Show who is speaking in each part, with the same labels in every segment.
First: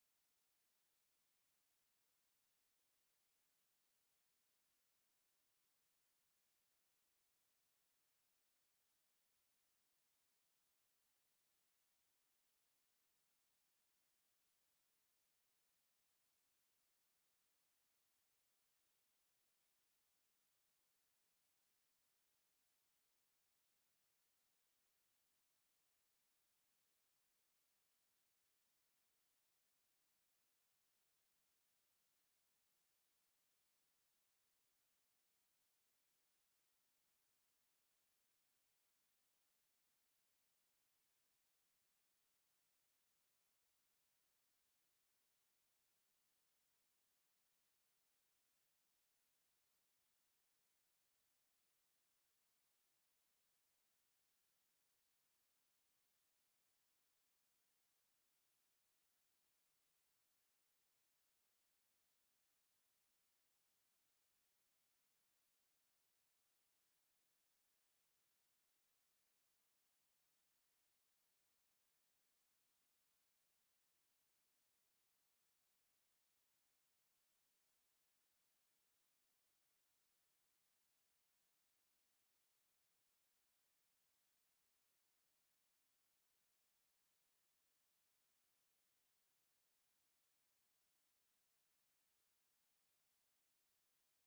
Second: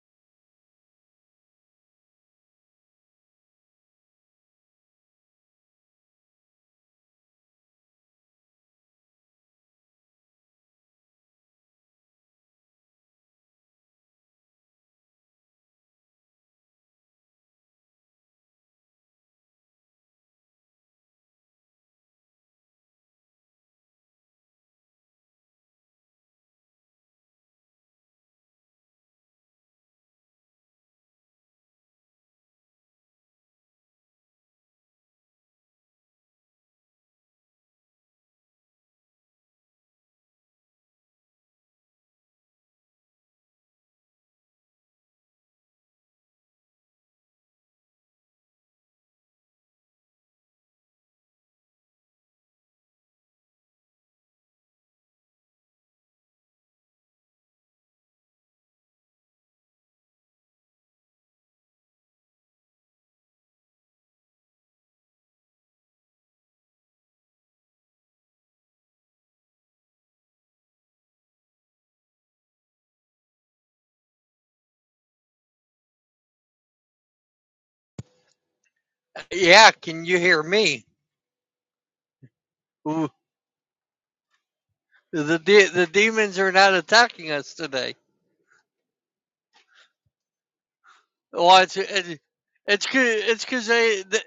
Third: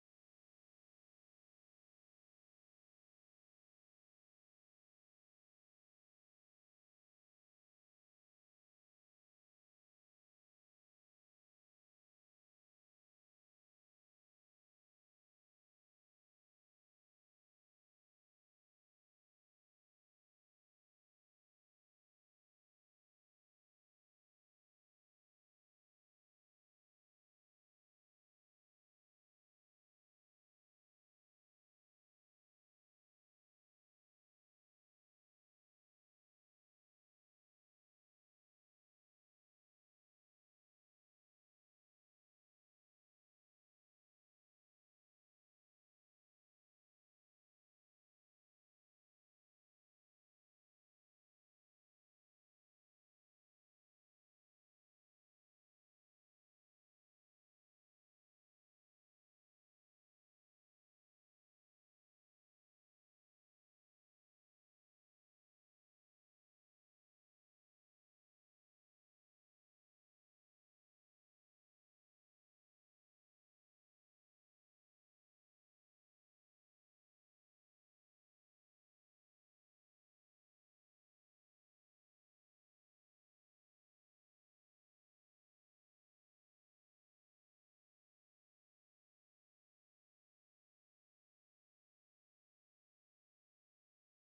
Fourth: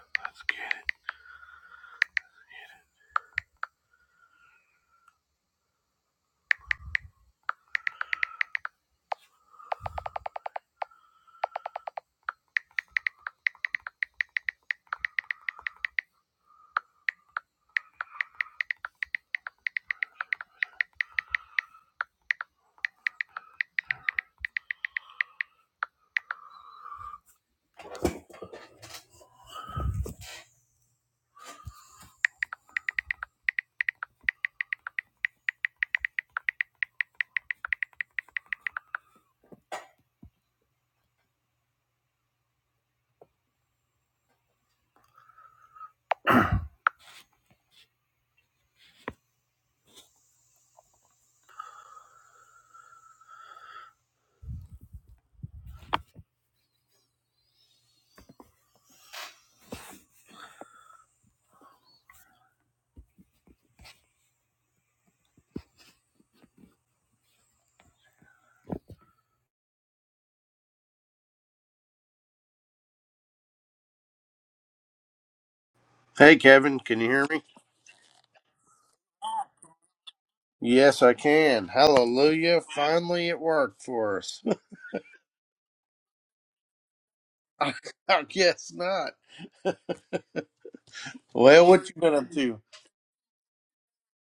Speaker 1: Let's get it. Hey, Kevin, can you hear me?
Speaker 2: Yeah, can you hear me?
Speaker 1: Yes, I can. Hallelujah.
Speaker 2: Ooh,
Speaker 1: Finally, it worked for us.
Speaker 2: the de- the demons are not attacking us
Speaker 1: I
Speaker 2: today.
Speaker 1: guess not.
Speaker 2: Well,
Speaker 1: Well,
Speaker 2: it's
Speaker 1: what you been
Speaker 2: it,
Speaker 1: up to?
Speaker 2: it's cause, it's because they, they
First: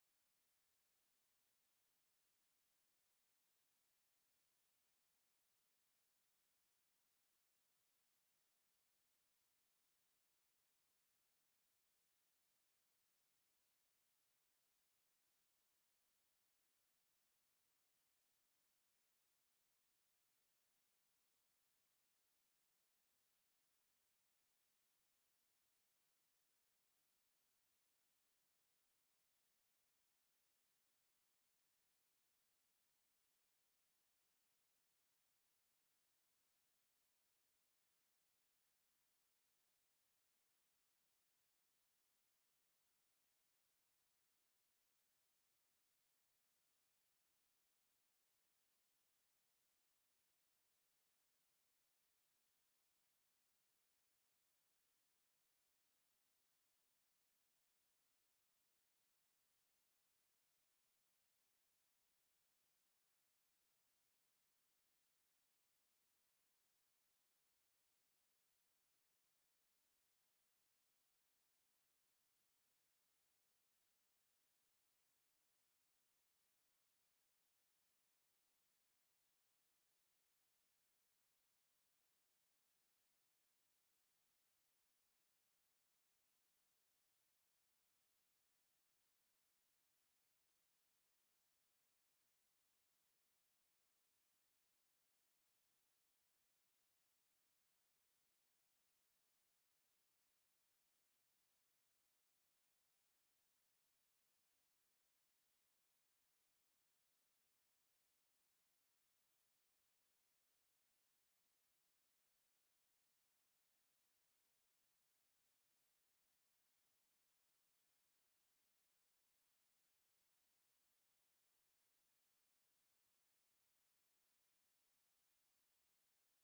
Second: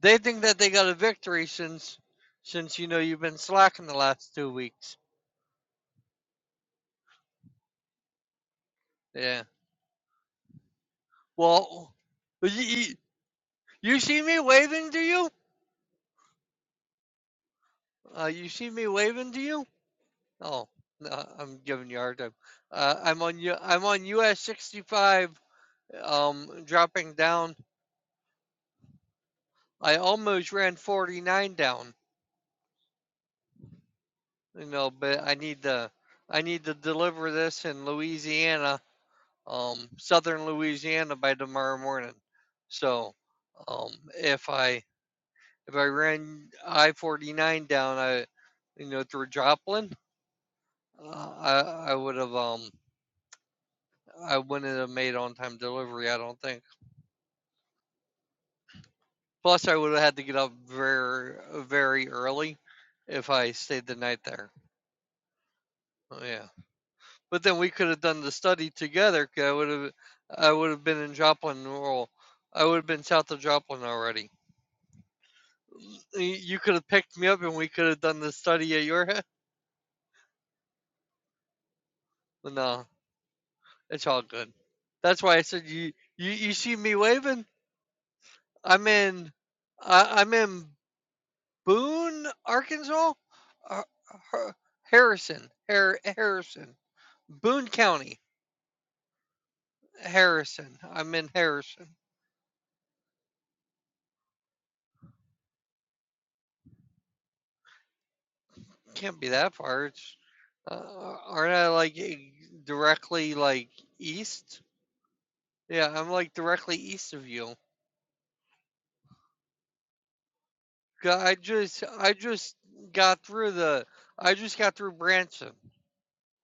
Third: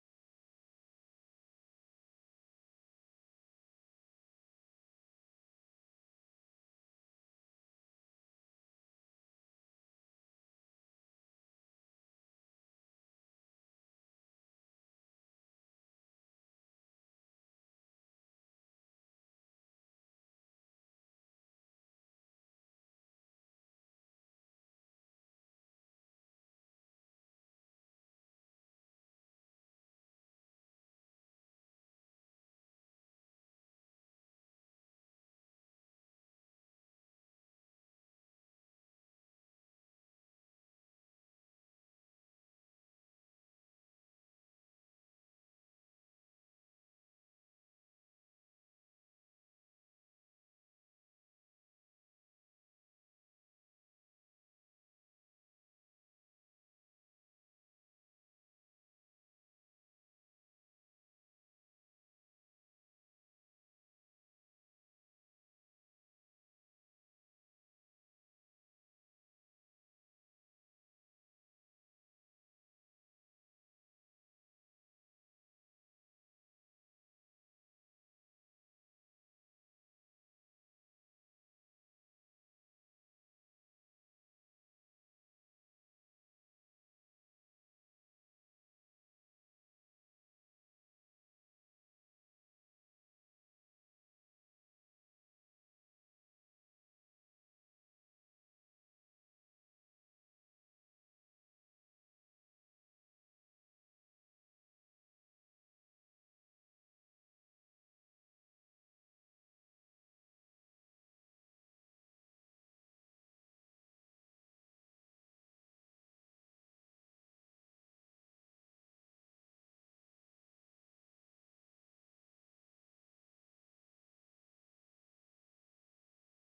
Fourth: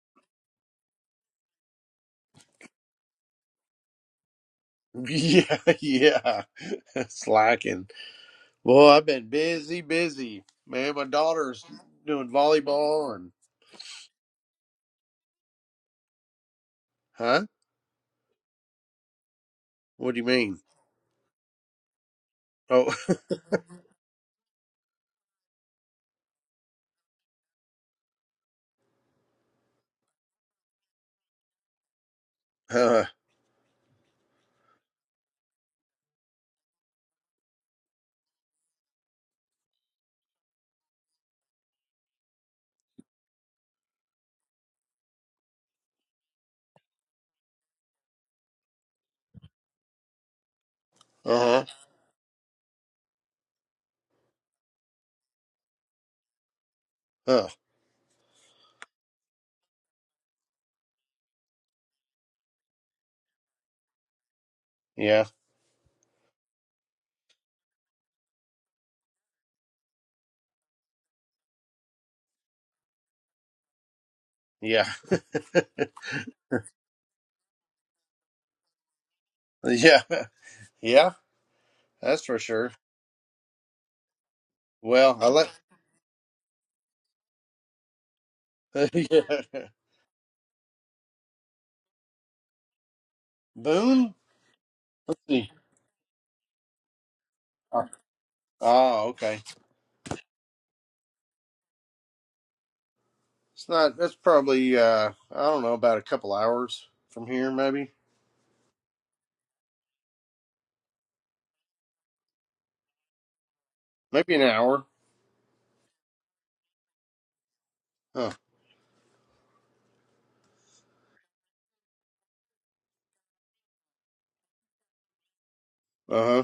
Speaker 2: they think that they got a victory since since you know you've been slacking the last two weeks.
Speaker 1: Yeah, yeah. Slacking. Boy, I've been
Speaker 2: Yeah.
Speaker 1: busy, busy. Man, my daughter's
Speaker 2: Well,
Speaker 1: doing
Speaker 2: you, you,
Speaker 1: volleyball and.
Speaker 2: you see me waving to you?
Speaker 1: Huh?
Speaker 2: Uh, you see me waving to you?
Speaker 1: What do you mean?
Speaker 2: Oh, no, I'm giving you a hard time.
Speaker 1: Oh,
Speaker 2: Uh, I'm on U- I'm on US 65, um, dropping down. I almost ran 49 down.
Speaker 1: uh
Speaker 2: you know, but I need to I need to deliver this in Louisiana, um, southern Louisiana by tomorrow morning. So um, if I if I ran I forty nine down, I you know through Joplin,
Speaker 1: huh.
Speaker 2: uh, I I would have um I wouldn't have made on time delivery. I don't think.
Speaker 1: Uh,
Speaker 2: Plus, I would have had to get up very very early if I stayed the night there.
Speaker 1: yeah,
Speaker 2: Oh, yeah. But then we could have done the study together. 'cause I would have, I would have been in Joplin, or I would have been south of Joplin already.
Speaker 1: yeah.
Speaker 2: You could have picked me up, and we could have done the study at your head.
Speaker 1: yeah, yeah, that's for
Speaker 2: But
Speaker 1: sure.
Speaker 2: no, it's all good.
Speaker 1: Well,
Speaker 2: That's
Speaker 1: I
Speaker 2: why I
Speaker 1: let.
Speaker 2: said you, you, you see me waving. I'm in,
Speaker 1: yeah.
Speaker 2: I, I'm in Boone, Arkansas, Uh,
Speaker 1: Boone?
Speaker 2: Har-
Speaker 1: Let's see.
Speaker 2: Harrison, Har- Harrison, Boone
Speaker 1: Oh,
Speaker 2: County,
Speaker 1: oh, okay.
Speaker 2: Harrison. I'm in Harrison.
Speaker 1: It's not. That's probably uh, I don't know, about a couple hours from here, maybe,
Speaker 2: Can't be that far. It's, uh, aren't I like e- directly like
Speaker 1: maybe an
Speaker 2: east?
Speaker 1: hour.
Speaker 2: Yeah, I'm like directly east of you.
Speaker 1: Huh.
Speaker 2: I just I just got through the I just got through Branson.
Speaker 1: Uh huh.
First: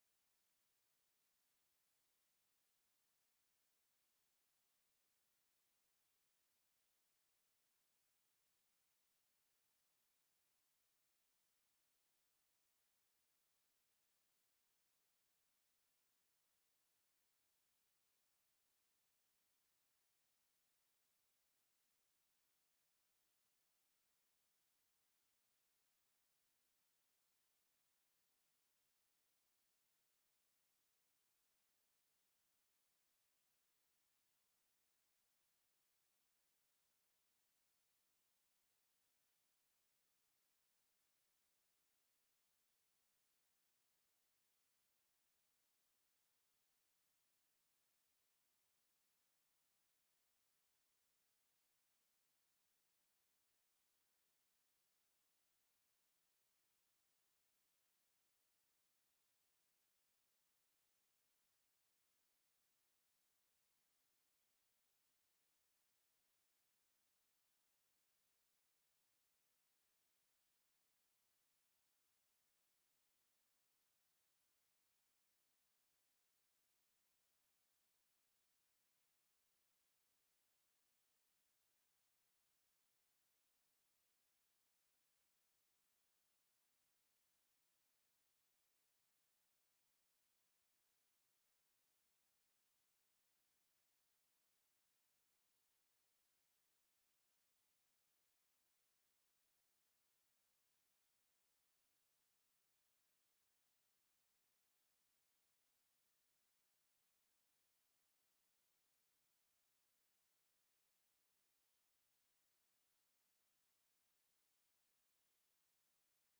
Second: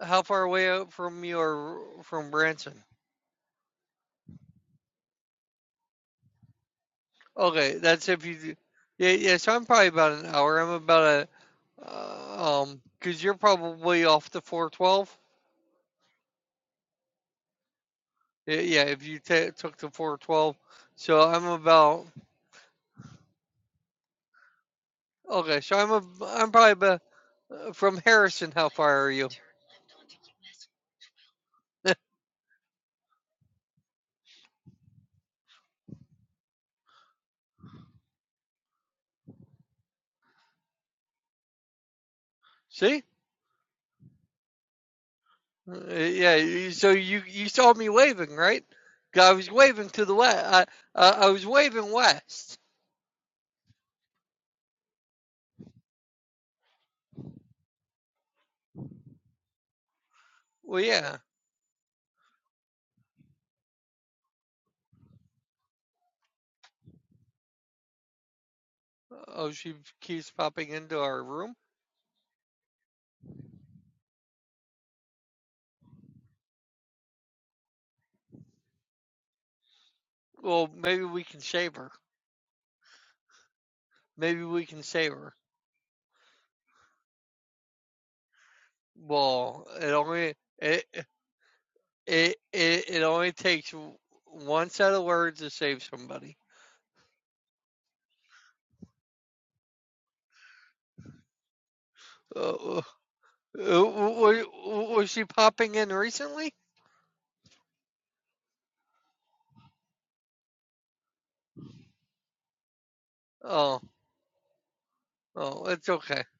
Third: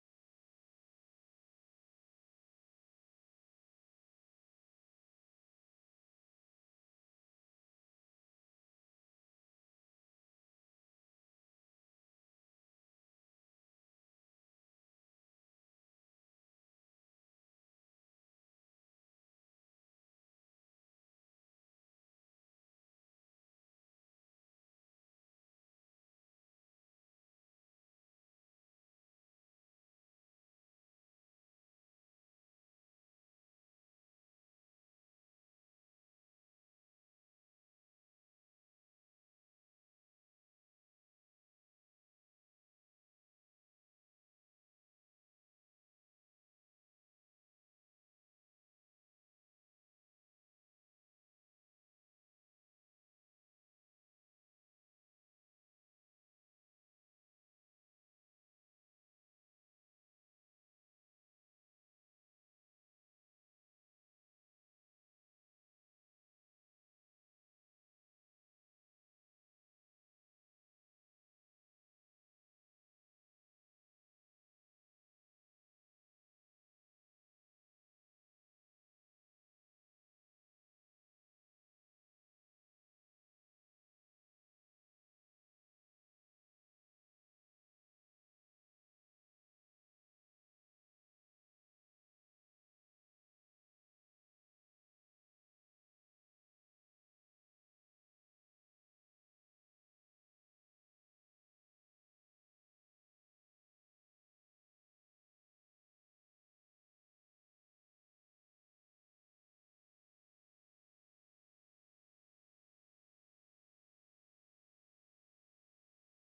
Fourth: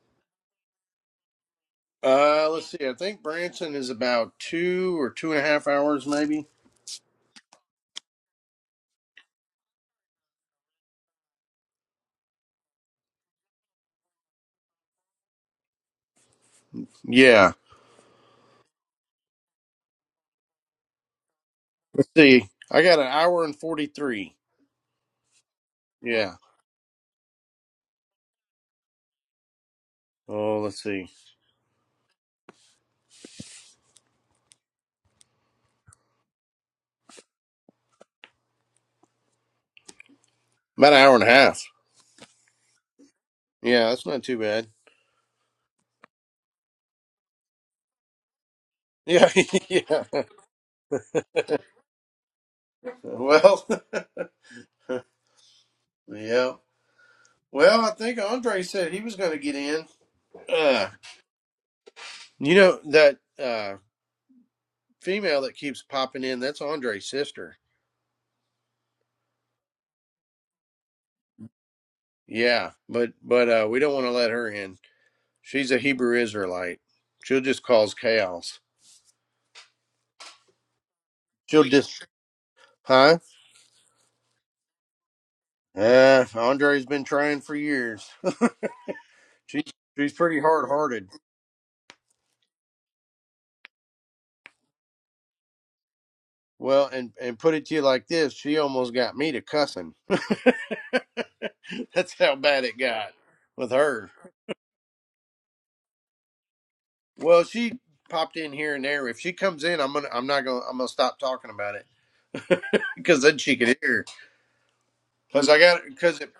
Speaker 2: How far away out from your from
Speaker 1: Uh, let's
Speaker 2: Branson?
Speaker 1: see. I think Branson is about two or two and a half hours, maybe.
Speaker 2: Okay, that's if you. do- Yeah, yeah. So I'm probably about an hour. I'm about a uh, um because you're probably off the 412.
Speaker 1: Yeah.
Speaker 2: Yeah, yeah. If you ta took the 412, so I'm about
Speaker 1: Let's see. I got an hour and forty three.
Speaker 2: okay. So I'm a
Speaker 1: Yeah.
Speaker 2: I'm probably from Harrison, how far are you?
Speaker 1: Oh, let's see. About an hour and a half.
Speaker 2: See?
Speaker 1: Yeah, that's not too bad.
Speaker 2: Uh, Yeah, so you you saw me waving, right?
Speaker 1: Yeah.
Speaker 2: I was waving
Speaker 1: yeah.
Speaker 2: to the west. I, I I was waving west.
Speaker 1: Well. yeah. Well, I think Andre said he was going to get in.
Speaker 2: Well,
Speaker 1: Uh,
Speaker 2: yeah.
Speaker 1: You know that uh female that keeps popping in, that's Andre's sister.
Speaker 2: Oh, she keeps popping into our room.
Speaker 1: Yeah, but but uh we don't want to let her in. She's a Hebrew Israelite. She'll just cause chaos.
Speaker 2: Well, maybe we can
Speaker 1: She'll
Speaker 2: save her.
Speaker 1: just Huh?
Speaker 2: Maybe we can save her.
Speaker 1: Uh Andre's been trying for years. she's
Speaker 2: Well, it
Speaker 1: she's
Speaker 2: only
Speaker 1: pretty hard
Speaker 2: it
Speaker 1: hearted.
Speaker 2: it it, it only takes one set of words to save somebody.
Speaker 1: Well and and put it to you like this, she almost got me to cussing. that's how
Speaker 2: Uh,
Speaker 1: bad it
Speaker 2: uh,
Speaker 1: got
Speaker 2: uh,
Speaker 1: with her.
Speaker 2: was, was she popping in recently?
Speaker 1: Well she popped in here and there. If she comes in I'm gonna I'm not gonna I'm gonna stop talking about it. Because then she could
Speaker 2: Oh,
Speaker 1: hear. Because I
Speaker 2: oh,
Speaker 1: got
Speaker 2: it's
Speaker 1: because
Speaker 2: okay.
Speaker 1: it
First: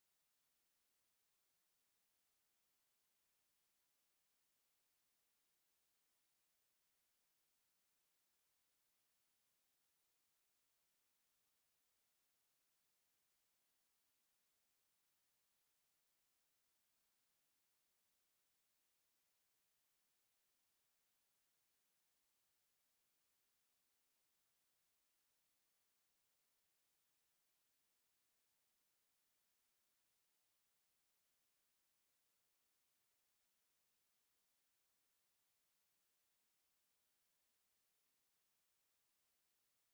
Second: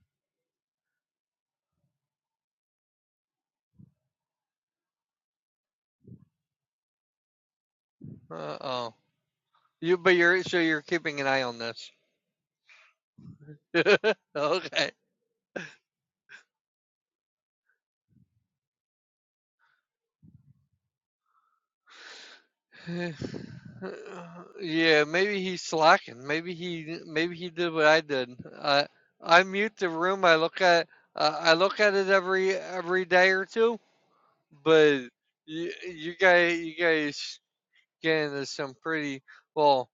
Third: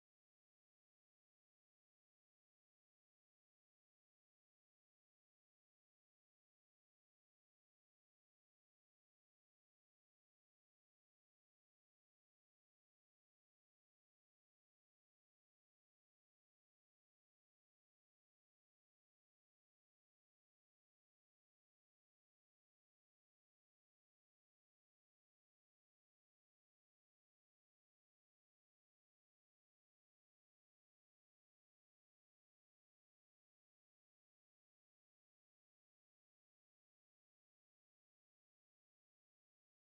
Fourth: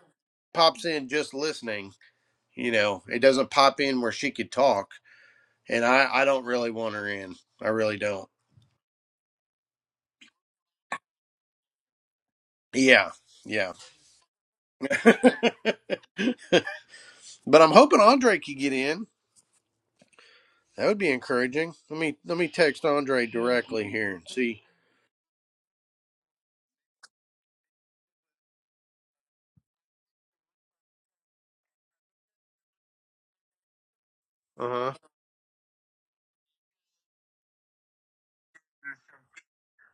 Speaker 1: pops in just listening. You know, it doesn't pop in where she could talk, and I I don't really want her in. I really don't.
Speaker 2: Uh oh. You but you're so you're keeping an eye on this.
Speaker 1: Yeah, yeah.
Speaker 2: okay.
Speaker 1: but I'm hoping Andre could get in. That would be encouraging. Let me let me text Andre directly here and see.
Speaker 2: Yeah, maybe he's slacking. Maybe he maybe he did what I did. I I mute the room. I look at uh, I look at it every every day or two.
Speaker 1: Uh huh.
Speaker 2: But you, you guys you guys get into some pretty well.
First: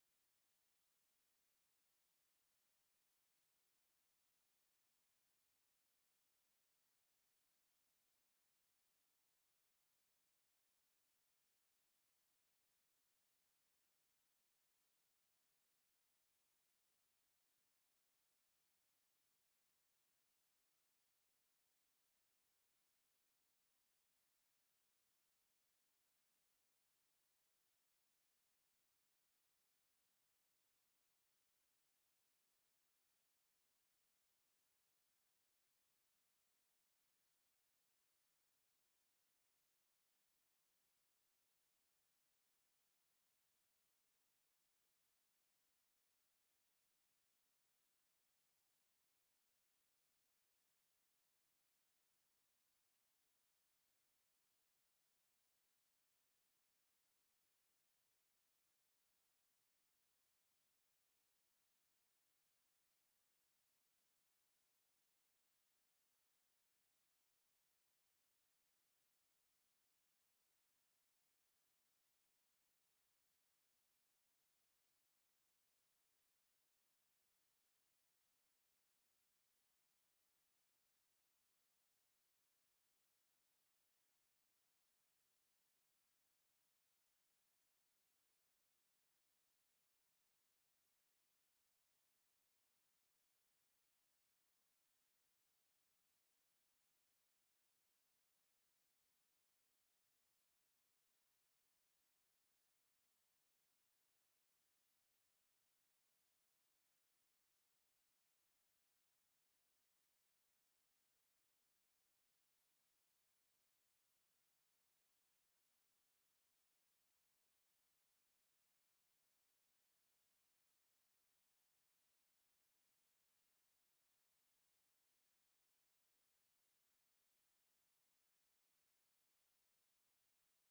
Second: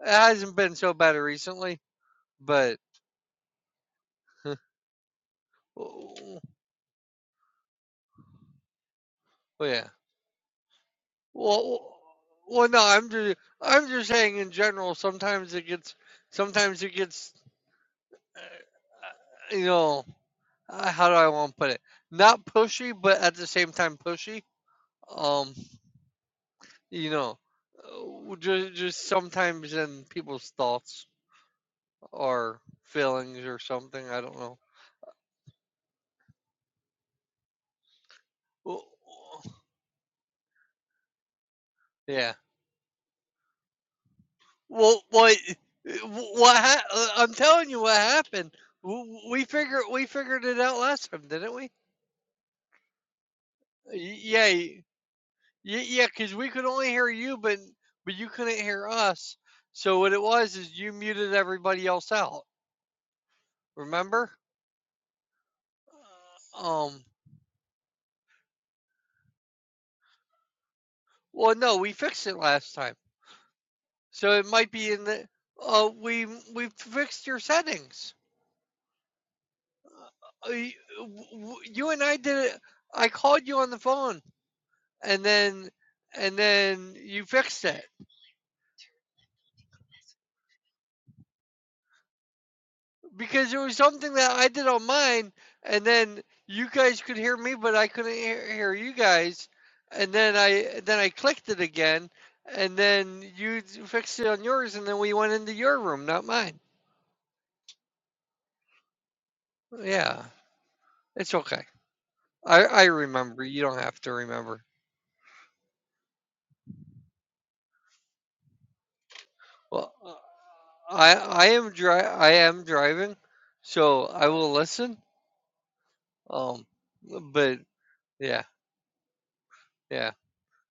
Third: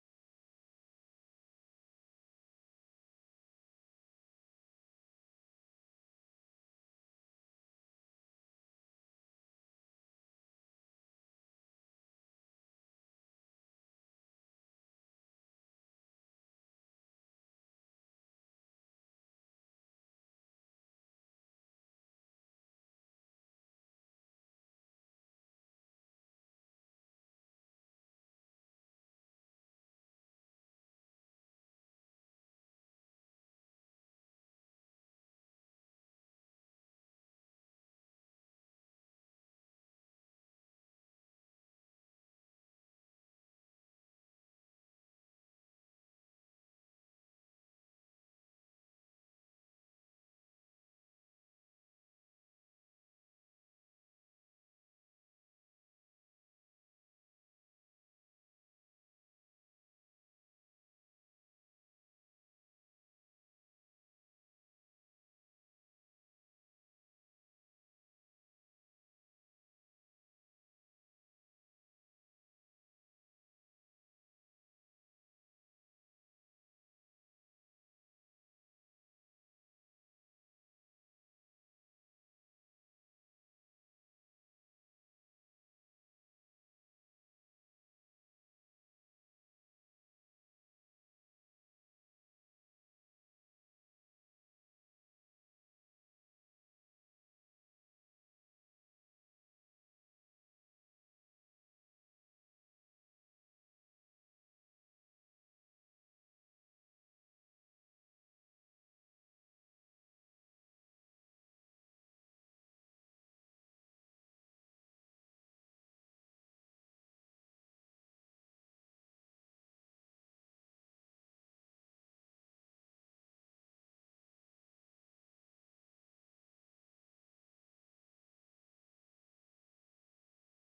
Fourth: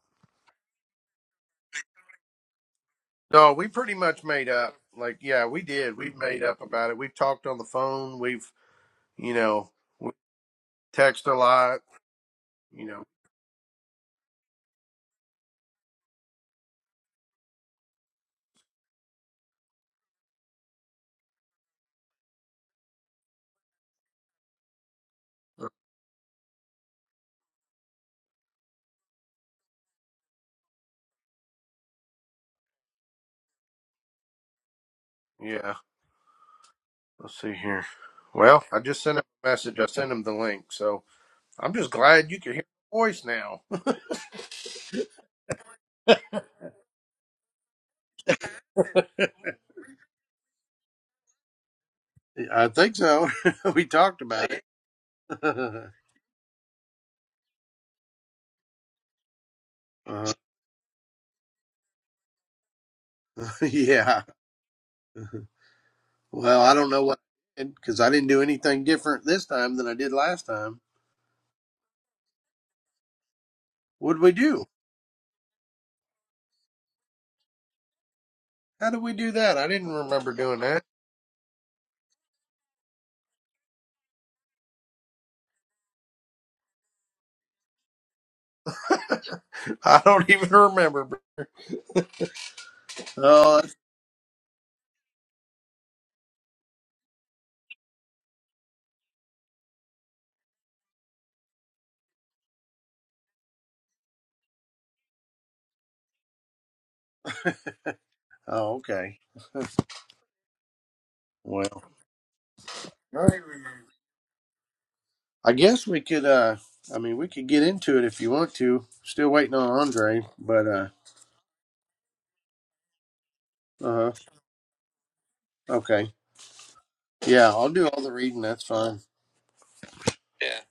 Speaker 2: It hasn't been so bad recently, but
Speaker 1: No, we pretty much made up. Like, yeah, we did. We
Speaker 2: oh,
Speaker 1: made up about it. We've talked on the phone. We've you know
Speaker 2: yeah.
Speaker 1: we text a lot.
Speaker 2: Well, well, no,
Speaker 1: You know.
Speaker 2: I'm just, I'm just saying in general. Sometimes it gets, sometimes it gets, uh, you know, uh, how do I want to put it? Not pushy, but at the same time pushy. Um,
Speaker 1: uh,
Speaker 2: you know, just, just sometimes in people's thoughts or feelings or something. I don't know.
Speaker 1: Yeah. Let's see here. Well, I
Speaker 2: Well,
Speaker 1: just sent him a message. I sent him the link. So I'm just glad
Speaker 2: Yeah.
Speaker 1: you can hear my voice now.
Speaker 2: Well, what, what? Ha- uh, I'm telling you, what happened. W- We figured, we figured it out last time, didn't we?
Speaker 1: I think so. we talked
Speaker 2: yeah,
Speaker 1: about it.
Speaker 2: y- yeah, because we could only hear you, but but you couldn't hear us. So what it
Speaker 1: uh,
Speaker 2: was is you muted everybody else out.
Speaker 1: yeah.
Speaker 2: Remember?
Speaker 1: Well, I don't
Speaker 2: Um.
Speaker 1: know what I did because I didn't do anything different this time than I did last time.
Speaker 2: Well, no, we fixed it last time,
Speaker 1: What did
Speaker 2: so
Speaker 1: we
Speaker 2: it
Speaker 1: do?
Speaker 2: might be in the. Uh, we we fixed your settings.
Speaker 1: How did we do that? I didn't remember
Speaker 2: Uh,
Speaker 1: doing
Speaker 2: y-
Speaker 1: that.
Speaker 2: w- w- You and I did it. I called you on the phone, and then and then you fixed it.
Speaker 1: I don't even remember.
Speaker 2: because
Speaker 1: Oh,
Speaker 2: it
Speaker 1: that's-
Speaker 2: was something that I did on mine, and then you guys could hear me, but I couldn't hear, you guys. And then I then I clicked it again, and then you fixed it on yours, and then we went into your room, not mine.
Speaker 1: oh okay.
Speaker 2: Yeah, it's okay.
Speaker 1: Well,
Speaker 2: I I remember. You don't have to remember.
Speaker 1: I guess we could. uh I mean, we could get into it if you want to. Still waiting on
Speaker 2: Well, uh,
Speaker 1: Andre, but. uh
Speaker 2: I I am dri I am driving,
Speaker 1: Uh
Speaker 2: so
Speaker 1: huh.
Speaker 2: I will listen.
Speaker 1: Okay.
Speaker 2: Um,
Speaker 1: Yeah,
Speaker 2: but
Speaker 1: I'll do all the
Speaker 2: yeah,
Speaker 1: reading. That's fine.
Speaker 2: yeah.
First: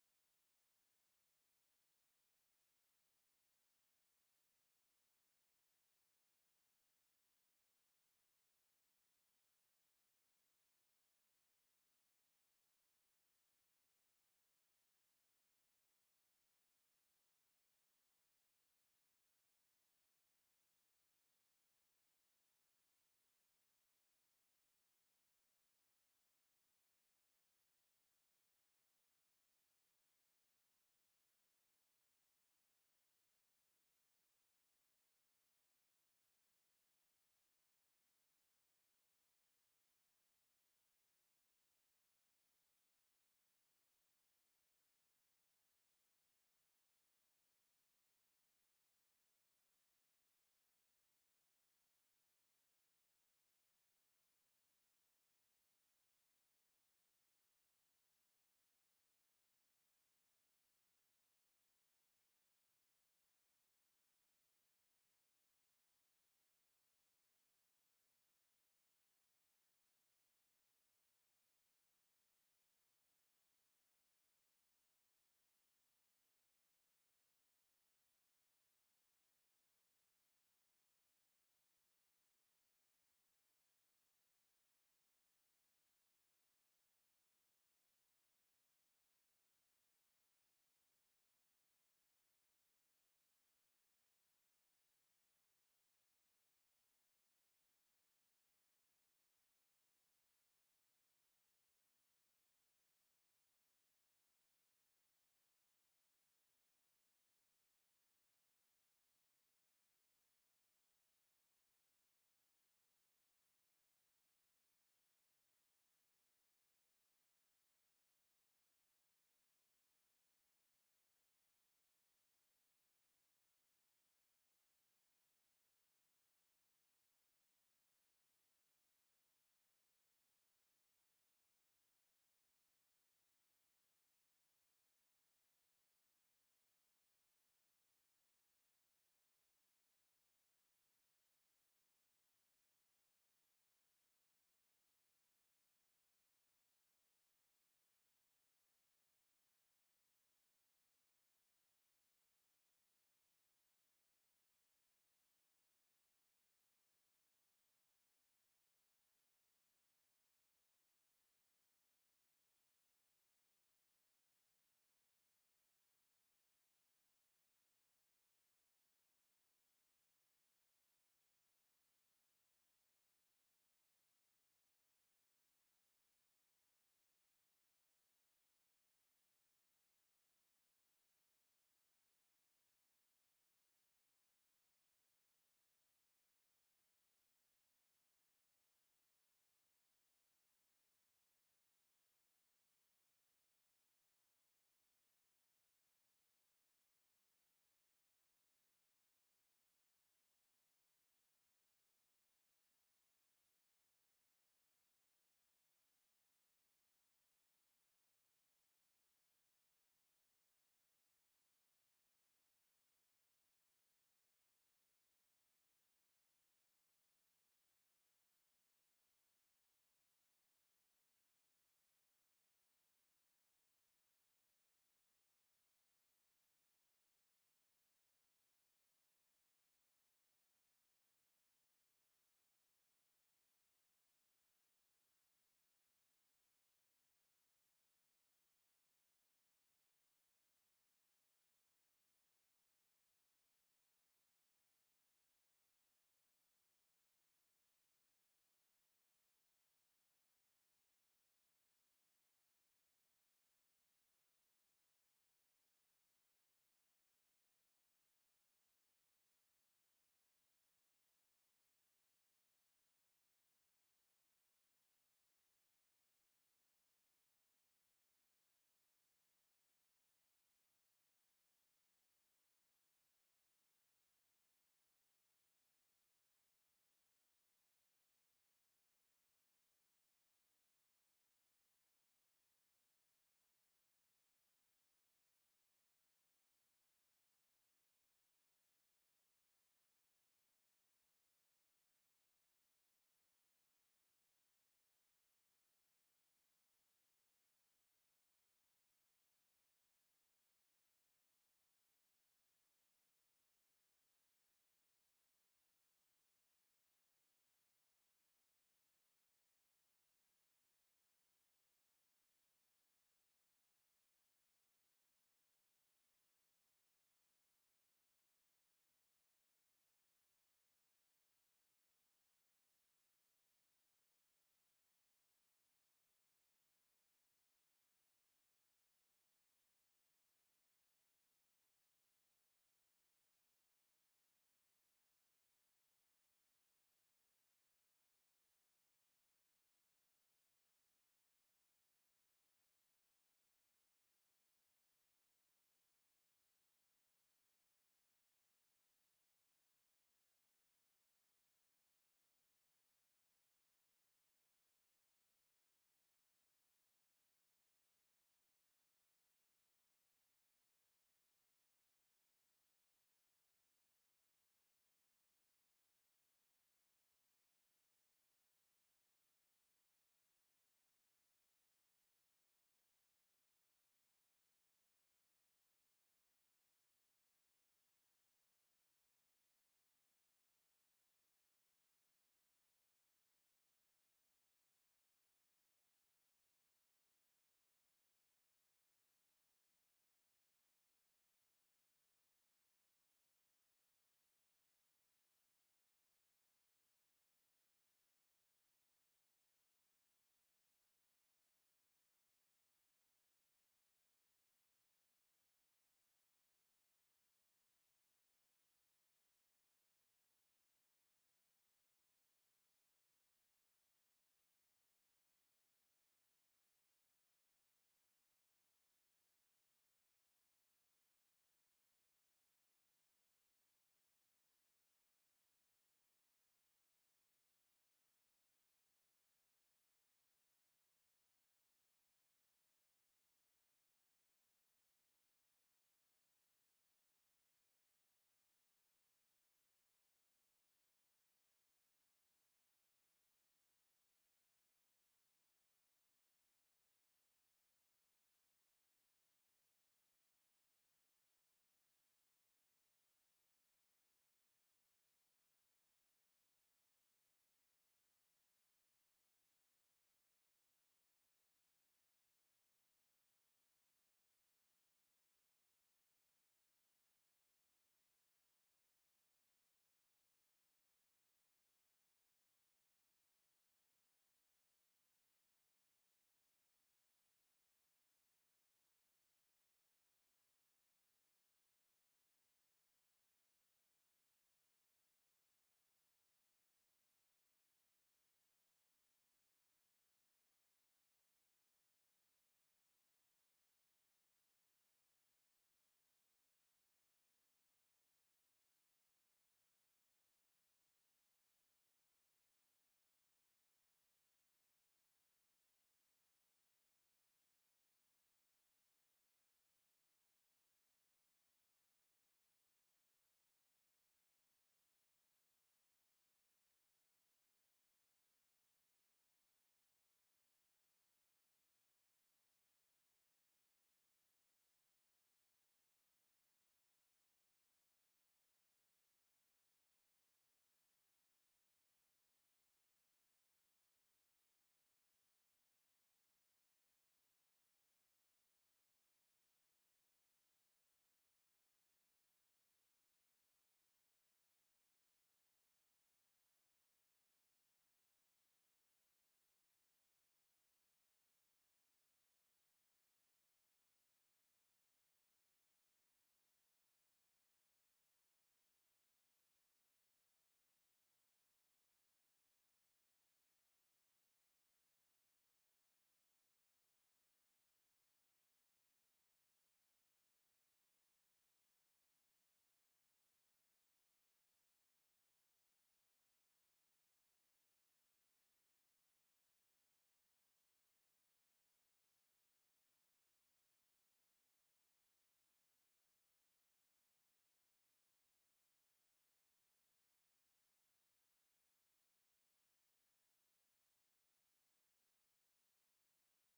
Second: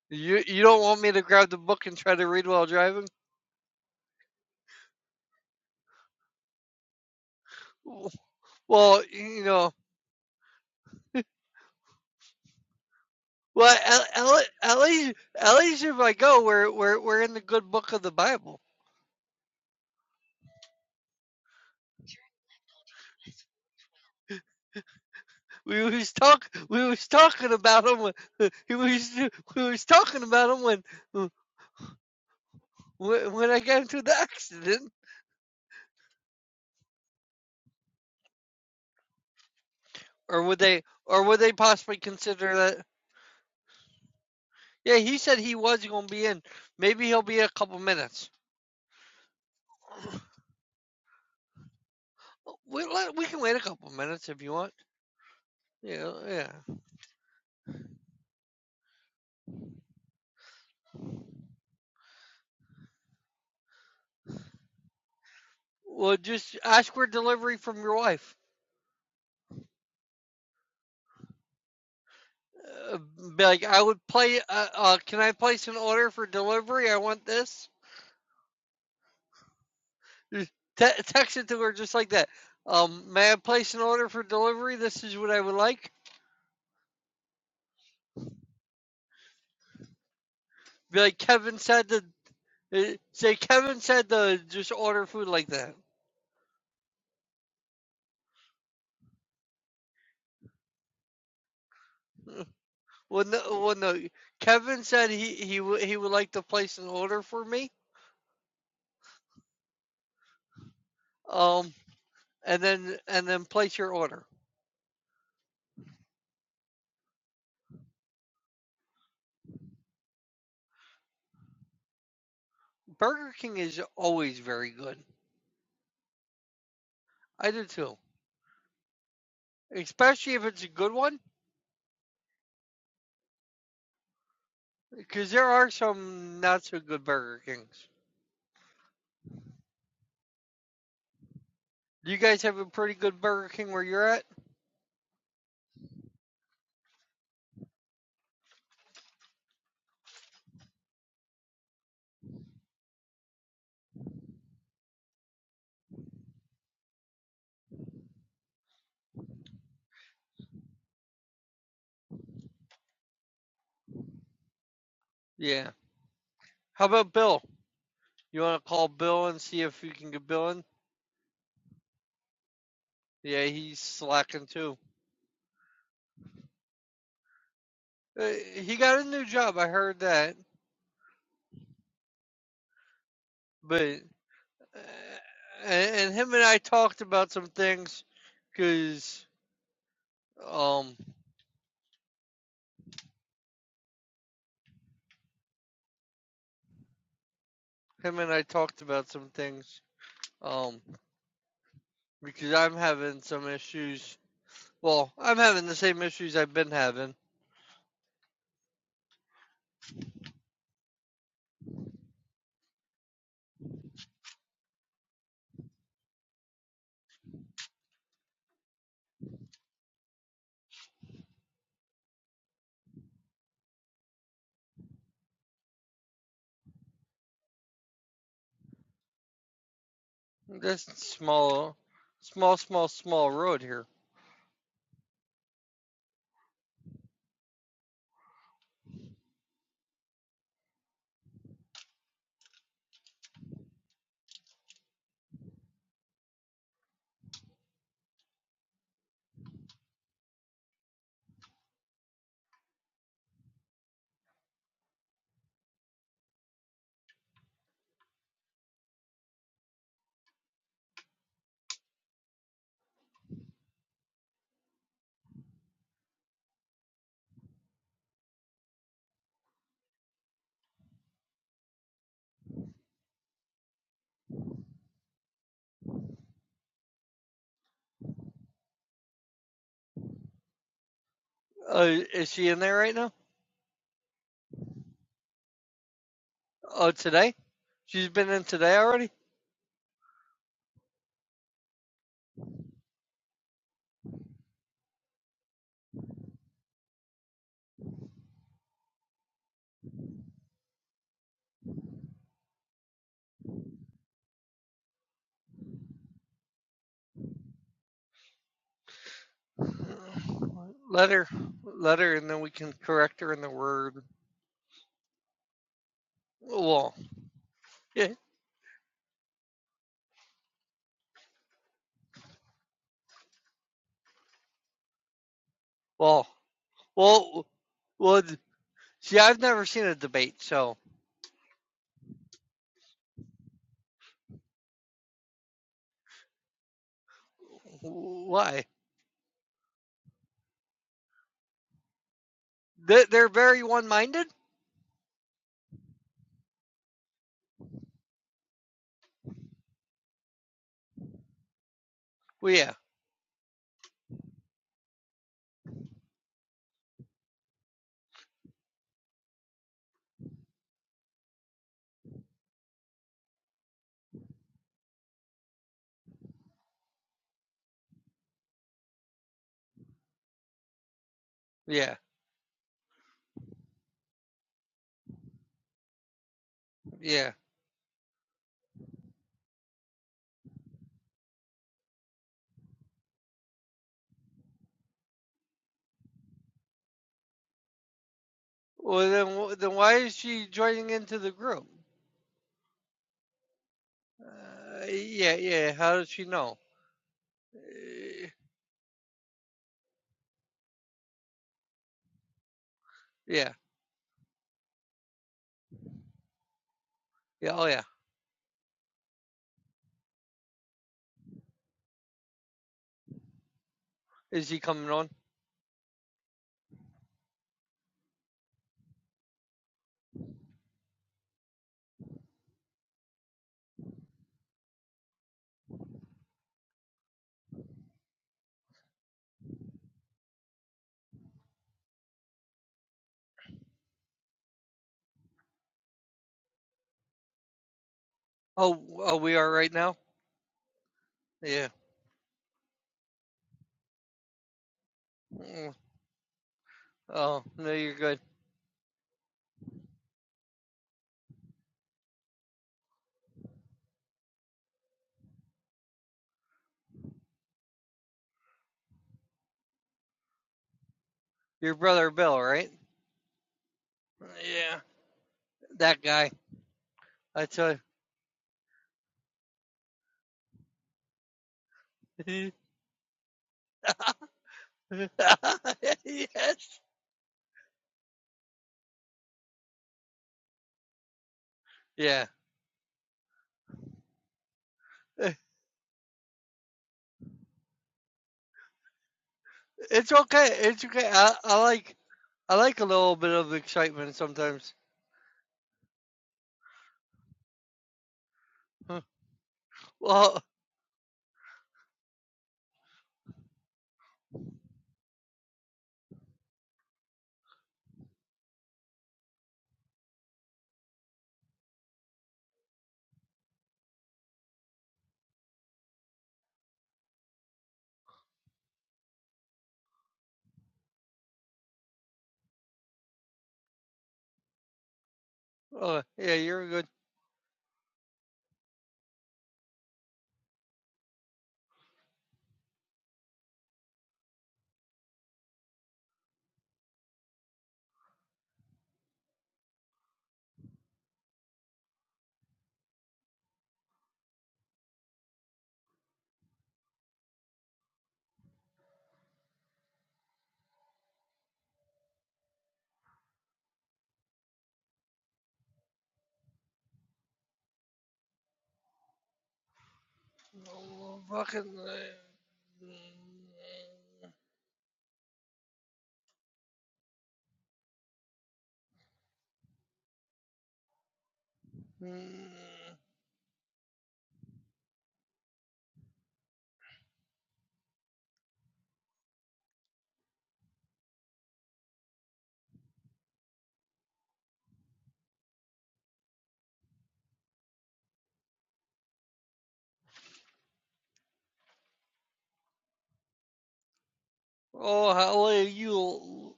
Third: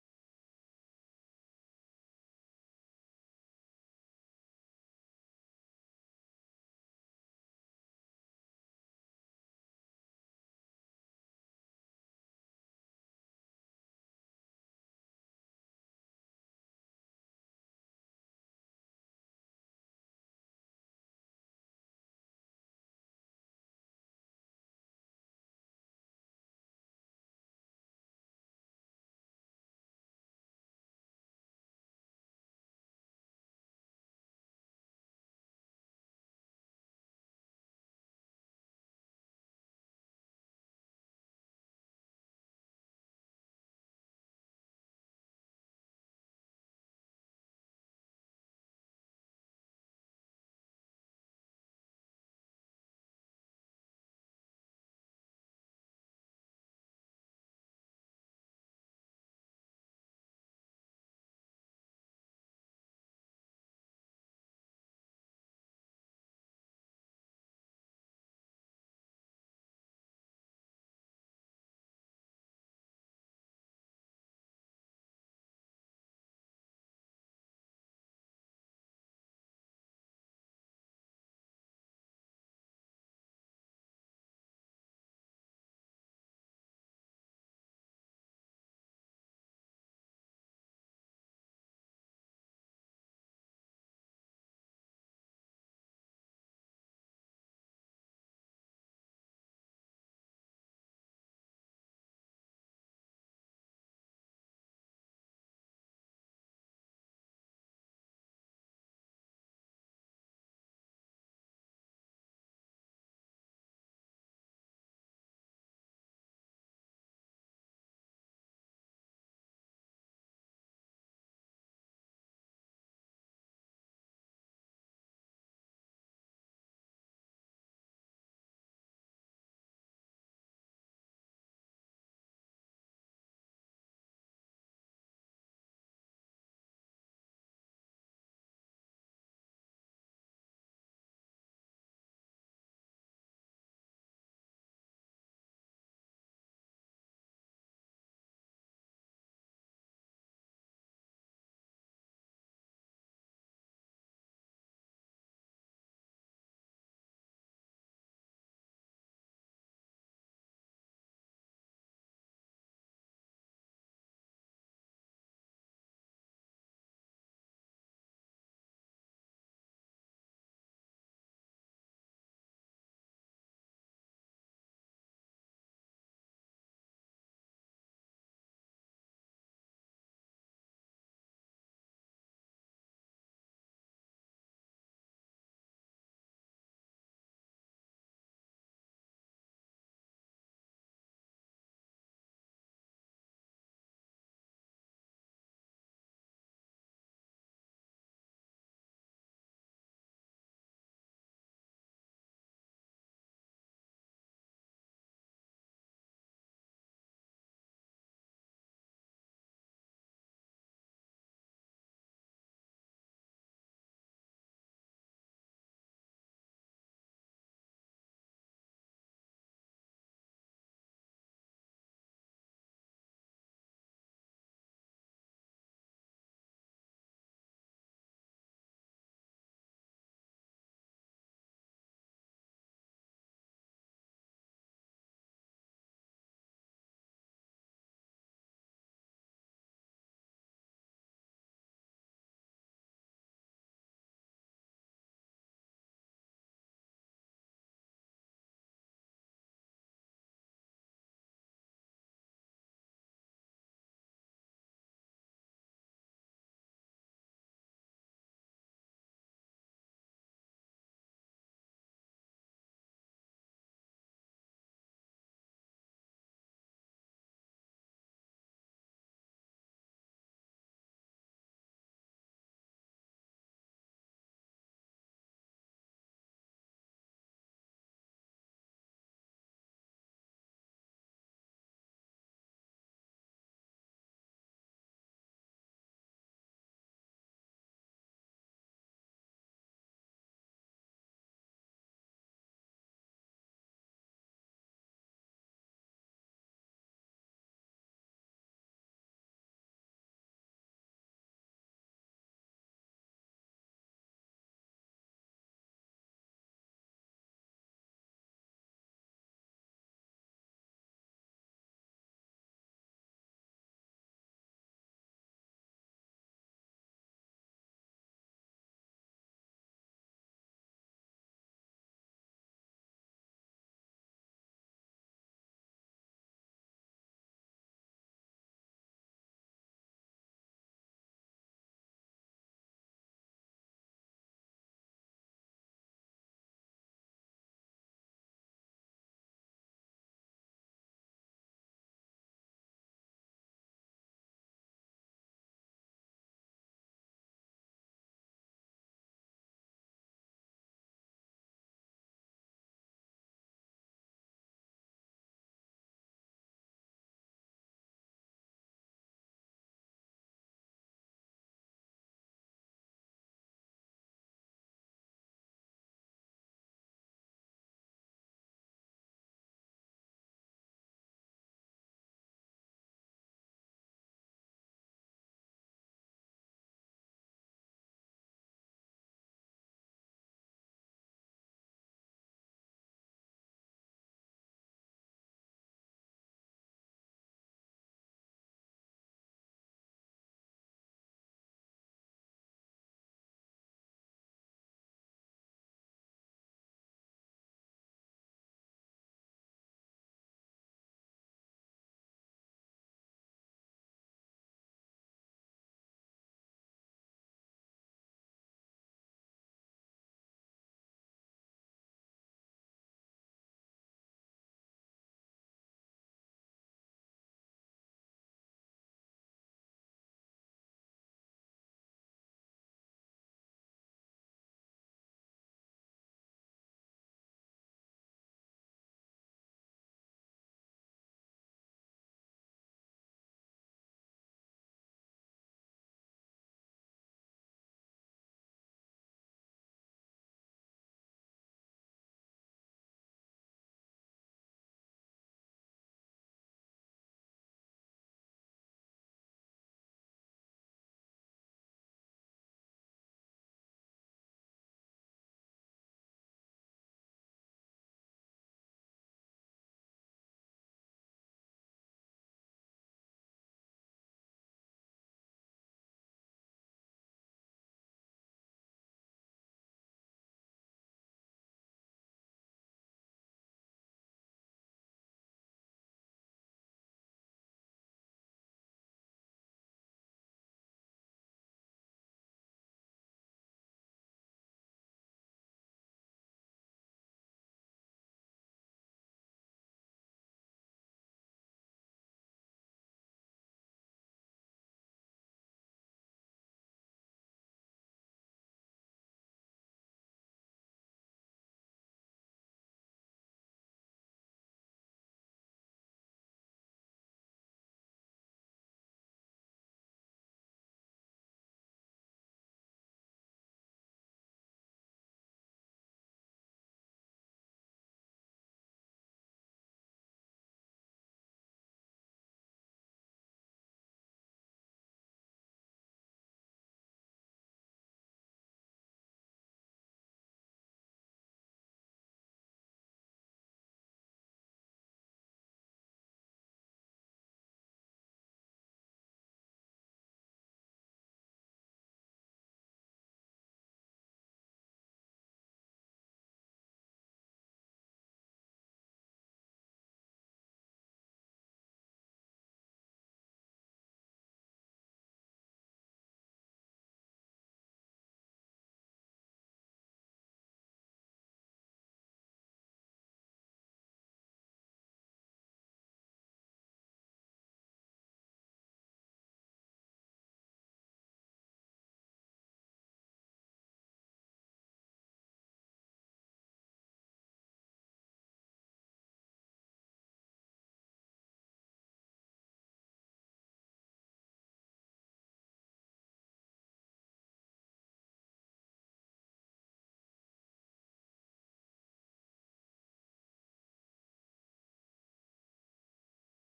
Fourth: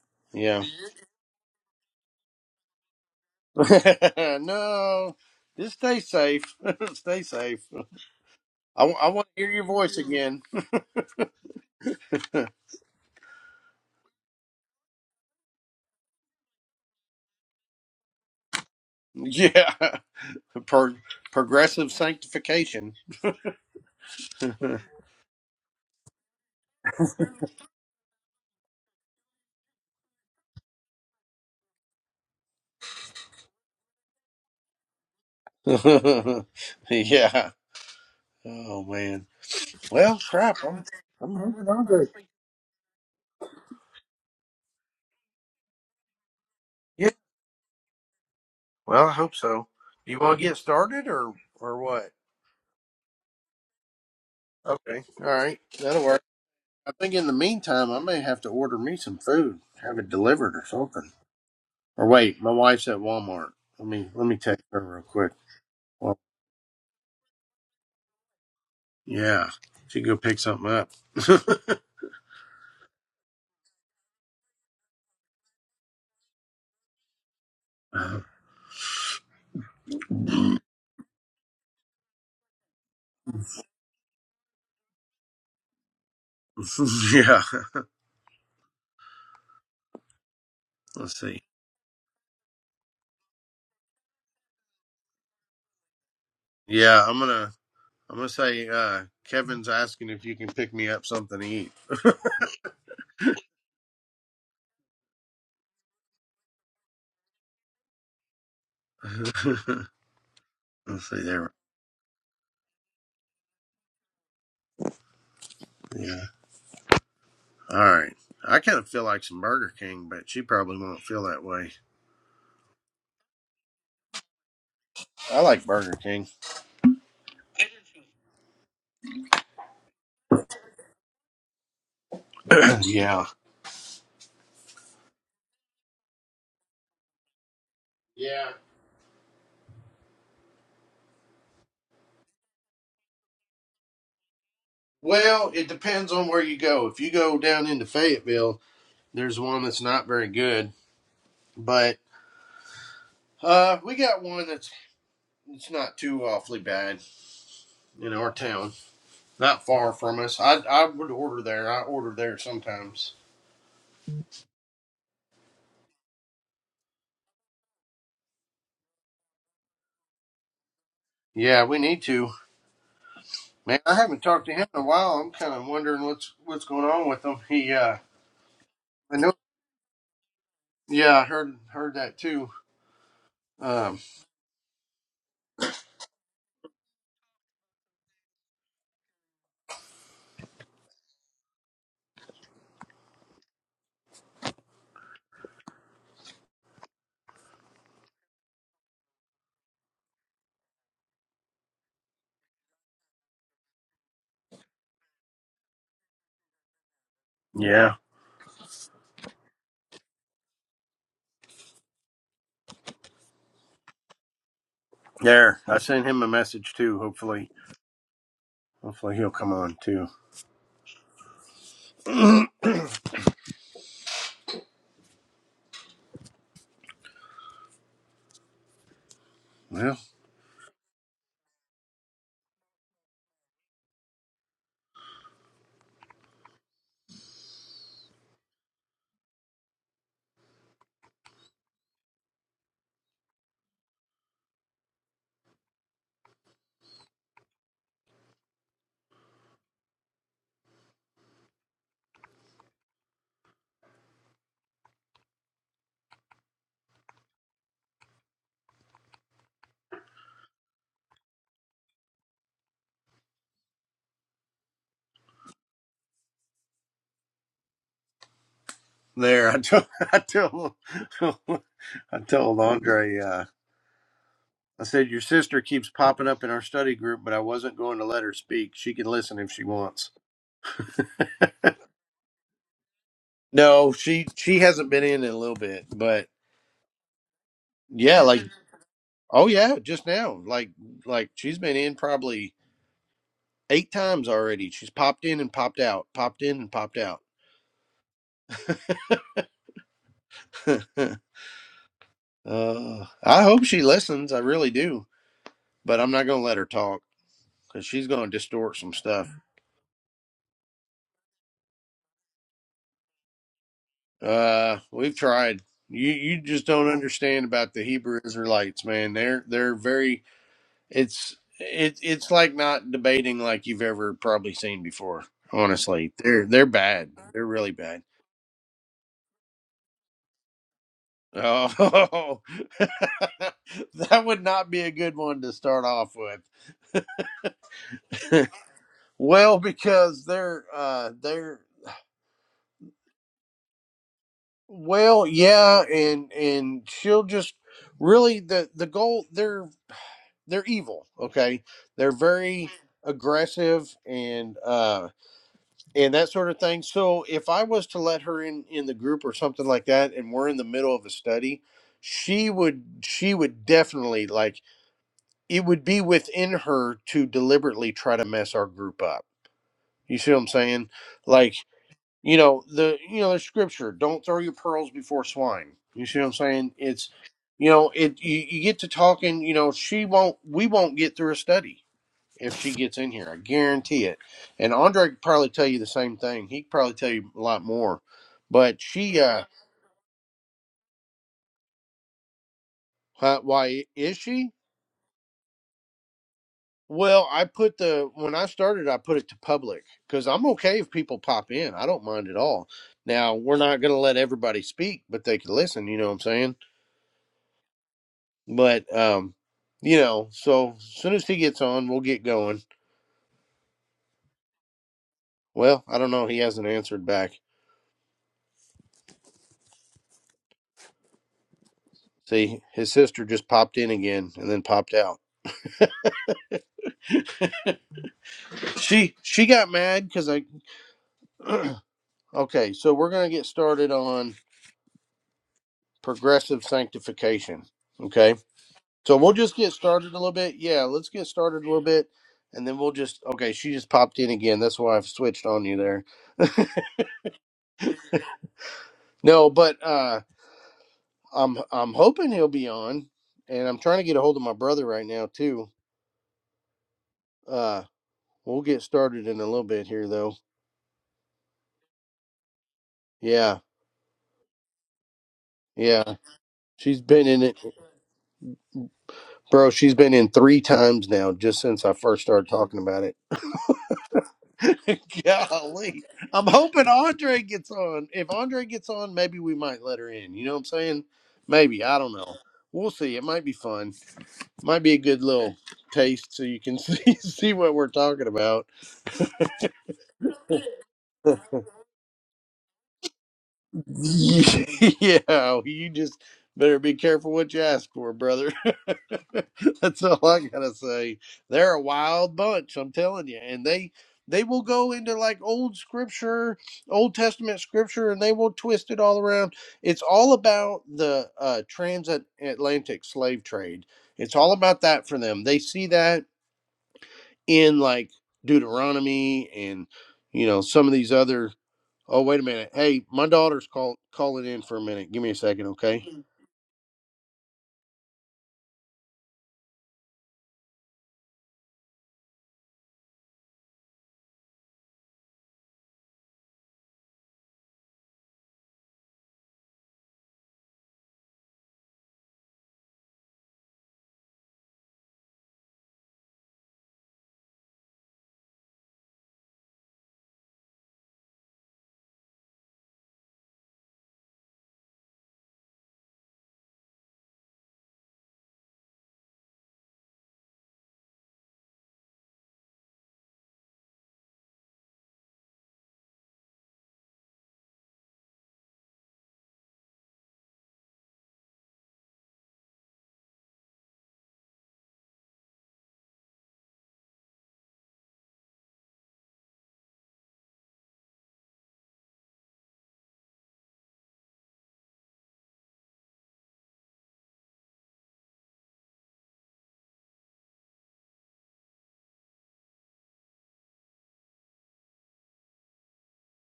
Speaker 2: You
Speaker 1: Yeah.
Speaker 2: you don't want me to grab the book and try to read while driving?
Speaker 1: no, just stay safe. stay safe. I,
Speaker 2: Well,
Speaker 1: want to
Speaker 2: you
Speaker 1: hear your
Speaker 2: know,
Speaker 1: voice again.
Speaker 2: well, at, least at least if I go, we're we're we're in the good book of the Bible.
Speaker 1: yeah. Pro- progressive sanctification. yeah.
Speaker 2: We was talk we was talking about him. When, he was we was talking about him when when I got into the accident,
Speaker 1: Oh man. Well,
Speaker 2: or
Speaker 1: crap.
Speaker 2: would
Speaker 1: I'm
Speaker 2: they or
Speaker 1: I'm
Speaker 2: would they
Speaker 1: moving on
Speaker 2: possibly
Speaker 1: to.
Speaker 2: consider that? Yeah, he said he was going to be in. Maybe
Speaker 1: Yeah.
Speaker 2: he'll be in a couple minutes.
Speaker 1: Well, I hope so. Do you want to get started or or what?
Speaker 2: We we can wait a couple minutes if you want.
Speaker 1: Okay. All right. That'll
Speaker 2: Yeah,
Speaker 1: work.
Speaker 2: yeah.
Speaker 1: I think in the meantime, I may have to order me some food, have it delivered or something. Or wait, my wife's at Walmart. Let me let me text her real quick. Well,
Speaker 2: Well, just ask for delivery from your wife.
Speaker 1: yeah, she can go pick something up.
Speaker 2: uh, be like, I would play. Uh, uh, can I place an order for delivery? I want this.
Speaker 1: yeah,
Speaker 2: te- text it to her just like that. Um, may I place an order for delivery? This is what I would like. Be like
Speaker 1: let's see.
Speaker 2: Kevin said to uh, say. Kevin said to just order food like that.
Speaker 1: Yeah, I'm gonna I'm gonna say uh, Kevin's asking if you can pick me up something to eat.
Speaker 2: Well, no, well, no. Kevin said he he would he would like to place an order for me.
Speaker 1: let's see there.
Speaker 2: Um, and then and then place your order.
Speaker 1: Yeah. All right. I kind of feel like some Burger King, but she probably won't feel that way.
Speaker 2: Burger King is always very good.
Speaker 1: I like Burger King.
Speaker 2: I do too, especially if it's a good one
Speaker 1: yeah.
Speaker 2: Because there are some not so good Burger Kings.
Speaker 1: Yeah.
Speaker 2: Do you guys have a pretty good Burger King where you're at?
Speaker 1: Well, it depends on where you go. If you go down into Fayetteville, there's one that's not very good, but uh, we got one that's it's not too awfully bad in our town, not far from us. I I would order there. I order there sometimes.
Speaker 2: Yeah. How about Bill? You want to call Bill and see if you can get Bill in?
Speaker 1: Yeah, we need to.
Speaker 2: Yeah,
Speaker 1: Man,
Speaker 2: he's
Speaker 1: I haven't
Speaker 2: slacking
Speaker 1: talked to him
Speaker 2: too.
Speaker 1: in a while. I'm kind of wondering what's what's going on with him. He, uh,
Speaker 2: Uh, he got a
Speaker 1: I
Speaker 2: new
Speaker 1: know.
Speaker 2: job. I heard that.
Speaker 1: Yeah, I heard heard that too.
Speaker 2: But
Speaker 1: Um,
Speaker 2: uh, and, and him and I talked about some things because um him and I talked about some things um because I'm having some issues. Well, I'm having the same issues I've been having
Speaker 1: yeah, there. I sent him a message too. Hopefully, hopefully he'll come on too. Well.
Speaker 2: This small, small, small, small road here.
Speaker 1: there. I told I told I told Andre. Uh, I said your sister keeps popping up in our study group, but I wasn't going to let her speak. She can listen if she wants.
Speaker 2: Uh, is she in there right now?
Speaker 1: No, she she hasn't been in in a little bit, but
Speaker 2: Oh, today? She's
Speaker 1: yeah,
Speaker 2: been
Speaker 1: like
Speaker 2: in today already?
Speaker 1: oh yeah, just now, like like she's been in probably eight times already. She's popped in and popped out, popped in and popped out. uh, I hope she listens. I really do, but I'm not gonna let her talk because she's gonna distort some stuff.
Speaker 2: Let her, let her, and then we can correct her in the word.
Speaker 1: Uh, we've tried. You you just don't
Speaker 2: Well,
Speaker 1: understand about the
Speaker 2: yeah,
Speaker 1: Hebrew Israelites, man. They're they're very it's it it's like not debating like you've ever probably seen before. Honestly,
Speaker 2: well,
Speaker 1: they're they're bad. They're
Speaker 2: well,
Speaker 1: really bad.
Speaker 2: well. See, I've never seen a debate, so
Speaker 1: Oh, that would not be a good one to start off with.
Speaker 2: why?
Speaker 1: Well, because they're uh they're
Speaker 2: They- They're very one-minded.
Speaker 1: well, yeah, and and she'll just really the the goal. they're. they're evil okay they're
Speaker 2: Well,
Speaker 1: very
Speaker 2: yeah,
Speaker 1: aggressive and uh and that sort of thing so if i was to let her in in the group or something like that and we're in the middle of a study she would she would definitely like it would be within her to deliberately try to mess our group up you see what i'm saying like
Speaker 2: yeah,
Speaker 1: you know the you know the scripture don't throw your pearls before swine you see what i'm saying it's
Speaker 2: yeah.
Speaker 1: you know it you, you get to talking you know she won't we won't get through a study if she gets in here. I guarantee it. And Andre could probably tell you the same thing. He could probably tell you a lot more. But
Speaker 2: Well,
Speaker 1: she,
Speaker 2: then,
Speaker 1: uh,
Speaker 2: wh- then why is she joining into the group?
Speaker 1: huh, why is she?
Speaker 2: Uh, yeah, yeah. How does she know?
Speaker 1: Well, I put the
Speaker 2: Eh,
Speaker 1: when I started, I put it to public because I'm okay if people pop in. I don't mind at all. Now
Speaker 2: Yeah.
Speaker 1: we're not going to let everybody speak, but they can listen. You know what I'm saying?
Speaker 2: Yeah. Oh, yeah.
Speaker 1: But um, you know, so as soon as he gets on, we'll get going.
Speaker 2: Is he coming on?
Speaker 1: Well, I don't know. He hasn't answered back. See, his sister just popped in again and then popped out. She she got mad because I okay, so we're gonna get started on progressive sanctification. Okay.
Speaker 2: Oh,
Speaker 1: So
Speaker 2: oh,
Speaker 1: we'll
Speaker 2: we are
Speaker 1: just get
Speaker 2: right now.
Speaker 1: started a little bit. Yeah, let's get started a
Speaker 2: Yeah.
Speaker 1: little bit and then we'll just okay, she just popped in again. That's why I've switched on
Speaker 2: Mm,
Speaker 1: you there.
Speaker 2: Oh, no, you're good.
Speaker 1: No, but uh I'm I'm hoping he'll be on and I'm trying to get a hold of my brother right now too. Uh we'll get started in a little bit here though.
Speaker 2: Your brother Bill, right?
Speaker 1: Yeah,
Speaker 2: Yeah. That
Speaker 1: yeah.
Speaker 2: guy.
Speaker 1: She's been in
Speaker 2: I
Speaker 1: it
Speaker 2: tell
Speaker 1: bro, she's been in three times now just since I first started
Speaker 2: you.
Speaker 1: talking about it. Golly. I'm
Speaker 2: yes.
Speaker 1: hoping Andre gets on. If Andre gets on, maybe we might let her in. You know what I'm saying? Maybe. I don't
Speaker 2: Yeah.
Speaker 1: know. We'll see. It might be fun. Might be a good
Speaker 2: Eh,
Speaker 1: little taste so you can see see what we're talking about.
Speaker 2: It's okay. It's okay. I, I like I like a little bit of excitement sometimes.
Speaker 1: Yeah, you just better be careful what you ask for, brother.
Speaker 2: Huh.
Speaker 1: That's all I
Speaker 2: Well,
Speaker 1: gotta say. They're a wild bunch, I'm telling you, and they they will go into like old scripture, Old Testament scripture, and they will twist it all around. It's all about the uh, transatlantic slave trade. It's all about that for them. They see that in like Deuteronomy and you know some of these other Oh, wait a minute. Hey, my daughter's call calling in for a minute. Give me a second,
Speaker 2: oh,
Speaker 1: okay?
Speaker 2: yeah, you're good. Oh, fucking. eh, mm, mm. Oh, how are you?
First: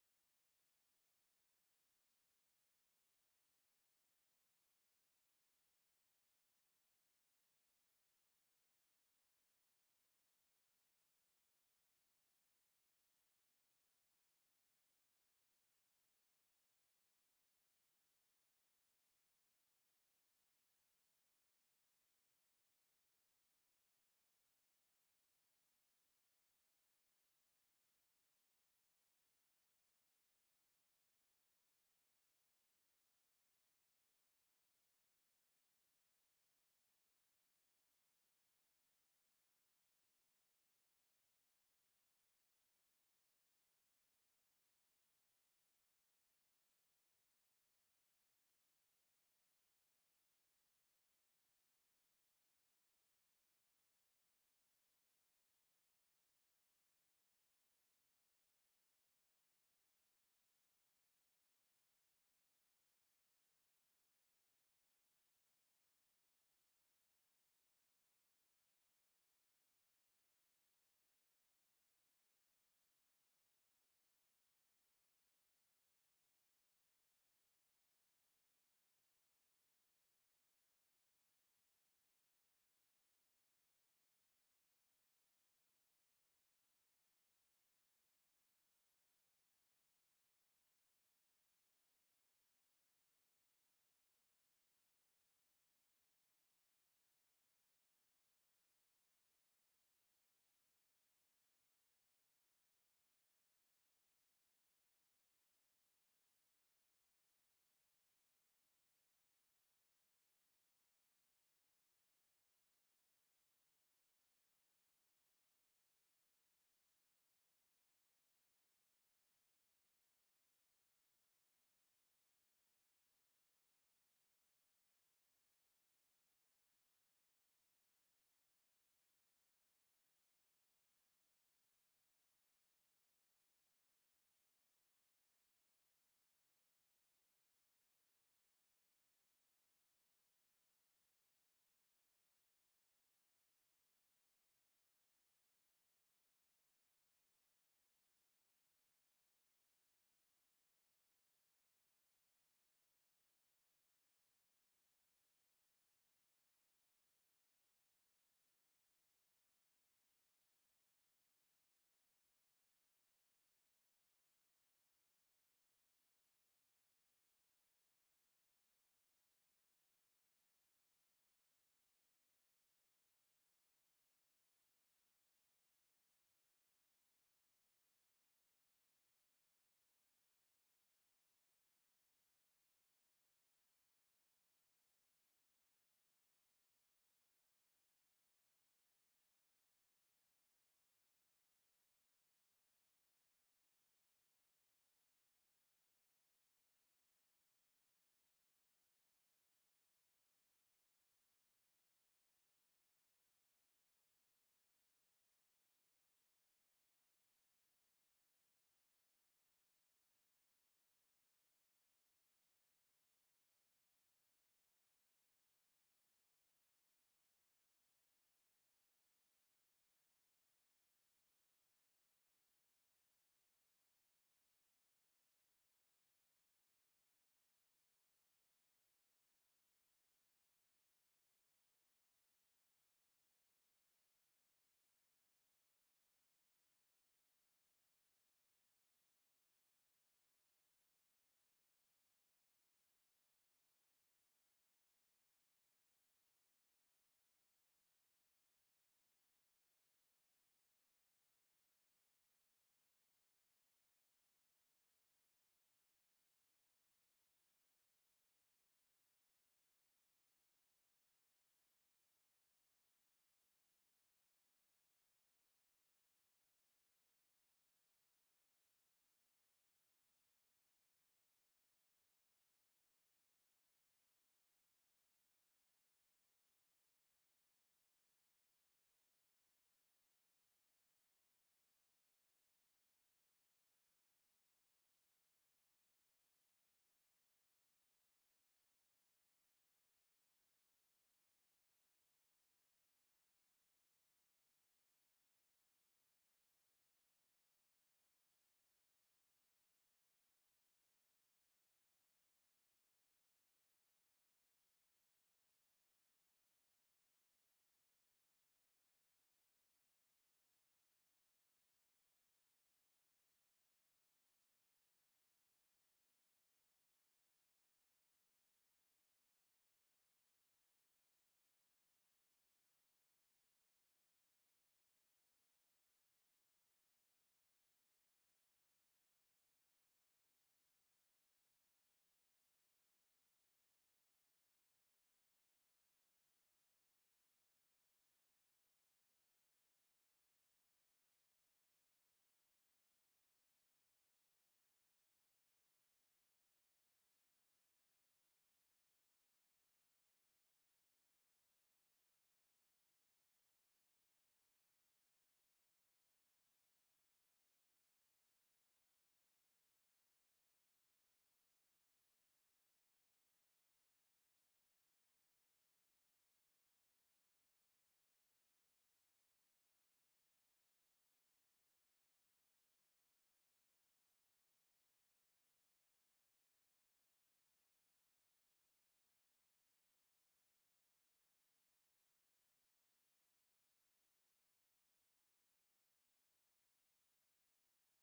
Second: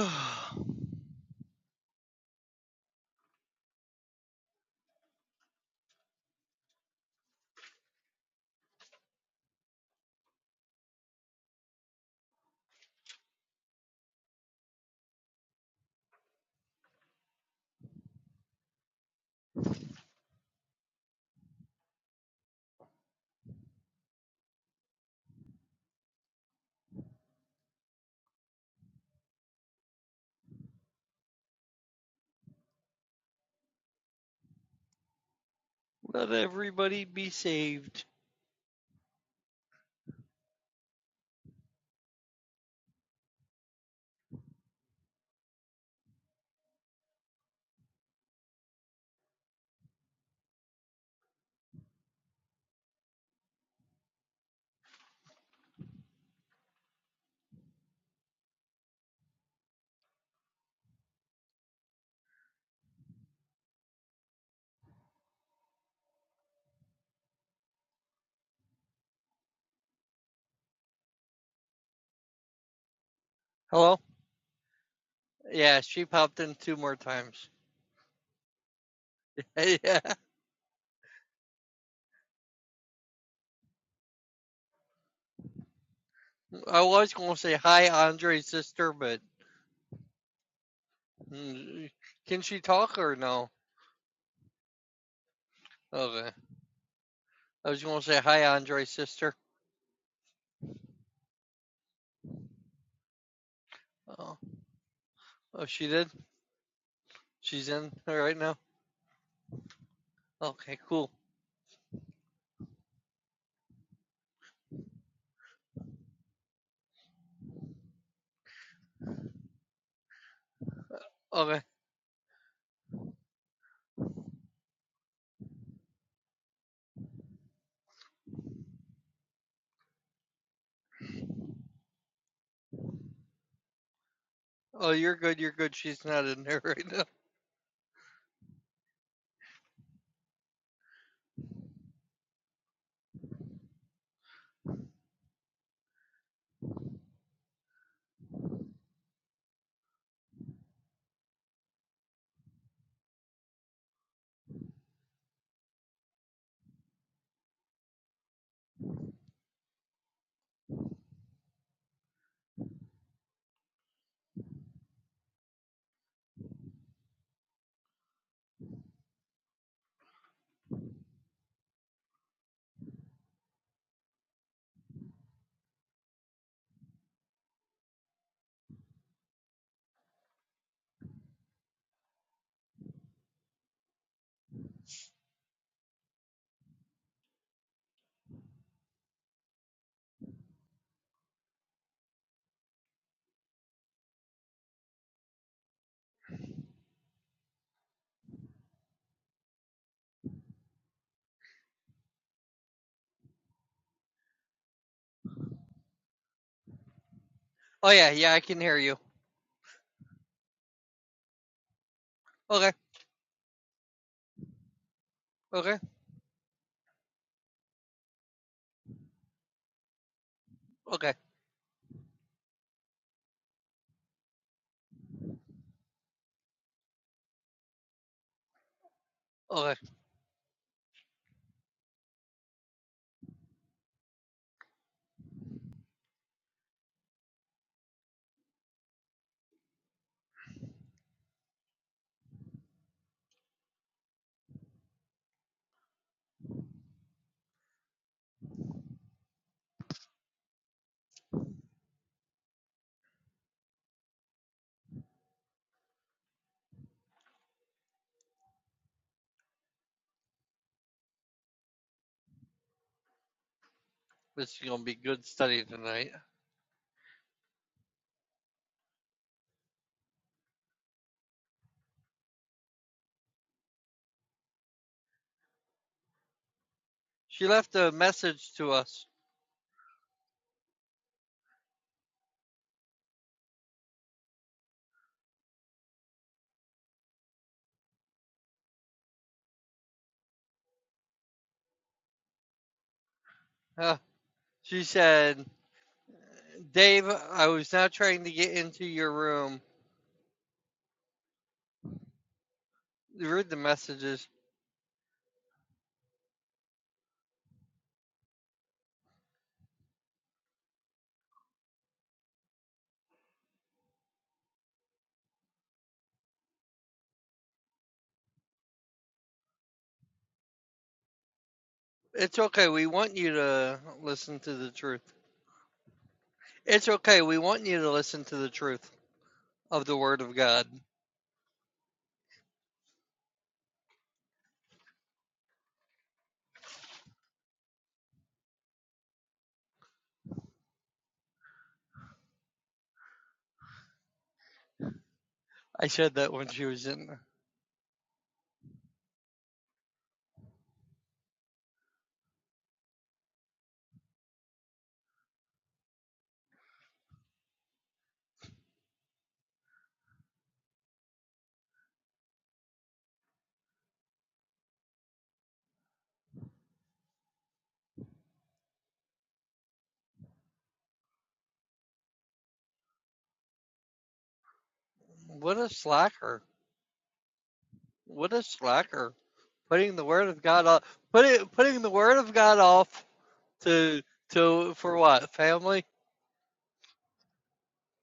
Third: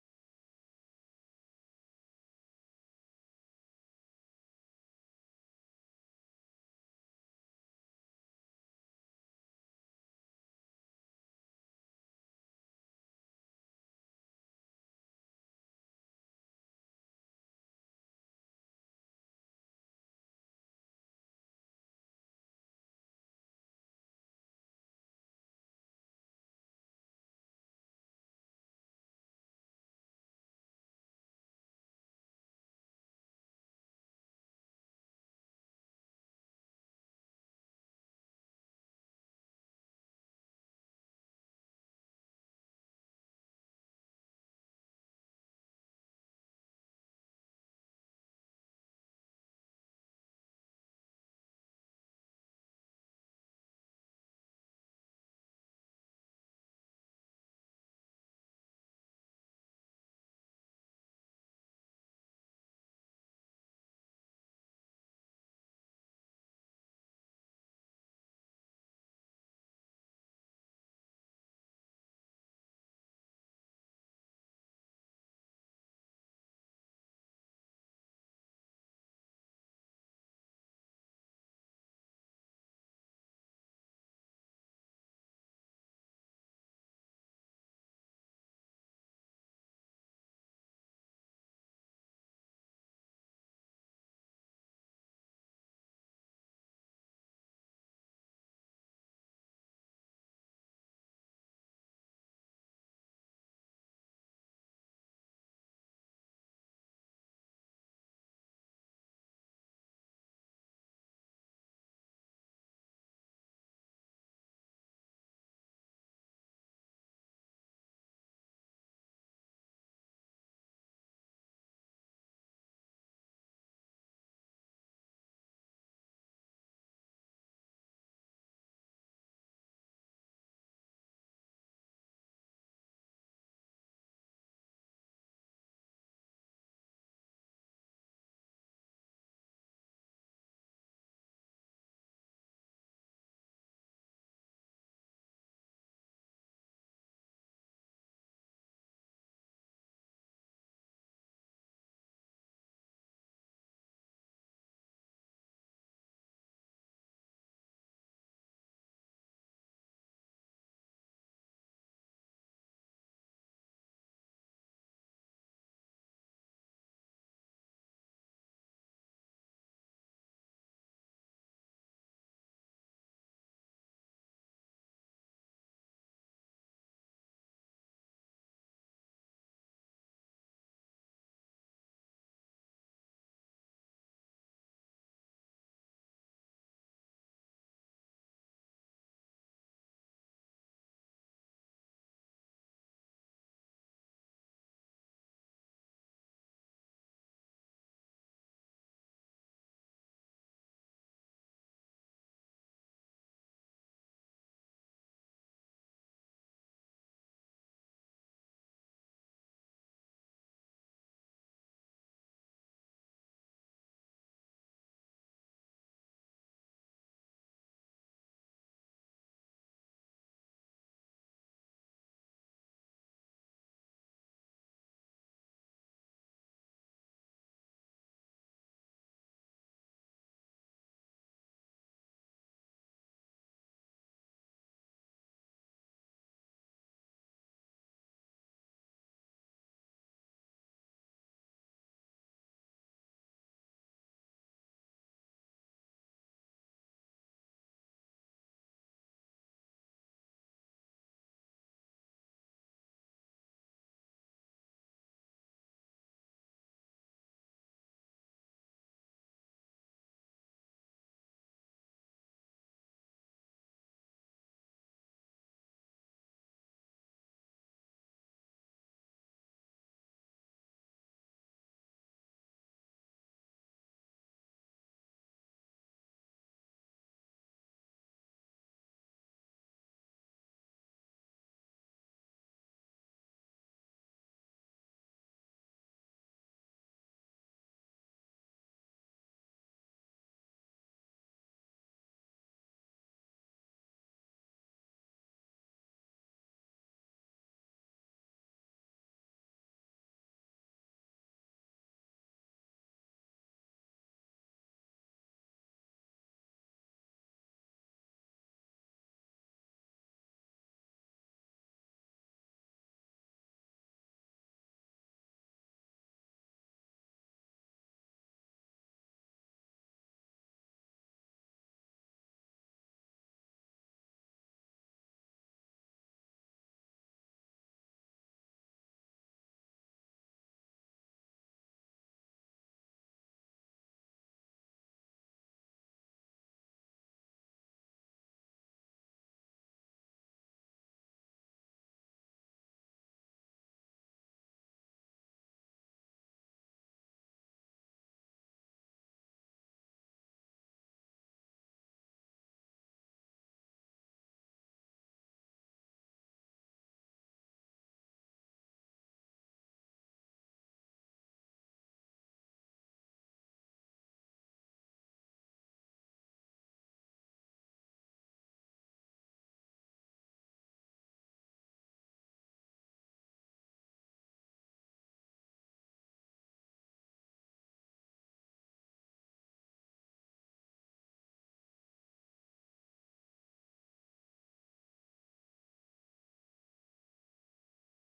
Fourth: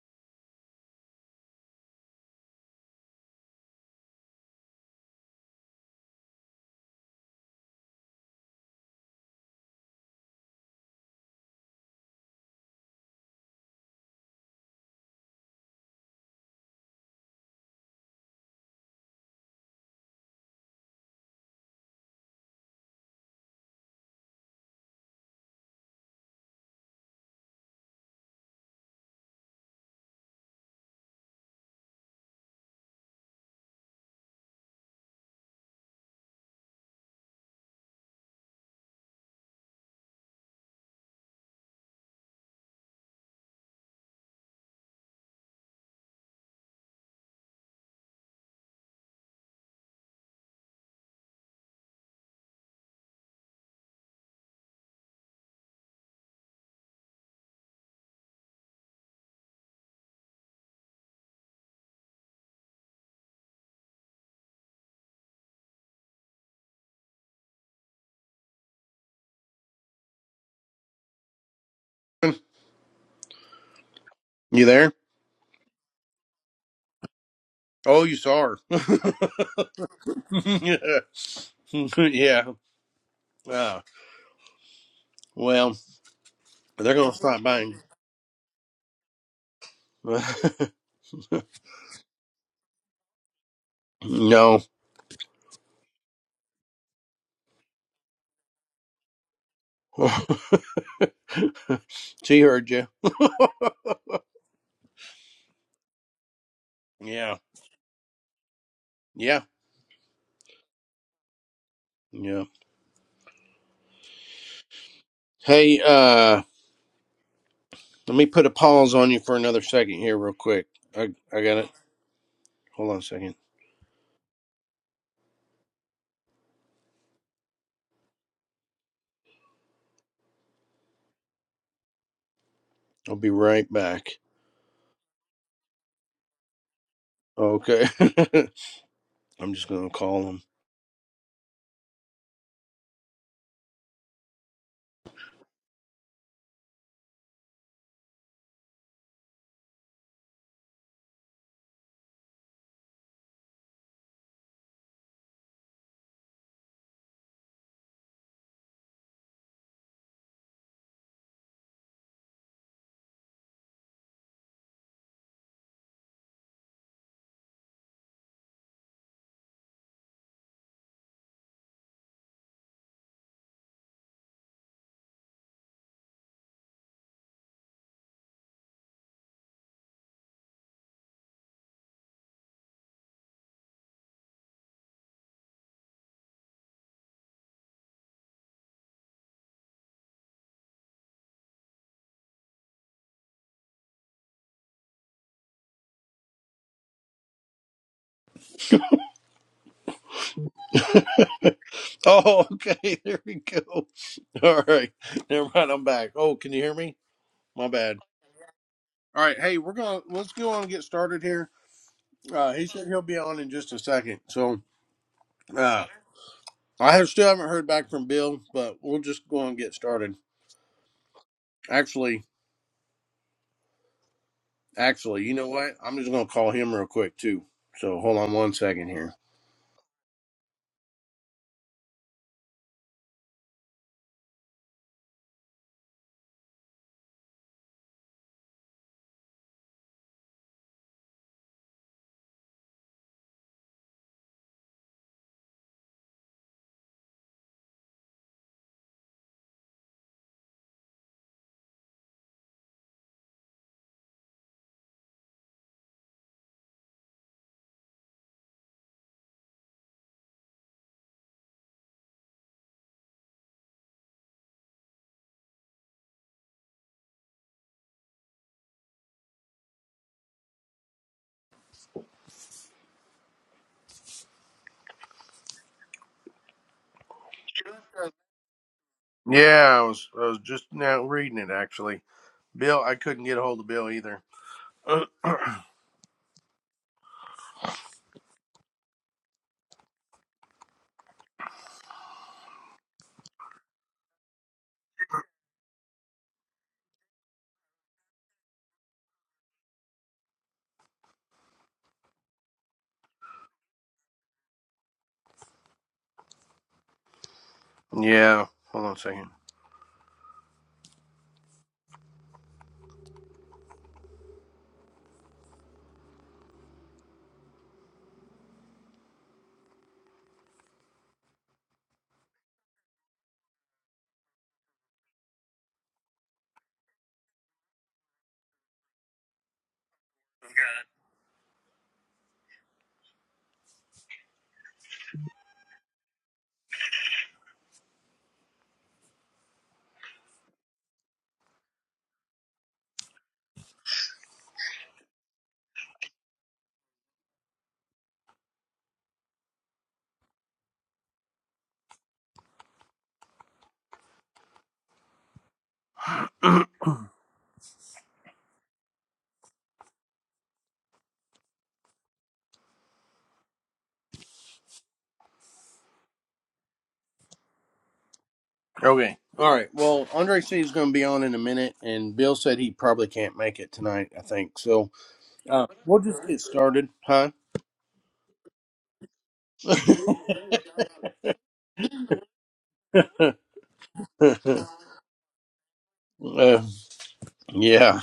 Speaker 2: Let everybody be saved. Hello?
Speaker 1: You there?
Speaker 2: Yeah, she popped in two more times.
Speaker 1: Oh, you saw her.
Speaker 2: Yeah,
Speaker 1: yeah. Yeah. Uh, well,
Speaker 2: I
Speaker 1: they're
Speaker 2: was
Speaker 1: gonna
Speaker 2: going to
Speaker 1: stop
Speaker 2: say
Speaker 1: buying.
Speaker 2: hi, Andre's sister, but mm, can she talk or no?
Speaker 1: no.
Speaker 2: Okay. I was going to say hi, Andre's sister.
Speaker 1: she heard you.
Speaker 2: Oh, oh, she did?
Speaker 1: Yeah.
Speaker 2: She's in there right now?
Speaker 1: Yeah.
Speaker 2: Okay, cool.
Speaker 1: Yeah. Hey, uh, let me put a pause on you for another second here, real quick. I I got
Speaker 2: Okay.
Speaker 1: it. Hold on a second. I'll be right back.
Speaker 2: Oh, you're good. You're good. She's not in there right now.
Speaker 1: Okay. I'm just gonna call him. Oh, okay. There we go. All right. Never mind. I'm back. Oh, can you hear me? My
Speaker 2: Oh,
Speaker 1: bad.
Speaker 2: yeah. Yeah, I can hear you.
Speaker 1: All right. Hey, we're going to let's go on and get started here. Uh, he
Speaker 2: Okay.
Speaker 1: said he'll be on in just a second. So,
Speaker 2: Okay.
Speaker 1: uh, I have still haven't heard back from Bill, but we'll just go on and get started.
Speaker 2: Okay.
Speaker 1: Actually, actually, you know what? I'm just going to call him real quick, too. So, hold on one second here.
Speaker 2: Okay. This is going to be good study tonight. She left a message to us.
Speaker 1: Yeah, I was, I was just now reading it, actually. Bill, I couldn't get a hold of Bill either.
Speaker 2: Uh, she said, Dave, I was not trying to get into your room. Read the messages.
Speaker 1: yeah. Hold on a second.
Speaker 2: It's okay. We want you to listen to the truth. It's okay. We want you to listen to the truth of the Word of God. I said that when she was in.
Speaker 1: Okay. All right. Well, Andre said he's going to be on in a minute, and Bill said he probably can't make it tonight. I think so.
Speaker 2: What
Speaker 1: Uh,
Speaker 2: a
Speaker 1: we'll just get
Speaker 2: slacker.
Speaker 1: started, huh?
Speaker 2: What a slacker. Putting the Word of God off. Putting, putting the Word of God off
Speaker 1: uh,
Speaker 2: to. To for what family?
Speaker 1: yeah.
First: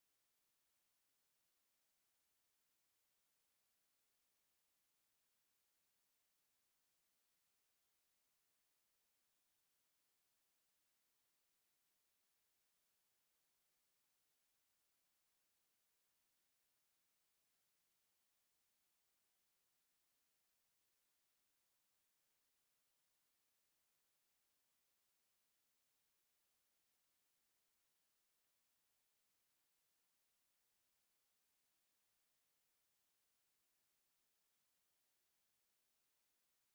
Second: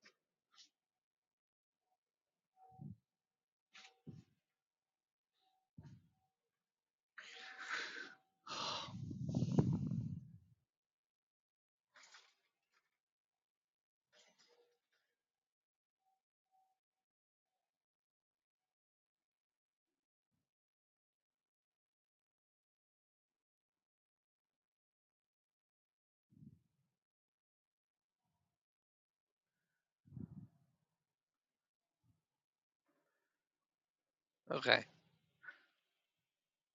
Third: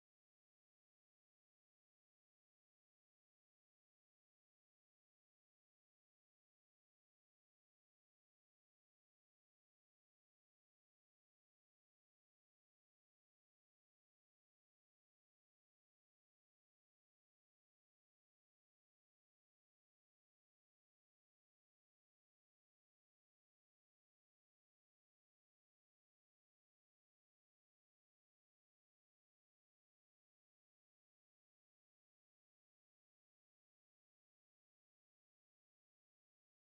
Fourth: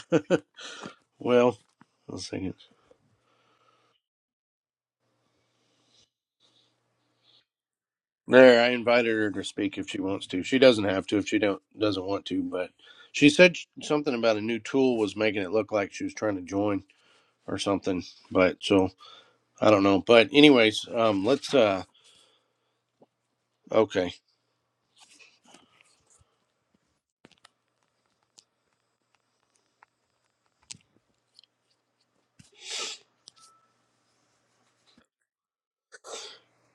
Speaker 1: Well, let's see. There, I invited her to speak if she wants to. She doesn't have to if she don't doesn't want to, but she said sh- something about a new tool was making it look like she was trying to join or something. But so I don't know. But anyways, um, let's. uh Okay.
Speaker 2: Okay,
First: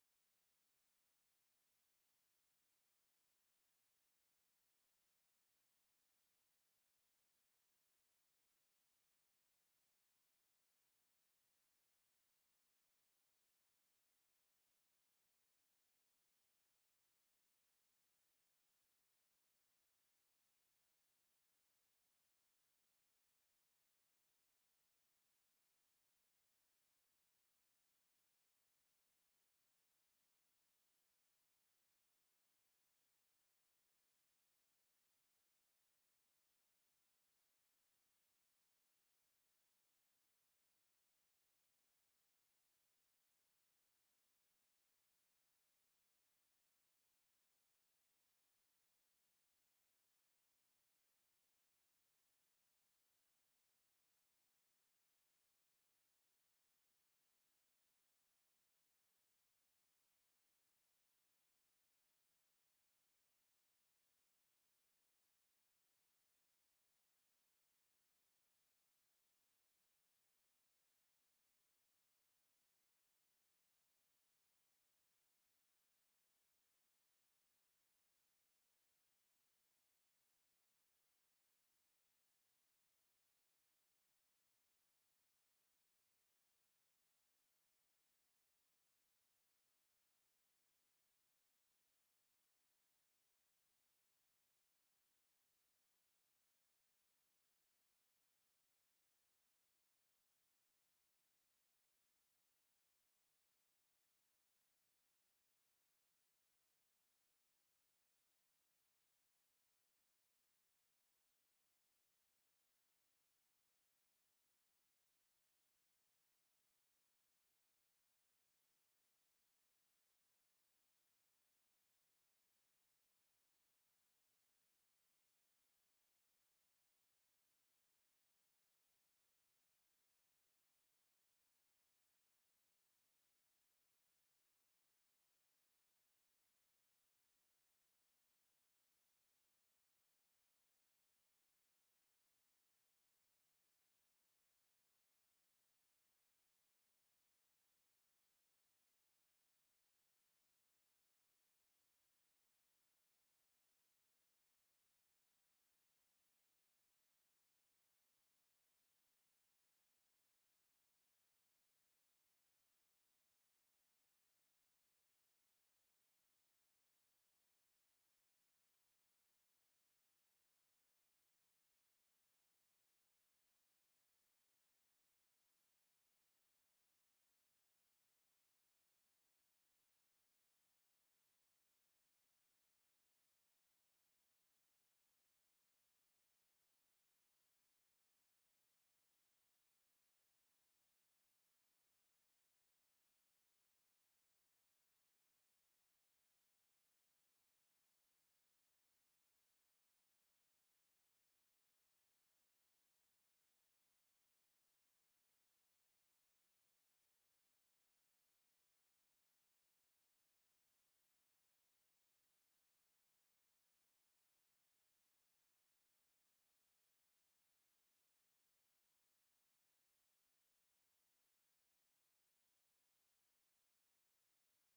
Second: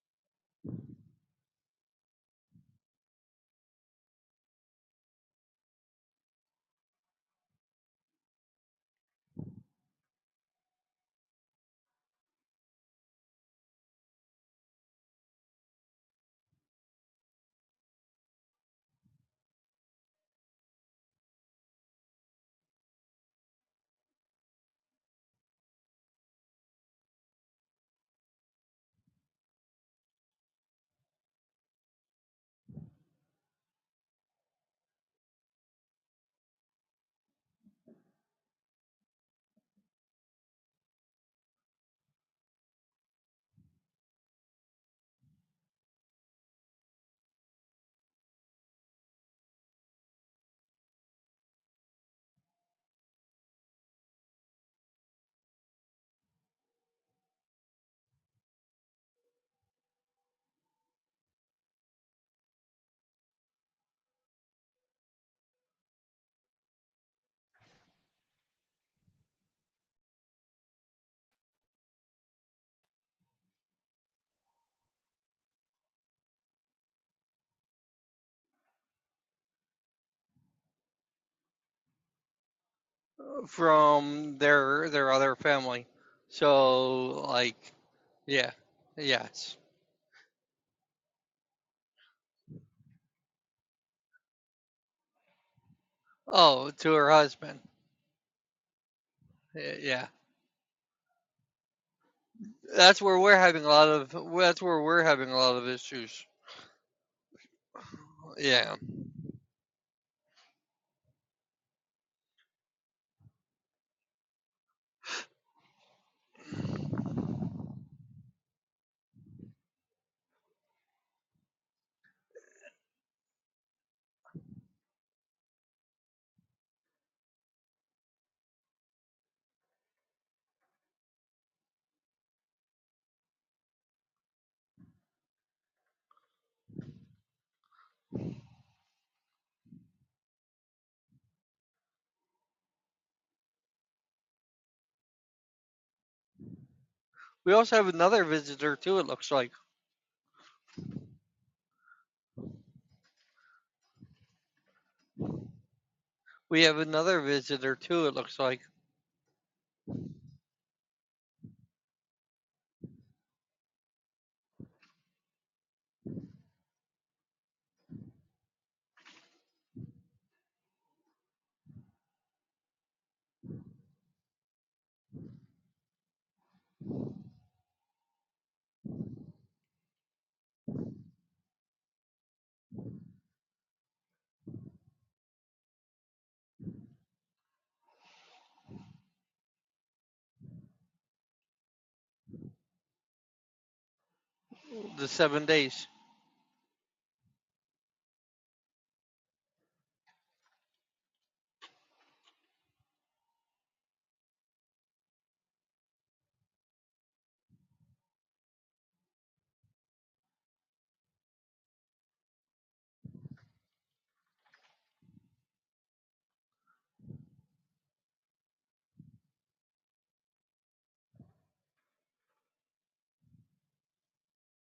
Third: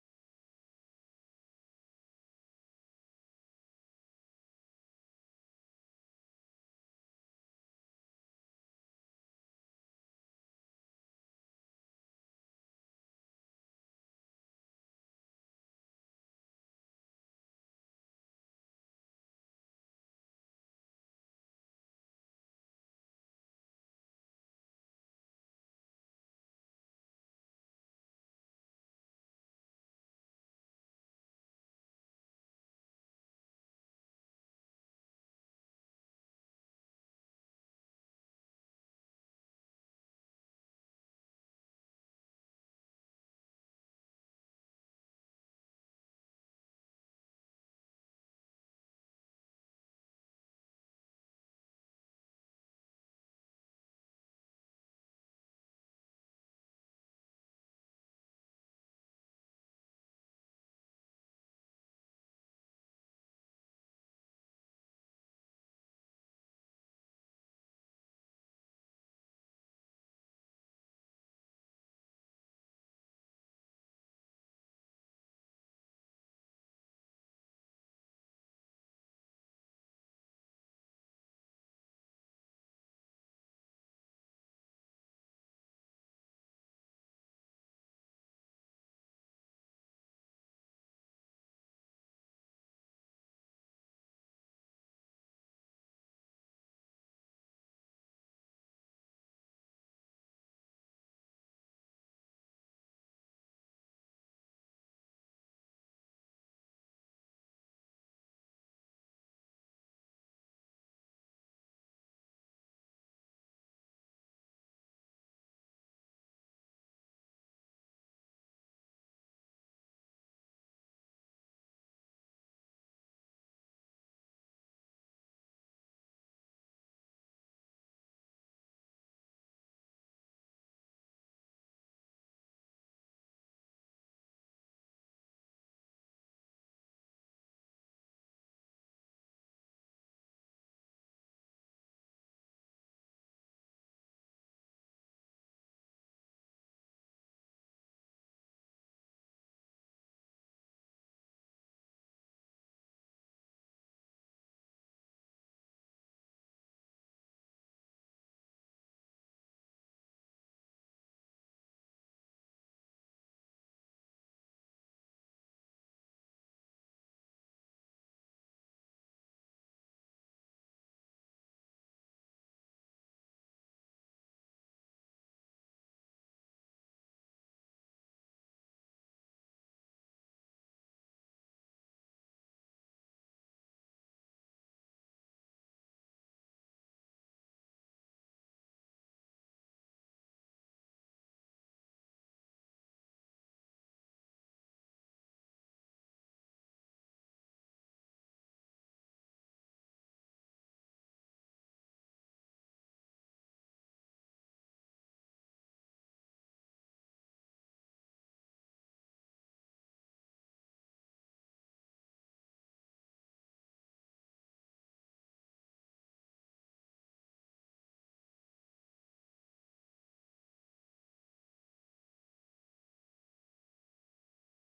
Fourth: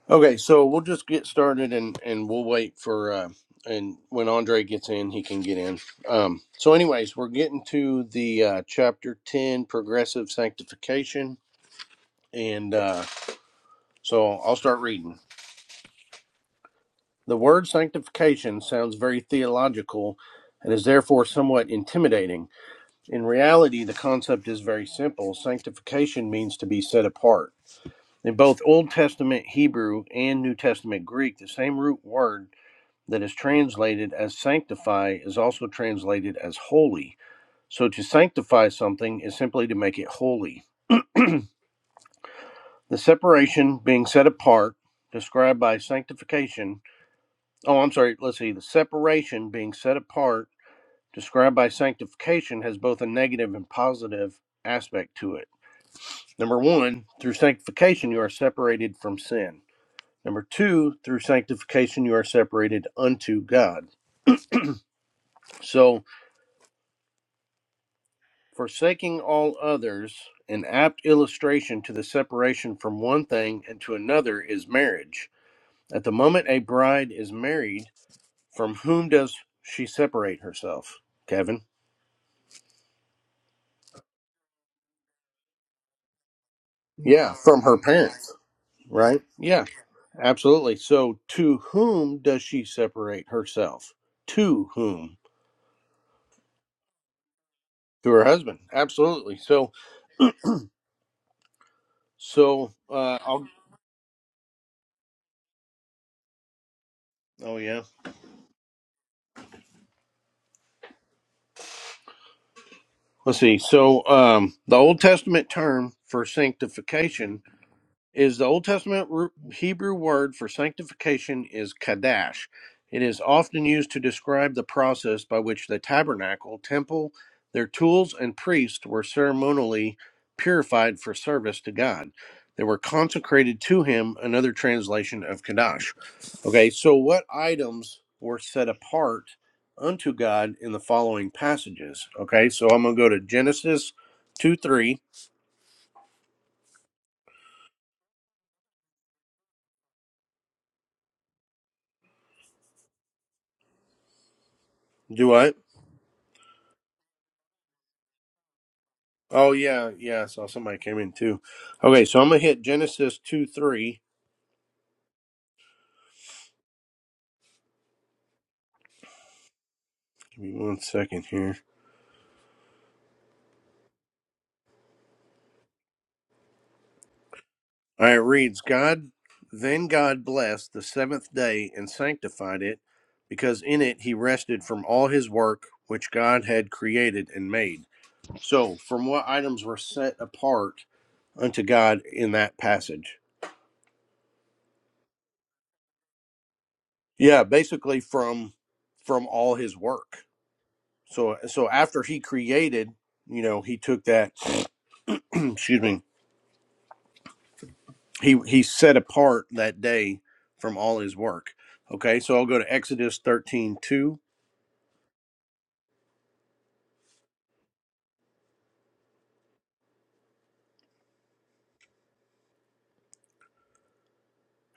Speaker 1: Okay, so we'll just get started and and we'll wait for uh and when Andre gets in, he can get in. Um so anyways, we're getting to the uh chapter 10 progressive sanctification and uh so I'll start reading. The word sanctification sounds very theological and is therefore somewhat intimidating. In reality, the concept is very simple. Sanctification means to be set apart. In both Old Testament Hebrew and New Testament Greek, the same root word that is translated as sanctify is also translated as holy. So to sanctify something is simply to make it holy. The separation being set apart, described by sanctification, oh, I'm sorry, let's see, the separation being set apart, described by sanctification, has both a negative and positive aspect to it. Number one, through sanctification, you are separated from sin. Number two, through sanctification, you are separated unto God. So, Forsaking all others, an apt illustration to the separation from one thing and to another is marriage. At the moment a bride is married, from whom does she separate herself, Kevin?
Speaker 2: from their their other family. So
Speaker 1: Yeah,
Speaker 2: like
Speaker 1: from her parents,
Speaker 2: Yeah.
Speaker 1: right?
Speaker 2: Yes.
Speaker 1: Yeah, absolutely. So to whom does she separate herself? To whom?
Speaker 2: Oh, to her husband.
Speaker 1: To her husband. Absolutely. So,
Speaker 2: Y- Yeah.
Speaker 1: so,
Speaker 2: That's where
Speaker 1: uh,
Speaker 2: we're
Speaker 1: I'll,
Speaker 2: having a lot of that's where we're having a lot of issues.
Speaker 1: oh yeah.
Speaker 2: Yeah.
Speaker 1: Let's see. So, um, the Old Testament term for sanctification is the Old Testament Hebrew word for sanctification is kadash. It is often used to describe the process by which the tabernacle, temple, their tools, and priests were ceremonially purified for service to God. They were consecrated to Him, another translation of kadash. Okay, so what items were set apart unto God in the following passages? Okay, so I'm going to go to Genesis 2 3.
Speaker 2: We also have another visitor too, it looks like.
Speaker 1: Do I?
Speaker 2: We have another visitor too, it looks like.
Speaker 1: Oh yeah, yeah. I saw somebody came in too. Okay, so I'm gonna hit Genesis two three. Give me one second here. All right, it reads God. Then God blessed the seventh day and sanctified it, because in it He rested from all His work which God had created and made. So, from what items were set apart unto God in that passage?
Speaker 2: The seven days.
Speaker 1: Yeah, basically from from all His work. So, so after He created, you know, He took that. excuse me he he's set apart that day from all his work. Okay, so I'll go to Exodus 13:2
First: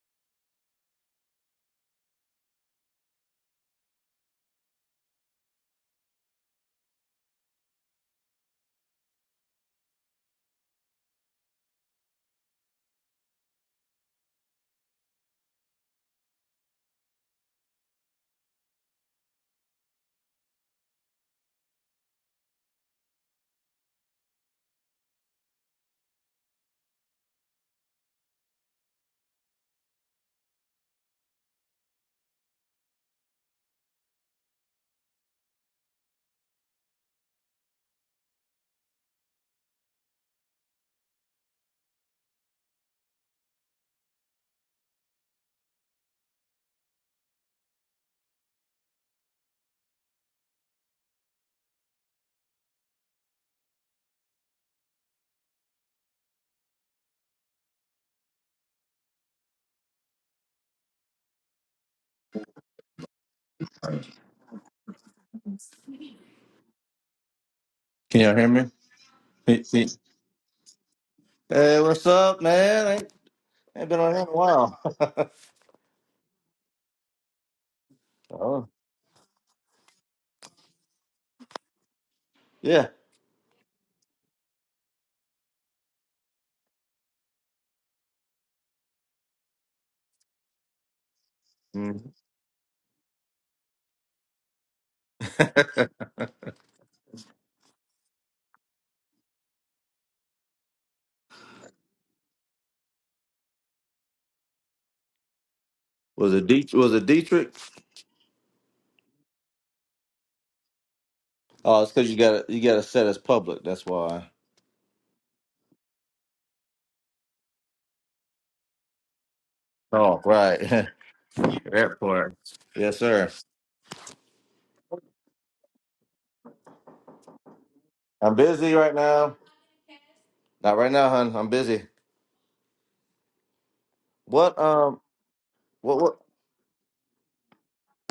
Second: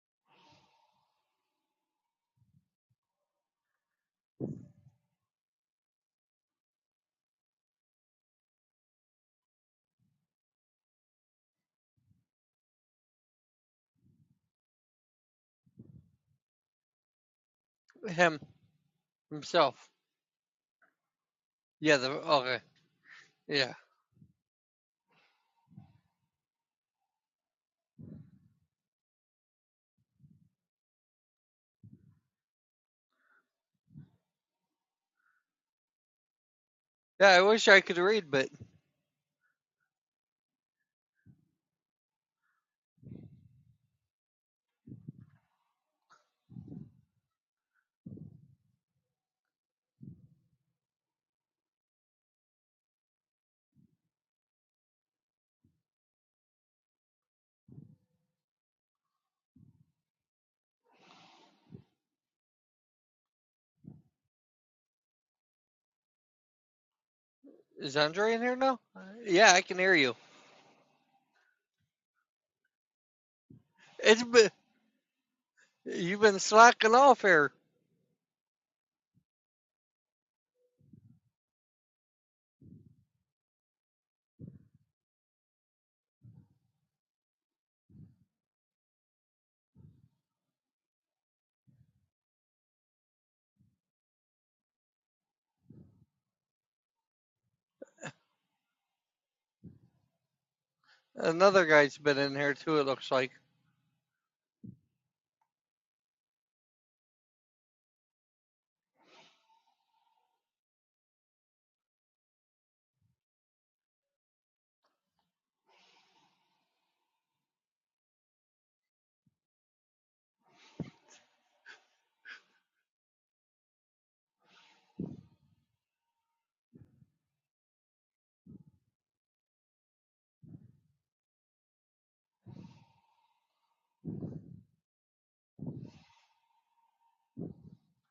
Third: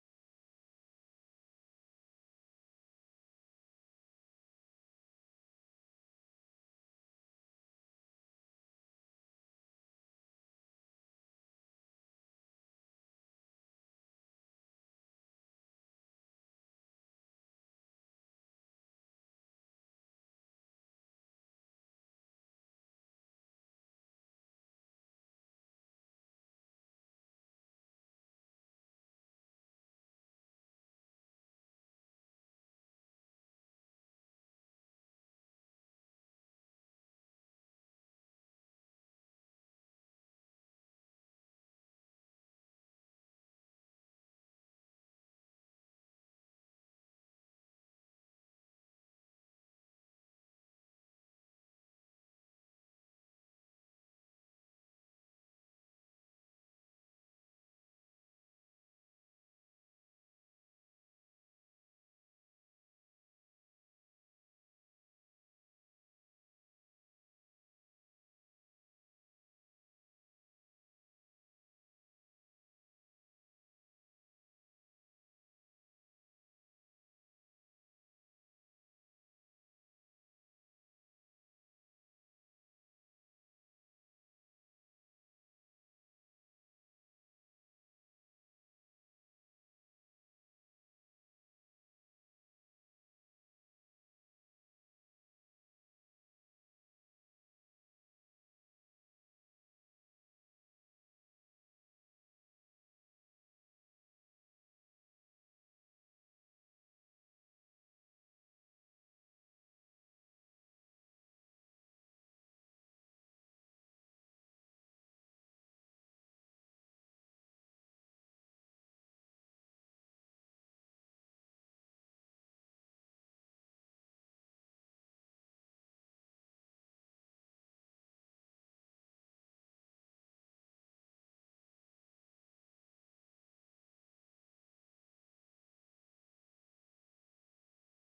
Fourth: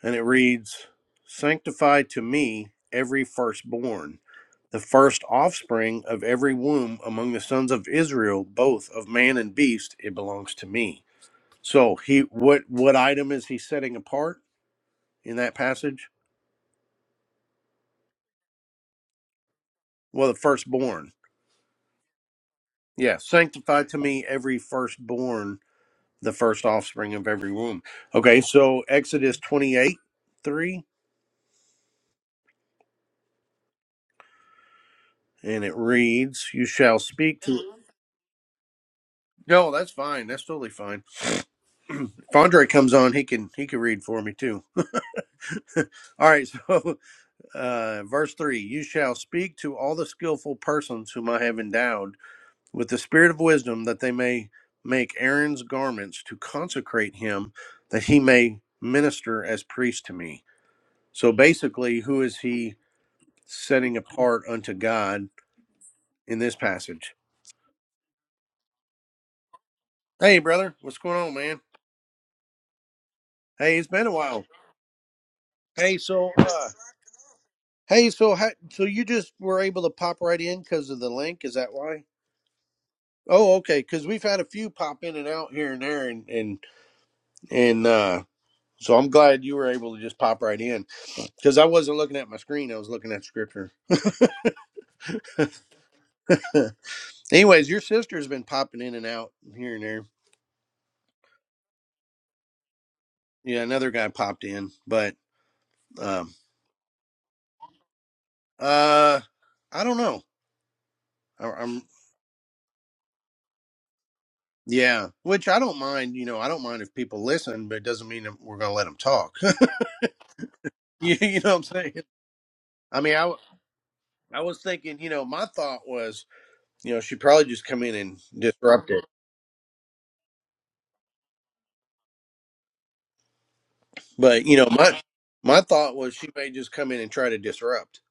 Speaker 1: and it reads, Sanctify to me every firstborn, the first offspring of every womb among the sons of Israel, both of man and beast, it belongs to me. So he what what item is he setting apart in that passage?
Speaker 2: Him himself.
Speaker 1: Well, the firstborn.
Speaker 2: Yeah, the okay.
Speaker 1: Yeah,
Speaker 2: Yeah.
Speaker 1: sanctify to me every firstborn the first offspring of every womb. Okay, so Exodus 28 3, and it reads, You shall
Speaker 2: Yeah,
Speaker 1: speak
Speaker 2: I wish
Speaker 1: to.
Speaker 2: I could read, but
Speaker 1: No, that's fine. That's totally fine. If Andre comes on, he can he can read for me too. all right, so uh, verse three: You shall speak to all the skillful persons whom I have endowed with the spirit of wisdom, that they may make Aaron's garments to consecrate him, that he may minister as priest to me. So basically, who is he? setting apart unto God in this passage.
Speaker 2: is
Speaker 3: Can
Speaker 2: Andre
Speaker 3: y'all
Speaker 2: in
Speaker 3: hear
Speaker 2: here
Speaker 3: me?
Speaker 2: now? Uh, Yeah, I
Speaker 3: Hey,
Speaker 2: can
Speaker 3: hey.
Speaker 2: hear you.
Speaker 1: Hey, brother, what's going on, man?
Speaker 3: Hey, what's up, man? Ain't,
Speaker 1: Hey, it's
Speaker 3: ain't been
Speaker 1: been
Speaker 3: on
Speaker 1: a
Speaker 3: here
Speaker 2: It's
Speaker 3: in a
Speaker 1: while.
Speaker 2: been,
Speaker 3: while.
Speaker 1: Hey,
Speaker 2: you've
Speaker 1: so,
Speaker 2: been
Speaker 1: uh,
Speaker 2: slacking off here.
Speaker 1: hey, so, how,
Speaker 3: oh,
Speaker 1: so you just were able to pop right in because of the link? Is that why?
Speaker 3: yeah.
Speaker 1: Oh, okay. Because we've had a few pop in and out here and there, and and and uh, so I'm glad you were able to just pop right in because I wasn't
Speaker 3: Mhm.
Speaker 1: looking at my screen; I was looking at scripture. Anyways, your sister's been popping in and out here and there.
Speaker 2: Another guy's been in here too, it looks like.
Speaker 1: Yeah, another guy popped in, but
Speaker 3: was
Speaker 1: um,
Speaker 3: it Det- was it Dietrich?
Speaker 1: uh, I don't know. I, I'm
Speaker 3: Oh, it's because you got to you got to set as public. That's why.
Speaker 1: Yeah, which I don't mind. You know, I don't mind if people listen, but it doesn't mean that we're going to let them talk.
Speaker 3: Oh, right.
Speaker 1: you, you know what I'm saying?
Speaker 3: that part. Yes,
Speaker 1: I mean, I,
Speaker 3: sir.
Speaker 1: w- I was thinking, you know, my thought was, you know, she probably just come in and
Speaker 3: I'm busy
Speaker 1: disrupt
Speaker 3: right
Speaker 1: it.
Speaker 3: now. Not right now, hun. I'm busy.
Speaker 1: But
Speaker 3: What?
Speaker 1: you know,
Speaker 3: Um.
Speaker 1: my my thought
Speaker 3: What?
Speaker 1: was
Speaker 3: What?
Speaker 1: she may just come in and try to disrupt.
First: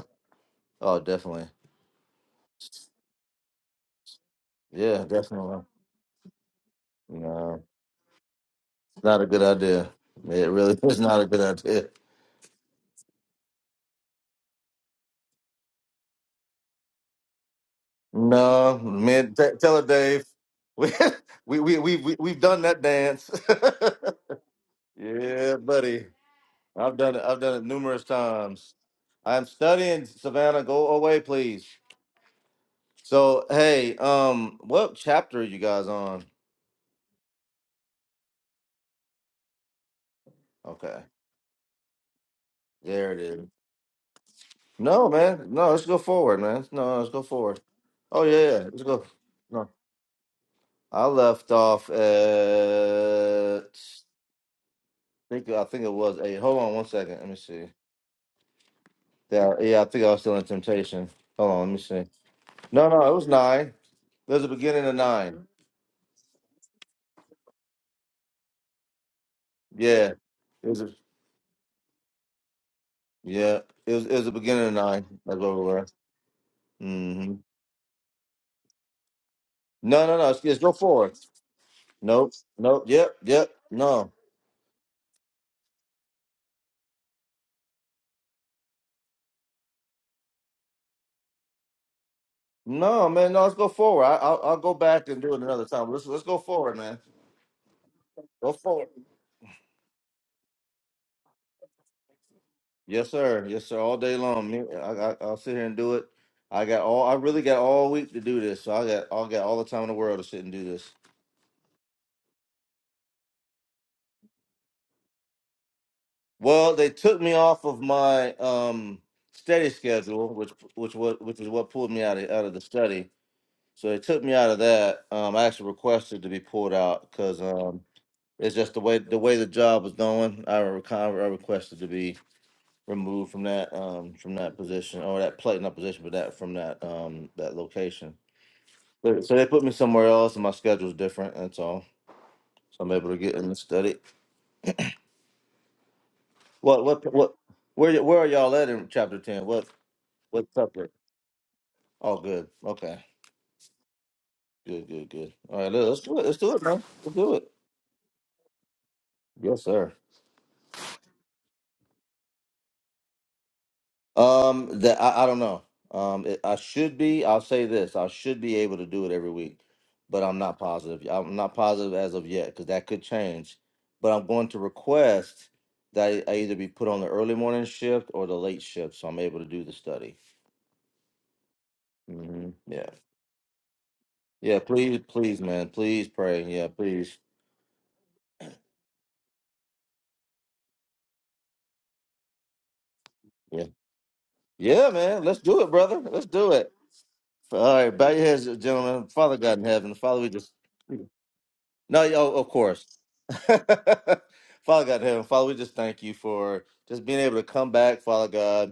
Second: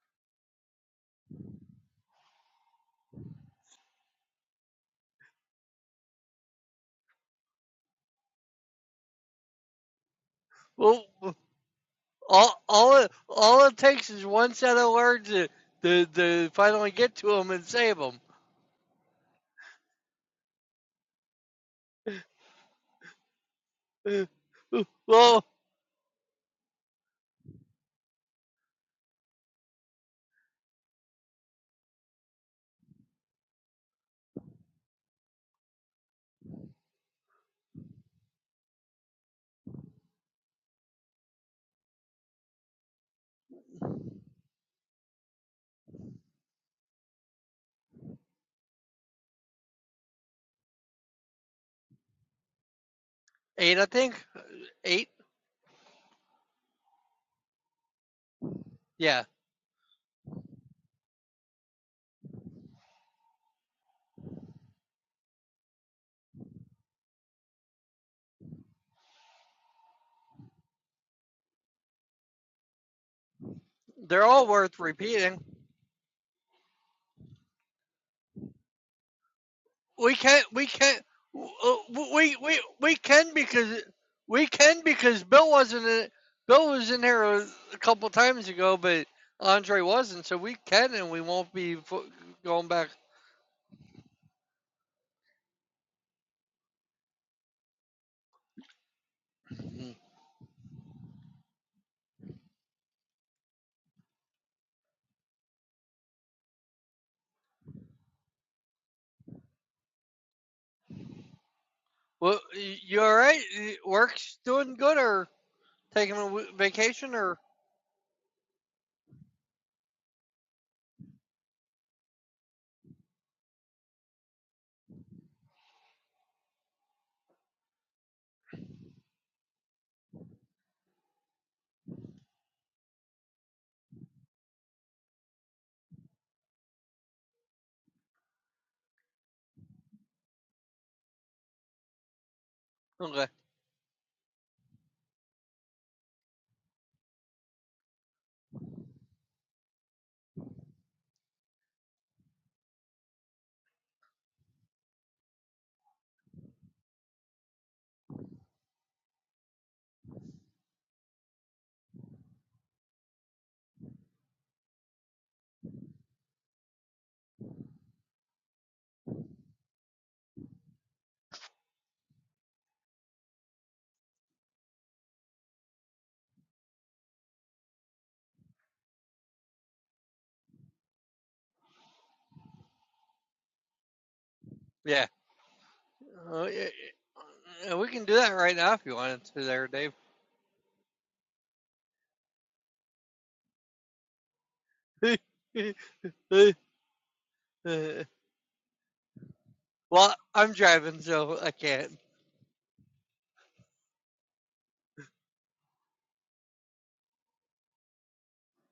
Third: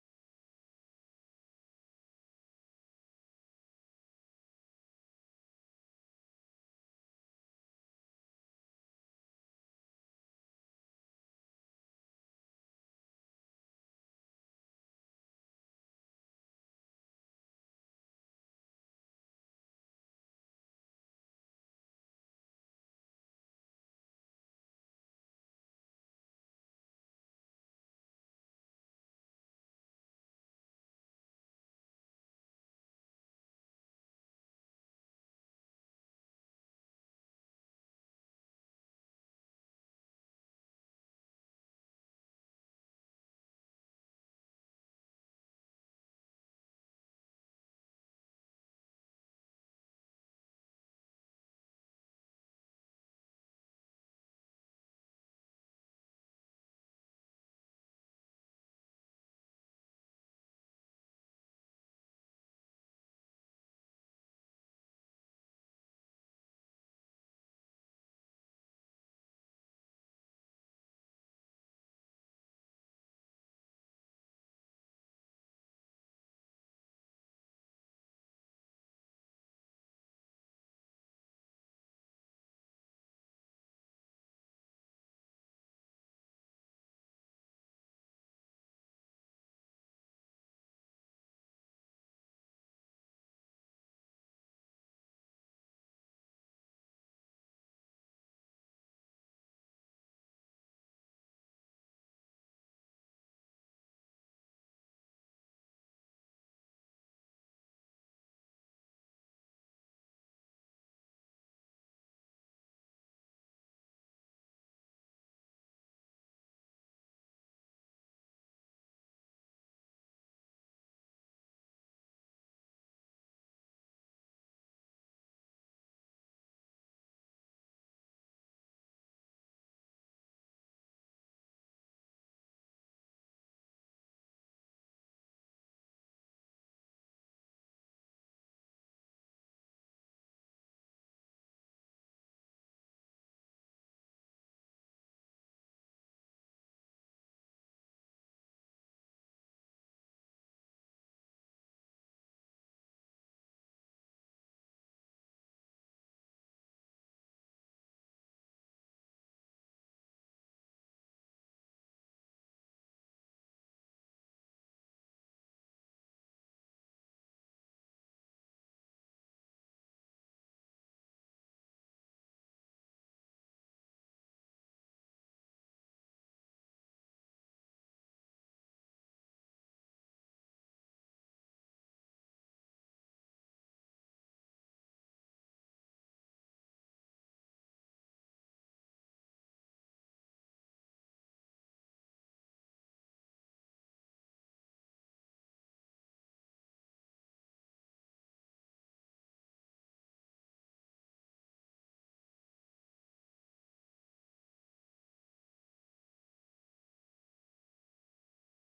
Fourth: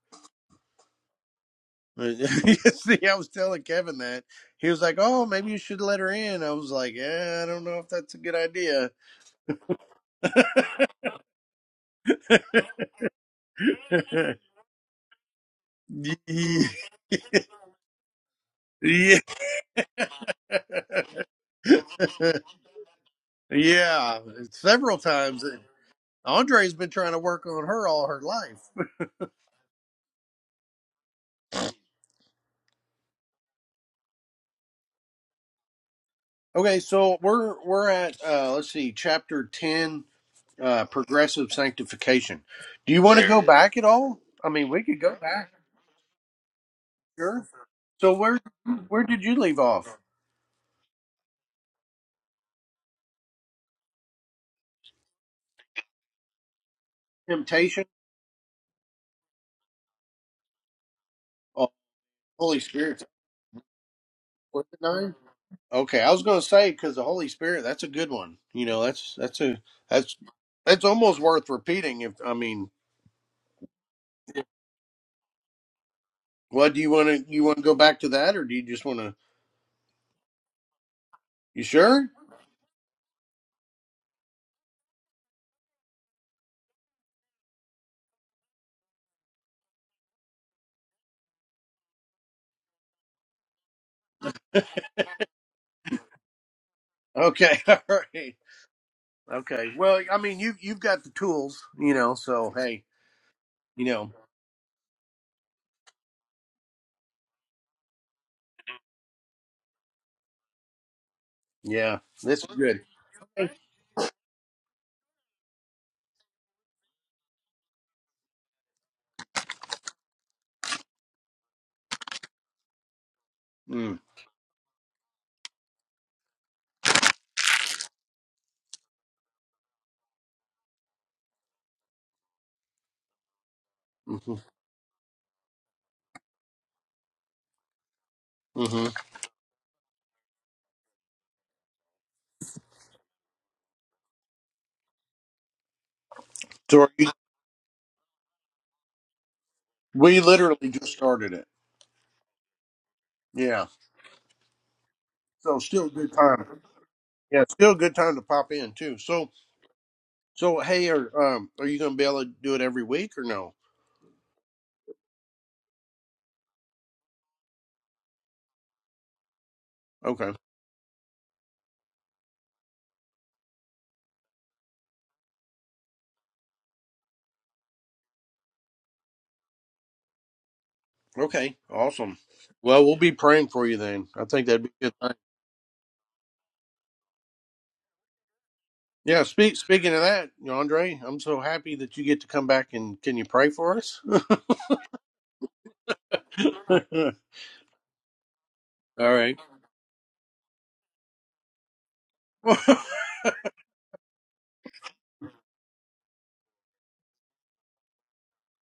Speaker 3: Oh, definitely.
Speaker 1: See, I was telling Kevin that he was like,
Speaker 3: Yeah,
Speaker 1: "Oh, maybe you
Speaker 3: definitely.
Speaker 1: should let her in." I was like, "Yeah, I
Speaker 3: No,
Speaker 1: don't know if that's a good idea."
Speaker 3: it's not a good idea. It really is
Speaker 2: Well,
Speaker 3: not a good idea.
Speaker 2: all all it, all it takes is one set of words to, to, to finally get to them
Speaker 1: yeah.
Speaker 2: and save them.
Speaker 3: No, man. T- tell her, Dave. We we we we we-
Speaker 1: Yeah.
Speaker 3: we've done that dance.
Speaker 1: Yeah, several times.
Speaker 2: Well,
Speaker 3: yeah, buddy.
Speaker 1: Andre's been
Speaker 3: I've
Speaker 1: trying
Speaker 3: done
Speaker 1: to
Speaker 3: it. I've
Speaker 1: work
Speaker 3: done it
Speaker 1: on her
Speaker 3: numerous
Speaker 1: all her life.
Speaker 3: times. I'm studying Savannah. Go away, please. So, hey, um, what chapter are you guys on?
Speaker 1: Okay, so we're we're at uh, let's see, chapter ten, uh,
Speaker 3: Okay,
Speaker 1: progressive sanctification. Do you
Speaker 3: there it
Speaker 1: want to go
Speaker 3: is.
Speaker 1: back at all? I mean, we could
Speaker 3: No,
Speaker 1: go
Speaker 3: man.
Speaker 1: back.
Speaker 3: No, let's go forward, man. No, let's go
Speaker 1: Sure.
Speaker 3: forward.
Speaker 1: So
Speaker 3: Oh yeah,
Speaker 1: where
Speaker 3: yeah. Let's
Speaker 1: where
Speaker 3: go.
Speaker 1: did you leave
Speaker 3: No,
Speaker 1: off?
Speaker 3: I left off at.
Speaker 2: eight, I think eight.
Speaker 3: I think I think it was eight. Hold on one second. Let me see.
Speaker 1: Temptation.
Speaker 2: Yeah,
Speaker 3: Yeah, yeah, I think I was still in temptation. Hold on, let
Speaker 1: Oh,
Speaker 3: me see.
Speaker 1: Holy
Speaker 3: No,
Speaker 1: Spirit.
Speaker 3: no, it was nine. It was the
Speaker 1: Was it
Speaker 3: beginning of
Speaker 1: nine?
Speaker 3: nine.
Speaker 1: Okay, I was going to say because the Holy Spirit. That's a good one. You know, that's that's a
Speaker 3: Yeah.
Speaker 1: that's
Speaker 3: It was
Speaker 1: that's
Speaker 3: a,
Speaker 1: almost worth repeating. If I mean.
Speaker 3: yeah. It was it
Speaker 2: they're
Speaker 3: was the
Speaker 2: all
Speaker 3: beginning of
Speaker 2: worth
Speaker 3: nine. That's
Speaker 2: repeating.
Speaker 3: what we were.
Speaker 1: What do you want to
Speaker 3: Mm-hmm.
Speaker 1: you want to go back to that, or do you just want to?
Speaker 3: No,
Speaker 2: We
Speaker 3: no, no. Let's,
Speaker 2: can't.
Speaker 3: let's
Speaker 2: We
Speaker 3: go
Speaker 2: can't.
Speaker 3: forward.
Speaker 1: You
Speaker 2: uh,
Speaker 1: sure?
Speaker 3: Nope.
Speaker 2: We we
Speaker 3: Nope.
Speaker 2: we
Speaker 3: Yep.
Speaker 2: can
Speaker 3: Yep.
Speaker 2: because
Speaker 3: No.
Speaker 2: we can because Bill wasn't. In, Bill was in here a couple times ago, but Andre wasn't. So we can and we won't be going back.
Speaker 3: No, man. No, let's go forward. I, I'll I'll go back and do it another time. Let's let's go forward, man.
Speaker 1: Okay, all right,
Speaker 3: Go forward.
Speaker 1: okay. Well, I mean, you you've got the tools, you know. So hey,
Speaker 3: Yes, sir. Yes, sir.
Speaker 1: you
Speaker 3: All
Speaker 1: know,
Speaker 3: day long. Me, I, I I'll sit here and do it. I got all. I really got all week to do this. So I got I got all the time in the world to sit and do this.
Speaker 1: yeah, this
Speaker 2: Well,
Speaker 1: is good.
Speaker 2: you all right?
Speaker 1: Hey,
Speaker 2: Work's doing good or? Taking a w-
Speaker 3: Well, they
Speaker 2: vacation
Speaker 3: took me
Speaker 2: or
Speaker 3: off of my um study schedule, which which was which is what pulled me out of out of the study. So they
Speaker 1: Mm,
Speaker 3: took me out of that. Um, I actually requested to be pulled out because um, it's just the way the way the job was going. I, re- I requested to be removed from that um
Speaker 1: hmm
Speaker 3: from that position or that plate not position, but that from that um that location.
Speaker 1: hmm
Speaker 3: But, so they put me somewhere else, and my schedule's different. That's all. So I'm able to
Speaker 2: okay?
Speaker 3: get in the study.
Speaker 1: So
Speaker 3: What
Speaker 1: are you,
Speaker 3: what what? Where y- where are y'all at in chapter ten? What
Speaker 1: we
Speaker 3: what
Speaker 1: literally
Speaker 3: subject?
Speaker 1: just started it.
Speaker 3: Oh, good. Okay.
Speaker 1: Yeah.
Speaker 3: Good, good, good.
Speaker 1: So
Speaker 3: All right,
Speaker 1: still
Speaker 3: let-
Speaker 1: a
Speaker 3: let's
Speaker 1: good
Speaker 3: do it. Let's do
Speaker 1: time.
Speaker 3: it, man. Let's do
Speaker 1: Yeah,
Speaker 3: it.
Speaker 1: still a good time to pop in too. So
Speaker 3: Yes, sir.
Speaker 1: so hey, are um are you gonna be able to do it every week or no?
Speaker 3: Um, that I, I don't know. Um, it, I should be. I'll say this. I should be able to do it every week, but
Speaker 1: Okay.
Speaker 3: I'm not positive. I'm not positive as of yet because that could change. But I'm going to request that I, I either be put on the early morning shift or the late shift, so I'm able to do the study.
Speaker 1: Okay. Awesome.
Speaker 3: hmm
Speaker 1: Well,
Speaker 3: Yeah.
Speaker 1: we'll be praying for you then. I think
Speaker 3: Yeah.
Speaker 1: that'd be
Speaker 3: Please,
Speaker 2: Yeah.
Speaker 1: good.
Speaker 3: please, man. Please pray.
Speaker 2: Uh,
Speaker 3: Yeah.
Speaker 2: yeah,
Speaker 3: Please.
Speaker 2: yeah. we can do that right now if you
Speaker 1: Yeah,
Speaker 2: wanted to,
Speaker 1: speak,
Speaker 2: there, Dave.
Speaker 1: speaking of that, Andre, I'm so happy that you get to come back and can you pray
Speaker 3: Yeah.
Speaker 1: for us?
Speaker 3: Yeah, man. Let's do it, brother. Let's do it.
Speaker 1: All
Speaker 3: All right, bow your heads, gentlemen. Father
Speaker 1: right.
Speaker 3: God in heaven,
Speaker 2: well,
Speaker 3: Father, we just
Speaker 2: I'm driving, so I can't.
Speaker 3: no, yo, of course. Father God in heaven, Father, we just thank you for just being able to come back, Father God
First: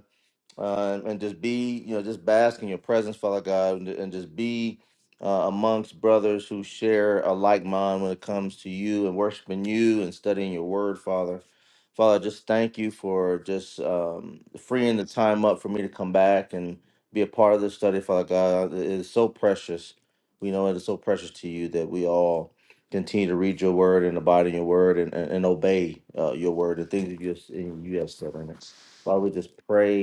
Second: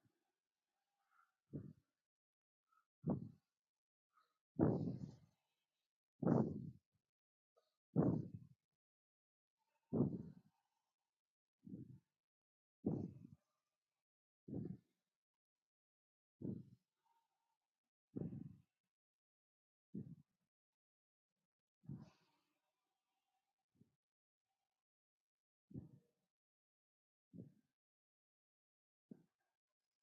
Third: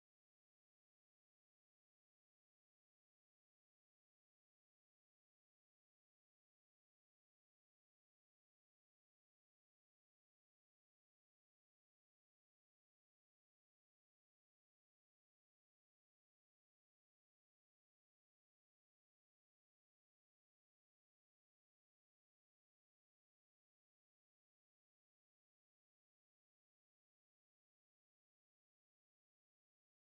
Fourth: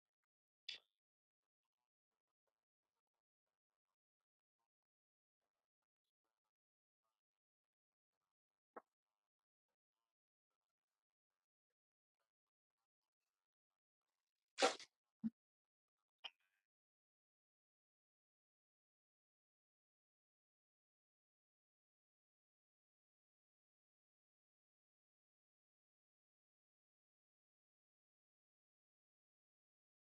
Speaker 3: uh, and just be, you know, just bask in your presence, Father God, and, and just be uh, amongst brothers who share a like mind when it comes to you and worshiping you and studying your word, Father. Father, just thank you for just um, freeing the time up for me to come back and be a part of this study, Father God. Uh, It is so precious. We know it is so precious to you that we all continue to read your word and abide in your word and, and, and obey uh, your word, the things that you, just, you have said in it. Father, we just pray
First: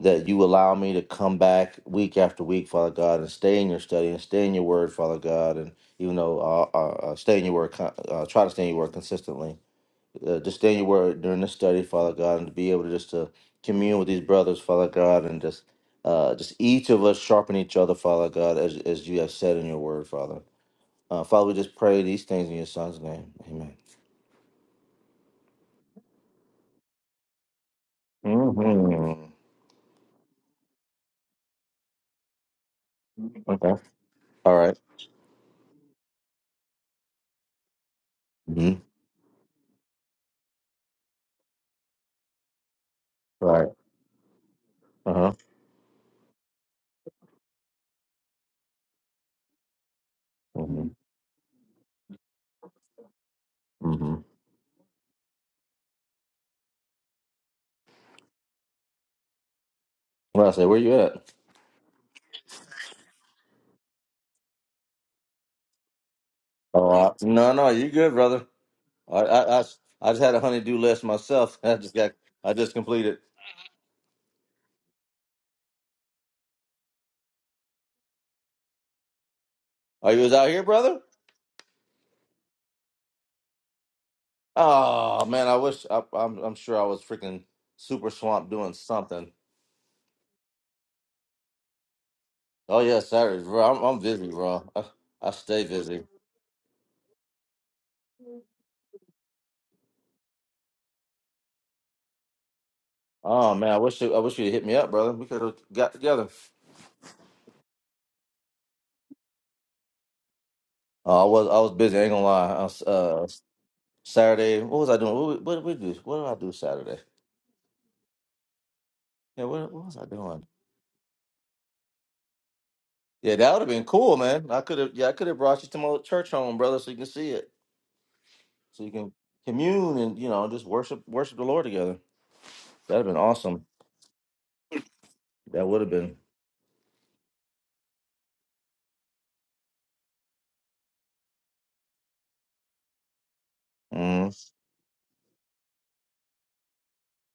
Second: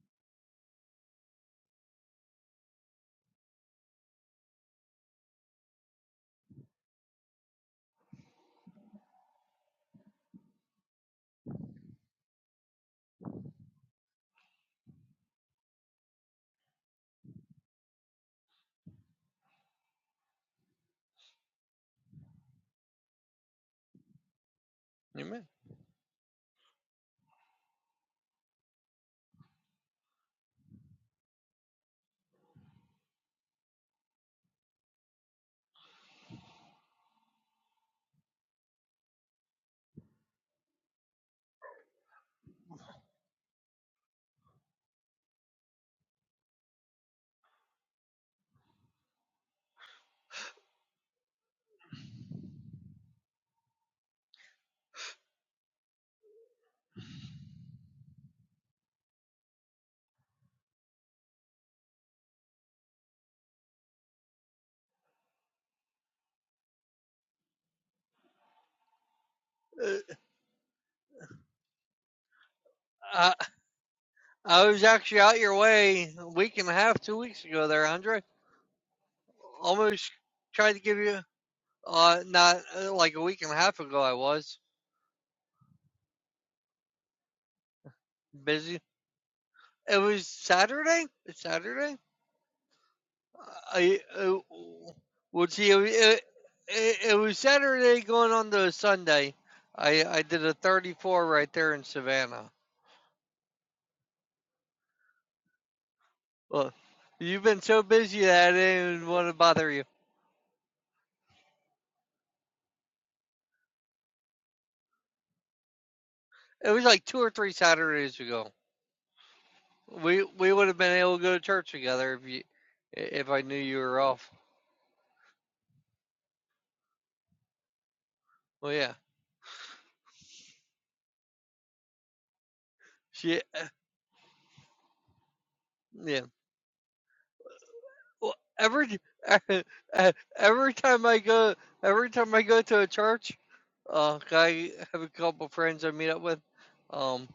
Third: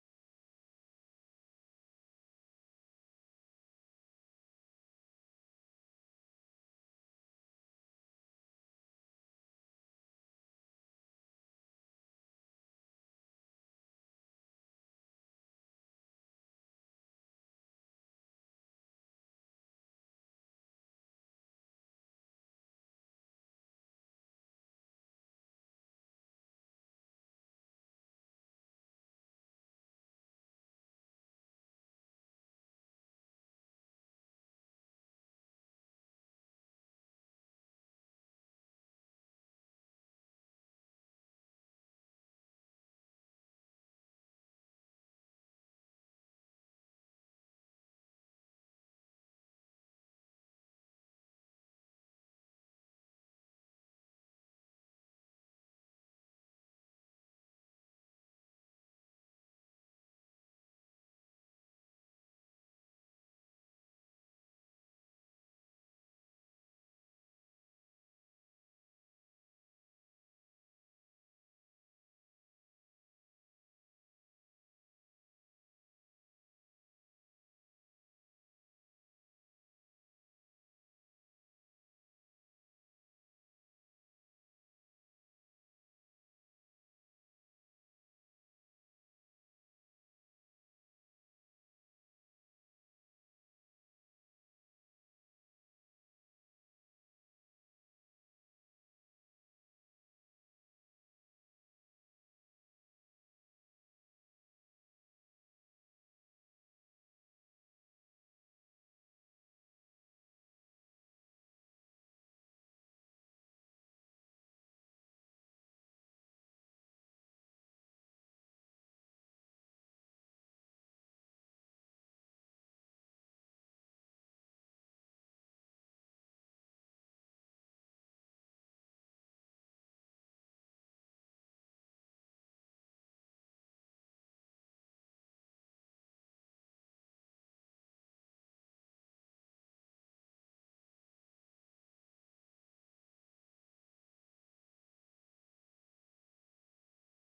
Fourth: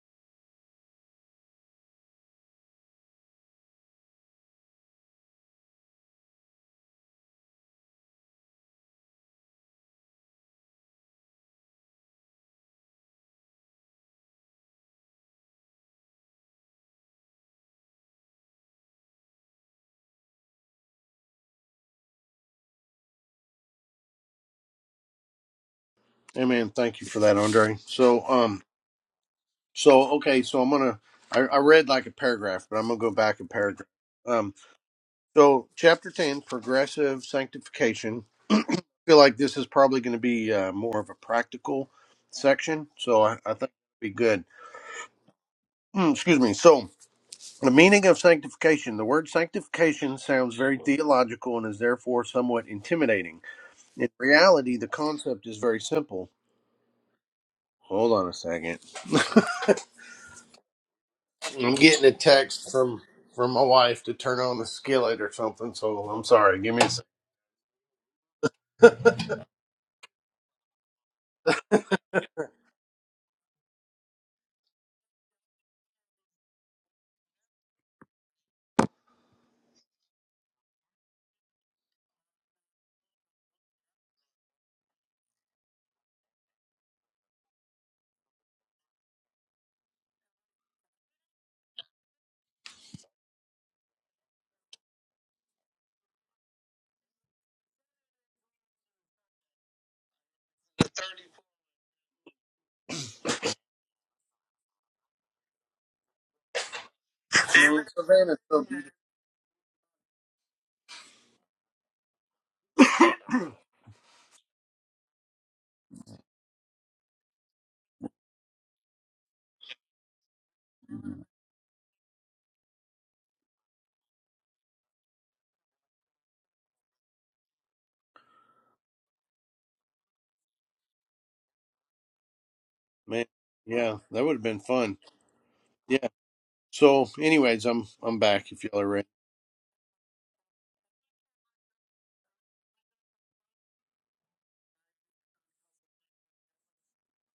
Speaker 3: that you allow me to come back week after week, Father God, and stay in your study and stay in your word, Father God, and even though uh, uh, uh, stay in your word, con- uh, try to stay in your word consistently. Uh, just stay in your word during the study, Father God, and to be able to just to commune with these brothers, Father God, and just uh, just each of us sharpen each other, Father God, as as you have said in your word, Father. Uh, Father, we just pray these things in your Son's name,
Speaker 2: Amen.
Speaker 1: Amen. Thank you for that, Andre. So, um,
Speaker 3: Amen. hmm
Speaker 1: so okay, so I'm gonna I, I read like a paragraph, but I'm gonna go back a
Speaker 3: Okay.
Speaker 1: paragraph. Um,
Speaker 3: All right.
Speaker 1: so chapter ten, progressive sanctification. I
Speaker 3: Mhm.
Speaker 1: feel like this is probably going to be uh, more of a practical section, so I, I think
Speaker 3: Right.
Speaker 1: it'll be good.
Speaker 3: Uh huh.
Speaker 1: excuse me. So. The meaning of sanctification. The word sanctification sounds very
Speaker 3: Mm-hmm.
Speaker 1: theological and is therefore somewhat intimidating. In
Speaker 3: Mm-hmm.
Speaker 1: reality, the concept is very simple. Hold on a second.
Speaker 3: Well, I say, where you at?
Speaker 1: I'm getting a text from from my wife to turn on the skillet or something, so I'm sorry. Give me
Speaker 3: Oh
Speaker 1: a
Speaker 3: I, no, no, you good, brother.
Speaker 1: second.
Speaker 3: I, I, I,
Speaker 2: Uh,
Speaker 3: I just had a honeydew list myself. I just got, I just completed.
Speaker 2: I, I was actually out your way a week and a half, two weeks ago there, Andre. Almost
Speaker 3: Are you was out here,
Speaker 2: tried to give
Speaker 3: brother?
Speaker 2: you, uh, not uh, like a week and a half ago, I was
Speaker 3: Oh man, I wish. I, I'm, I'm sure I was freaking super swamped doing
Speaker 2: busy.
Speaker 3: something.
Speaker 2: It was Saturday? It's Saturday?
Speaker 3: Oh yeah, Saturdays, bro. I'm, I'm
Speaker 2: I
Speaker 3: busy,
Speaker 2: uh,
Speaker 3: bro. I, I
Speaker 2: well,
Speaker 3: stay
Speaker 2: see, it,
Speaker 3: busy.
Speaker 2: it, it it was Saturday going on to Sunday. I I did a 34 right there in Savannah.
Speaker 3: Oh man, I wish, you, I wish you'd hit me up, brother. We could have got together.
Speaker 2: Well, you've been so busy
Speaker 1: Savannah's
Speaker 2: that I
Speaker 1: so beautiful.
Speaker 2: didn't even want to bother you.
Speaker 3: Oh, I was, I was busy. I ain't gonna lie. I was, uh, Saturday, what was I doing? What, what did we do? What did I do
Speaker 2: It was
Speaker 3: Saturday?
Speaker 2: like two or three Saturdays ago.
Speaker 3: Yeah, what, what was I
Speaker 2: We
Speaker 3: doing?
Speaker 2: we would have been able to go to church together if you if
Speaker 3: Yeah,
Speaker 2: I
Speaker 3: that
Speaker 2: knew
Speaker 3: would have
Speaker 2: you
Speaker 3: been
Speaker 2: were
Speaker 3: cool,
Speaker 2: off.
Speaker 3: man. I could have, yeah, I could have brought you to my church home, brother, so you can see it,
Speaker 2: Well,
Speaker 3: so you
Speaker 2: yeah,
Speaker 3: can commune and you know just worship, worship the Lord together. That'd have been
Speaker 1: Man,
Speaker 2: she,
Speaker 3: awesome.
Speaker 2: uh,
Speaker 1: yeah, that would have been fun.
Speaker 3: That would have
Speaker 1: Yeah.
Speaker 3: been.
Speaker 2: yeah.
Speaker 1: So anyways, I'm I'm
Speaker 2: Well,
Speaker 1: back if y'all are
Speaker 2: every
Speaker 1: ready.
Speaker 2: every time I go every time I go to a church. uh,
Speaker 3: Mm-hmm.
Speaker 2: guy, have a couple friends I meet up with, um,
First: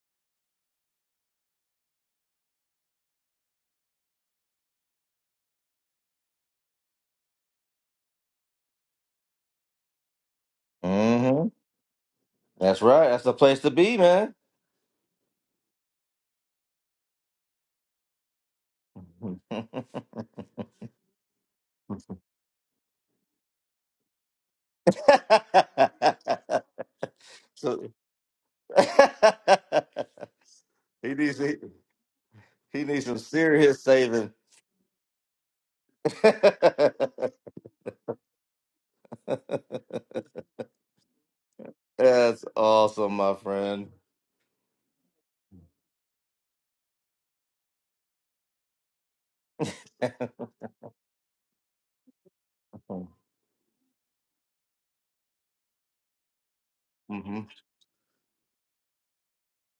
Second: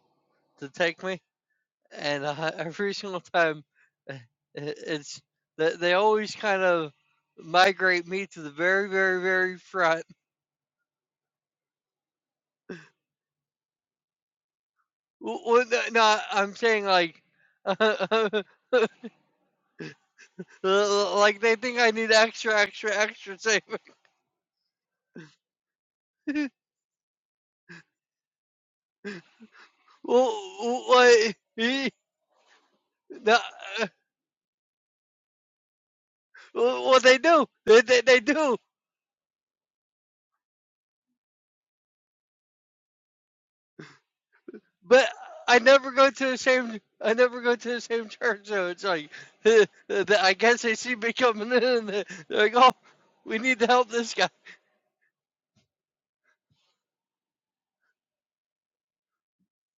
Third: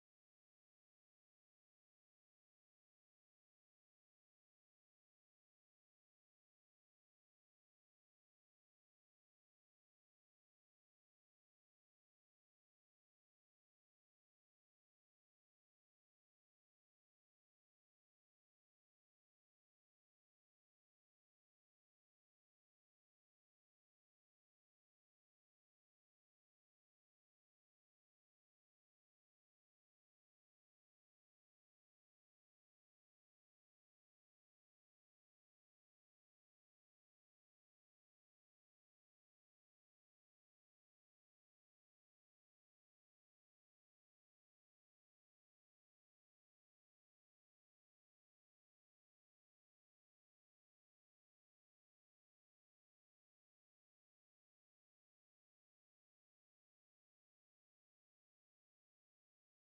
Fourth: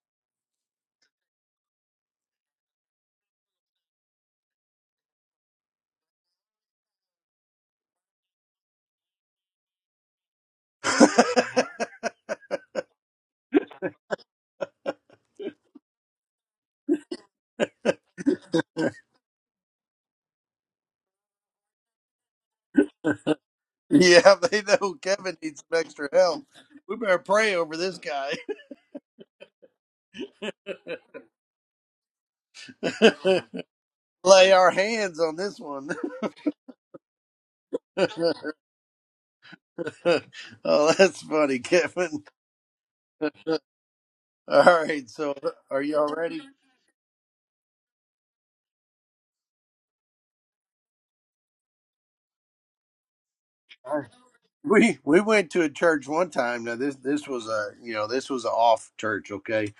Speaker 2: to take me, and uh, every single time, eh, it, it's that they always kind of migrate me to the very, very, very front.
Speaker 3: Mm-hmm. That's right. That's the place to be, man.
Speaker 2: W- Well, no, no, I'm saying like, like they think I need extra, extra, extra saving.
Speaker 1: yeah, they know Kevin needs some extra help. We better pray over
Speaker 3: so
Speaker 1: this guy.
Speaker 2: well,
Speaker 3: he
Speaker 2: what?
Speaker 3: needs he,
Speaker 2: he-
Speaker 3: he needs some
Speaker 2: No,
Speaker 3: serious
Speaker 2: uh,
Speaker 3: saving.
Speaker 1: lay our hands on this one.
Speaker 2: well, what they do. They, they, they do.
Speaker 1: oh, that's funny, Kevin.
Speaker 3: That's awesome, my friend.
Speaker 1: All
Speaker 2: But
Speaker 1: right, so
Speaker 2: I
Speaker 1: are
Speaker 2: never go
Speaker 1: y'all
Speaker 2: to the
Speaker 1: ready?
Speaker 2: same. I never go to the same church, so it's like I guess they see me coming in, and they- are like, "Oh, we need to help this guy."
Speaker 1: We we went to a church one time. Now this this
Speaker 3: hmm
Speaker 1: was a you know this was an off church. Okay,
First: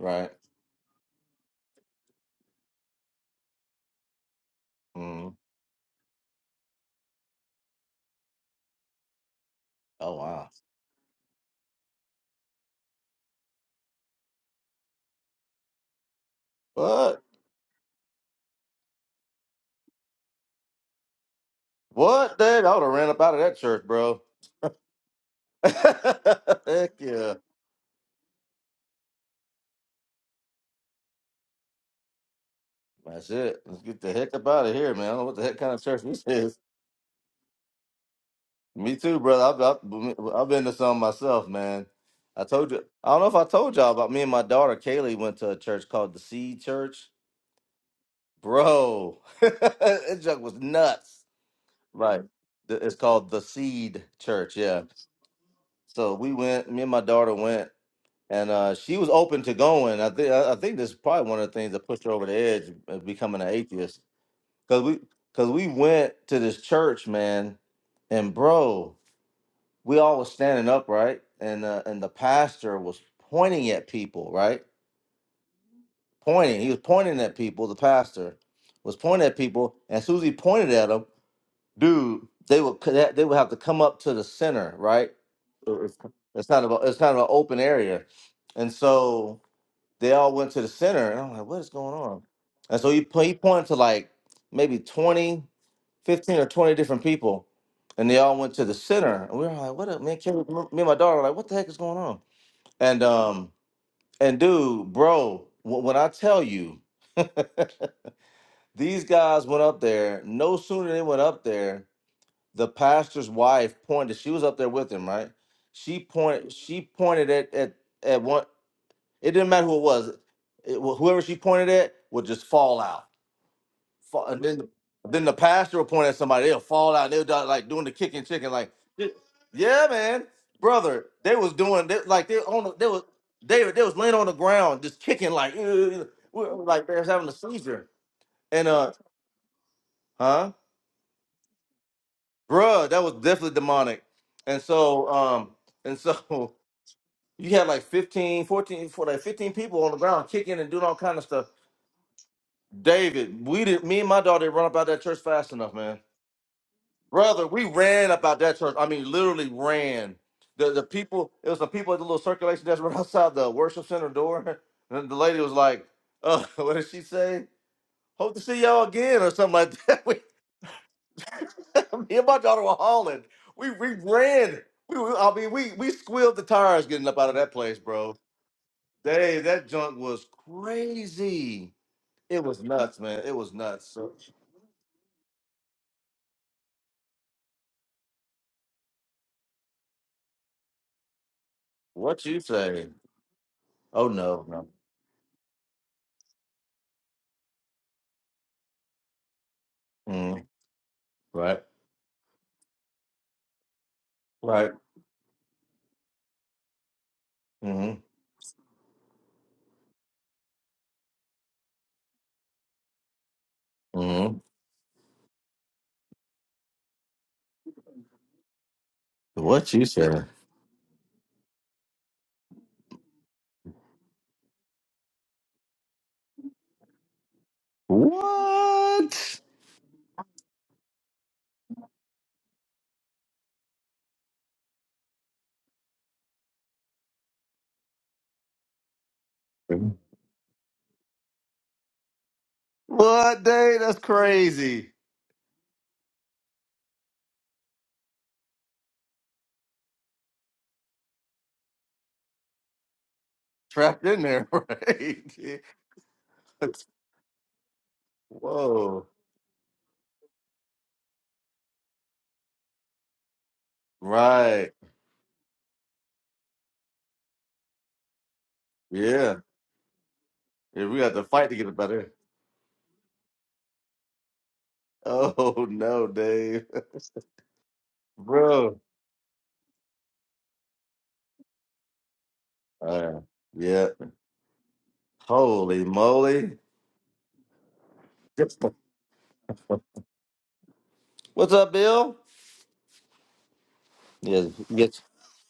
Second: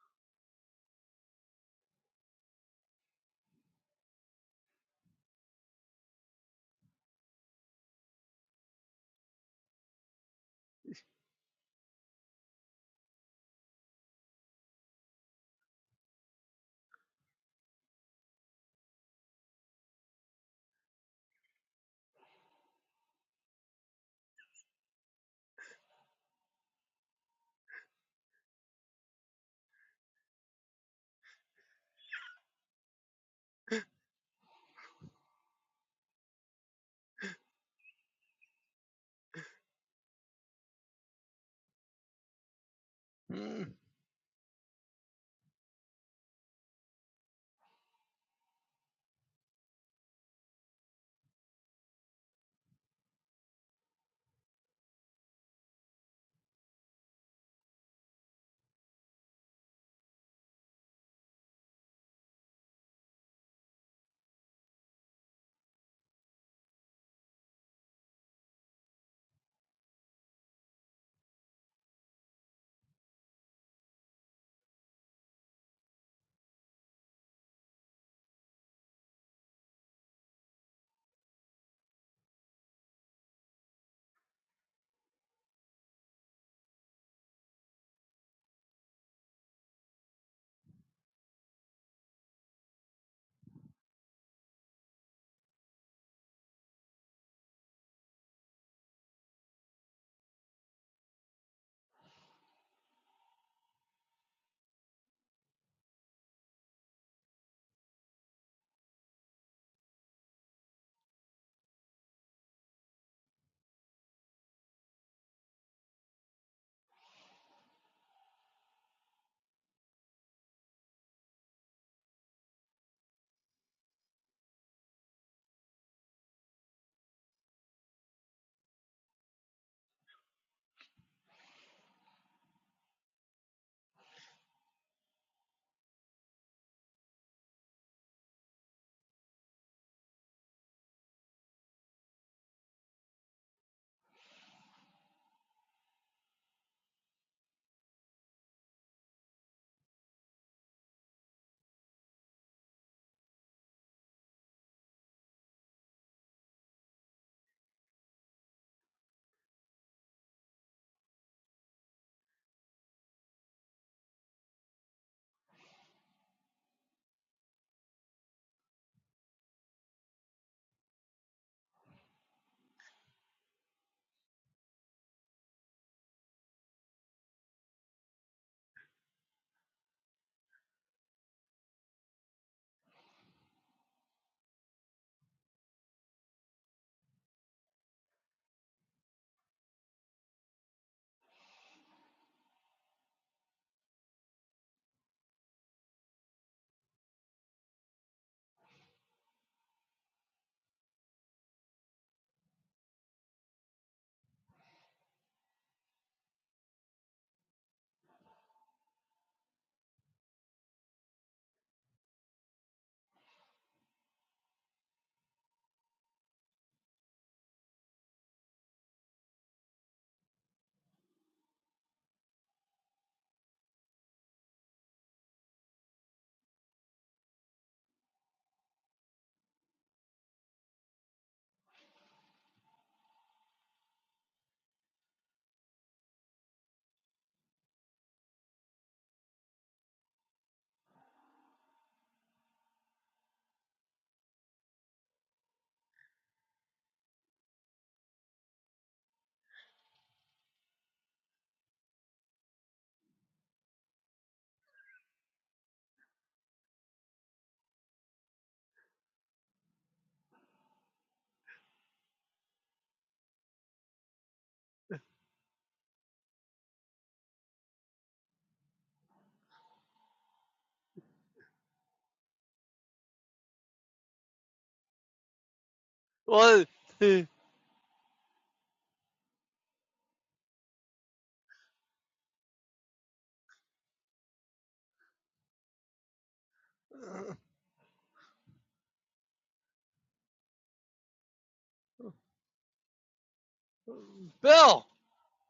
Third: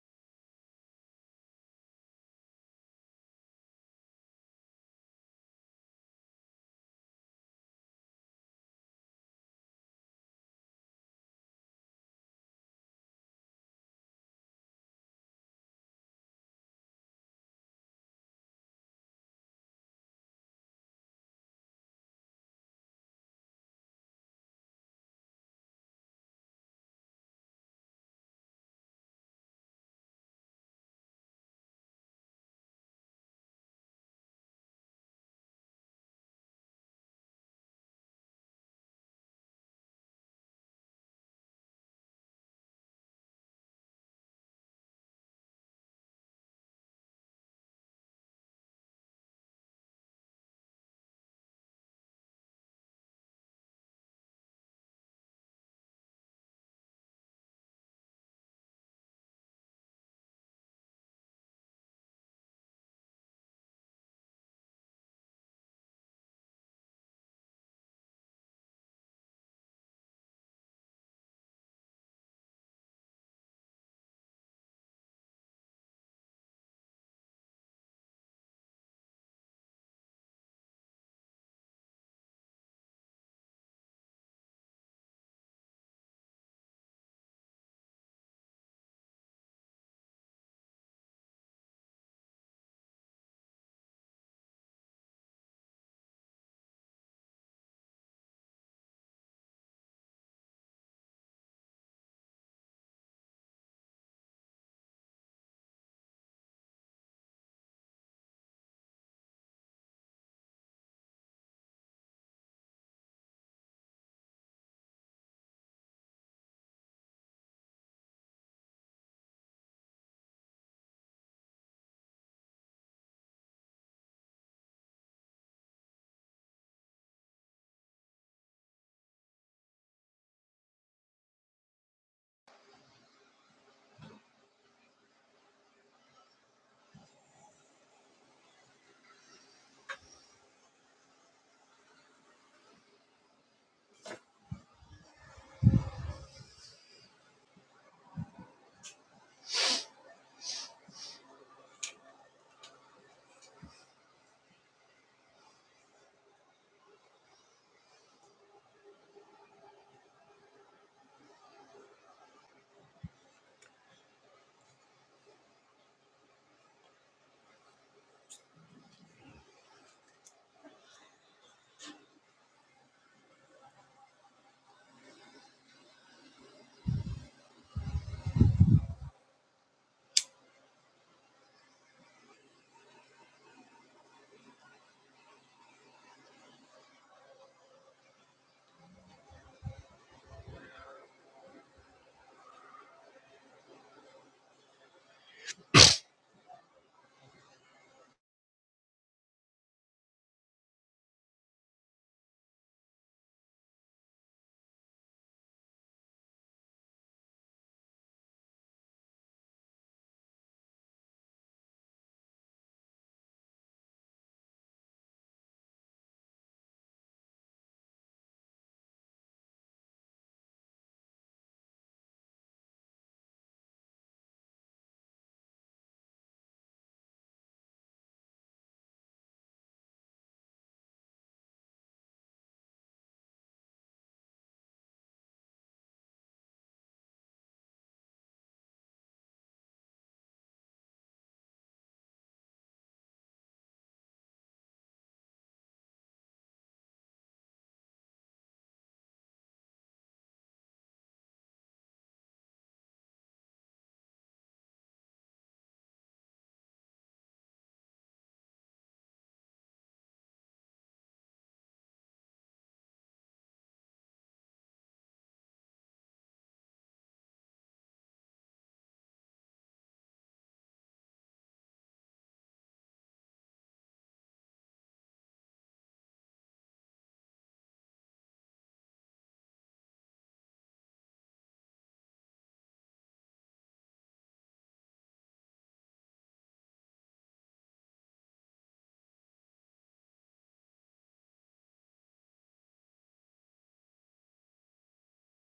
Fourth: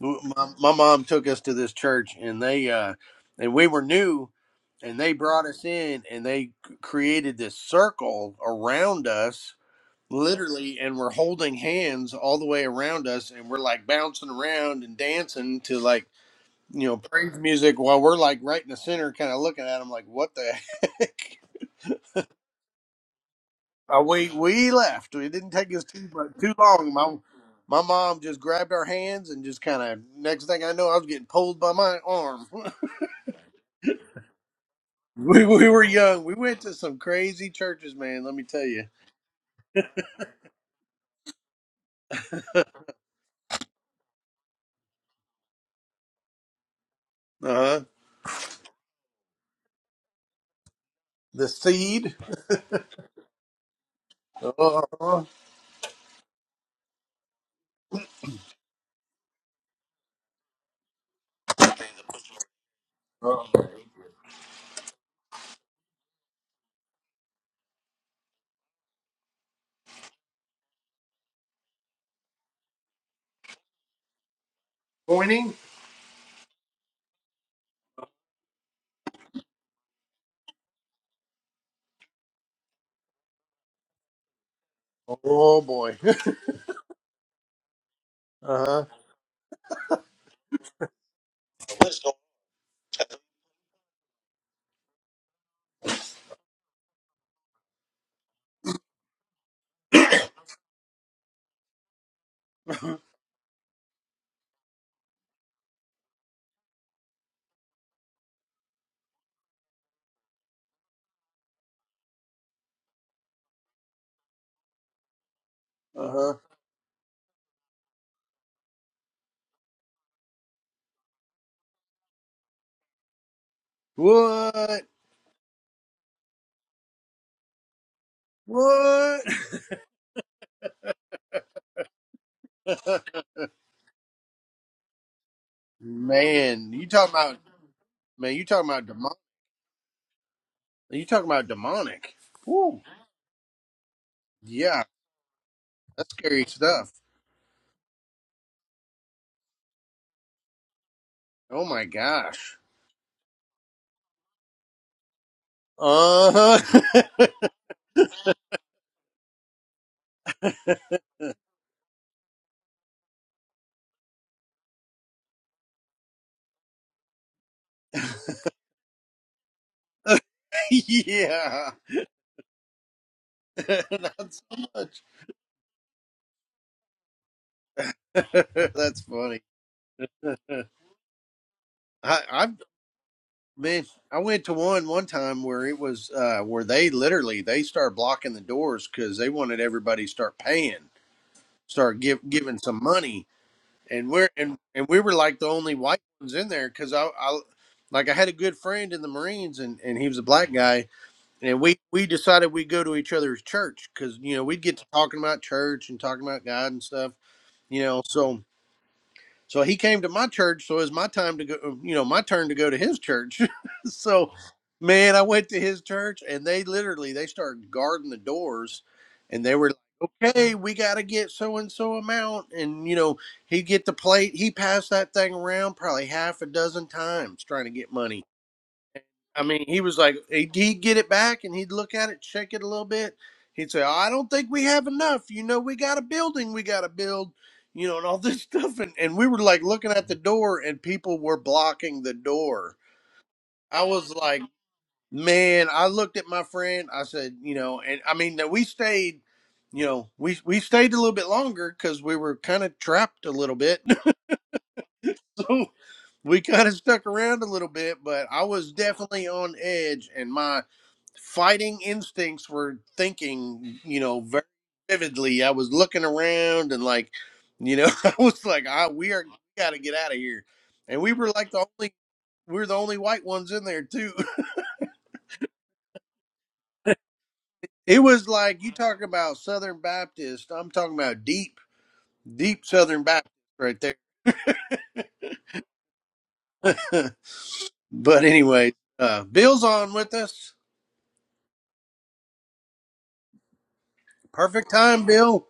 Speaker 1: my, my mom took us to this church, and they uh and we were new, and they
Speaker 3: Mm.
Speaker 1: brought us in, and they created this circle around us
Speaker 3: Oh wow.
Speaker 1: literally and we're holding hands all the way around us and we're like bouncing around and dancing to like you know,
Speaker 3: What?
Speaker 1: praise music while we're like right in the center, kind of looking at him like, what the heck?
Speaker 3: What? Dang, I would have ran up out of that church,
Speaker 1: Uh,
Speaker 3: bro.
Speaker 1: we we left. It didn't take us too but too long.
Speaker 3: heck
Speaker 1: My
Speaker 3: yeah.
Speaker 1: my mom just grabbed our hands and just kind of next thing I know, I was getting pulled by my arm.
Speaker 3: That's it. Let's get the heck up out of here, man. I don't know what the
Speaker 1: we
Speaker 3: heck
Speaker 1: we
Speaker 3: kind of
Speaker 1: were
Speaker 3: church this
Speaker 1: young. We
Speaker 3: is.
Speaker 1: went to some crazy churches, man. Let me tell you.
Speaker 3: Me too, brother. I've, I've, I've been to some myself, man. I told you. I don't know if I
Speaker 2: Mm.
Speaker 3: told y'all about me and my daughter Kaylee went to a church called the Seed Church,
Speaker 1: Uh huh.
Speaker 3: bro. that junk was nuts.
Speaker 1: The seed.
Speaker 3: Right. The- It's called the Seed Church.
Speaker 1: Uh
Speaker 3: Yeah. So we went. Me and my daughter went, and uh, she was open to going. I think I I think this is probably one of the things that pushed her over the edge of becoming
Speaker 1: huh.
Speaker 3: an atheist. Cause we cause we went to this church, man, and bro, we all was standing up, right? And uh, and the pastor was pointing at people, right?
Speaker 1: Pointing.
Speaker 3: Pointing, he was pointing at people. The pastor was pointing at people, and as soon as he pointed at them, dude, they would c- they would have to come up to the center, right?
Speaker 1: Oh
Speaker 3: So, It's
Speaker 1: boy.
Speaker 3: it's kind of a, it's kind of an open area, and so. They all went to the center, and I'm like, what is going on? And so he, po- he pointed to like maybe 20, 15 or 20 different people, and they all went to the center. And we were like, what up, man? Carrie, me and my daughter were like, what the heck is going on?
Speaker 1: Uh huh.
Speaker 3: And um, and dude, bro, wh- when I tell you, these guys went up there. No sooner they went up there, the pastor's wife pointed. She was up there with him, right?
Speaker 1: Uh huh.
Speaker 3: She pointed. She pointed at at at one. It didn't matter who it was. It, wh- whoever she pointed at would just fall out. Fa- and then,
Speaker 1: What?
Speaker 3: then the pastor will point at somebody. They'll fall out. They'll do- like doing the kicking chicken. Like,
Speaker 1: What?
Speaker 3: yeah, man, brother. They was doing they, like they on. The, they was they they was laying on the ground just kicking like "Ugh,"
Speaker 1: Man, you
Speaker 3: like they was
Speaker 1: talking
Speaker 3: having a
Speaker 1: about
Speaker 3: seizure.
Speaker 1: man, you
Speaker 3: And
Speaker 1: talking about
Speaker 3: uh,
Speaker 1: demon
Speaker 3: huh,
Speaker 1: you talking about demonic. Woo.
Speaker 3: bruh, that was definitely demonic. And
Speaker 1: Yeah,
Speaker 3: so um, and
Speaker 1: that's scary
Speaker 3: so
Speaker 1: stuff.
Speaker 3: you had like 15, 14, for like 15 people on the ground kicking and doing all kind of stuff
Speaker 1: Oh my gosh.
Speaker 3: David, we did. Me and my daughter didn't run about that church fast enough, man.
Speaker 1: Uh-huh.
Speaker 3: Brother, we ran about that church. I mean, literally ran. The the people. It was the people at the little circulation desk right outside the worship center door. And the lady was like, uh, "What did she say? Hope to see y'all again or something like that." We,
Speaker 1: yeah.
Speaker 3: me and my daughter were hauling. We we
Speaker 1: Not
Speaker 3: ran.
Speaker 1: so
Speaker 3: We,
Speaker 1: much.
Speaker 3: we I mean, we we squealed the tires getting up out of that place, bro.
Speaker 1: that's funny.
Speaker 3: Dave, that junk was crazy.
Speaker 1: I
Speaker 3: It
Speaker 1: I
Speaker 3: was nuts, man. It was nuts.
Speaker 1: man,
Speaker 3: So,
Speaker 1: I went to one one time where it was uh where they literally they started blocking the doors cuz they wanted everybody to start paying, start
Speaker 3: what
Speaker 1: give,
Speaker 3: you
Speaker 1: giving some
Speaker 3: say?
Speaker 1: money
Speaker 3: Oh
Speaker 1: and we're
Speaker 3: no,
Speaker 1: and
Speaker 3: no.
Speaker 1: and we were like the only white ones in there because I, I like I had a good friend in the Marines and and he was a
Speaker 3: Mm,
Speaker 1: black guy and
Speaker 3: right,
Speaker 1: we we decided we'd go to each other's church because you know we'd
Speaker 3: right.
Speaker 1: get to talking about church and talking about God and stuff you know
Speaker 3: Mm-hmm.
Speaker 1: so so he came to my church. So it's my time to go, uh, you know, my turn to go to his church. so,
Speaker 3: Mm-hmm.
Speaker 1: man, I went to his church and they literally, they started guarding the doors and they were
Speaker 3: What
Speaker 1: like,
Speaker 3: you said?
Speaker 1: okay, we got to get so and so amount. And, you know, he'd get the plate. He passed that thing around probably half a dozen times trying to get money
Speaker 3: What?
Speaker 1: I mean, he was like, he'd he'd get it back and he'd look at it, check it a little bit. He'd say, I don't think we have enough. You know, we got a building we got to build, you know, and all this stuff. And, and we were like looking at the door and people were blocking the door.
Speaker 3: What day?
Speaker 1: I
Speaker 3: That's
Speaker 1: was like,
Speaker 3: crazy.
Speaker 1: man, I looked at my friend. I said, you know, and I mean, that we stayed, you know, we, we stayed a little bit longer because we were kind of trapped a little bit.
Speaker 3: Trapped in there, right? Yeah.
Speaker 1: so we kind of
Speaker 3: That's-
Speaker 1: stuck around a little bit, but I was
Speaker 3: Whoa.
Speaker 1: definitely on edge and my, fighting instincts were thinking, you know, very
Speaker 3: Right.
Speaker 1: vividly. I was looking around and like, you know, I was like, I, we are
Speaker 3: Yeah.
Speaker 1: got to get out of here.
Speaker 3: Yeah, we
Speaker 1: And
Speaker 3: have
Speaker 1: we
Speaker 3: to
Speaker 1: were
Speaker 3: fight
Speaker 1: like
Speaker 3: to
Speaker 1: the
Speaker 3: get it
Speaker 1: only,
Speaker 3: better.
Speaker 1: we were the only white ones in there too.
Speaker 3: Oh no,
Speaker 2: Well,
Speaker 3: Dave,
Speaker 2: uh,
Speaker 1: It was like, you
Speaker 3: bro.
Speaker 1: talk about Southern Baptist. I'm talking about deep, deep Southern
Speaker 3: Uh,
Speaker 1: Baptist right
Speaker 3: yeah.
Speaker 1: there.
Speaker 3: Holy moly.
Speaker 1: but anyway, uh, Bill's on with us.
Speaker 3: What's up, Bill? Yeah.
Speaker 1: Perfect
Speaker 2: Bill,
Speaker 3: Get
Speaker 1: time, Bill.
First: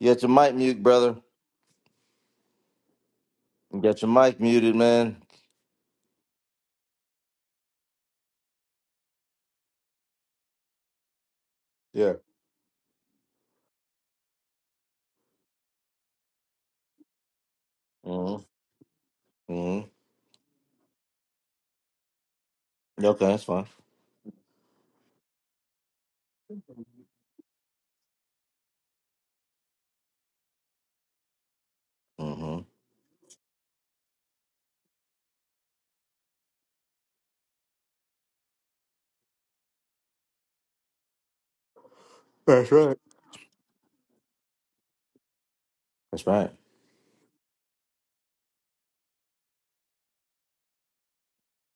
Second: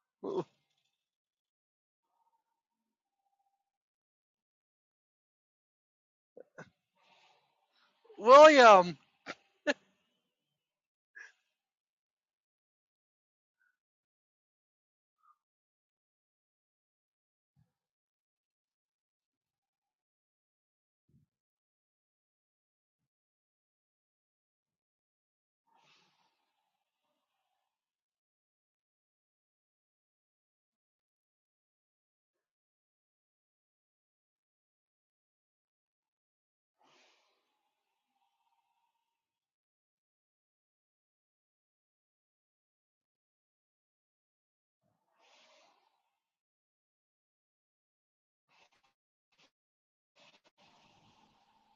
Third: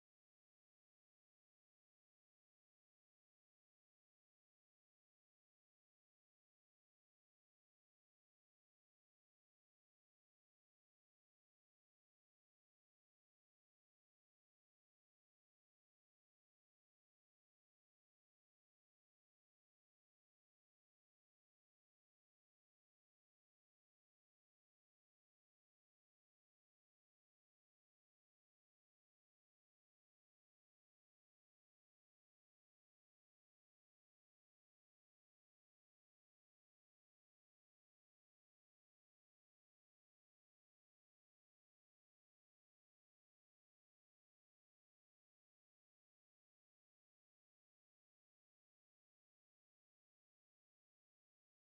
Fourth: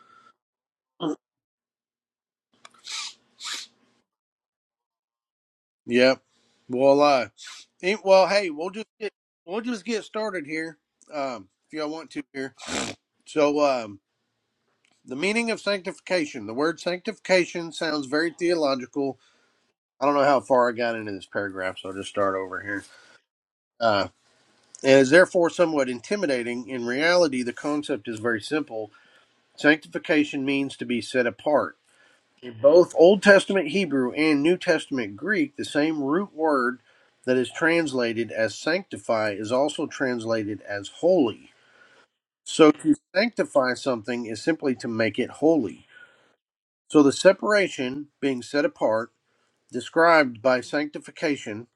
Speaker 3: get your mic mute, brother. Get your mic muted, man.
Speaker 1: Yep. Well, uh, eh, well, hey, we'll just
Speaker 2: William,
Speaker 1: get we'll just get started here, um, if y'all want
Speaker 3: Yeah.
Speaker 1: to here. So, um, the meaning of sanctification. The word sanctification sounds very theological.
Speaker 3: Mm-hmm.
Speaker 1: I don't know how far I got into this paragraph, so I'll just start over here.
Speaker 3: Yeah, Okay, that's fine.
Speaker 1: Uh, it is therefore somewhat intimidating. In reality, the concept is very simple. Sanctification means to be set apart. In
Speaker 3: Mm-hmm.
Speaker 1: both Old Testament Hebrew and New Testament Greek, the same root word that is translated as sanctify is also translated as holy.
Speaker 3: That's
Speaker 1: So to
Speaker 3: right.
Speaker 1: sanctify something is simply to make it holy.
Speaker 3: That's right.
Speaker 1: So the separation, being set apart, described by sanctification,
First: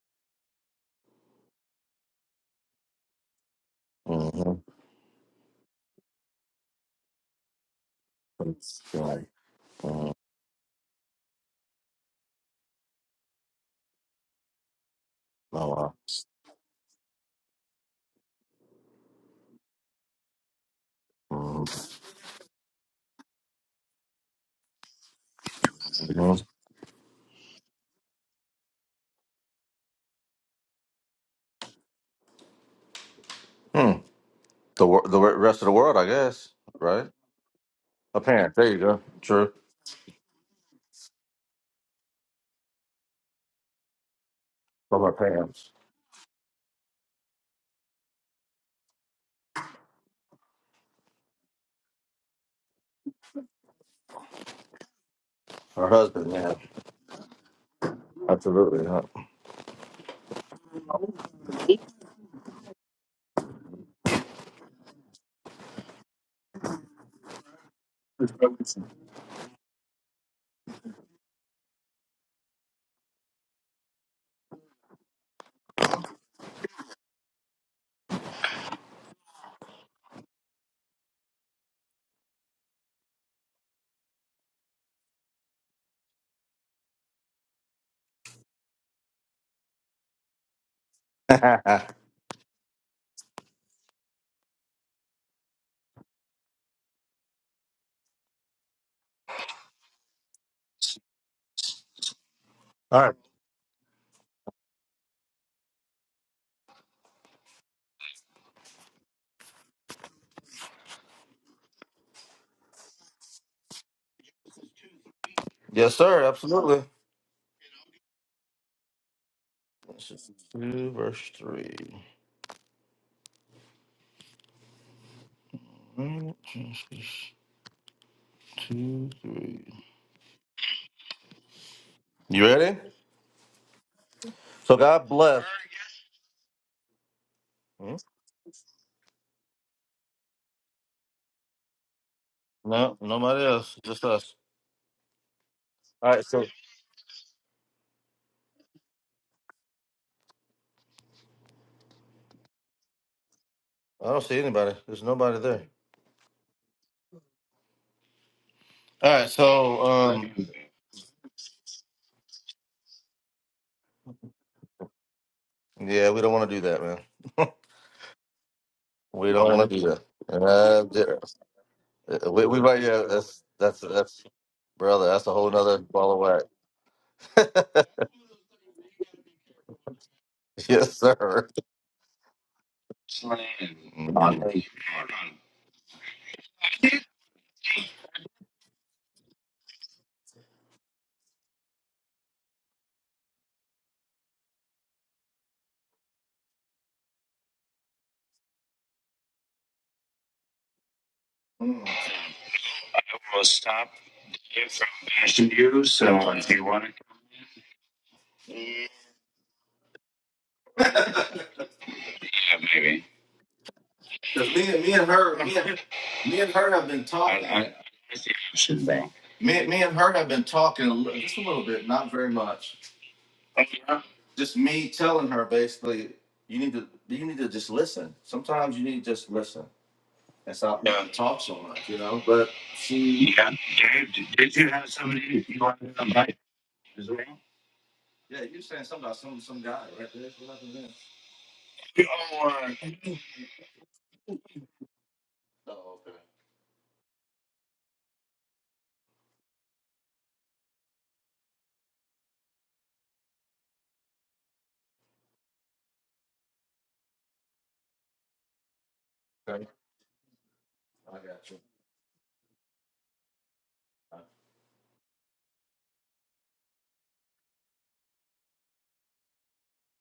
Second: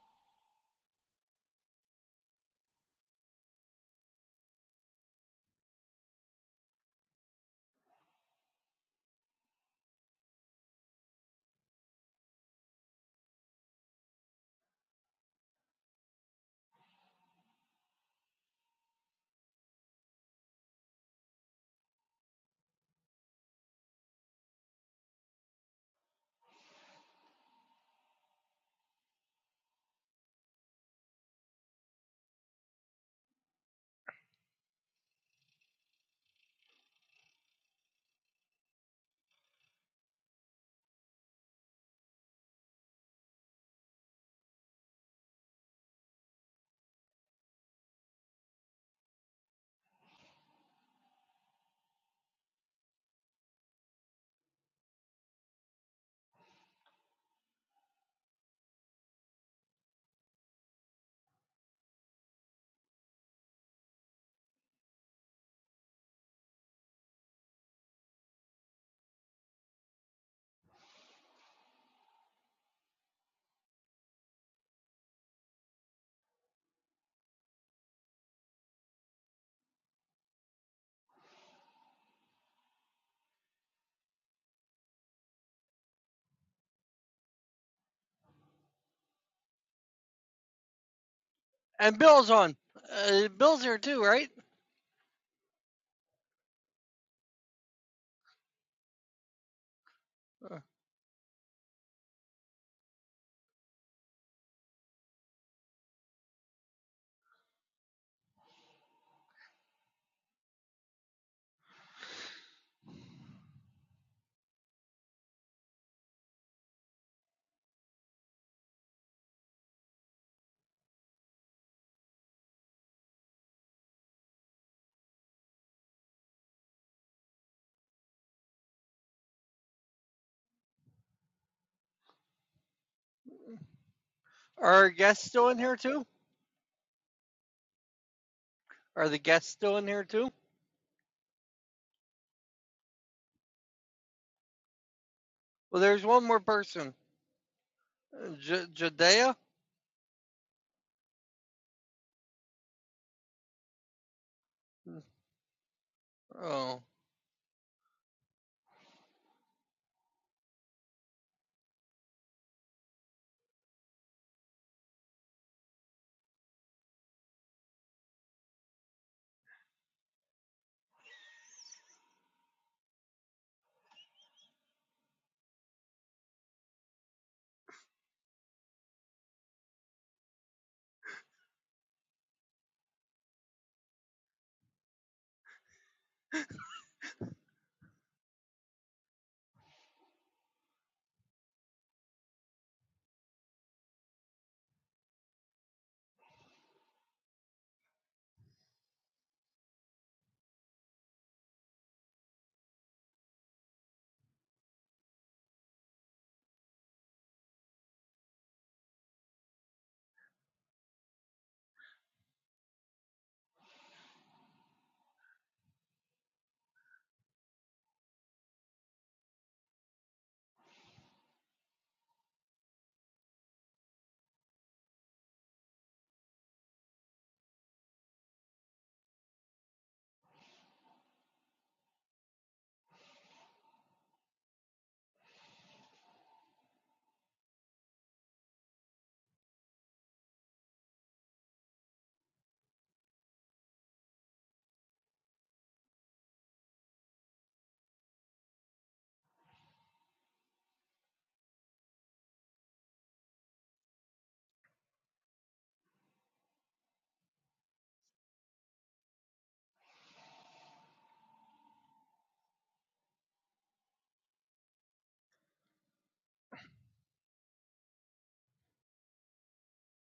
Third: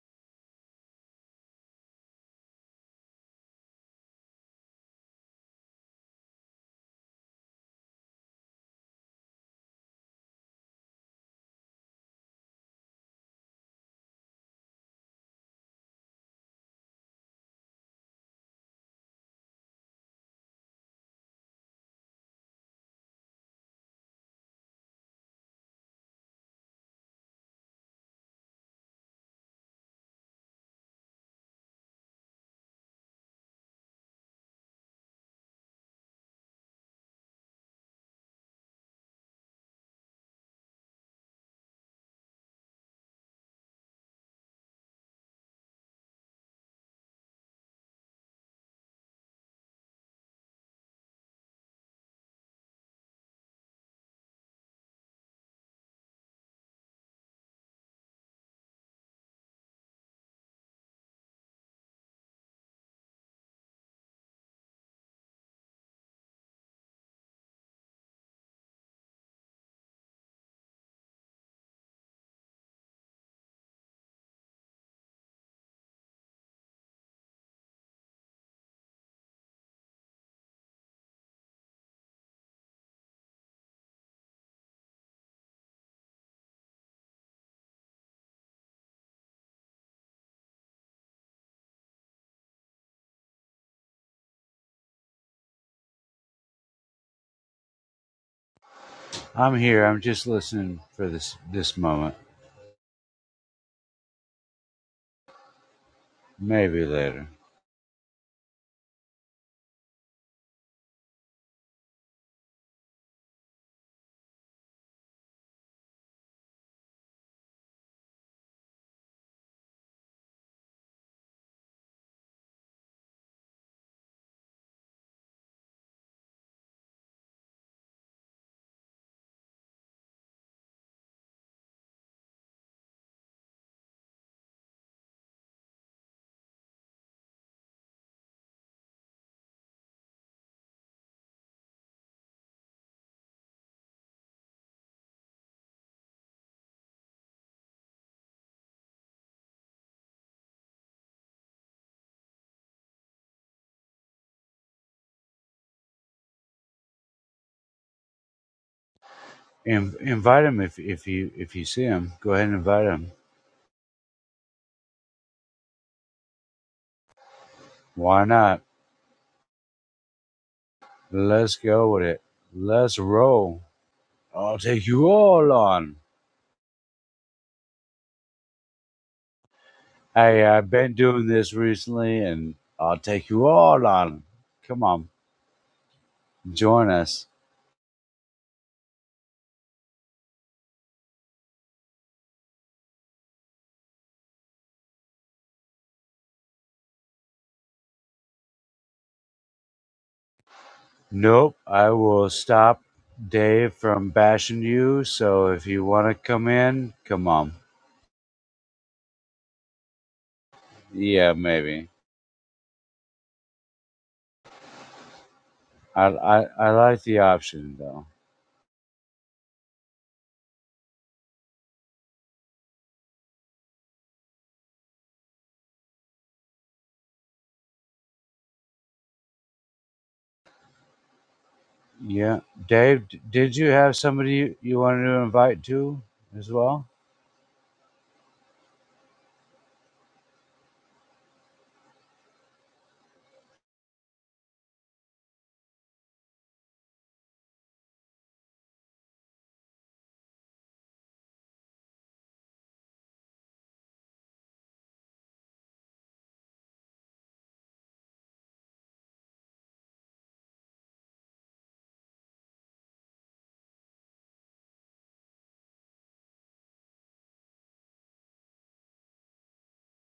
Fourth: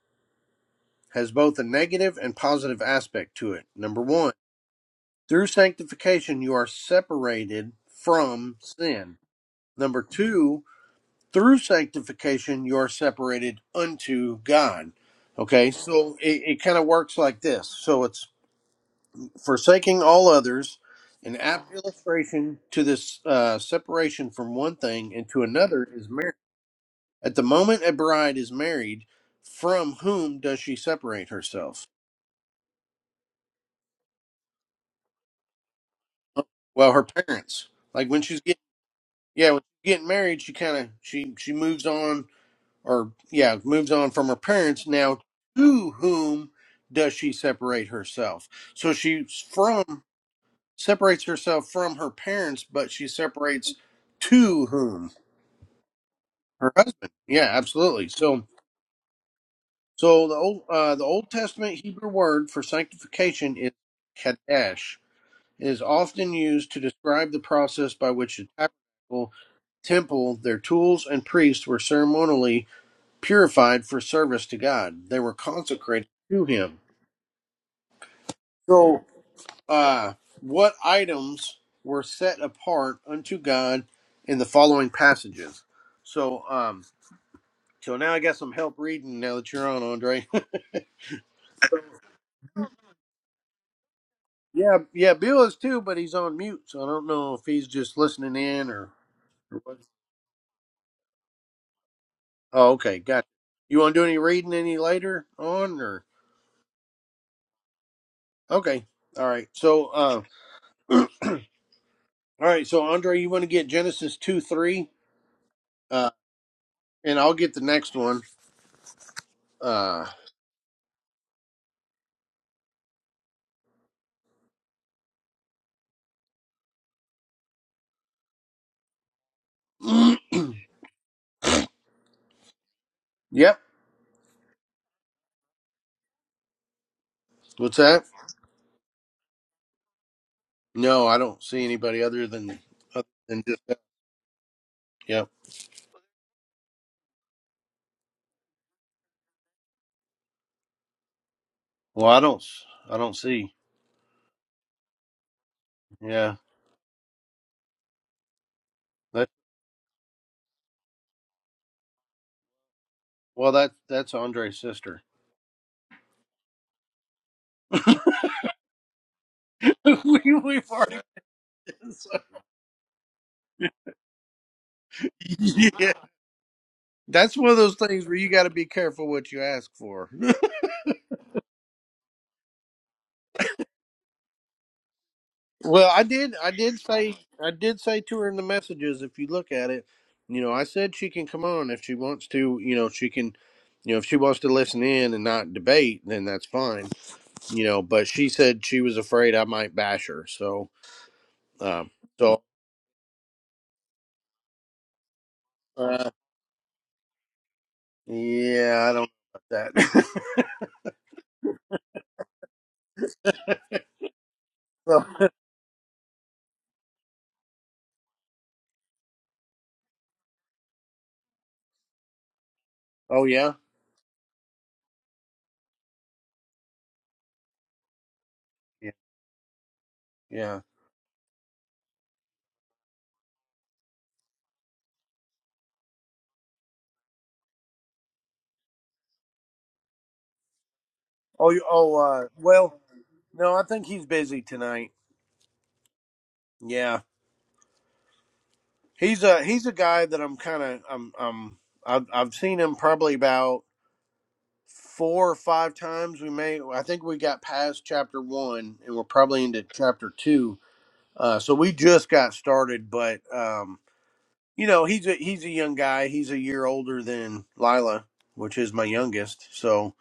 Speaker 1: has both a negative and positive aspect to it. Number one,
Speaker 3: Mm-hmm.
Speaker 1: through sanctification, you are separated from
Speaker 3: That's
Speaker 1: sin.
Speaker 3: Right.
Speaker 1: Number
Speaker 3: hmm
Speaker 1: two, through sanctification you're separated unto God.
Speaker 3: Oh
Speaker 1: Okay,
Speaker 3: wow.
Speaker 1: so it, it kind of works like this. So it's forsaking all others, an apt
Speaker 3: Mm-hmm.
Speaker 1: illustration to this uh, separation from one thing and to another is marriage. At the moment a bride is married, from whom does she separate herself?
Speaker 3: Hmm. The wor- the re- rest of the world, I
Speaker 1: Uh,
Speaker 3: guess.
Speaker 1: Well, her
Speaker 3: Right.
Speaker 1: parents. Like
Speaker 3: A
Speaker 1: when she's
Speaker 3: parent.
Speaker 1: getting
Speaker 3: There you go.
Speaker 1: yeah,
Speaker 3: True.
Speaker 1: when she's getting married, she kind of she she moves on or yeah, moves on from her parents.
Speaker 3: From her
Speaker 1: Now,
Speaker 3: parents.
Speaker 1: to whom does she separate herself? So she's from separates herself from her parents, but she separates to whom?
Speaker 3: Her husband. Yeah.
Speaker 1: Her husband. Yeah, absolutely. So,
Speaker 3: Absolutely. Huh?
Speaker 1: so the old uh, the Old Testament Hebrew word for sanctification is kadesh. It is often used to describe the process by which the tabernacle, temple, their tools, and priests were ceremonially purified for service to God. They were consecrated to Him. So, uh, what items were set apart unto God in the following passages? So, um, so now I got some help reading now that you're on, Andre.
Speaker 2: and Bill's on. Uh, Bill's here too, right?
Speaker 1: yeah, yeah, Bill is too, but he's on mute, so I don't know if he's just listening in or.
Speaker 4: I'm
Speaker 1: or what.
Speaker 4: here. I'm just
Speaker 2: Uh,
Speaker 4: listening for this this moment.
Speaker 1: Oh, okay,
Speaker 3: All right.
Speaker 1: gotcha. You want to do any reading any later on, or
Speaker 4: Maybe later.
Speaker 1: okay, all right. So, uh, all right. So, Andre, you want to get Genesis two three?
Speaker 3: Yes,
Speaker 1: Uh,
Speaker 3: sir. Absolutely.
Speaker 1: And I'll get the next one. Uh,
Speaker 3: This is Two verse three. Mm, this is Two three. You ready?
Speaker 1: yep.
Speaker 2: Are
Speaker 3: So
Speaker 2: our
Speaker 3: God
Speaker 2: guests
Speaker 3: bless.
Speaker 2: still in here too?
Speaker 1: What's
Speaker 3: Hmm?
Speaker 1: that?
Speaker 2: Are the guests still in here too?
Speaker 1: No, I don't see anybody other than
Speaker 3: No,
Speaker 1: other than
Speaker 3: nobody
Speaker 1: just
Speaker 3: else.
Speaker 1: that.
Speaker 3: Just us.
Speaker 1: Yep.
Speaker 2: Well, there's
Speaker 3: All
Speaker 2: one
Speaker 3: right.
Speaker 2: more
Speaker 3: So
Speaker 2: person, Uh, J- Judea.
Speaker 1: Well, I don't. I I don't see.
Speaker 3: I don't see anybody. There's nobody there.
Speaker 1: Yeah.
Speaker 2: Oh,
Speaker 3: All
Speaker 1: That.
Speaker 3: right, so
Speaker 4: In,
Speaker 3: um,
Speaker 4: invite him if if you if you see him. Go ahead and invite him.
Speaker 1: Well, that that's Andre's sister.
Speaker 3: Yeah, we don't want to do that, man.
Speaker 4: Why not?
Speaker 3: we don't want to do that.
Speaker 1: we we've
Speaker 3: uh,
Speaker 1: already.
Speaker 3: there-
Speaker 4: Let's go with it.
Speaker 3: we, we right
Speaker 4: Let's
Speaker 3: yeah, that's
Speaker 4: roll.
Speaker 3: that's that's
Speaker 4: I'll take
Speaker 3: brother.
Speaker 4: you
Speaker 3: That's a whole
Speaker 4: all
Speaker 3: nother
Speaker 1: yeah.
Speaker 4: on.
Speaker 3: ball of
Speaker 1: That's one of those
Speaker 3: wax.
Speaker 1: things where you got to be careful what you ask for.
Speaker 4: Hey, I've been
Speaker 3: yes,
Speaker 4: doing
Speaker 3: sir.
Speaker 4: this recently, and I'll take you all
Speaker 3: Mm.
Speaker 4: on. Come on,
Speaker 1: Well, I did. I did
Speaker 4: join
Speaker 1: say.
Speaker 4: us.
Speaker 1: I did say to her in the messages. If you look at it, you know, I said she can come on if she wants to. You know, she can. You know, if she wants to listen in and not debate, then that's fine. You know, but she said she was afraid I might bash her. So,
Speaker 4: Nope,
Speaker 1: um,
Speaker 4: I will
Speaker 1: so
Speaker 4: stop
Speaker 3: I will
Speaker 4: Dave
Speaker 3: stop
Speaker 4: from bashing
Speaker 3: Dave from
Speaker 4: you. So
Speaker 3: bashing
Speaker 4: if
Speaker 3: you.
Speaker 4: you want
Speaker 1: uh,
Speaker 4: to
Speaker 3: So
Speaker 4: come
Speaker 3: if you want to,
Speaker 4: in, come on.
Speaker 1: yeah, I don't know about that.
Speaker 4: Yeah, maybe.
Speaker 3: yeah, maybe. Because me and me and
Speaker 1: So-
Speaker 3: her, me and,
Speaker 4: I,
Speaker 3: me
Speaker 4: I
Speaker 3: and
Speaker 4: I
Speaker 3: her have been
Speaker 4: like the
Speaker 3: talking. I, I,
Speaker 4: option though.
Speaker 3: I see how shit wrong. Me, me and her have been talking a li- just a little bit, not very much.
Speaker 1: oh yeah,
Speaker 3: Uh-huh. Just me telling her basically, you need to you need to just listen. Sometimes you
Speaker 1: yeah,
Speaker 3: need to just listen and
Speaker 1: yeah.
Speaker 3: stop yeah. talk so much, you know.
Speaker 4: Yeah,
Speaker 3: But
Speaker 4: Dave, d-
Speaker 3: she yeah,
Speaker 4: did you have
Speaker 3: Dave, did,
Speaker 4: somebody you,
Speaker 3: did you
Speaker 4: you
Speaker 3: have
Speaker 4: wanted to
Speaker 3: somebody you
Speaker 4: invite
Speaker 3: wanted
Speaker 4: to
Speaker 3: to invite
Speaker 4: as well?
Speaker 3: as well? Yeah, you were saying something about some some guy right there. What happened there?
Speaker 1: Oh, you- oh. Uh,
Speaker 3: Oh,
Speaker 1: well,
Speaker 3: uh,
Speaker 1: no, I think he's busy tonight.
Speaker 3: oh okay.
Speaker 1: Yeah, He's a he's a guy that I'm kind of I'm I'm I've I've seen him probably about four or five times. We may I think we got past chapter one and we're probably into
Speaker 3: okay,
Speaker 1: chapter two.
Speaker 3: I
Speaker 1: Uh,
Speaker 3: got
Speaker 1: so we
Speaker 3: you.
Speaker 1: just got started, but um, you know he's a he's a young guy. He's a year older than Lila, which is my youngest. So.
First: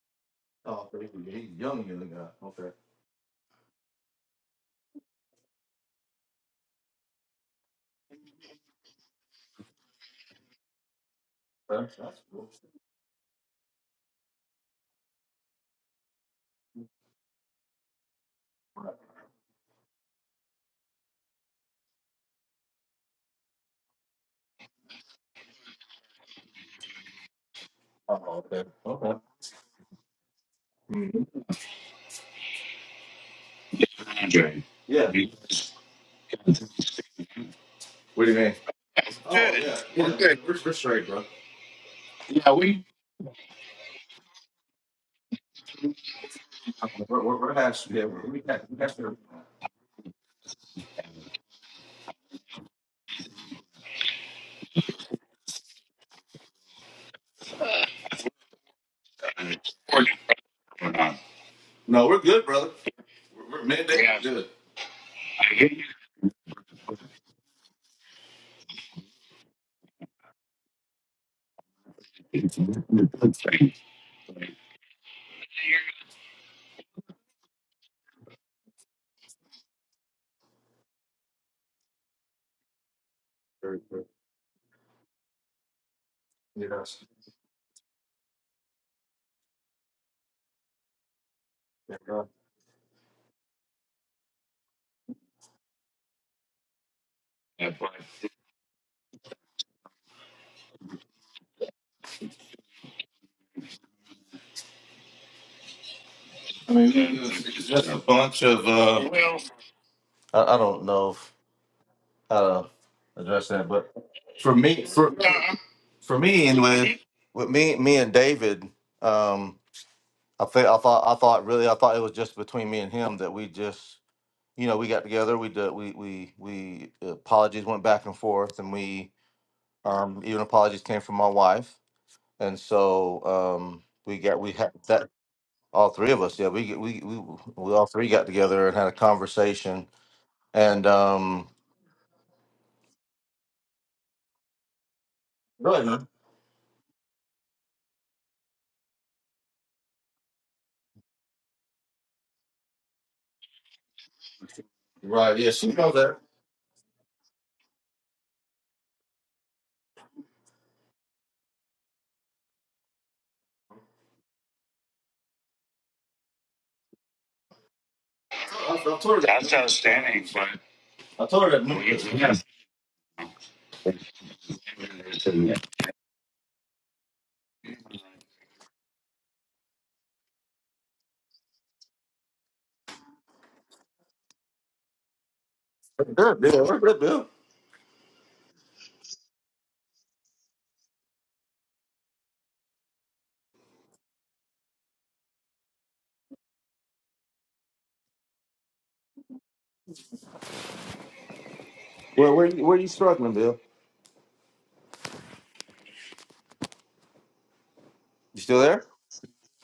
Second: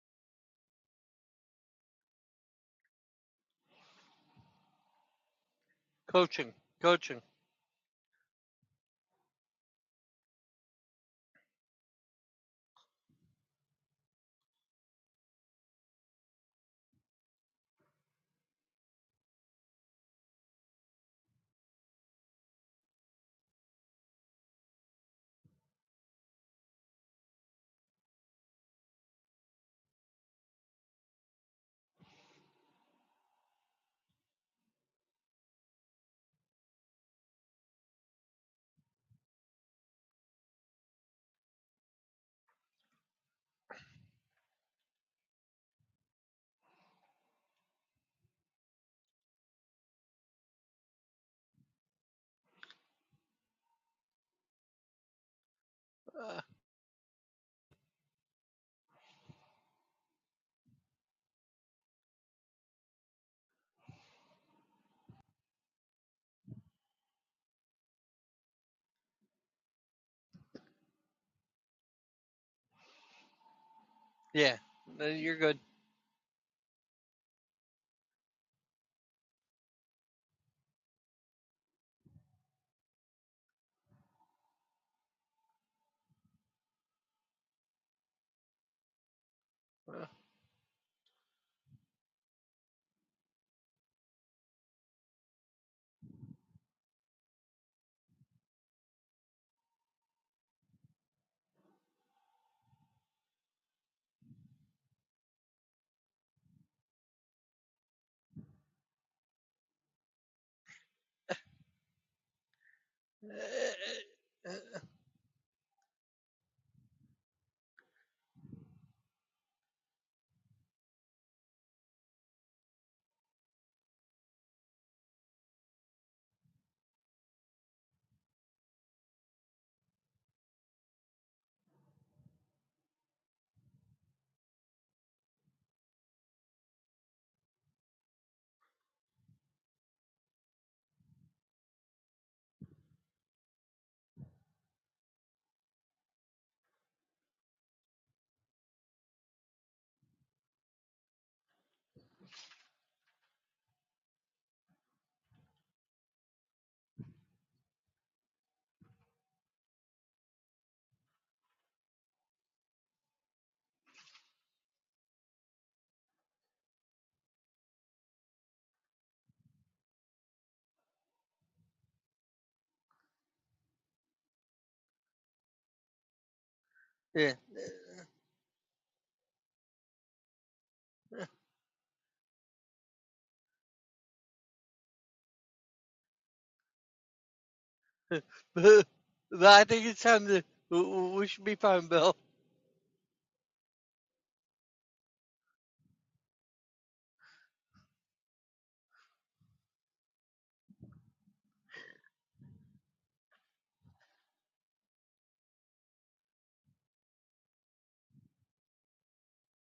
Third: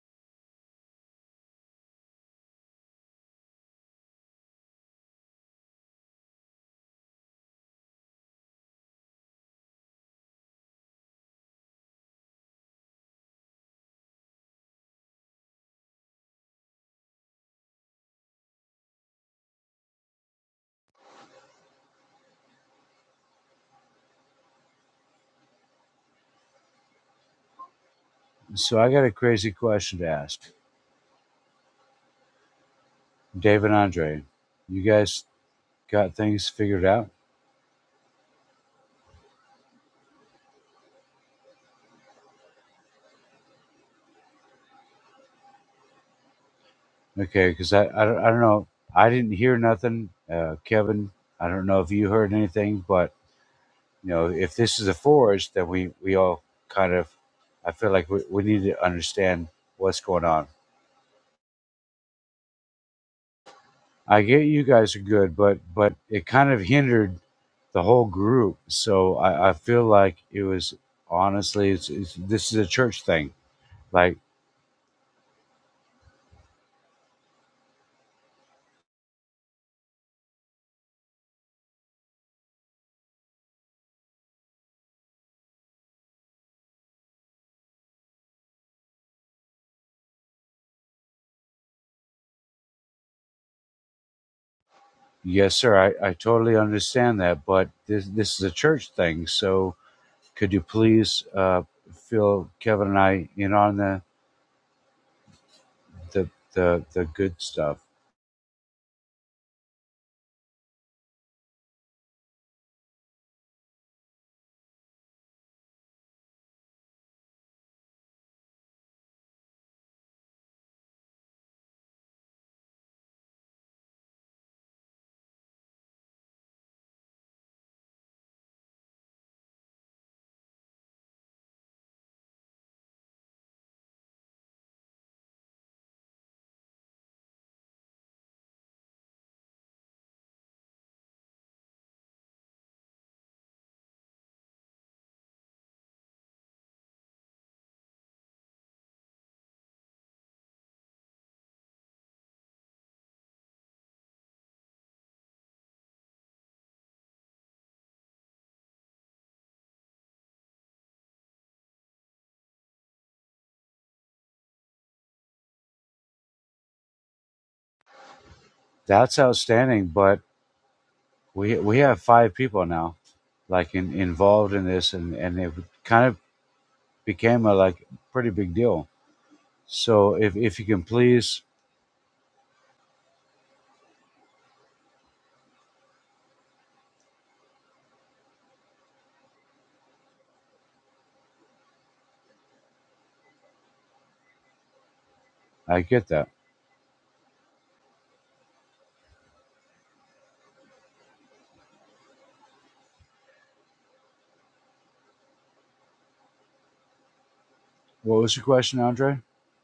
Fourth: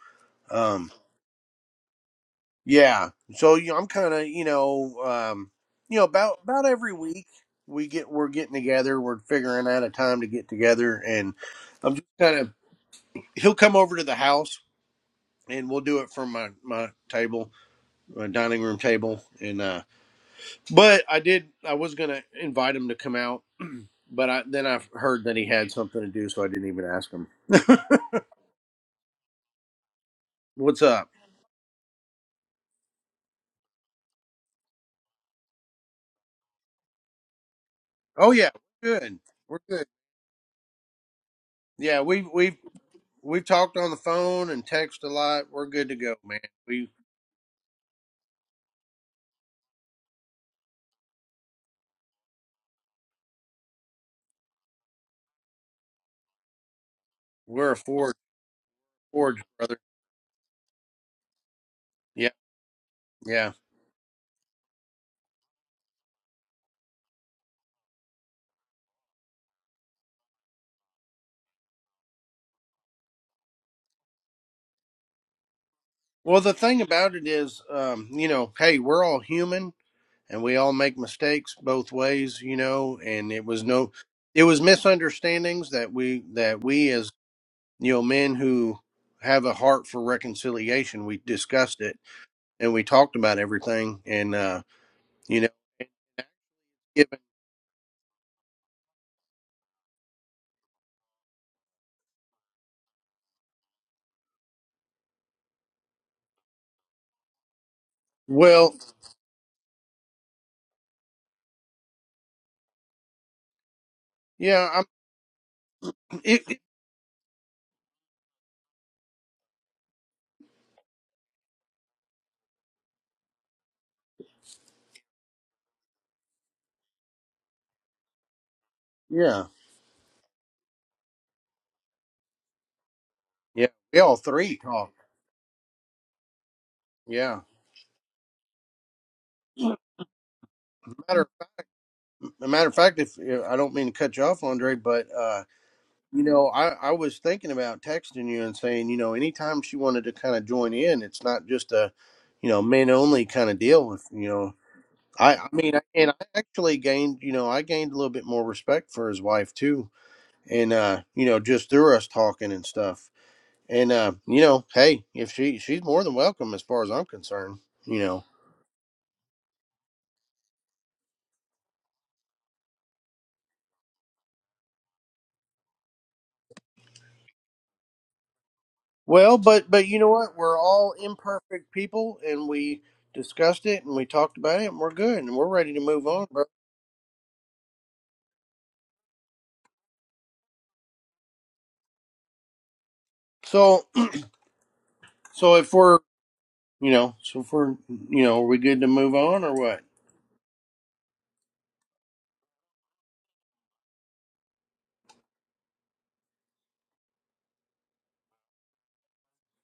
Speaker 3: Oh,
Speaker 1: Um,
Speaker 3: so he's young, young guy. Okay,
Speaker 1: Yeah. So you know, I'm kind of you know, um, you know, about
Speaker 2: coaching,
Speaker 1: about every
Speaker 2: coaching.
Speaker 1: week we get we're getting together. We're figuring out a time to get together, and
Speaker 3: that's,
Speaker 1: I'm just
Speaker 3: that's
Speaker 1: kind
Speaker 3: cool.
Speaker 1: of he'll come over to the house and we'll do it from my my table, my dining room table, and uh, but I did I was gonna invite him to come out, but I then I heard that he had something to do, so I didn't even ask him.
Speaker 4: So I got a crazy question to ask.
Speaker 1: What's up?
Speaker 4: Dave and Andre,
Speaker 3: Andre.
Speaker 4: you
Speaker 3: Yeah.
Speaker 4: guys
Speaker 3: You-
Speaker 4: got things figured out?
Speaker 1: Oh yeah,
Speaker 3: Yeah.
Speaker 1: good.
Speaker 3: Oh
Speaker 1: We're
Speaker 3: Good. yeah,
Speaker 1: good.
Speaker 3: We're yeah. good. We're, we're straight, bro.
Speaker 1: Yeah, we
Speaker 3: Yeah,
Speaker 1: we
Speaker 3: we
Speaker 1: we've talked on the phone and text a lot. We're good to go, man. We
Speaker 3: We're we're,
Speaker 4: Okay,
Speaker 3: we're
Speaker 4: because I,
Speaker 3: half.
Speaker 4: I
Speaker 3: Yeah,
Speaker 4: don't
Speaker 3: we're,
Speaker 4: I don't
Speaker 3: we have
Speaker 4: know.
Speaker 3: we have
Speaker 4: I
Speaker 3: to.
Speaker 4: didn't hear nothing. Uh, Kevin, I don't know if you heard anything, but you know, if this is a forest, then we we
Speaker 2: Uh,
Speaker 4: all kind of,
Speaker 1: we're
Speaker 4: I
Speaker 1: a
Speaker 4: feel like
Speaker 1: forge,
Speaker 4: we, we need to
Speaker 1: forge
Speaker 4: understand
Speaker 1: brother.
Speaker 4: what's
Speaker 3: we're
Speaker 4: going on.
Speaker 3: not. No, we're
Speaker 1: Yeah,
Speaker 3: good, brother.
Speaker 1: yeah.
Speaker 3: We're, we're mandate. Yeah.
Speaker 4: I
Speaker 3: We're
Speaker 4: get
Speaker 3: good.
Speaker 4: you guys are good,
Speaker 3: I
Speaker 4: but
Speaker 3: hear you.
Speaker 4: but it kind of hindered the whole group. So I, I feel like it was honestly, it's, it's this
Speaker 3: It's
Speaker 4: is
Speaker 3: a
Speaker 4: a church thing.
Speaker 3: good thing.
Speaker 4: Like,
Speaker 2: yeah, no, you're good.
Speaker 1: Well, the thing about it is, um, you know, hey, we're all human and we all make mistakes both ways, you know. And it was no, it was misunderstandings that we that we
Speaker 3: Yes.
Speaker 1: as you know men who have a heart
Speaker 2: Uh,
Speaker 1: for reconciliation, we discussed it
Speaker 3: Yeah.
Speaker 1: and we talked about everything and uh, you know,
Speaker 4: yes, sir, I, I totally
Speaker 1: given,
Speaker 4: understand that, but
Speaker 3: Yeah, but
Speaker 4: this this is a church thing. So could you please uh, fill Kevin and I in on the the
Speaker 3: I
Speaker 4: the,
Speaker 3: mean, yeah,
Speaker 4: the
Speaker 3: it was,
Speaker 4: good
Speaker 3: it's it's just
Speaker 4: stuff?
Speaker 3: just a uh, bunch of.
Speaker 1: well,
Speaker 3: Uh, well I, I don't know. uh, address that. But for
Speaker 1: yeah,
Speaker 3: me, for for
Speaker 1: I'm, it,
Speaker 3: me,
Speaker 1: it,
Speaker 3: anyway, with with me, me and David, um, I think I thought I thought really I thought it was just between me and him that we just you know we got together. We did, we we we uh, apologies went back and forth, and we
Speaker 1: yeah,
Speaker 3: um, even apologies came from my wife, and so
Speaker 1: yeah.
Speaker 3: um,
Speaker 1: We all
Speaker 3: we got we
Speaker 1: three
Speaker 3: had
Speaker 1: talked.
Speaker 3: that all three of us. Yeah, we get- we we
Speaker 1: Yeah.
Speaker 3: we all three got together and had a conversation, and
Speaker 1: Matter
Speaker 3: um,
Speaker 1: matter of fact, if if- I don't mean to cut you off, Andre, but uh,
Speaker 3: really,
Speaker 1: you know, I I was thinking about texting you and saying, you know, anytime she wanted to kind of join in, it's not just a, you know, men only kind of deal with, you know.
Speaker 3: right?
Speaker 1: I I
Speaker 3: Yeah, she
Speaker 1: mean,
Speaker 3: knows
Speaker 1: and I
Speaker 3: that.
Speaker 1: actually gained, you know, I gained a little bit more respect for his wife too, and uh, you know, just through us talking and stuff. And uh, you know, hey, if she she's more than welcome as far as I'm concerned, you know.
Speaker 4: That's
Speaker 3: That's
Speaker 4: outstanding. But
Speaker 3: outstanding, but I told her
Speaker 4: we
Speaker 3: that. we
Speaker 4: we have
Speaker 3: we
Speaker 4: five
Speaker 3: got
Speaker 4: people now, like in, involved in this, and
Speaker 3: standards
Speaker 4: and it
Speaker 3: and
Speaker 4: kind of
Speaker 2: Yeah.
Speaker 4: became a like pretty big deal.
Speaker 1: Well, but but you know
Speaker 4: So
Speaker 1: what?
Speaker 4: if
Speaker 1: We're
Speaker 4: if you can
Speaker 1: all
Speaker 4: please,
Speaker 1: imperfect people, and we discussed it, and we talked about it, and we're good, and we're ready to move on,
Speaker 3: Good,
Speaker 1: bro.
Speaker 3: Bill. Where, where, Bill?
Speaker 2: But I think it's time to we should be fine, Bill.
Speaker 1: So so if
Speaker 4: I
Speaker 1: we're
Speaker 4: get that.
Speaker 1: you know so if we're you know are we good to move on or what?
Speaker 3: Where, where, where are you struggling, Bill?
Speaker 4: What was
Speaker 3: You
Speaker 4: your
Speaker 3: still
Speaker 4: question,
Speaker 3: there?
Speaker 4: Andre?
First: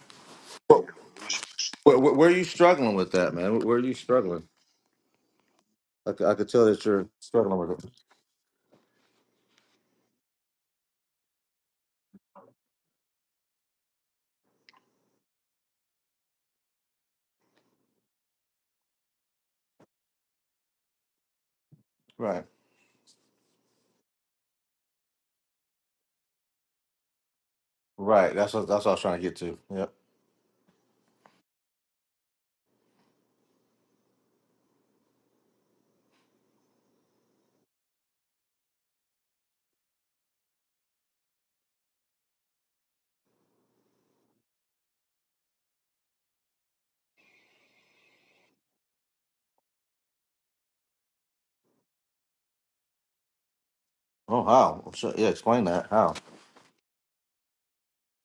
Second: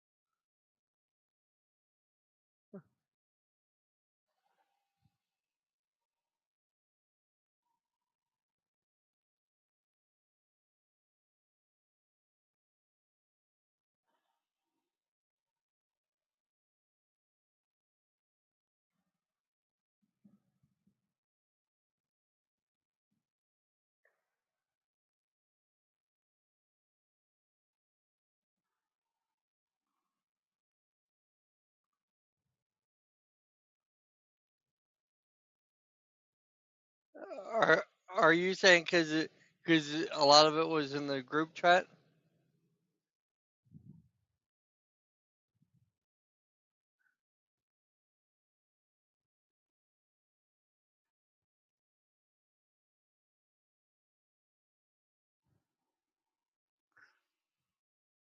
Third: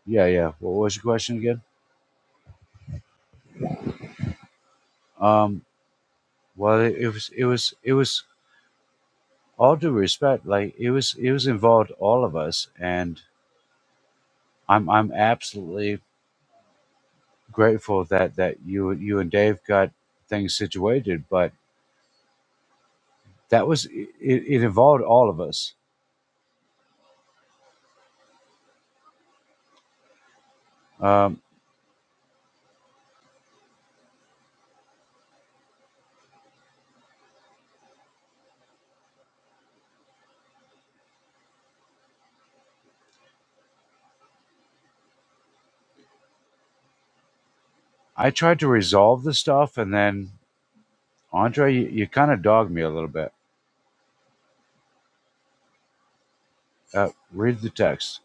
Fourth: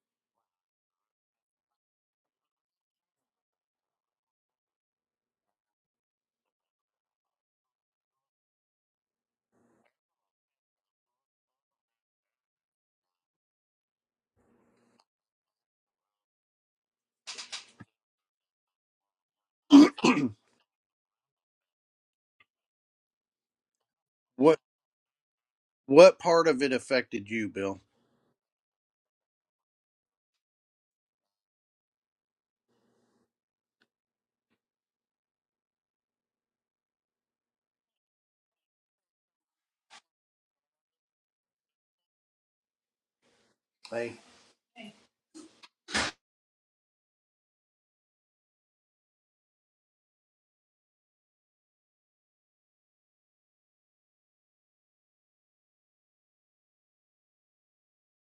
Speaker 4: Yeah, yeah. What
Speaker 3: Where,
Speaker 4: was your question again?
Speaker 3: where, where are you struggling with that, man? Where are you struggling?
Speaker 4: Um,
Speaker 3: I, c- I could tell
Speaker 4: well,
Speaker 3: that
Speaker 4: it
Speaker 3: you're
Speaker 4: was, it
Speaker 3: struggling
Speaker 4: was,
Speaker 3: with it.
Speaker 4: it was all due respect. Like it was, it was involved all of us, and I'm, I'm absolutely grateful that that you, you and Dave got things situated. But
Speaker 3: Right,
Speaker 4: that was, it,
Speaker 1: what
Speaker 4: it involved all of us.
Speaker 1: what part of it affected you, Bill?
Speaker 3: right. That's what that's what I was trying to get to. Yep.
Speaker 4: Um,
Speaker 2: Are are you saying because because a lot of it was in the group chat?
Speaker 1: Hey,
Speaker 4: I tried to resolve the stuff, and then Andre, you, you kind of dogged me a little bit.
Speaker 3: Oh, how? Sure, Yeah, explain that. How?
Speaker 4: Uh, read the text.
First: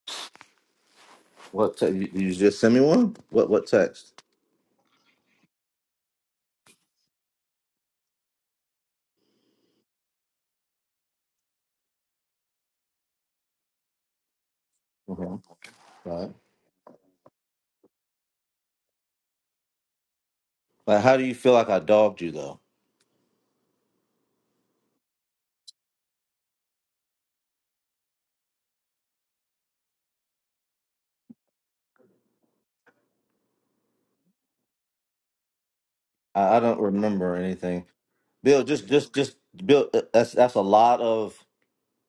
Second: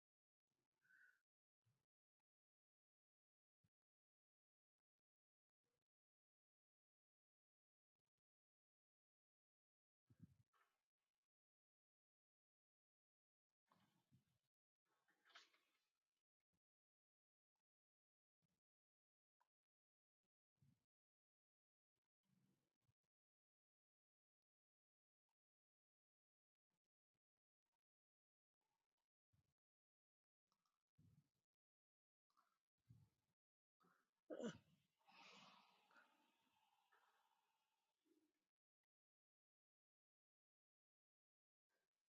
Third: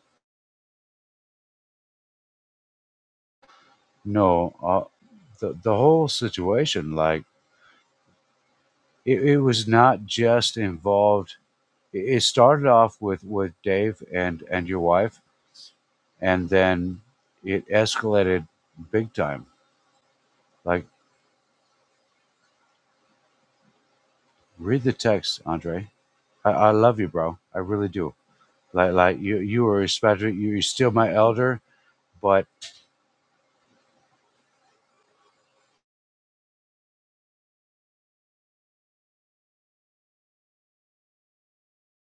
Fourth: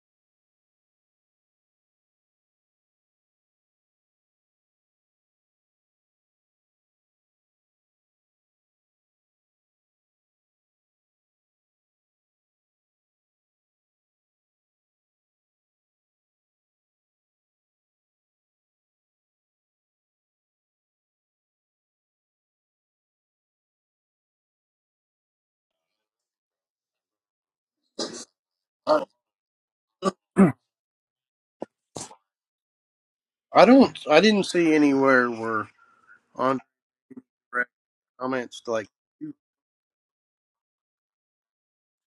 Speaker 3: What? Te- you, you just sent me one. What? What text?
Speaker 4: No, uh, the the whole situation, like it, it was not just involved it it started off with with dave and and your wife
Speaker 3: Mhm. Right.
Speaker 4: and then it escalated big time like
Speaker 3: Like, how do you feel like I dogged you though?
Speaker 4: read the text andre i, I love you bro i really do like
Speaker 1: I,
Speaker 4: like you you are respected you're still my elder but
Speaker 1: I don't I didn't see anywhere where
Speaker 3: I, I
Speaker 1: on
Speaker 3: don't remember anything.
Speaker 1: comments
Speaker 3: Bill,
Speaker 1: like.
Speaker 3: just, just, just, Bill. uh, That's that's a lot of.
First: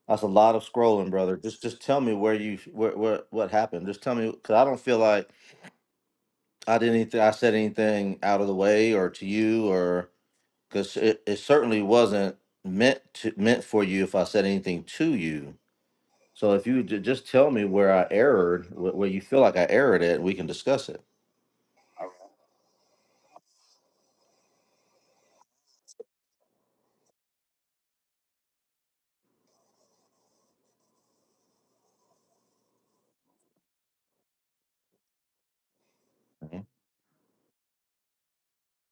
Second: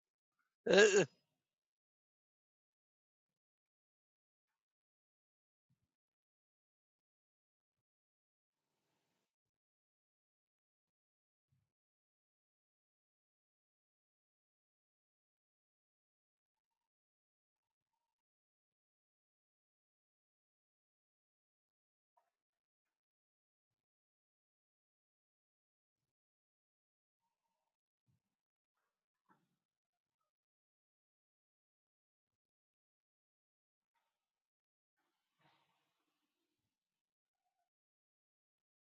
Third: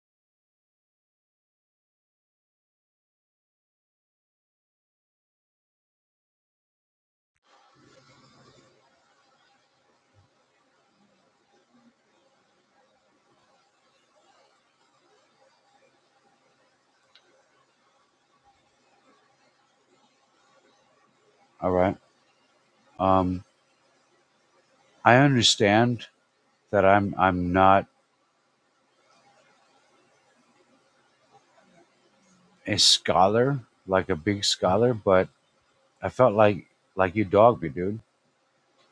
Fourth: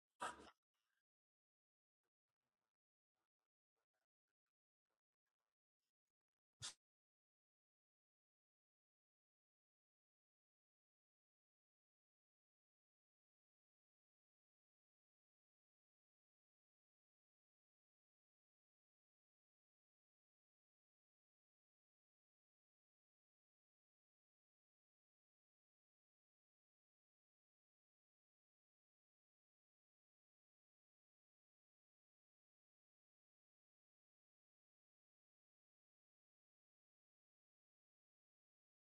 Speaker 3: That's a lot of scrolling,
Speaker 2: yeah,
Speaker 3: brother. Just just tell me where you where, where what happened. Just tell me because I don't feel like I did anything. I said anything out of the way or to you or because it, it certainly wasn't meant to meant for you if I said anything to you. So if you ju- just tell me where I erred, wh- where you feel like I erred at, we can discuss it.
Speaker 4: all right um i understand that i'm i'm not a scholar like a big scholar but i felt
Speaker 3: Mhm.
Speaker 4: like like you dogged me dude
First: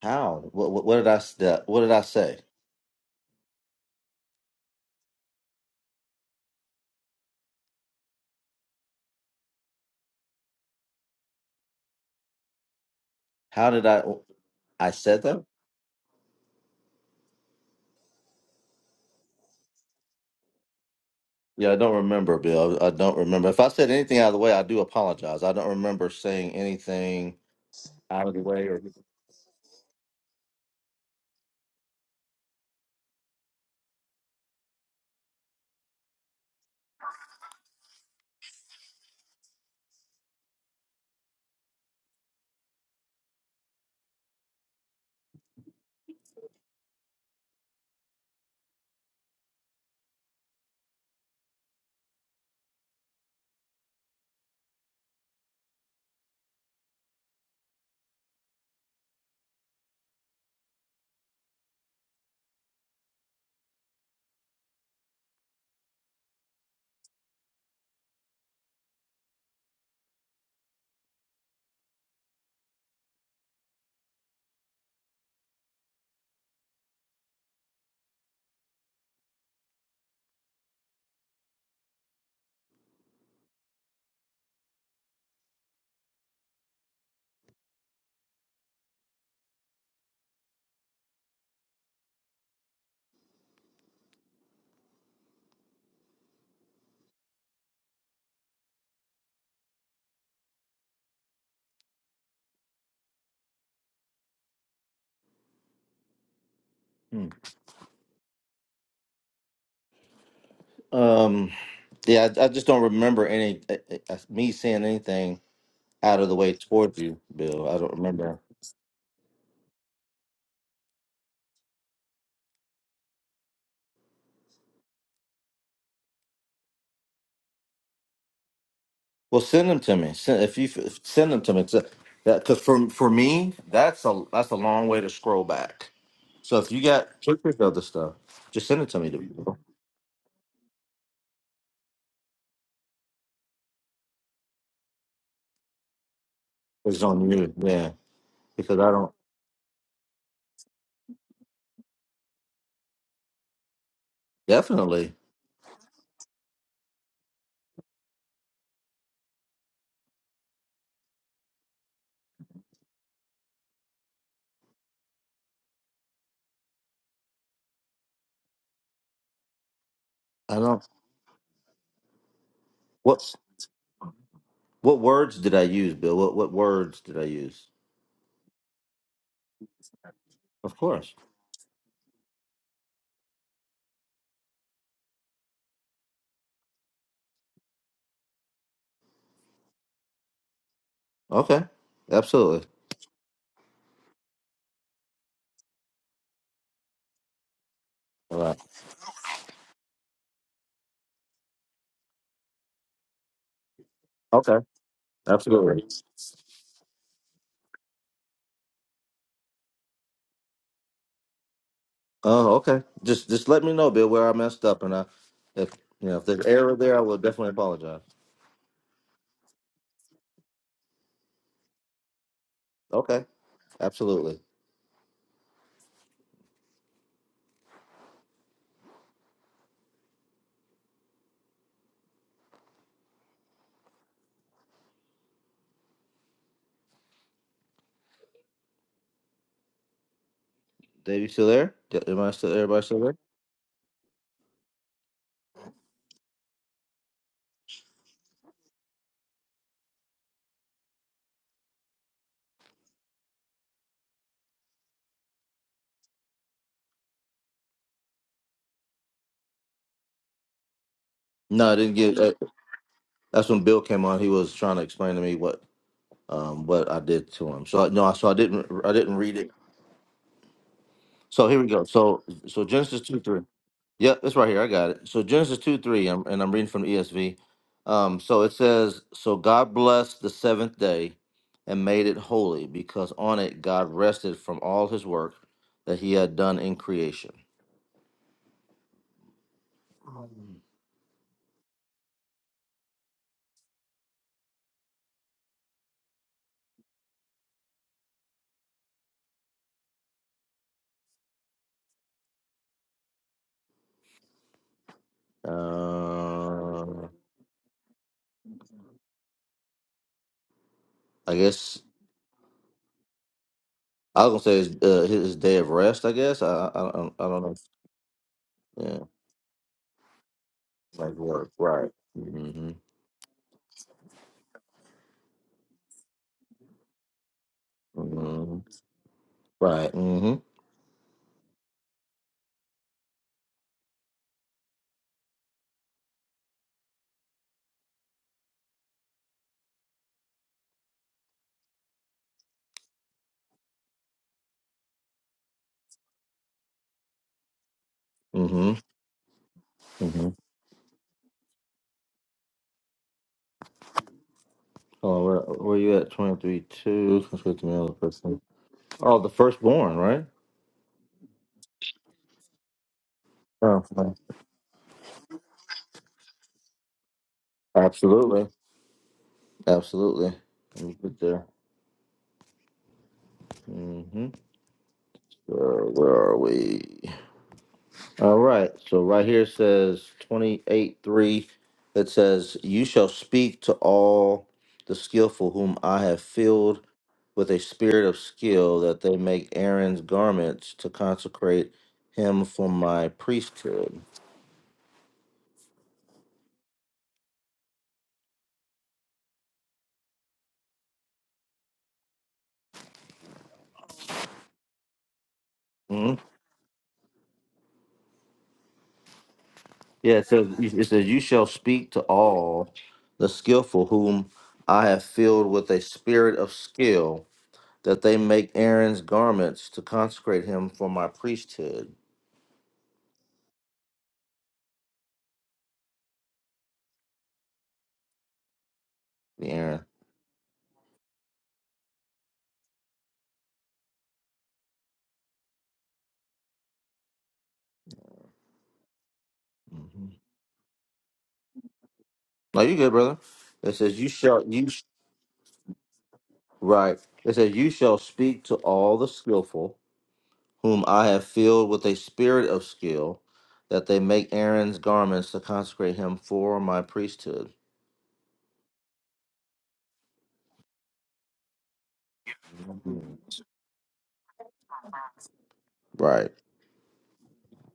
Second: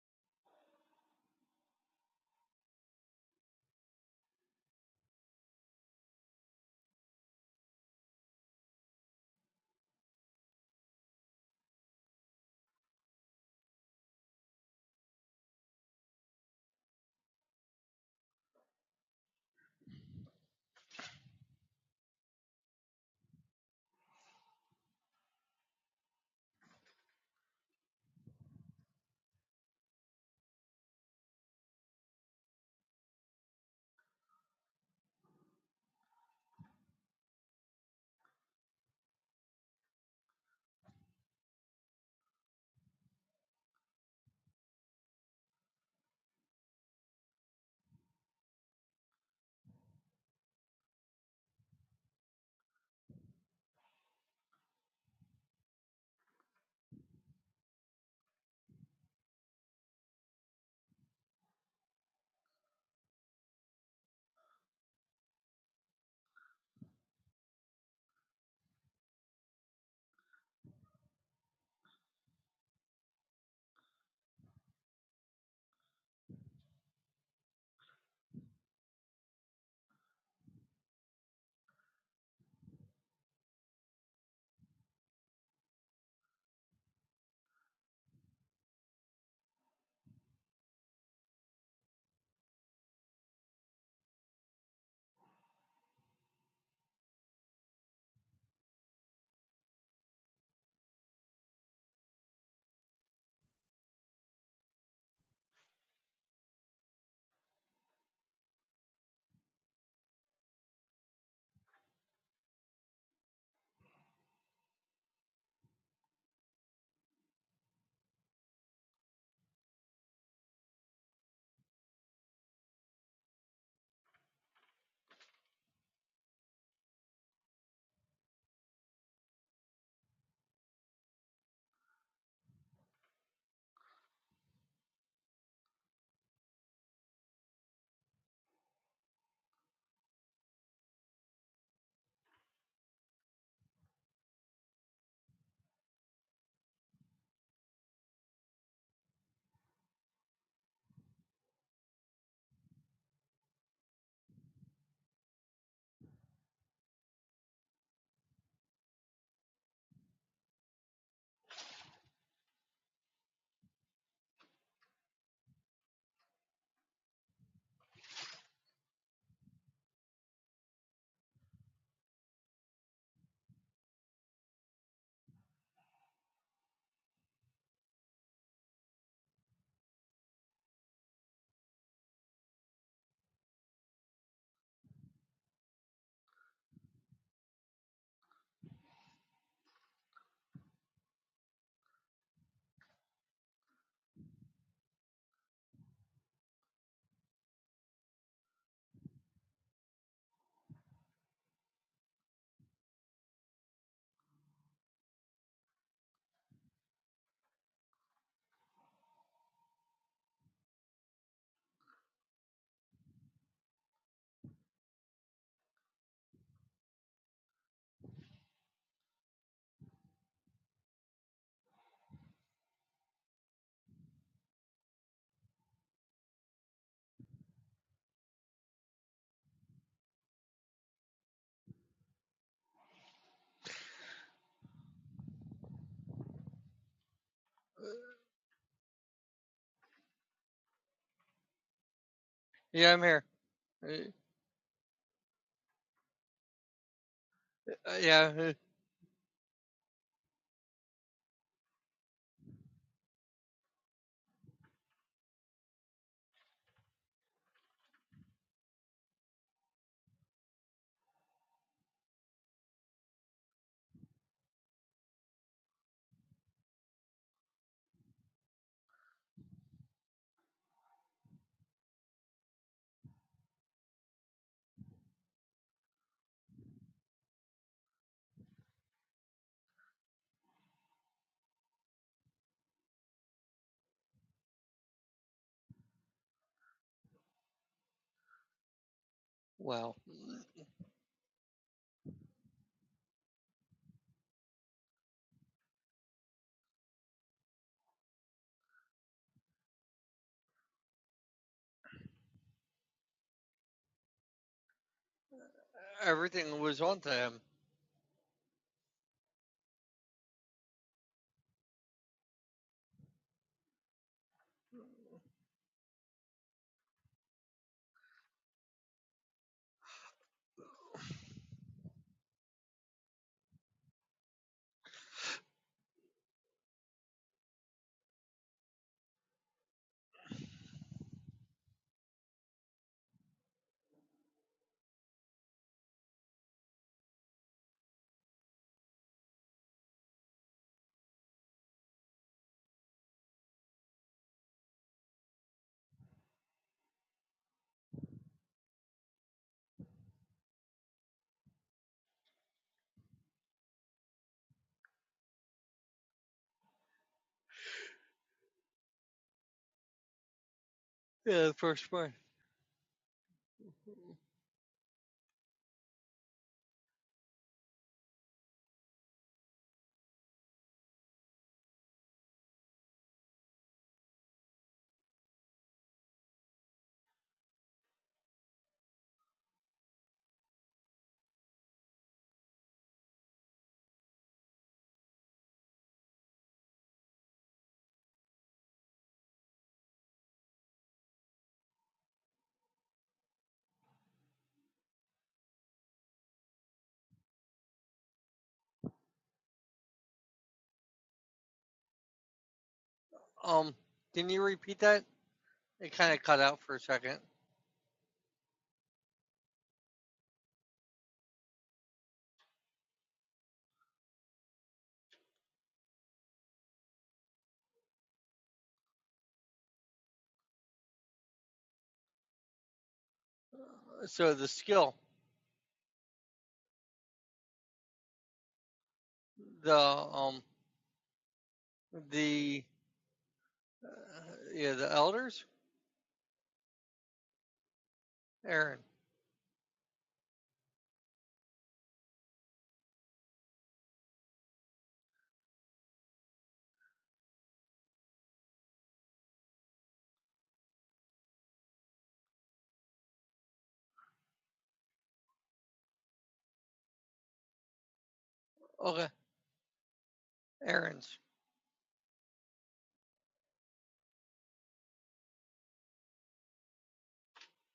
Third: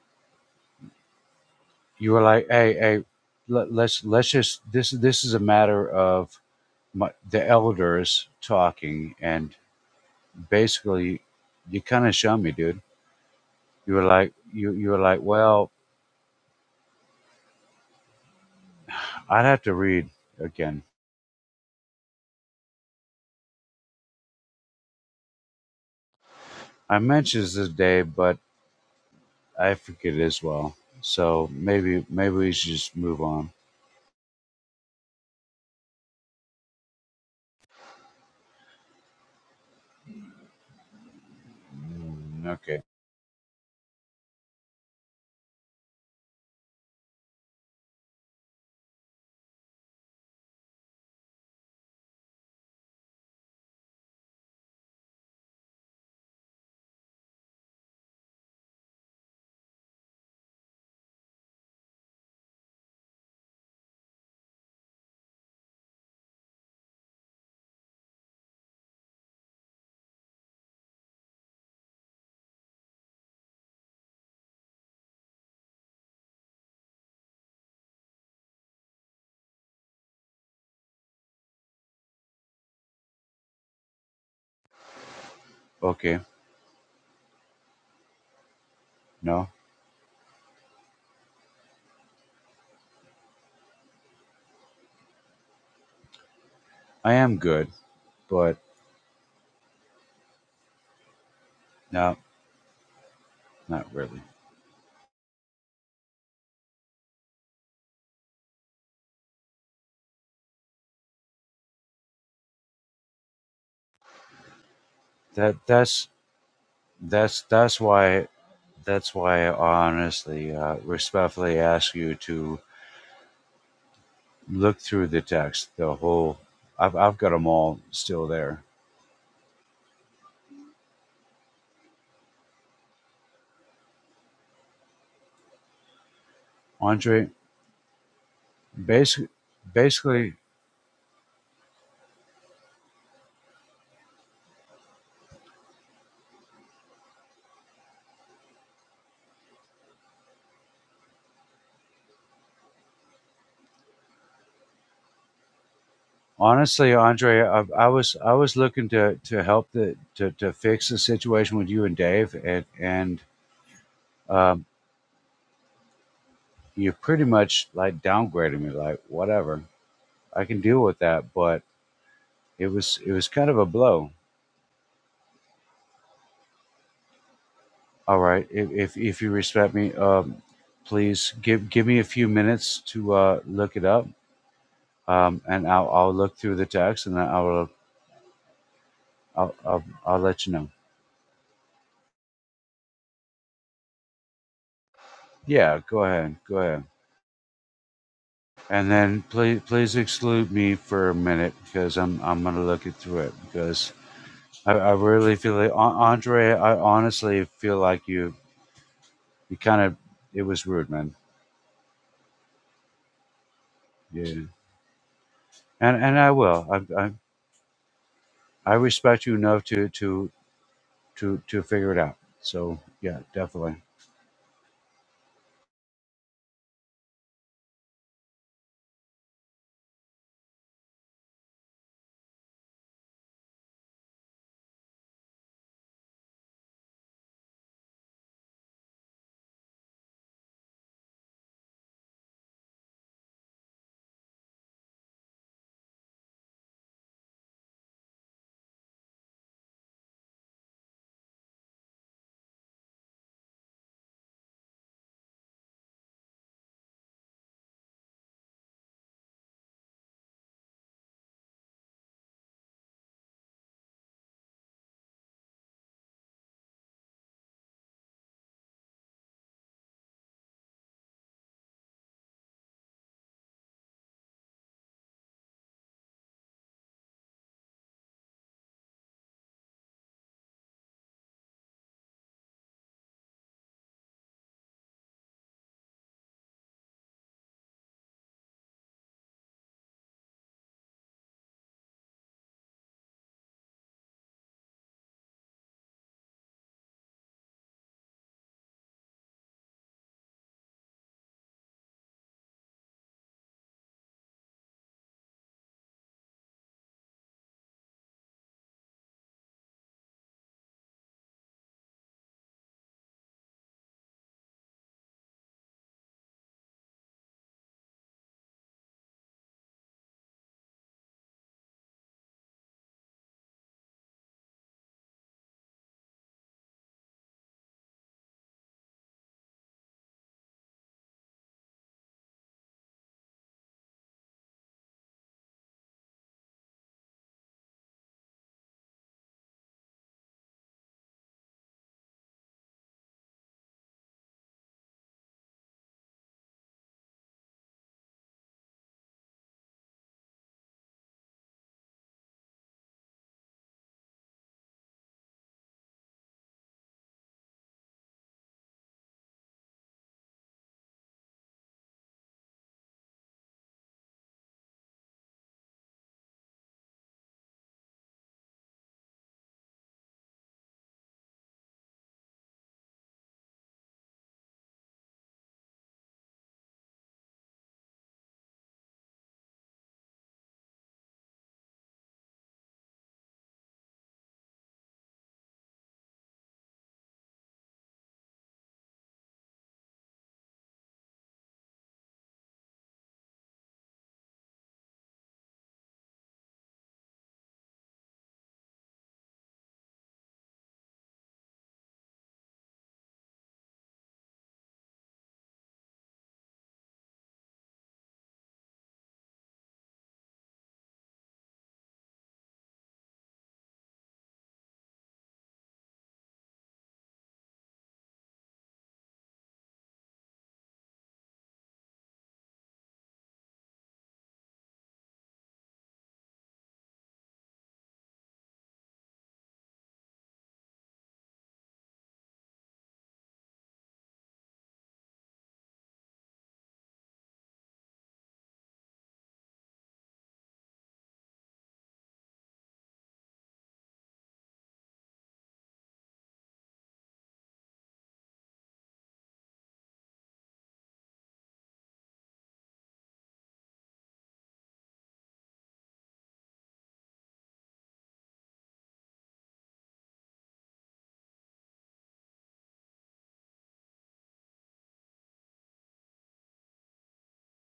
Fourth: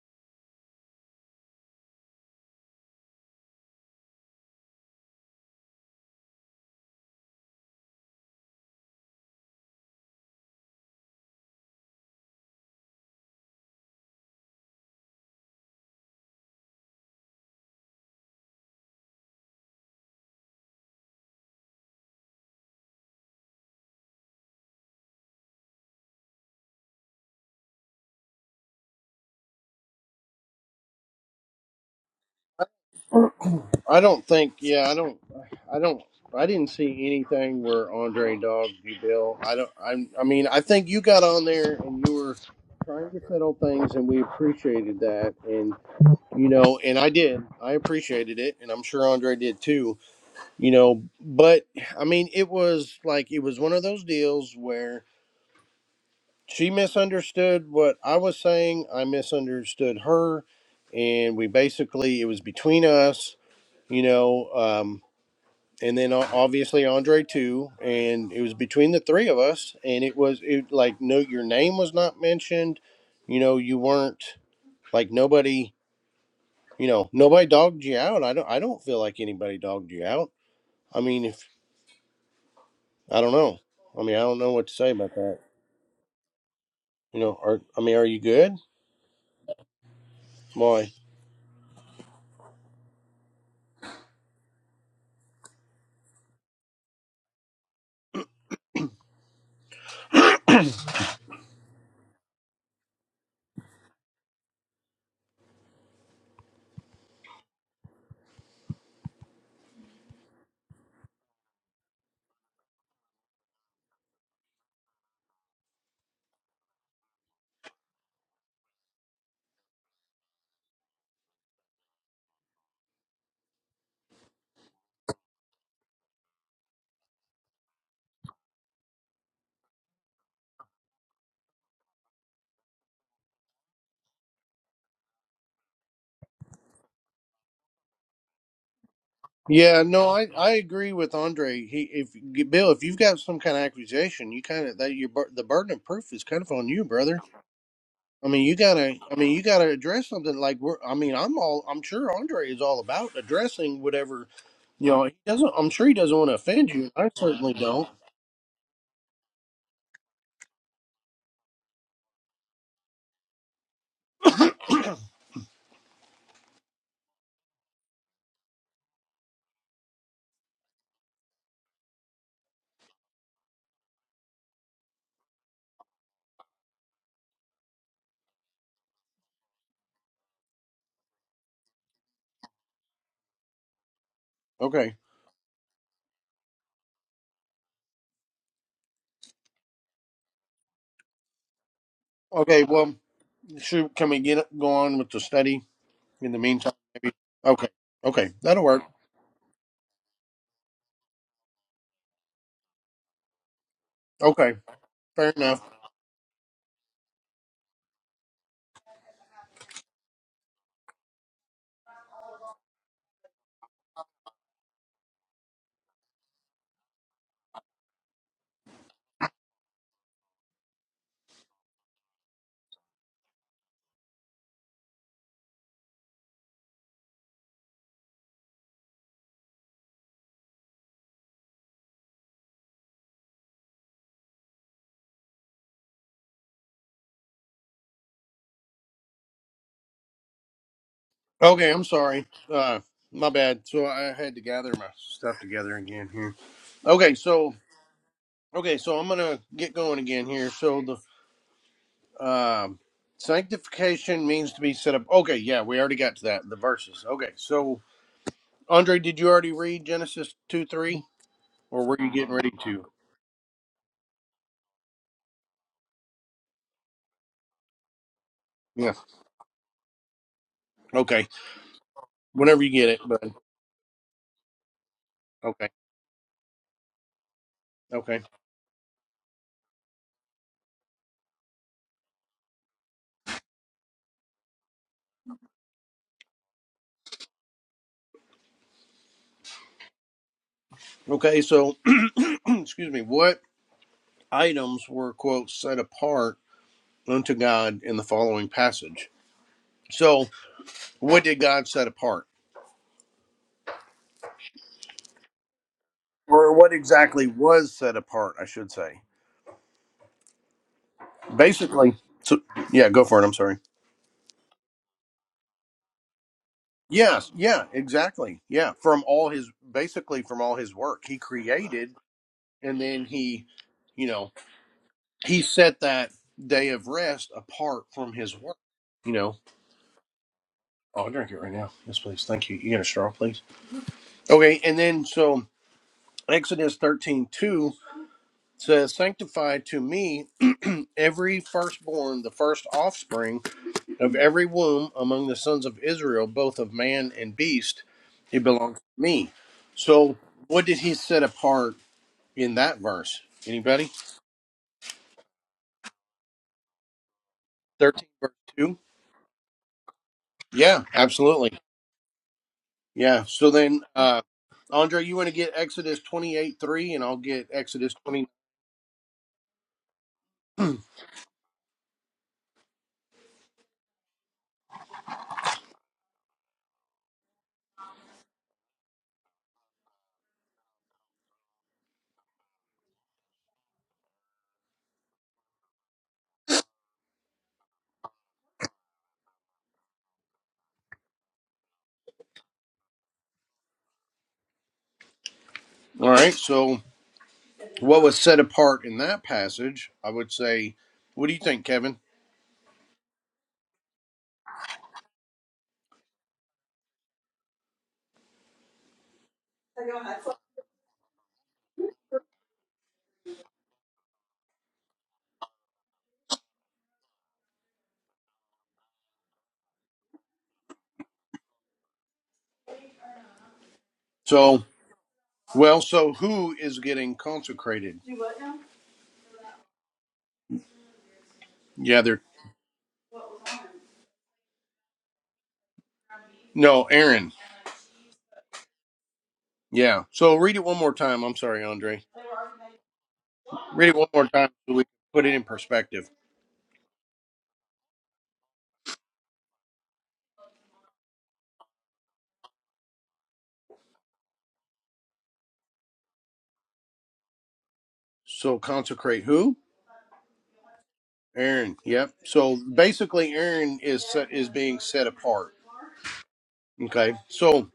Speaker 3: How? What, what, what did I s- that- What did I
Speaker 4: you were
Speaker 3: say?
Speaker 4: like, "Hey, hey, let, let's let's just this this is a matter of my, the elders talking," and basically, you kind of showed me, dude.
Speaker 3: How did
Speaker 4: You
Speaker 3: I?
Speaker 4: were like, you you
Speaker 3: I
Speaker 4: were
Speaker 3: said
Speaker 4: like,
Speaker 3: that.
Speaker 4: "Well, I'd have to read again."
Speaker 3: Yeah, I don't remember, Bill. I don't remember. If I said anything out of the way, I do apologize. I don't remember saying
Speaker 4: I
Speaker 3: anything.
Speaker 4: mentioned this the day, but I forget it as well. So maybe maybe we should just move on.
Speaker 1: I don't think. Yeah, I don't. I don't. I didn't see anything where Andre dogged you, Bill. I don't. I'm. I mean, I think you got on there and you were
Speaker 4: Okay,
Speaker 1: trying to settle things, and we appreciated that. And you know, and I did. I appreciated it, and I'm sure Andre did too. You know, but I mean, it was like it was one of those deals where she misunderstood what I was saying. I misunderstood her, and we basically it was between us. You know. Um, and then o- obviously Andre too, and it was between the three of us, and it was it like no, your name was not mentioned, you know, you weren't like nobody, you know, nobody dogged you out. I don't, I don't feel like anybody dogged you out. I mean, if I don't know, I mean, I don't know what to say about that.
Speaker 4: okay,
Speaker 1: You know, are I mean, are you good?
Speaker 4: no,
Speaker 1: Why?
Speaker 4: I am good, but no, not really.
Speaker 3: Hmm. Um, yeah, I, I just don't remember any uh, uh, me saying anything
Speaker 4: That that's
Speaker 3: out of the way towards you,
Speaker 4: that's
Speaker 3: Bill. I
Speaker 4: that's
Speaker 3: don't
Speaker 4: why
Speaker 3: remember.
Speaker 4: That's why I honestly, uh, respectfully ask you to look through the text, the whole. I've, I've got them all still there.
Speaker 3: Well, send them to me. Send, if you f- send them to me, because for for me, that's a that's a long way to scroll back. So if you got
Speaker 4: Andre,
Speaker 3: pictures of the stuff, just send it to me.
Speaker 4: basically,
Speaker 3: Bill.
Speaker 1: Yeah, no, I,
Speaker 4: basically,
Speaker 1: I agree with Andre. He if Bill, if you've got some kind of accusation, you kind of that your bur- the burden of proof is kind of on you,
Speaker 3: It's
Speaker 1: brother
Speaker 3: on you. Yeah,
Speaker 1: I mean, you
Speaker 3: because I
Speaker 1: gotta.
Speaker 3: don't
Speaker 1: I mean, you gotta address something like we're. I mean, I'm all. I'm sure Andre is all about addressing whatever. You know,
Speaker 3: definitely.
Speaker 1: he doesn't. I'm sure he doesn't want to offend you.
Speaker 4: honestly,
Speaker 1: I
Speaker 4: Andre,
Speaker 1: certainly
Speaker 4: I, I
Speaker 1: don't.
Speaker 4: was I was looking to to help the to, to fix the situation with you and Dave, and and um, you pretty much like downgraded me, like whatever. I
Speaker 3: I
Speaker 4: can deal
Speaker 3: don't.
Speaker 4: with that, but it was it
Speaker 3: What?
Speaker 4: was kind of a blow.
Speaker 3: What words did I use, Bill? What what words did I use?
Speaker 4: All right. If if, if you respect me, um,
Speaker 3: Of course.
Speaker 4: please give give me a few minutes to uh, look it up,
Speaker 1: Okay.
Speaker 4: um, and I'll, I'll look through the text, and then I'll I'll, I'll I'll let you know.
Speaker 3: Okay.
Speaker 1: Okay.
Speaker 3: Absolutely.
Speaker 1: Well, should can we get go on with the study
Speaker 4: Yeah, go
Speaker 1: in
Speaker 4: ahead,
Speaker 1: the
Speaker 4: go
Speaker 1: meantime?
Speaker 4: ahead,
Speaker 1: Maybe. Okay. Okay.
Speaker 3: All right.
Speaker 1: That'll work.
Speaker 4: and then please please exclude me for a minute because I'm I'm gonna look it through it because
Speaker 1: Okay.
Speaker 3: Okay.
Speaker 4: I, I
Speaker 1: Fair
Speaker 4: really feel
Speaker 3: Absolutely.
Speaker 1: enough.
Speaker 4: like An- Andre. I honestly feel like you you kind of it was rude, man.
Speaker 3: Oh, okay. Just just let me know, Bill, where I
Speaker 4: Yeah,
Speaker 3: messed up, and I, if
Speaker 4: and
Speaker 3: you
Speaker 4: and
Speaker 3: know, if
Speaker 4: I
Speaker 3: there's
Speaker 4: will.
Speaker 3: error there, I
Speaker 4: I I,
Speaker 3: will definitely apologize.
Speaker 4: I respect you enough to to to to figure it out. So yeah,
Speaker 3: Okay.
Speaker 4: definitely
Speaker 3: Absolutely. Dave, you still
Speaker 1: Okay.
Speaker 3: there?
Speaker 1: I'm
Speaker 3: D- Am
Speaker 1: sorry.
Speaker 3: I still?
Speaker 1: Uh,
Speaker 3: Everybody still
Speaker 2: I'm
Speaker 3: there?
Speaker 2: here.
Speaker 1: my bad. So I
Speaker 2: Uh,
Speaker 1: had to gather my stuff together again here. Okay. So
Speaker 2: yeah. uh,
Speaker 1: okay. So I'm gonna get going again here. So the Um, sanctification means to be set up. Okay, yeah, we already got to that. in The verses. Okay, so Andre, did you already read Genesis two three,
Speaker 3: No, I
Speaker 1: or
Speaker 3: didn't
Speaker 1: were you
Speaker 3: get. uh,
Speaker 1: getting ready to?
Speaker 3: That's when Bill came on. He was trying to explain to me what um what I did to him. So I no, so I didn't I
Speaker 1: Yeah.
Speaker 3: didn't read it.
Speaker 1: Okay.
Speaker 3: So here we go. So
Speaker 1: Whenever
Speaker 3: so
Speaker 1: you get it,
Speaker 3: Genesis two
Speaker 1: bud.
Speaker 3: three. Yep, it's right here. I got it. So Genesis
Speaker 1: Okay.
Speaker 3: 2 3, I'm, and I'm reading from the ESV. Um,
Speaker 1: Okay.
Speaker 3: so it says, So God blessed the seventh day and made it holy, because on it God rested from all his work that he had done in creation.
Speaker 2: Well,
Speaker 1: Okay. So, excuse me. What items were quote set apart unto God in the following passage? So, what did God set apart, or
Speaker 2: everything
Speaker 1: what
Speaker 2: was on
Speaker 3: Uh,
Speaker 2: to
Speaker 1: exactly
Speaker 2: him.
Speaker 1: was set apart? I should say.
Speaker 3: I guess
Speaker 1: Basically. So, yeah, go for it. I'm sorry.
Speaker 3: I was going to say his, uh, his day of rest, I guess. I, I, I, don't, I
Speaker 1: Yes,
Speaker 3: don't know.
Speaker 1: yeah, exactly. Yeah, from
Speaker 3: Yeah,
Speaker 1: all his basically from all his work
Speaker 3: like
Speaker 1: he
Speaker 3: work. Right.
Speaker 1: created
Speaker 3: Mm-hmm.
Speaker 1: and then he, you know, he set that day of rest apart from his work,
Speaker 3: Mm-hmm.
Speaker 1: you know.
Speaker 3: Right. Mm-hmm.
Speaker 1: Oh, I'll drink it right now. Yes, please. Thank you. You got a straw, please. Okay, and then so Exodus thirteen two says, Sanctify to me every firstborn, the first offspring Of every womb among the sons of Israel, both of man and beast, it belongs
Speaker 3: Mm-hmm.
Speaker 1: to me. So,
Speaker 3: Mm-hmm.
Speaker 1: what did he set apart in that verse? Anybody?
Speaker 3: Oh, where, where you at? 23
Speaker 1: 13, verse
Speaker 3: 2.
Speaker 1: 2?
Speaker 3: Oh, the firstborn, right?
Speaker 1: Yeah,
Speaker 2: Yeah, the
Speaker 1: absolutely.
Speaker 2: first one.
Speaker 1: Yeah. So then,
Speaker 3: Oh, okay.
Speaker 1: uh, Andre, you want to get Exodus 28 3, and I'll get Exodus 20.
Speaker 3: absolutely, absolutely.
Speaker 1: All
Speaker 3: Let me get there. hmm Where, where are we? All right. So right here it says twenty-eight three. It says, "You shall speak to all the skillful whom I have filled with a spirit of skill, that they make Aaron's garments to consecrate him for my priesthood."
Speaker 1: right. So, what was set apart in that passage? I would say, what do you think, Kevin?
Speaker 2: Um, can you repeat that? It
Speaker 3: Mm-hmm.
Speaker 2: kind of cut out for a second.
Speaker 3: Yeah, it says, it says, You shall speak to all the skillful whom I have filled with a spirit of skill, that they make Aaron's garments to consecrate him for my priesthood.
Speaker 2: So the
Speaker 1: So,
Speaker 2: skill,
Speaker 1: well, so who is getting consecrated?
Speaker 3: The
Speaker 2: the
Speaker 3: Aaron.
Speaker 2: um,
Speaker 1: Yeah, they're,
Speaker 2: the uh, yeah, the elders,
Speaker 1: no, Aaron.
Speaker 2: Aaron.
Speaker 1: Yeah.
Speaker 3: Mm-hmm.
Speaker 1: So read it one more time. I'm sorry, Andre.
Speaker 3: No, you good, brother. It
Speaker 1: Read it
Speaker 3: says,
Speaker 1: one
Speaker 3: You
Speaker 1: more
Speaker 3: shall,
Speaker 1: time
Speaker 3: you,
Speaker 1: so
Speaker 3: sh-
Speaker 1: we can put it in perspective.
Speaker 3: right. It says, You shall speak to all the skillful whom I have filled with a spirit of skill, that they make Aaron's garments to consecrate him for my priesthood.
Speaker 1: So
Speaker 2: Okay,
Speaker 1: consecrate who?
Speaker 2: Aaron's.
Speaker 1: Aaron. Yep. So basically, Aaron is set, is being set apart.
Speaker 3: Right.
Speaker 1: Okay. So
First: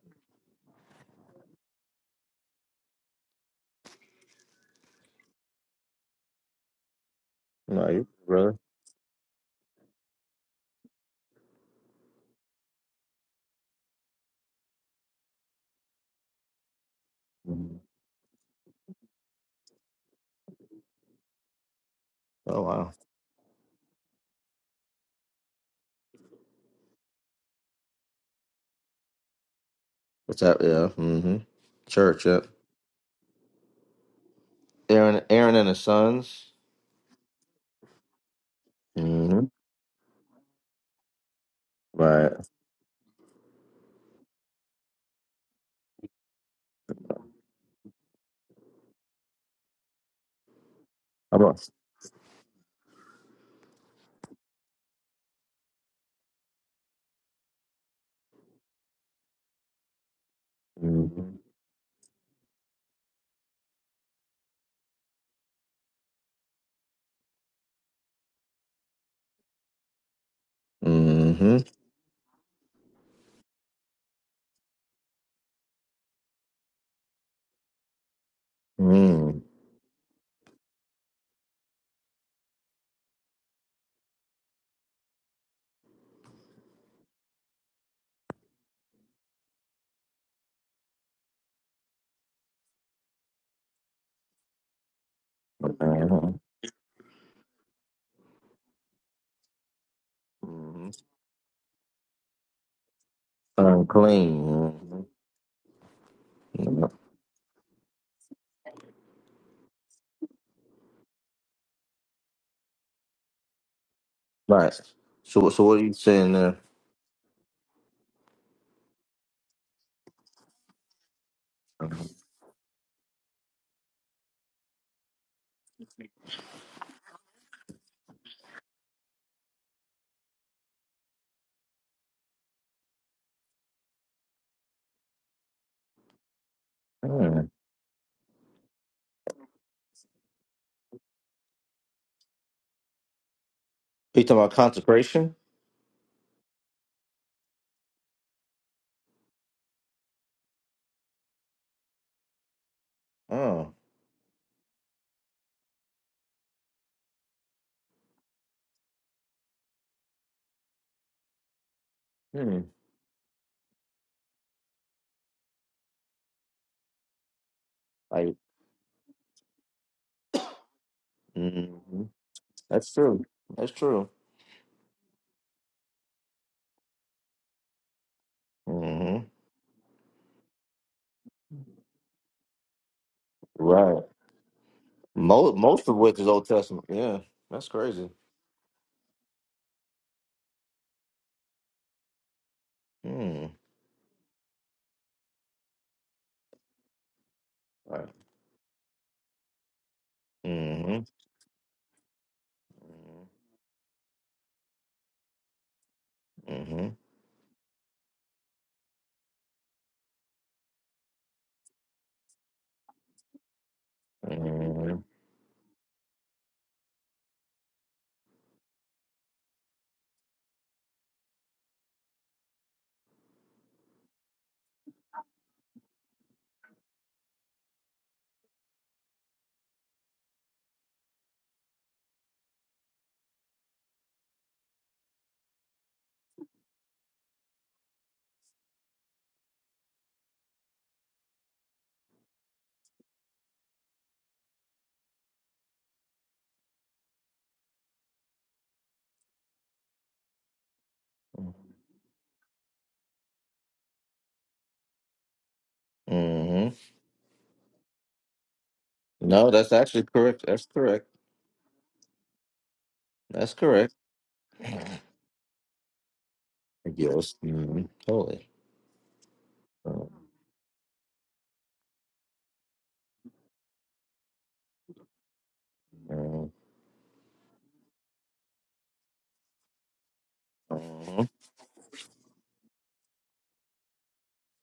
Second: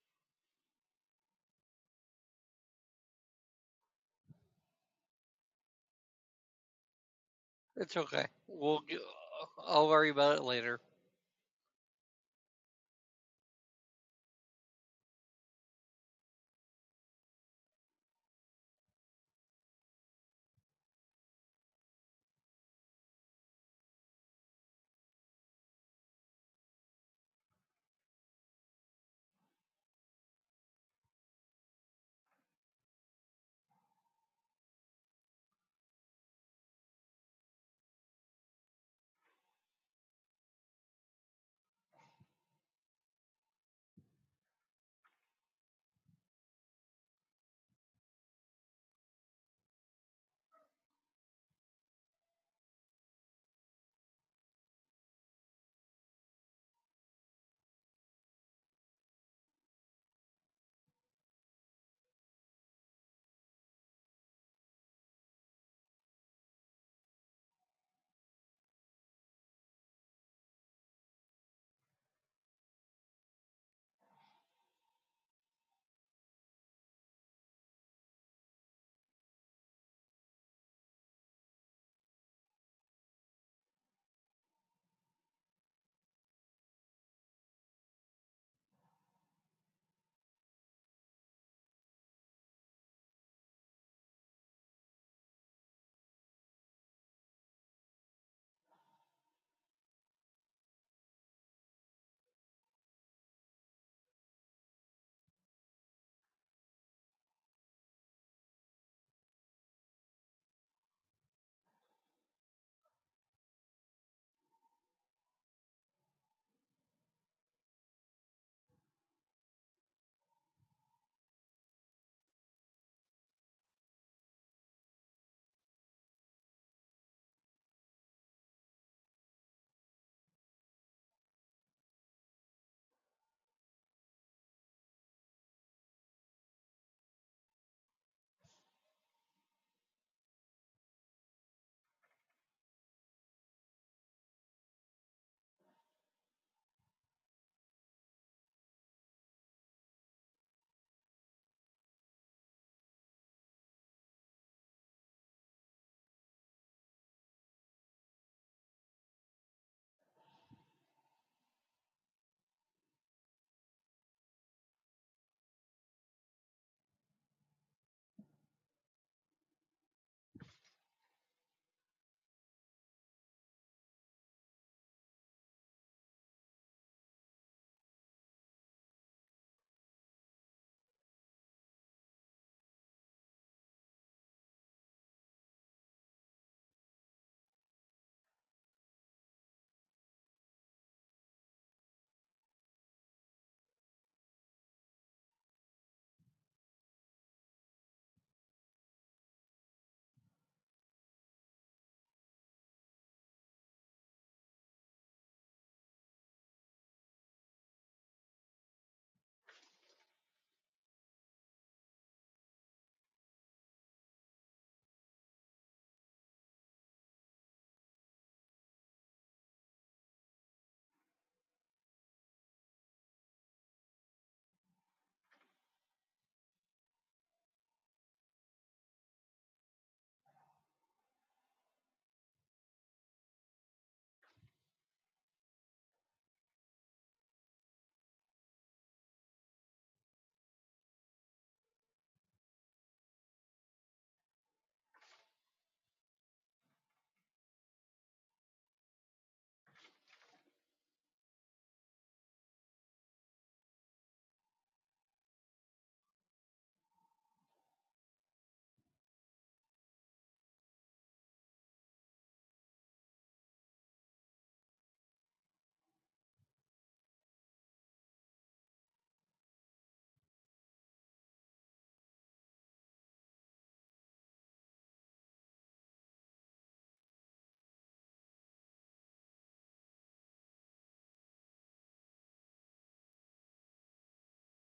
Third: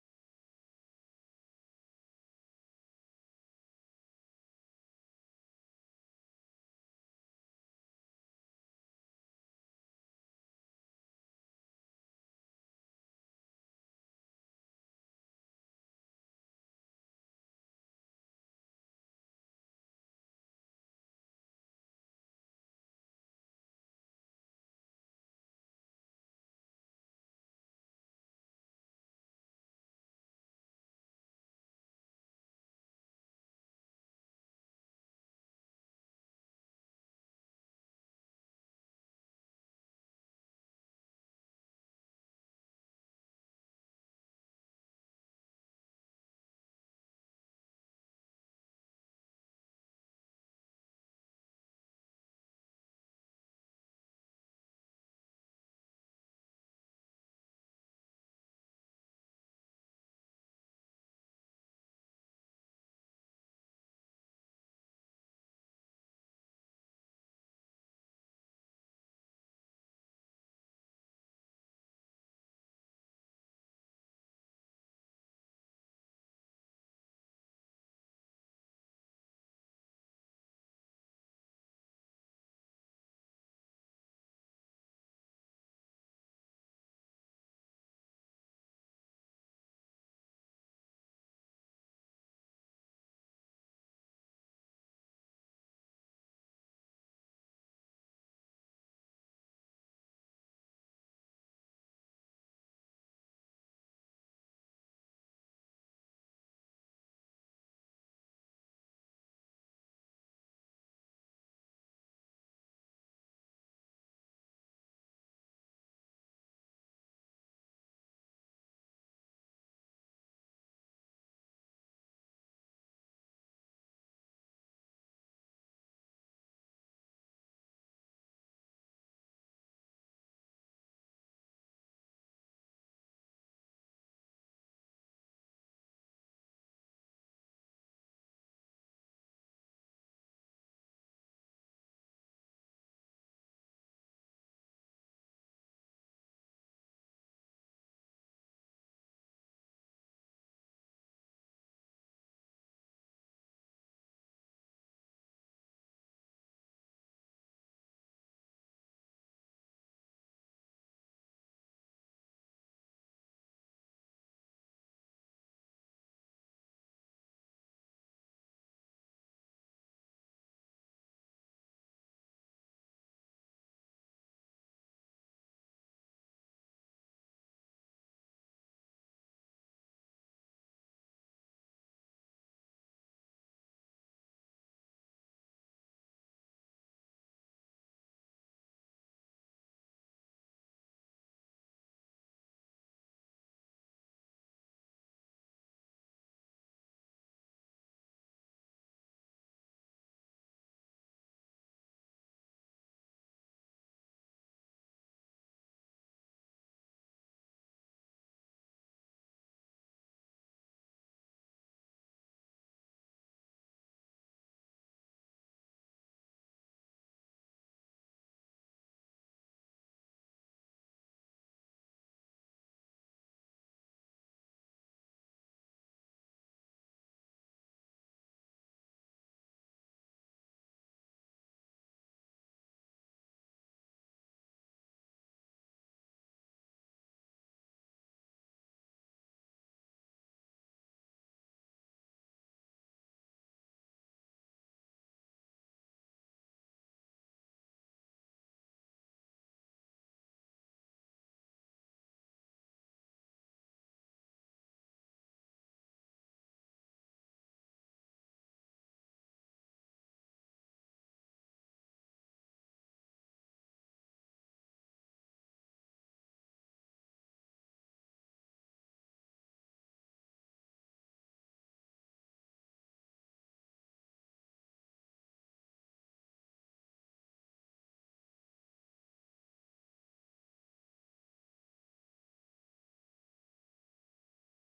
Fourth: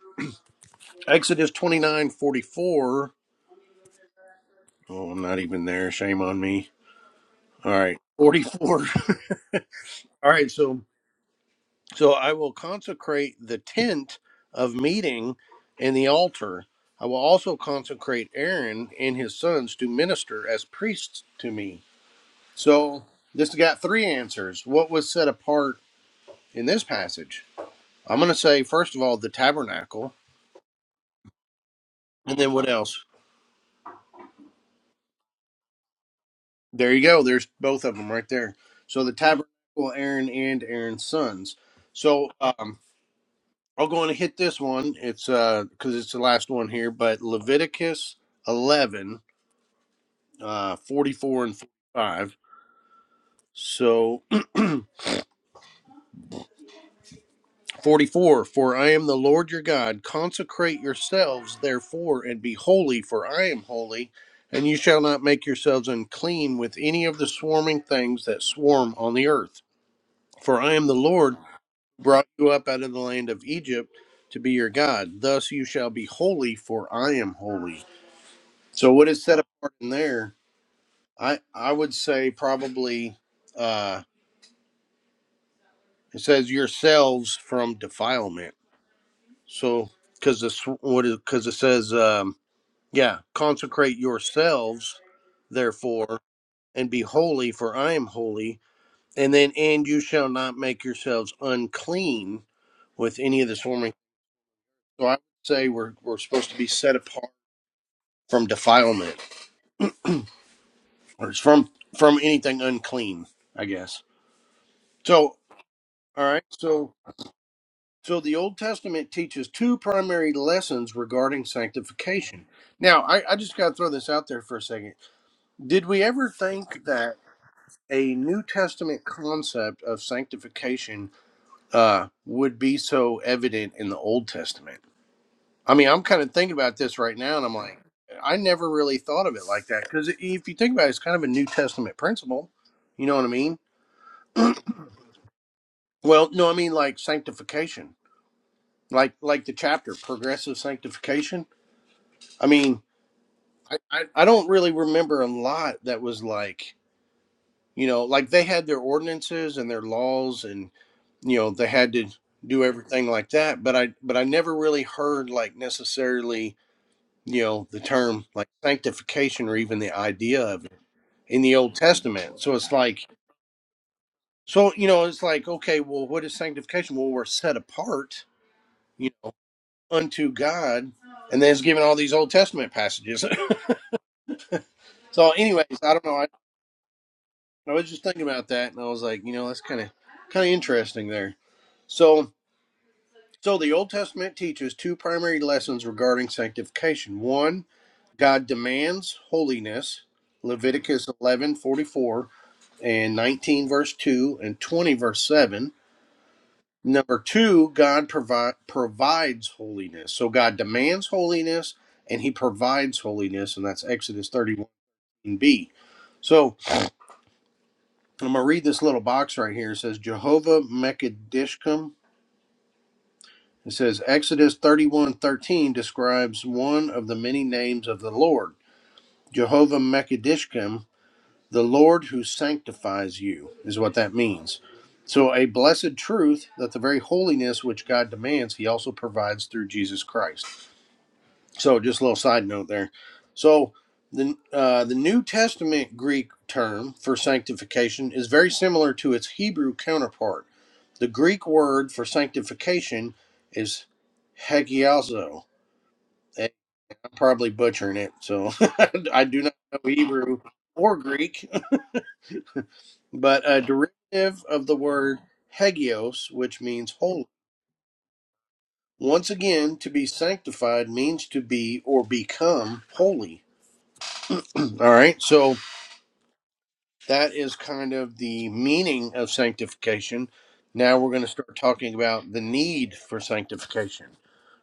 Speaker 1: Exodus 29:44. Oh, I'm not even there. Shame on me. All
Speaker 3: No, you
Speaker 2: It's
Speaker 1: right.
Speaker 2: okay.
Speaker 3: good, brother.
Speaker 2: We'll.
Speaker 1: 44.
Speaker 2: g- I'll worry
Speaker 1: All
Speaker 2: about it
Speaker 1: right.
Speaker 2: later.
Speaker 1: So so I will consecrate the tent of meeting and the altar. I will also
Speaker 3: Mhm.
Speaker 1: consecrate Aaron and his sons to minister as priests to me.
Speaker 3: Oh, wow.
Speaker 1: So this got three answers. What was set apart in this passage? I'm going to say, first of all, the tabernacle.
Speaker 3: What's that? Yeah. Mm-hmm. Church.
Speaker 1: And
Speaker 3: Yep.
Speaker 1: then what else?
Speaker 3: Aaron. Aaron and his sons.
Speaker 1: There you go. There's both of them right there. So the
Speaker 3: Mm-hmm.
Speaker 1: tabernacle, Aaron and Aaron's sons. So
Speaker 3: Right.
Speaker 1: um, I'll go and hit this one. It's because uh, it's the last one here, but Leviticus 11, uh,
Speaker 3: How
Speaker 1: 44 and
Speaker 3: about?
Speaker 1: 45. So 44 For I am the Lord your God. Consecrate
Speaker 3: Mm-hmm.
Speaker 1: yourselves, therefore, and be holy, for I am holy. And you shall not make yourselves unclean with any of the swarming things that swarm on the earth. For I am the Lord
Speaker 3: Mm-hmm.
Speaker 1: who brought you up out of the land of Egypt to be your God. Thus you shall be holy, for I am holy. So, what is set apart in there? I, I would say probably uh, it says yourselves from defilement So, because this what it because it says, um, yeah, consecrate yourselves, therefore,
Speaker 3: Mm-hmm.
Speaker 1: and be holy, for I am holy. And then, and you shall not make yourselves unclean with any of this forming.
Speaker 3: Unclean.
Speaker 1: So I would say we're we're supposed to be
Speaker 3: Mm-hmm.
Speaker 1: set apart from defilement or it's from from anything unclean, I guess.
Speaker 3: Right.
Speaker 1: So,
Speaker 3: So, so what are you saying
Speaker 1: all right,
Speaker 3: there?
Speaker 1: so. So the Old Testament teaches two primary lessons regarding
Speaker 3: Mhm.
Speaker 1: sanctification. Now, I, I just got to throw this out there for a second Did we ever think that a New Testament concept of sanctification uh, would be so evident in the Old Testament? I mean, I'm kind of thinking about this right now, and I'm like, I never really thought of it like that because if you think about it, it's kind of a New Testament principle. You know what I mean?
Speaker 3: you talking about consecration?
Speaker 1: Well, no, I mean like sanctification, like like the chapter progressive sanctification. I mean,
Speaker 3: Oh.
Speaker 1: I I, I don't really remember a lot that was like you know like they had their ordinances and their laws and you know they had to
Speaker 3: Hmm.
Speaker 1: do everything like that but i but i never really heard like necessarily you know the term
Speaker 3: Like.
Speaker 1: like sanctification or even the idea of it in the old
Speaker 3: Mm-hmm.
Speaker 1: testament so it's
Speaker 3: That's
Speaker 1: like
Speaker 3: true. That's true.
Speaker 1: so you know it's like okay well what is sanctification well we're set apart you
Speaker 3: hmm
Speaker 1: know unto god and then it's given all these old testament passages
Speaker 3: Right.
Speaker 1: so
Speaker 3: Most
Speaker 1: anyways
Speaker 3: most
Speaker 1: i
Speaker 3: of
Speaker 1: don't know
Speaker 3: which
Speaker 1: I,
Speaker 3: is Old Testament. Yeah. That's
Speaker 1: I was just
Speaker 3: crazy.
Speaker 1: thinking about that and i was like you know that's kind of kind of interesting there so
Speaker 3: Hmm.
Speaker 1: so the old testament teaches two primary lessons regarding sanctification one
Speaker 3: Right.
Speaker 1: God demands holiness. Leviticus 11 44 and 19 verse 2 and 20 verse 7.
Speaker 3: Mm-hmm.
Speaker 1: Number two, God provi- provides holiness. So God demands holiness and he provides holiness, and that's Exodus
Speaker 3: Mm-hmm.
Speaker 1: 31b. So I'm going to read this little box right here. It says, Jehovah Mekadishkum. It says, Exodus 31 13 describes one of the many names of the Lord. Jehovah Mekadishkim the Lord who sanctifies you, is what that means. So, a blessed truth that the very holiness which God demands, He also provides through Jesus Christ. So, just a little side note there. So, the, uh, the New Testament Greek term for sanctification is very similar to its Hebrew counterpart. The Greek word for sanctification is hagiazo.
Speaker 3: hmm
Speaker 1: I'm probably butchering it, so I do
Speaker 3: No,
Speaker 1: not
Speaker 3: that's
Speaker 1: know
Speaker 3: actually
Speaker 1: Hebrew
Speaker 3: correct. That's
Speaker 1: or
Speaker 3: correct.
Speaker 1: Greek. but
Speaker 3: That's
Speaker 1: a
Speaker 3: correct.
Speaker 1: derivative of the word hagios, which means holy.
Speaker 3: Yes. Mm-hmm. Totally.
Speaker 1: Once again, to be sanctified means to be or become holy. All right, so
Speaker 3: Mm-hmm.
Speaker 1: that is kind of the meaning of sanctification. Now we're going to start talking about the need for sanctification.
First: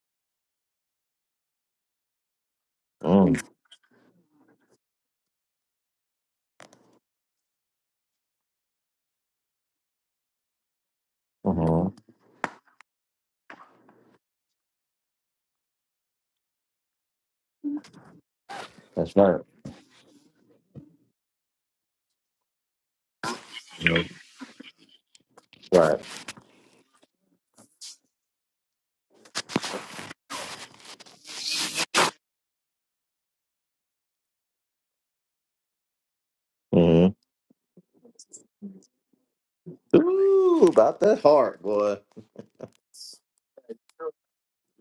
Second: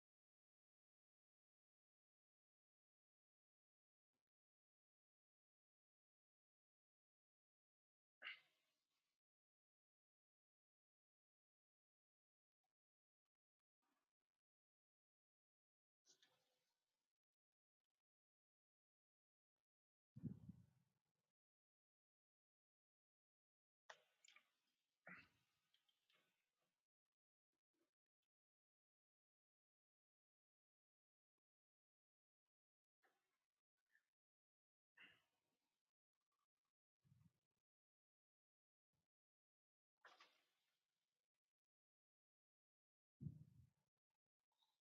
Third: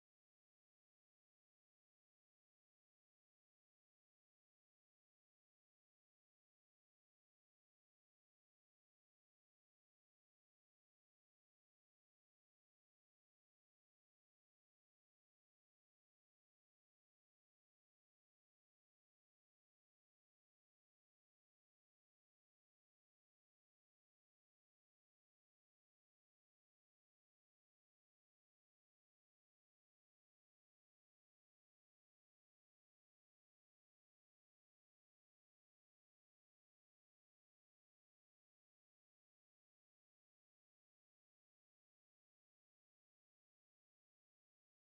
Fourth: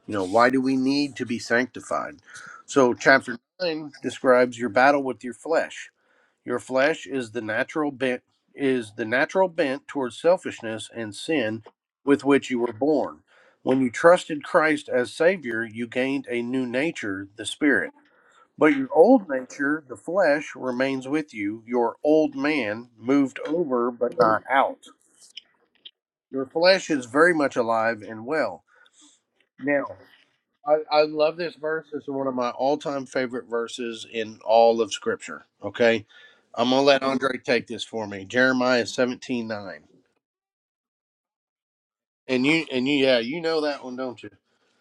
Speaker 1: You know, why do we need to be sanctified? So, chapter 9 describes your battle with your flesh Your flesh is the natural bent is the natural bent towards selfishness and sin
Speaker 3: Mm-hmm.
Speaker 1: with which you were born. When you trusted Christ as savior, you gained a new nature, the spirit. But your
Speaker 3: That's
Speaker 1: old
Speaker 3: right.
Speaker 1: nature, the flesh, remains with you. Your old man moved over
Speaker 3: Yep.
Speaker 1: but not out.
Speaker 3: Right.
Speaker 1: Your flesh is very much alive and well. now. I, I love this verse. It's one of my all time favorite verses in all of Scripture. Okay. I'm gonna let
Speaker 3: Mm-hmm.
Speaker 1: Andre take this for me. Jeremiah seventeen nine.
Speaker 3: Ooh, about that heart, boy.
Speaker 1: And you and you yeah, you know that one, don't you?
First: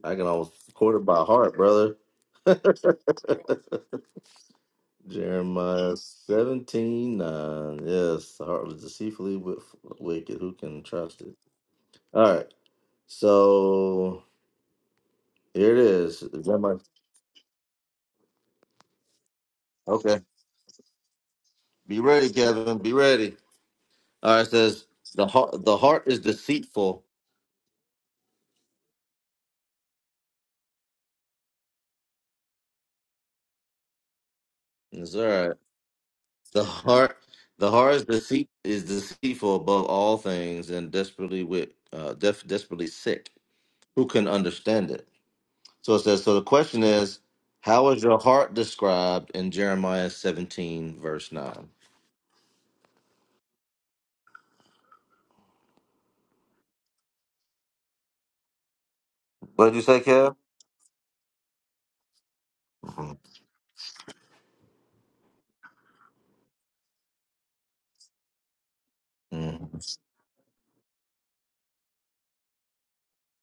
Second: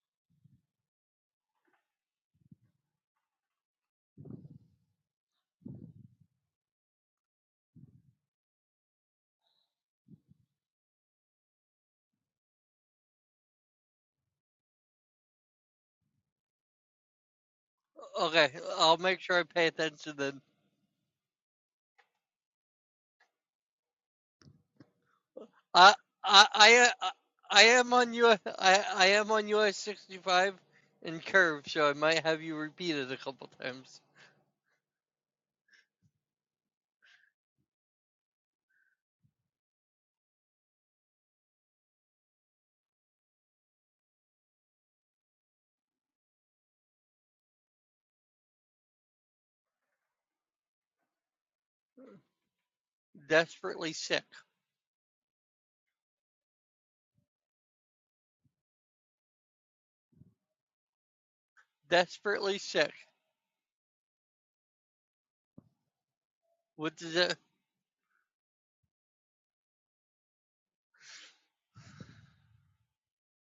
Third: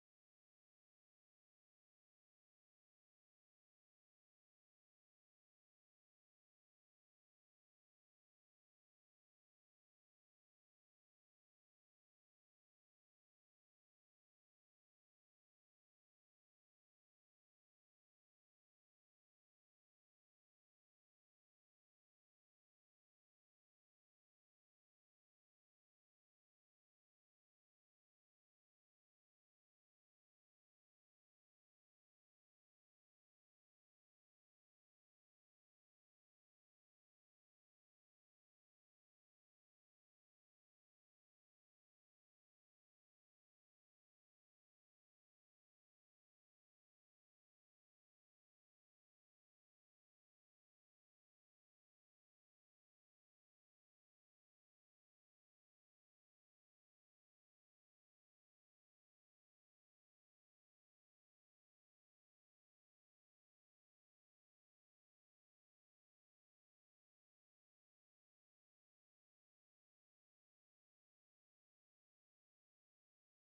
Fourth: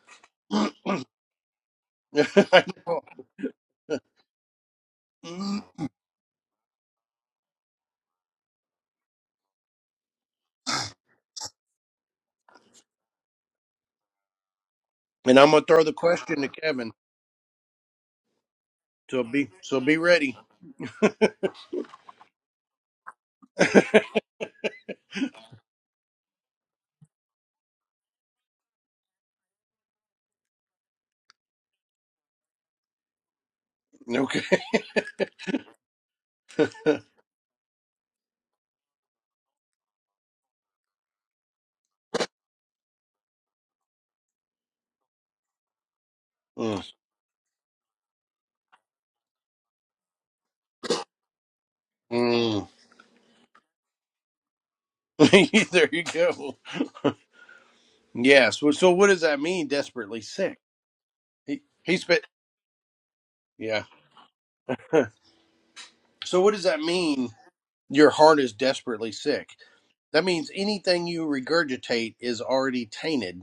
Speaker 3: I can almost quote it by heart, brother.
Speaker 1: I know.
Speaker 3: Jeremiah seventeen nine. Yes, the heart was deceitfully wi- wicked. Who can trust it? All right. So
Speaker 1: and I'm gonna
Speaker 3: Here it
Speaker 1: throw the
Speaker 3: is.
Speaker 1: question
Speaker 3: Is
Speaker 1: to
Speaker 3: that my
Speaker 1: Kevin.
Speaker 2: Okay, I'll make
Speaker 1: So
Speaker 2: sure I
Speaker 1: be
Speaker 2: pay
Speaker 1: so be
Speaker 2: attention
Speaker 3: okay?
Speaker 1: ready.
Speaker 2: then.
Speaker 3: Be ready, Kevin. Be ready. All right. It says the heart. The
Speaker 2: I
Speaker 3: heart is
Speaker 2: I I
Speaker 3: deceitful.
Speaker 2: uh, I am on U I I am on US sixty five and curve, so I might have you repeat it a couple times.
Speaker 1: okay.
Speaker 3: It's all right. The heart. The heart is deceit is deceitful above all things and desperately with uh, def, desperately sick. Who can understand it? So it says. So the question
Speaker 1: Mm.
Speaker 3: is, how is your heart described in Jeremiah seventeen verse nine?
Speaker 1: Mm.
Speaker 2: Desperately sick.
Speaker 1: there you go. Yes. So so what does that
Speaker 3: What
Speaker 1: mean?
Speaker 3: did you say,
Speaker 1: Desperately
Speaker 3: Kev?
Speaker 1: sick. He he spit.
Speaker 2: Desperately sick.
Speaker 3: hmm
Speaker 1: Yeah. so what does that
Speaker 2: What does
Speaker 1: mean?
Speaker 2: it?
Speaker 1: Your heart is desperately sick.
Speaker 3: hmm
Speaker 1: That means anything you regurgitate is already tainted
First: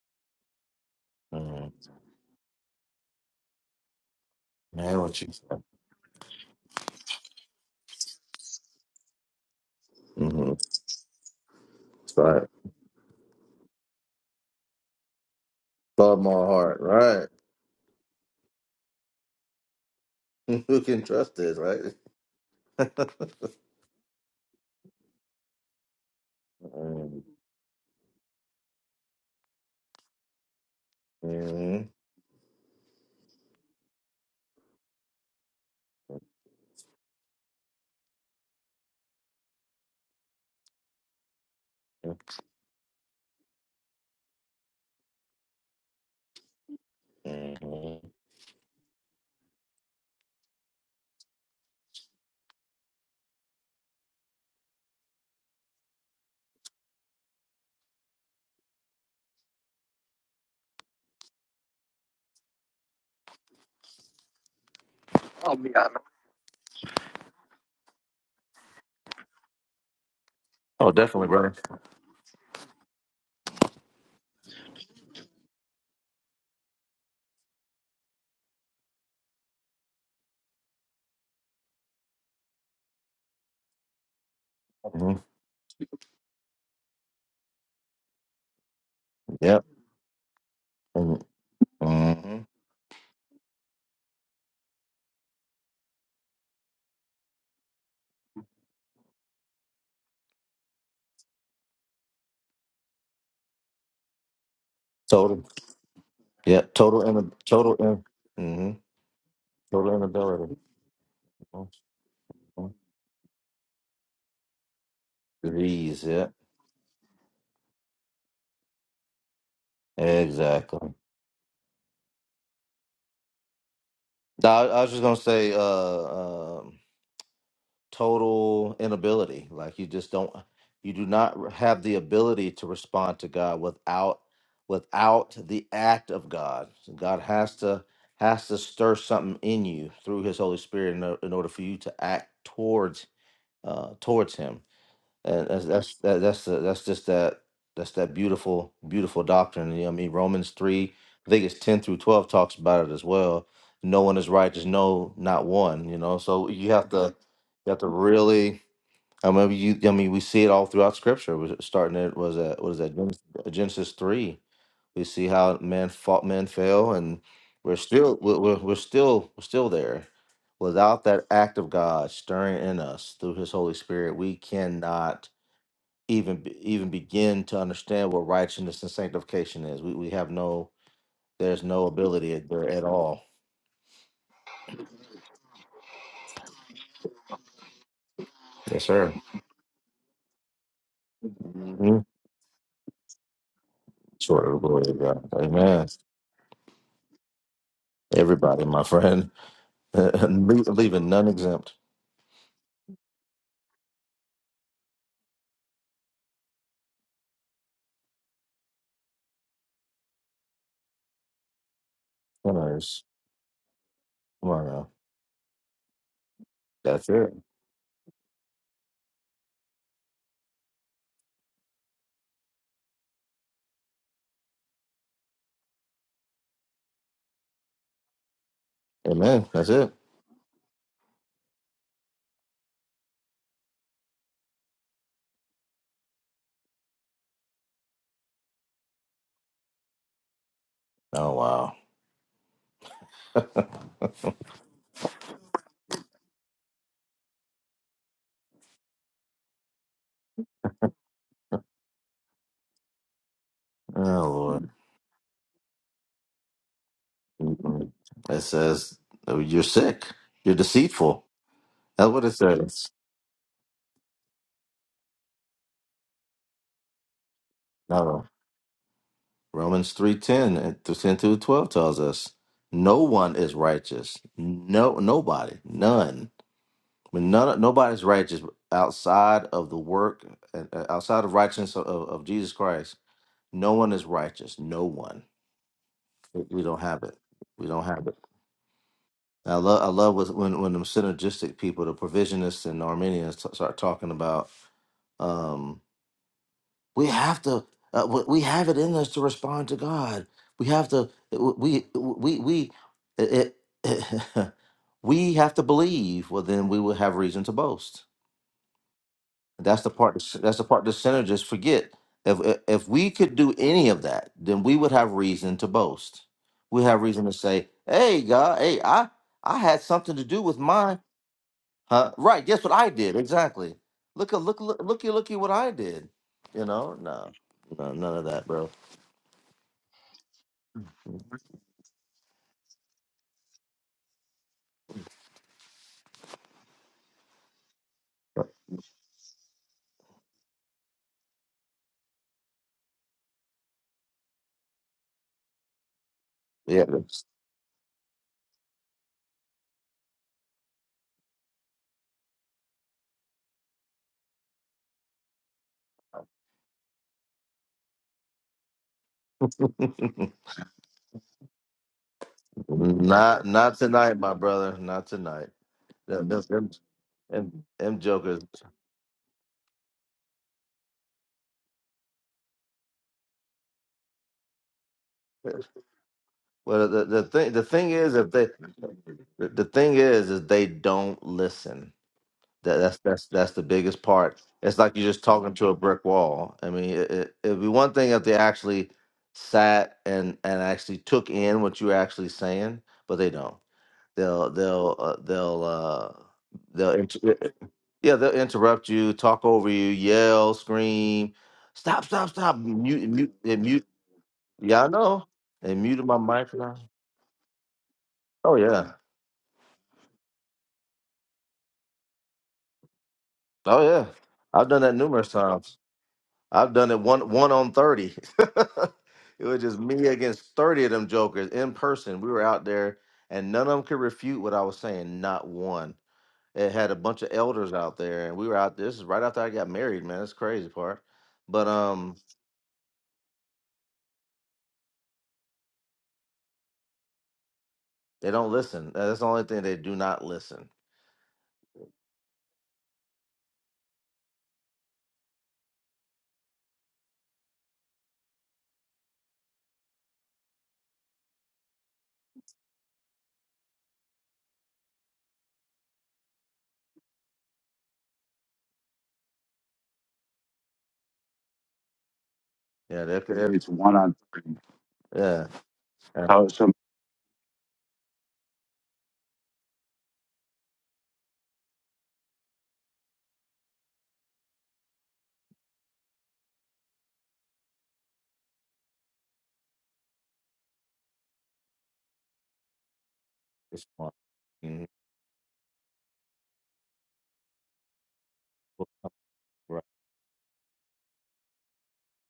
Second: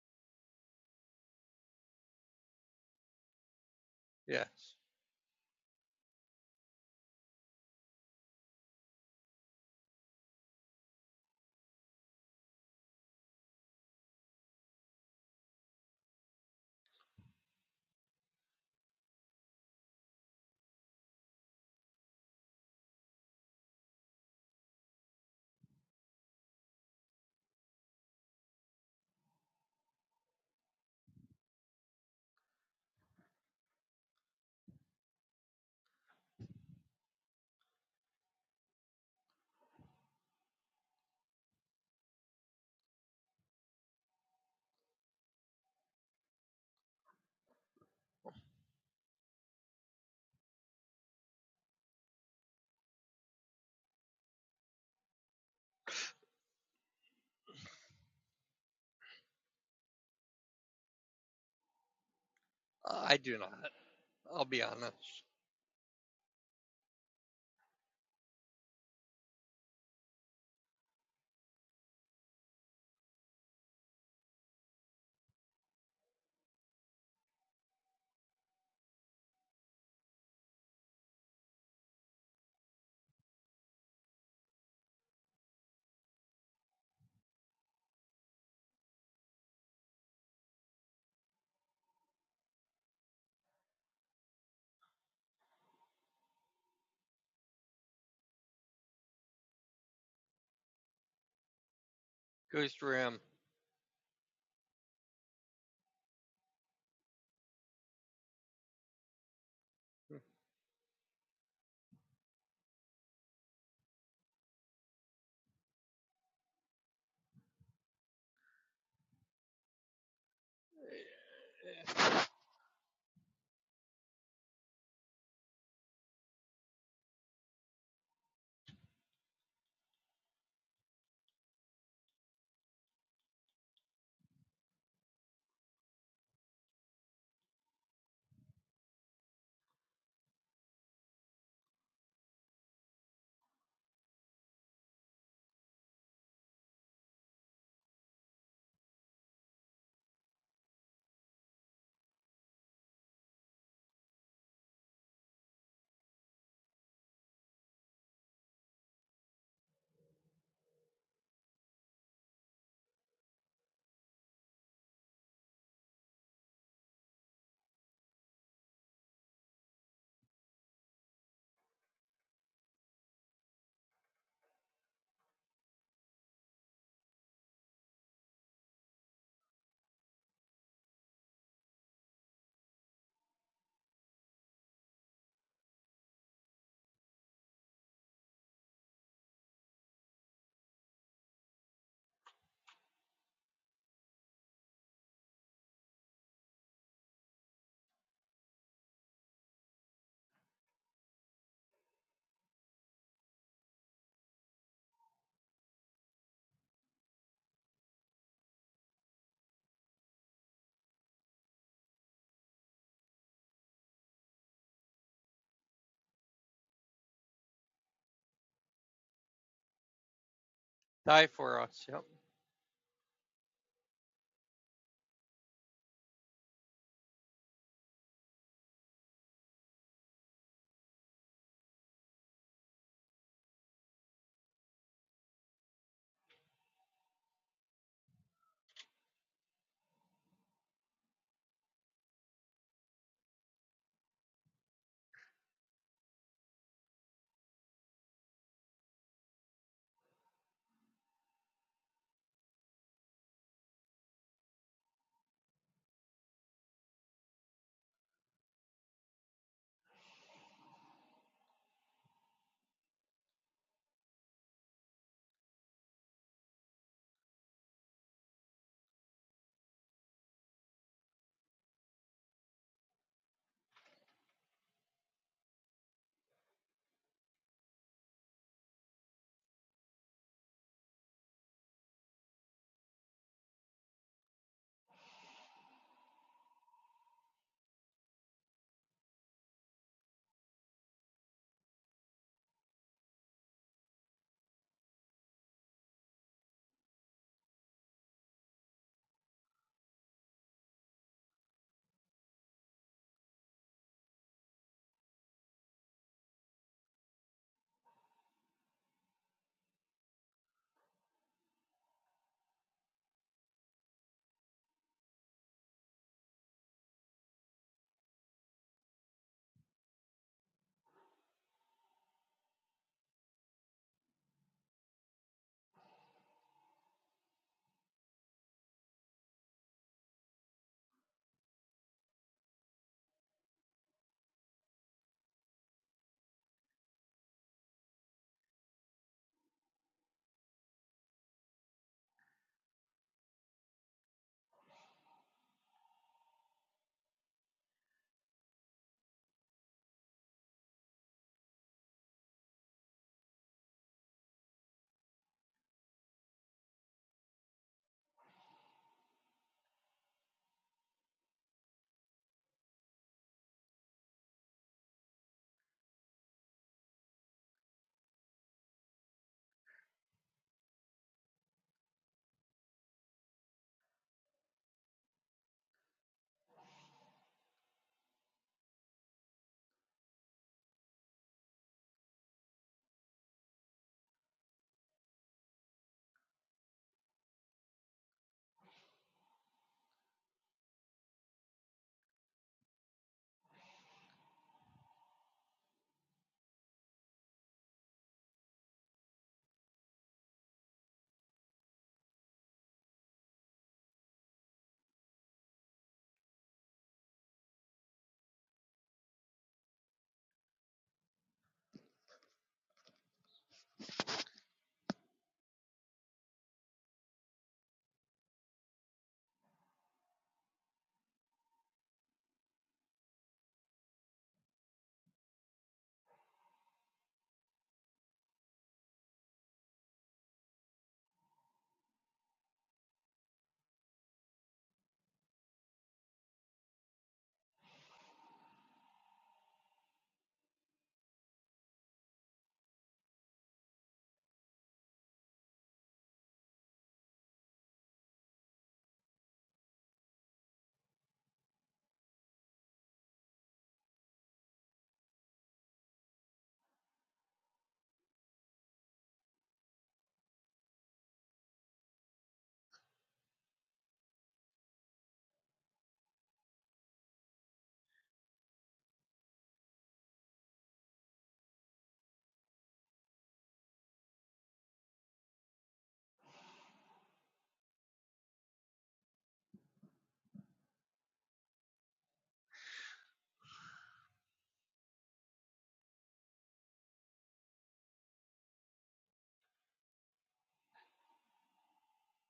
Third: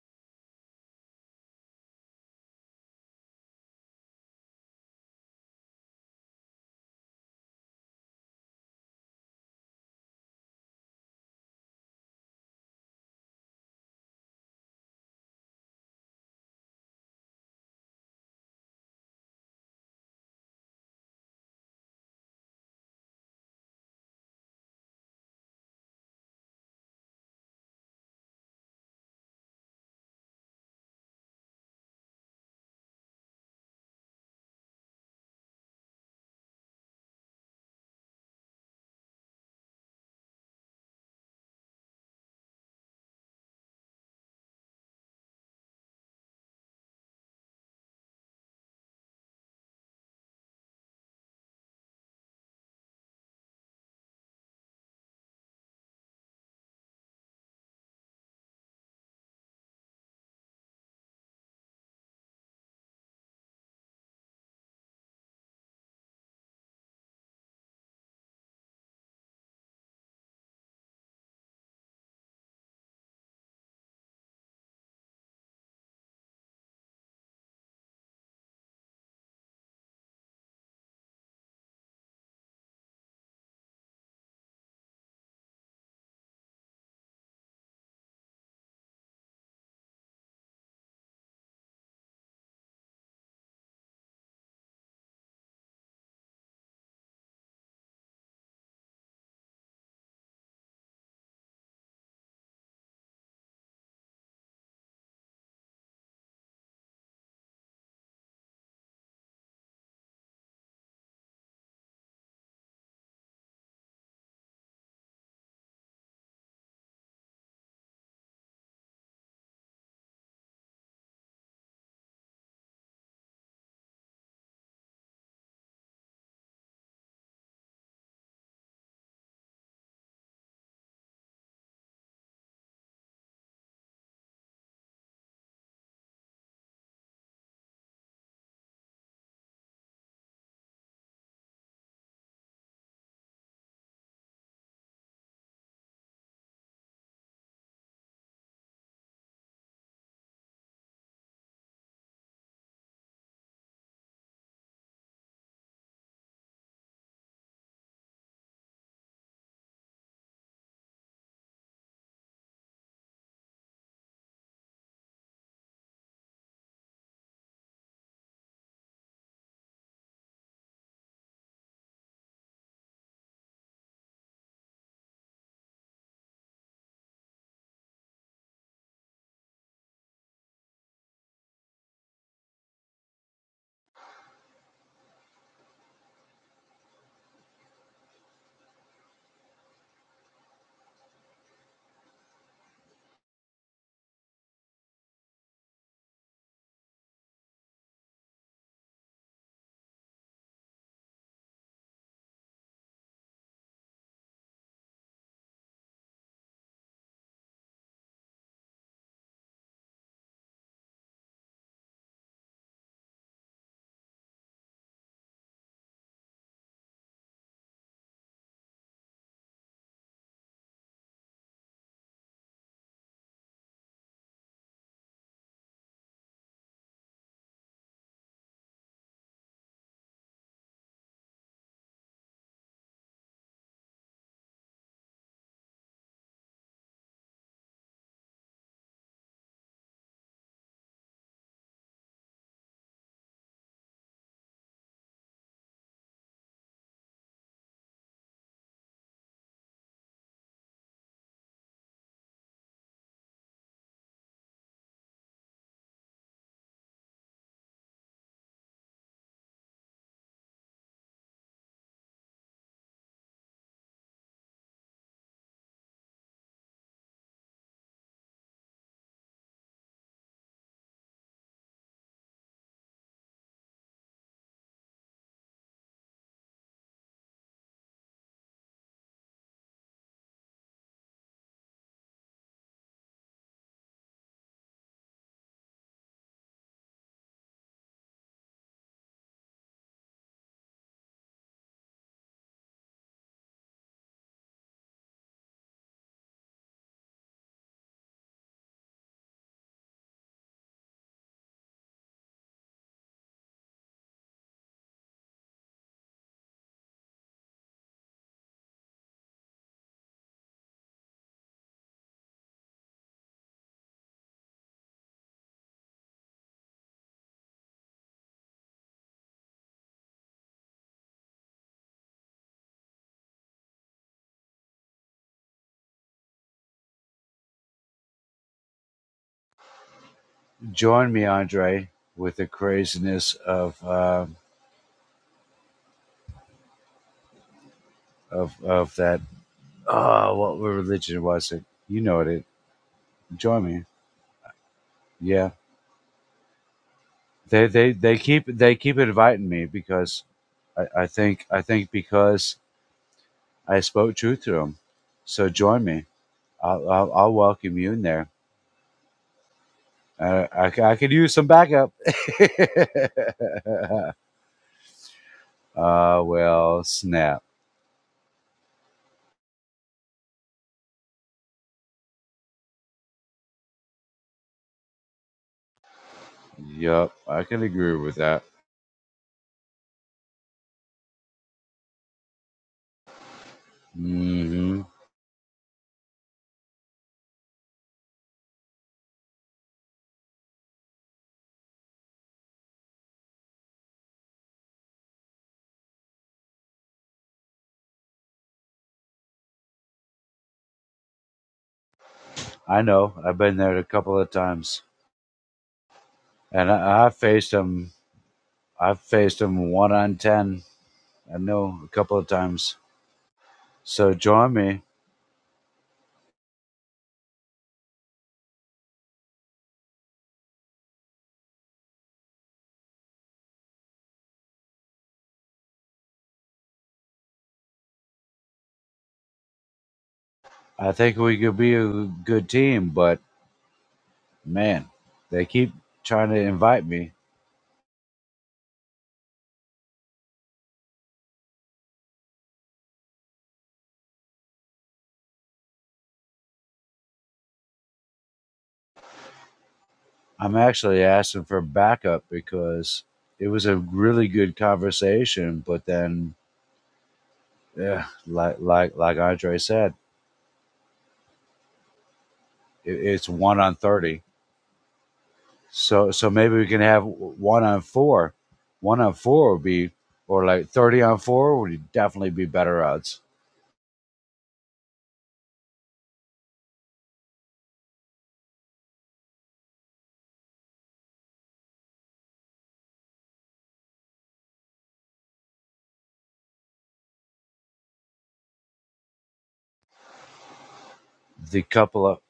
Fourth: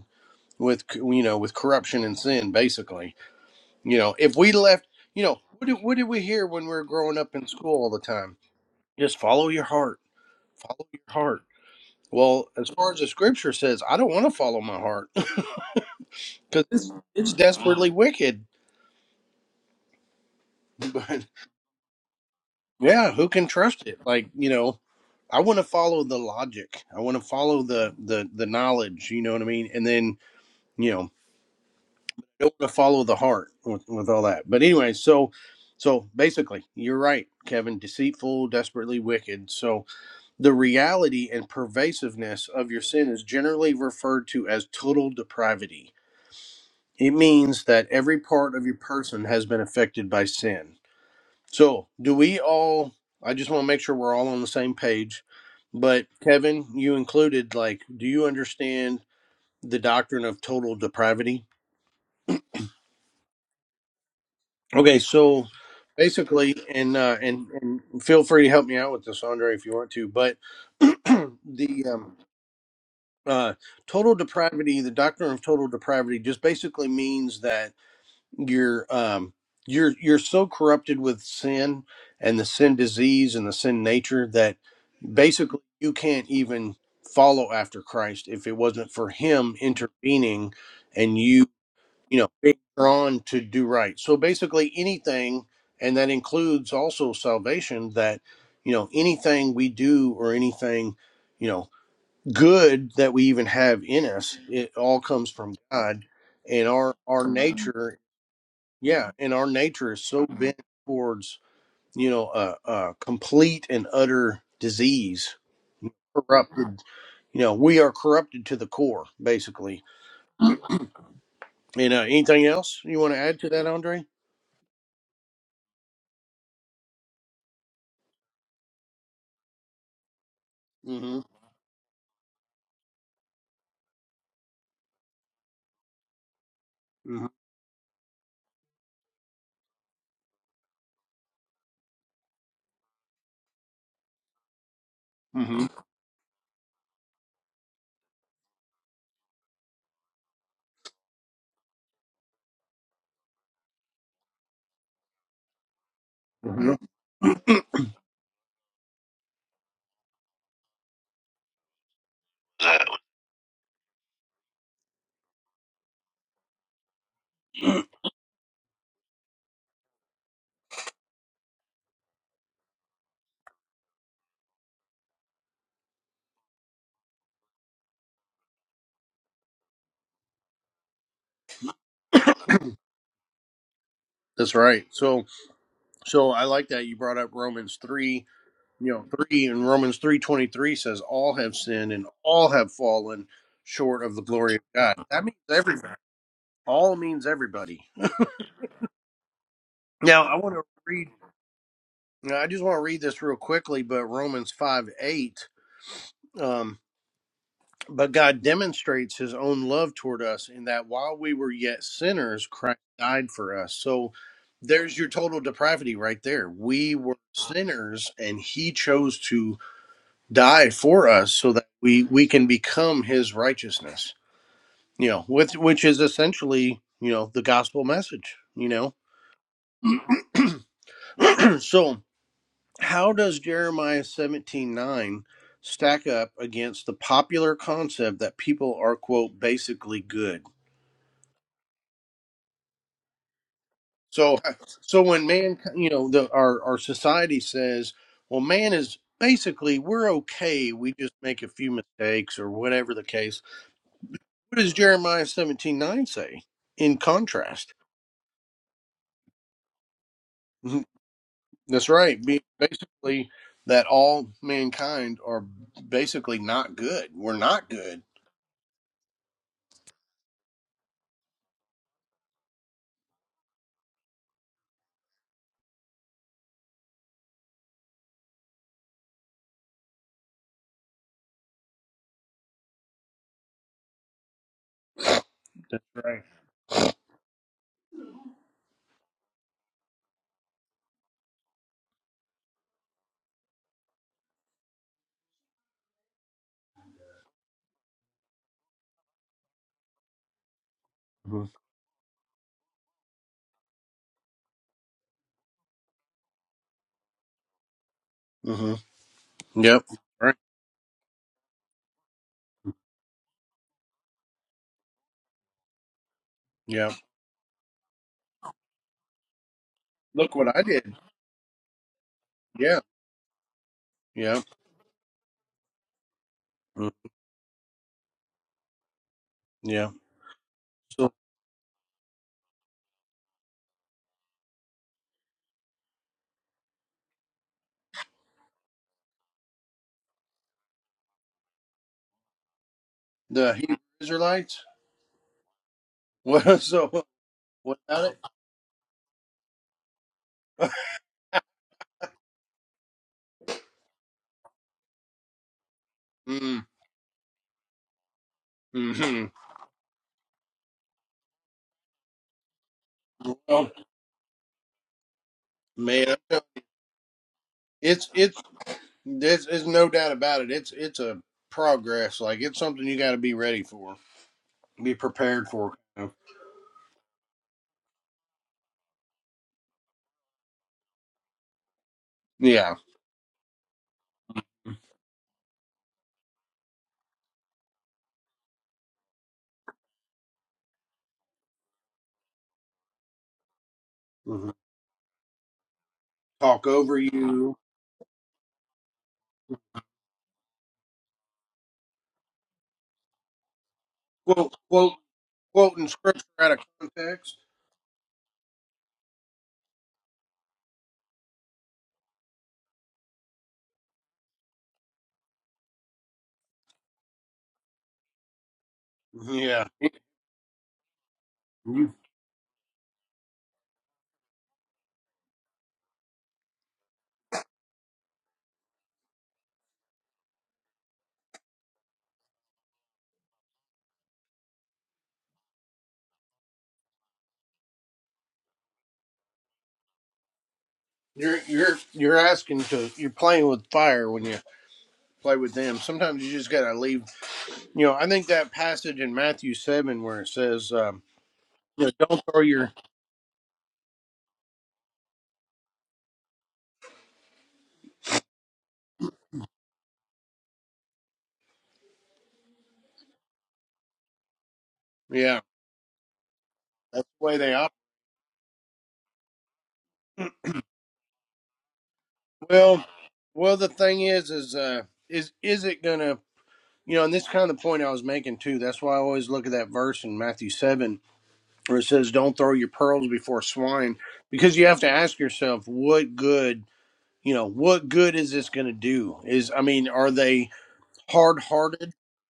Speaker 1: with you know with corruption and sin. Basically, you know, if
Speaker 2: Yes,
Speaker 1: we left,
Speaker 3: Man, what
Speaker 1: you
Speaker 3: you
Speaker 1: know,
Speaker 3: say?
Speaker 1: what did, what did we hear when we were growing up in school all the time? Just follow your heart,
Speaker 3: Mm-hmm.
Speaker 1: follow your heart.
Speaker 3: Right.
Speaker 1: Well, as far as the scripture says, I don't want to follow my heart
Speaker 3: Above my
Speaker 1: because
Speaker 3: heart.
Speaker 1: it's
Speaker 3: Right.
Speaker 1: it's desperately wicked.
Speaker 3: Who can
Speaker 1: But
Speaker 3: trust this, right?
Speaker 1: yeah, who can trust it? Like you know, I want to follow the logic. I want
Speaker 3: mm-hmm.
Speaker 1: to follow the the the knowledge. You know what I mean? And then you know
Speaker 3: hmm
Speaker 1: don't want to follow the heart with, with all that. But anyway, so so basically, you're right, Kevin. Deceitful, desperately wicked. So the reality and pervasiveness of your sin is generally referred to as total depravity. It means that every part of your person has been affected by sin. So do we all? I just want to make sure we're all on the same page. But Kevin, you included, like, do you understand the doctrine of total depravity?
Speaker 2: I do not. I'll be
Speaker 1: Okay,
Speaker 2: honest.
Speaker 1: so
Speaker 3: I'll be honest.
Speaker 1: basically, and uh, and and feel free to help me out with this, Andre, if you want to. But
Speaker 3: Oh, definitely, brother.
Speaker 1: the um, uh, total depravity, the doctrine of total depravity, just basically means that you're um, you're you're so corrupted with sin and the sin disease and the sin nature that
Speaker 3: hmm
Speaker 1: basically you can't even follow after Christ if it wasn't for Him
Speaker 3: Yep.
Speaker 1: intervening and
Speaker 3: Mm-hmm.
Speaker 1: you you know
Speaker 3: Mm-hmm.
Speaker 1: being drawn to do right so basically anything and that includes also salvation that you know anything we do or anything you know
Speaker 2: Ghost
Speaker 1: good that
Speaker 2: Ram,
Speaker 1: we even have in us it all comes
Speaker 3: Total.
Speaker 1: from god
Speaker 3: Yeah.
Speaker 1: and our
Speaker 3: Total.
Speaker 1: our
Speaker 3: In, total.
Speaker 1: nature
Speaker 3: In, mm-hmm.
Speaker 1: yeah and our nature
Speaker 3: Total
Speaker 1: is so
Speaker 3: inability.
Speaker 1: bent towards
Speaker 3: Mhm.
Speaker 1: you know a, a complete and utter disease
Speaker 3: Disease. Yeah.
Speaker 1: corrupted you know we are corrupted to the core basically
Speaker 3: Exactly.
Speaker 1: and uh, anything else you want to add to that andre
Speaker 3: No, I, I was just gonna say. Uh, um, total inability. Like you just don't, you do
Speaker 1: mm-hmm.
Speaker 3: not have the ability to respond to God without without the act of God. So God
Speaker 1: Mm-hmm.
Speaker 3: has to has to stir something in you through His Holy Spirit in, o- in order for you to act towards uh, towards Him. And
Speaker 1: Mm-hmm.
Speaker 3: that's that's that, that's the, that's just that that's that beautiful beautiful doctrine. You know, what I mean Romans three, I think it's ten through twelve talks about it as well. No one is righteous, no, not one. You know, so you
Speaker 1: Mhm.
Speaker 3: have to you have to really. I mean, you. I mean, we see it all throughout Scripture. Was starting it was at what is that Genesis, Genesis three. We see how man fought, man fell, and we're still we're, we're we're still we're still there. Without that act of God stirring in us through His Holy Spirit, we cannot even be- even begin to understand what righteousness and sanctification is. We we have no there's no ability there at all.
Speaker 1: That's right. So so I like that you brought up Romans three,
Speaker 3: Yes,
Speaker 1: you know,
Speaker 3: sir.
Speaker 1: three and Romans three twenty three says all have sinned
Speaker 3: Mhm.
Speaker 1: and all have fallen short of the
Speaker 3: Short of
Speaker 1: glory of
Speaker 3: the glory
Speaker 1: God.
Speaker 3: of
Speaker 1: That
Speaker 3: God.
Speaker 1: means
Speaker 3: Amen.
Speaker 1: everybody. All means everybody.
Speaker 3: Everybody, my friend, Le-
Speaker 1: Now I want to
Speaker 3: leaving
Speaker 1: read
Speaker 3: none exempt.
Speaker 1: now I just want to read this real quickly, but Romans five eight. um, But God demonstrates his own love toward us in that while we were yet sinners, Christ
Speaker 3: Sinners.
Speaker 1: died for us. So
Speaker 3: Come on now.
Speaker 1: there's your total depravity right there. We
Speaker 3: That's
Speaker 1: were
Speaker 3: it.
Speaker 1: sinners and he chose to die for
Speaker 2: die
Speaker 1: us so
Speaker 2: for
Speaker 1: that
Speaker 2: us. Yep.
Speaker 1: we, we can become his righteousness. You know, with which is essentially, you know, the gospel message, you know.
Speaker 3: Amen. That's it.
Speaker 1: so how does Jeremiah 17:9 stack up against the popular concept that people are quote basically good?
Speaker 3: Oh wow.
Speaker 1: So so when man, you know, the our our society says, well man is basically we're okay, we just make a few mistakes or whatever the case.
Speaker 3: Oh
Speaker 1: What
Speaker 3: Lord.
Speaker 1: does Jeremiah 17:9 say in contrast?
Speaker 3: Mm-mm. It says oh, you're sick. You're deceitful.
Speaker 1: That's
Speaker 3: That's
Speaker 1: right.
Speaker 3: what it
Speaker 1: Be-
Speaker 3: says.
Speaker 1: Basically that all mankind are basically not good. We're not good.
Speaker 3: No. Romans 3:10 and through 10 through 12 tells us no one is righteous. No nobody, none. When none nobody's righteous outside of the work and uh, outside of righteousness of, of of Jesus Christ, no one is righteous. No one.
Speaker 1: That's right.
Speaker 3: We we don't have it. We don't have it. I love I love with- when when them synergistic people, the provisionists and Armenians t- start talking about um, We have to. Uh, we we have it in us to respond to God. We have to. We we we. It, it, we have to believe. Well, then we will have reason to boast.
Speaker 1: hmm
Speaker 3: That's
Speaker 1: Yep.
Speaker 3: the part.
Speaker 1: Right.
Speaker 3: That's the part the synergists forget. If if we could do any of that, then we would have reason to boast. We
Speaker 1: Yeah.
Speaker 3: have reason to say, "Hey, God, hey, I I had something to
Speaker 1: Look
Speaker 3: do
Speaker 1: what
Speaker 3: with
Speaker 1: I did.
Speaker 3: mine." Huh? Right? Guess what
Speaker 1: Yeah.
Speaker 3: I did? Exactly. Look at
Speaker 1: Yeah.
Speaker 3: look look looky looky what I did. You
Speaker 1: Mm.
Speaker 3: know? No, no, none of that, bro.
Speaker 1: Yeah.
Speaker 4: join
Speaker 1: So
Speaker 4: me, Andre, with the craziness of uh, of of that. Oh, what religion was it? You know it. it-
Speaker 1: the
Speaker 4: Join
Speaker 1: Hebrew
Speaker 4: me.
Speaker 1: Israelites.
Speaker 4: Yeah,
Speaker 1: What?
Speaker 3: Yeah.
Speaker 1: So
Speaker 4: they
Speaker 1: what
Speaker 4: they
Speaker 1: about
Speaker 4: they keep they keep inviting me because
Speaker 1: it?
Speaker 4: I, I think I think because I spoke truth to them. So join me.
Speaker 1: mm.
Speaker 4: I'll I'll, I'll welcome you in there.
Speaker 1: Hmm.
Speaker 4: Uh, I, c- I could use some backup.
Speaker 3: Not
Speaker 1: Oh
Speaker 3: not tonight, my brother. Not tonight.
Speaker 1: man,
Speaker 4: uh,
Speaker 3: Them, them, them,
Speaker 4: well, snap.
Speaker 3: them them
Speaker 1: it's it's
Speaker 3: jokers.
Speaker 1: there's, there's no doubt about it. It's it's a progress. Like it's something you got to be ready for, be prepared for.
Speaker 3: Well, the,
Speaker 4: Yup,
Speaker 3: the
Speaker 4: I
Speaker 3: thing the
Speaker 4: can
Speaker 3: thing
Speaker 4: agree
Speaker 3: is,
Speaker 4: with
Speaker 3: if
Speaker 4: that.
Speaker 3: they the, the thing is, is they don't listen.
Speaker 1: Yeah.
Speaker 3: That that's that's that's the biggest part. It's
Speaker 4: hmm
Speaker 3: like you're just talking to a brick wall. I mean, it, it, it'd be one thing if they actually sat and and actually took in what you're actually saying, but they don't.
Speaker 1: hmm
Speaker 3: They'll they'll uh, they'll uh,
Speaker 1: Talk over
Speaker 3: they'll.
Speaker 1: you.
Speaker 3: Yeah, they'll interrupt you, talk over you, yell, scream, stop, stop, stop,
Speaker 4: I
Speaker 3: mute,
Speaker 4: know.
Speaker 3: mute,
Speaker 4: I've been
Speaker 3: and
Speaker 4: there a
Speaker 3: mute.
Speaker 4: couple of
Speaker 1: Quote
Speaker 4: times,
Speaker 3: Yeah, I
Speaker 1: quote
Speaker 3: know. they
Speaker 1: quoting
Speaker 3: muted my
Speaker 1: scripture out
Speaker 3: mic.
Speaker 1: of
Speaker 3: and
Speaker 4: and I, I
Speaker 1: context.
Speaker 4: faced him.
Speaker 3: Oh yeah,
Speaker 4: I've faced him one on ten. I know a couple of times.
Speaker 3: oh yeah.
Speaker 4: So join
Speaker 3: I've
Speaker 4: me.
Speaker 3: done that numerous times. I've done it one one on thirty. it was
Speaker 1: Yeah.
Speaker 3: just me against thirty of them jokers in person. We were out there, and none of them could refute what I was saying. Not one. It had a bunch of elders out there, and we were out. This is right after I got married, man. That's the crazy
Speaker 4: I
Speaker 3: part.
Speaker 4: think we could
Speaker 3: But
Speaker 4: be a
Speaker 3: um,
Speaker 4: good team, but man, they keep trying to invite me.
Speaker 3: they don't listen. Uh, That's the only thing they do not listen.
Speaker 1: You're you're you're asking to you're playing with fire when you play with them. Sometimes you just gotta leave. You know, I think that passage in Matthew seven where it
Speaker 4: I'm
Speaker 1: says, um,
Speaker 4: actually asking for
Speaker 1: you know, "Don't
Speaker 4: backup
Speaker 1: throw your
Speaker 4: because it was a really good conversation, but then, yeah, like like like Andre said, it,
Speaker 3: Yeah, that's
Speaker 4: it's
Speaker 3: If
Speaker 4: one
Speaker 3: it's
Speaker 4: on
Speaker 3: one on
Speaker 4: thirty.
Speaker 3: three,
Speaker 1: yeah."
Speaker 3: yeah.
Speaker 4: So
Speaker 3: yeah.
Speaker 4: so
Speaker 3: how
Speaker 4: maybe we
Speaker 3: some
Speaker 4: can have
Speaker 1: That's the way they
Speaker 4: one
Speaker 1: operate.
Speaker 4: on four. One on four would be, or like thirty on four would definitely be better
Speaker 1: Well,
Speaker 4: odds.
Speaker 1: well, the thing is, is uh, is is it gonna you know? And this is kind of the point I was making too. That's why I always look at that verse in Matthew seven where it says, "Don't throw your pearls before
Speaker 3: It's
Speaker 1: swine,"
Speaker 3: one.
Speaker 1: because you have
Speaker 3: Mhm.
Speaker 1: to ask yourself, what good you know, what good is this gonna do? Is I
Speaker 3: Right.
Speaker 1: mean, are they hard
Speaker 4: The
Speaker 1: hearted,
Speaker 4: couple of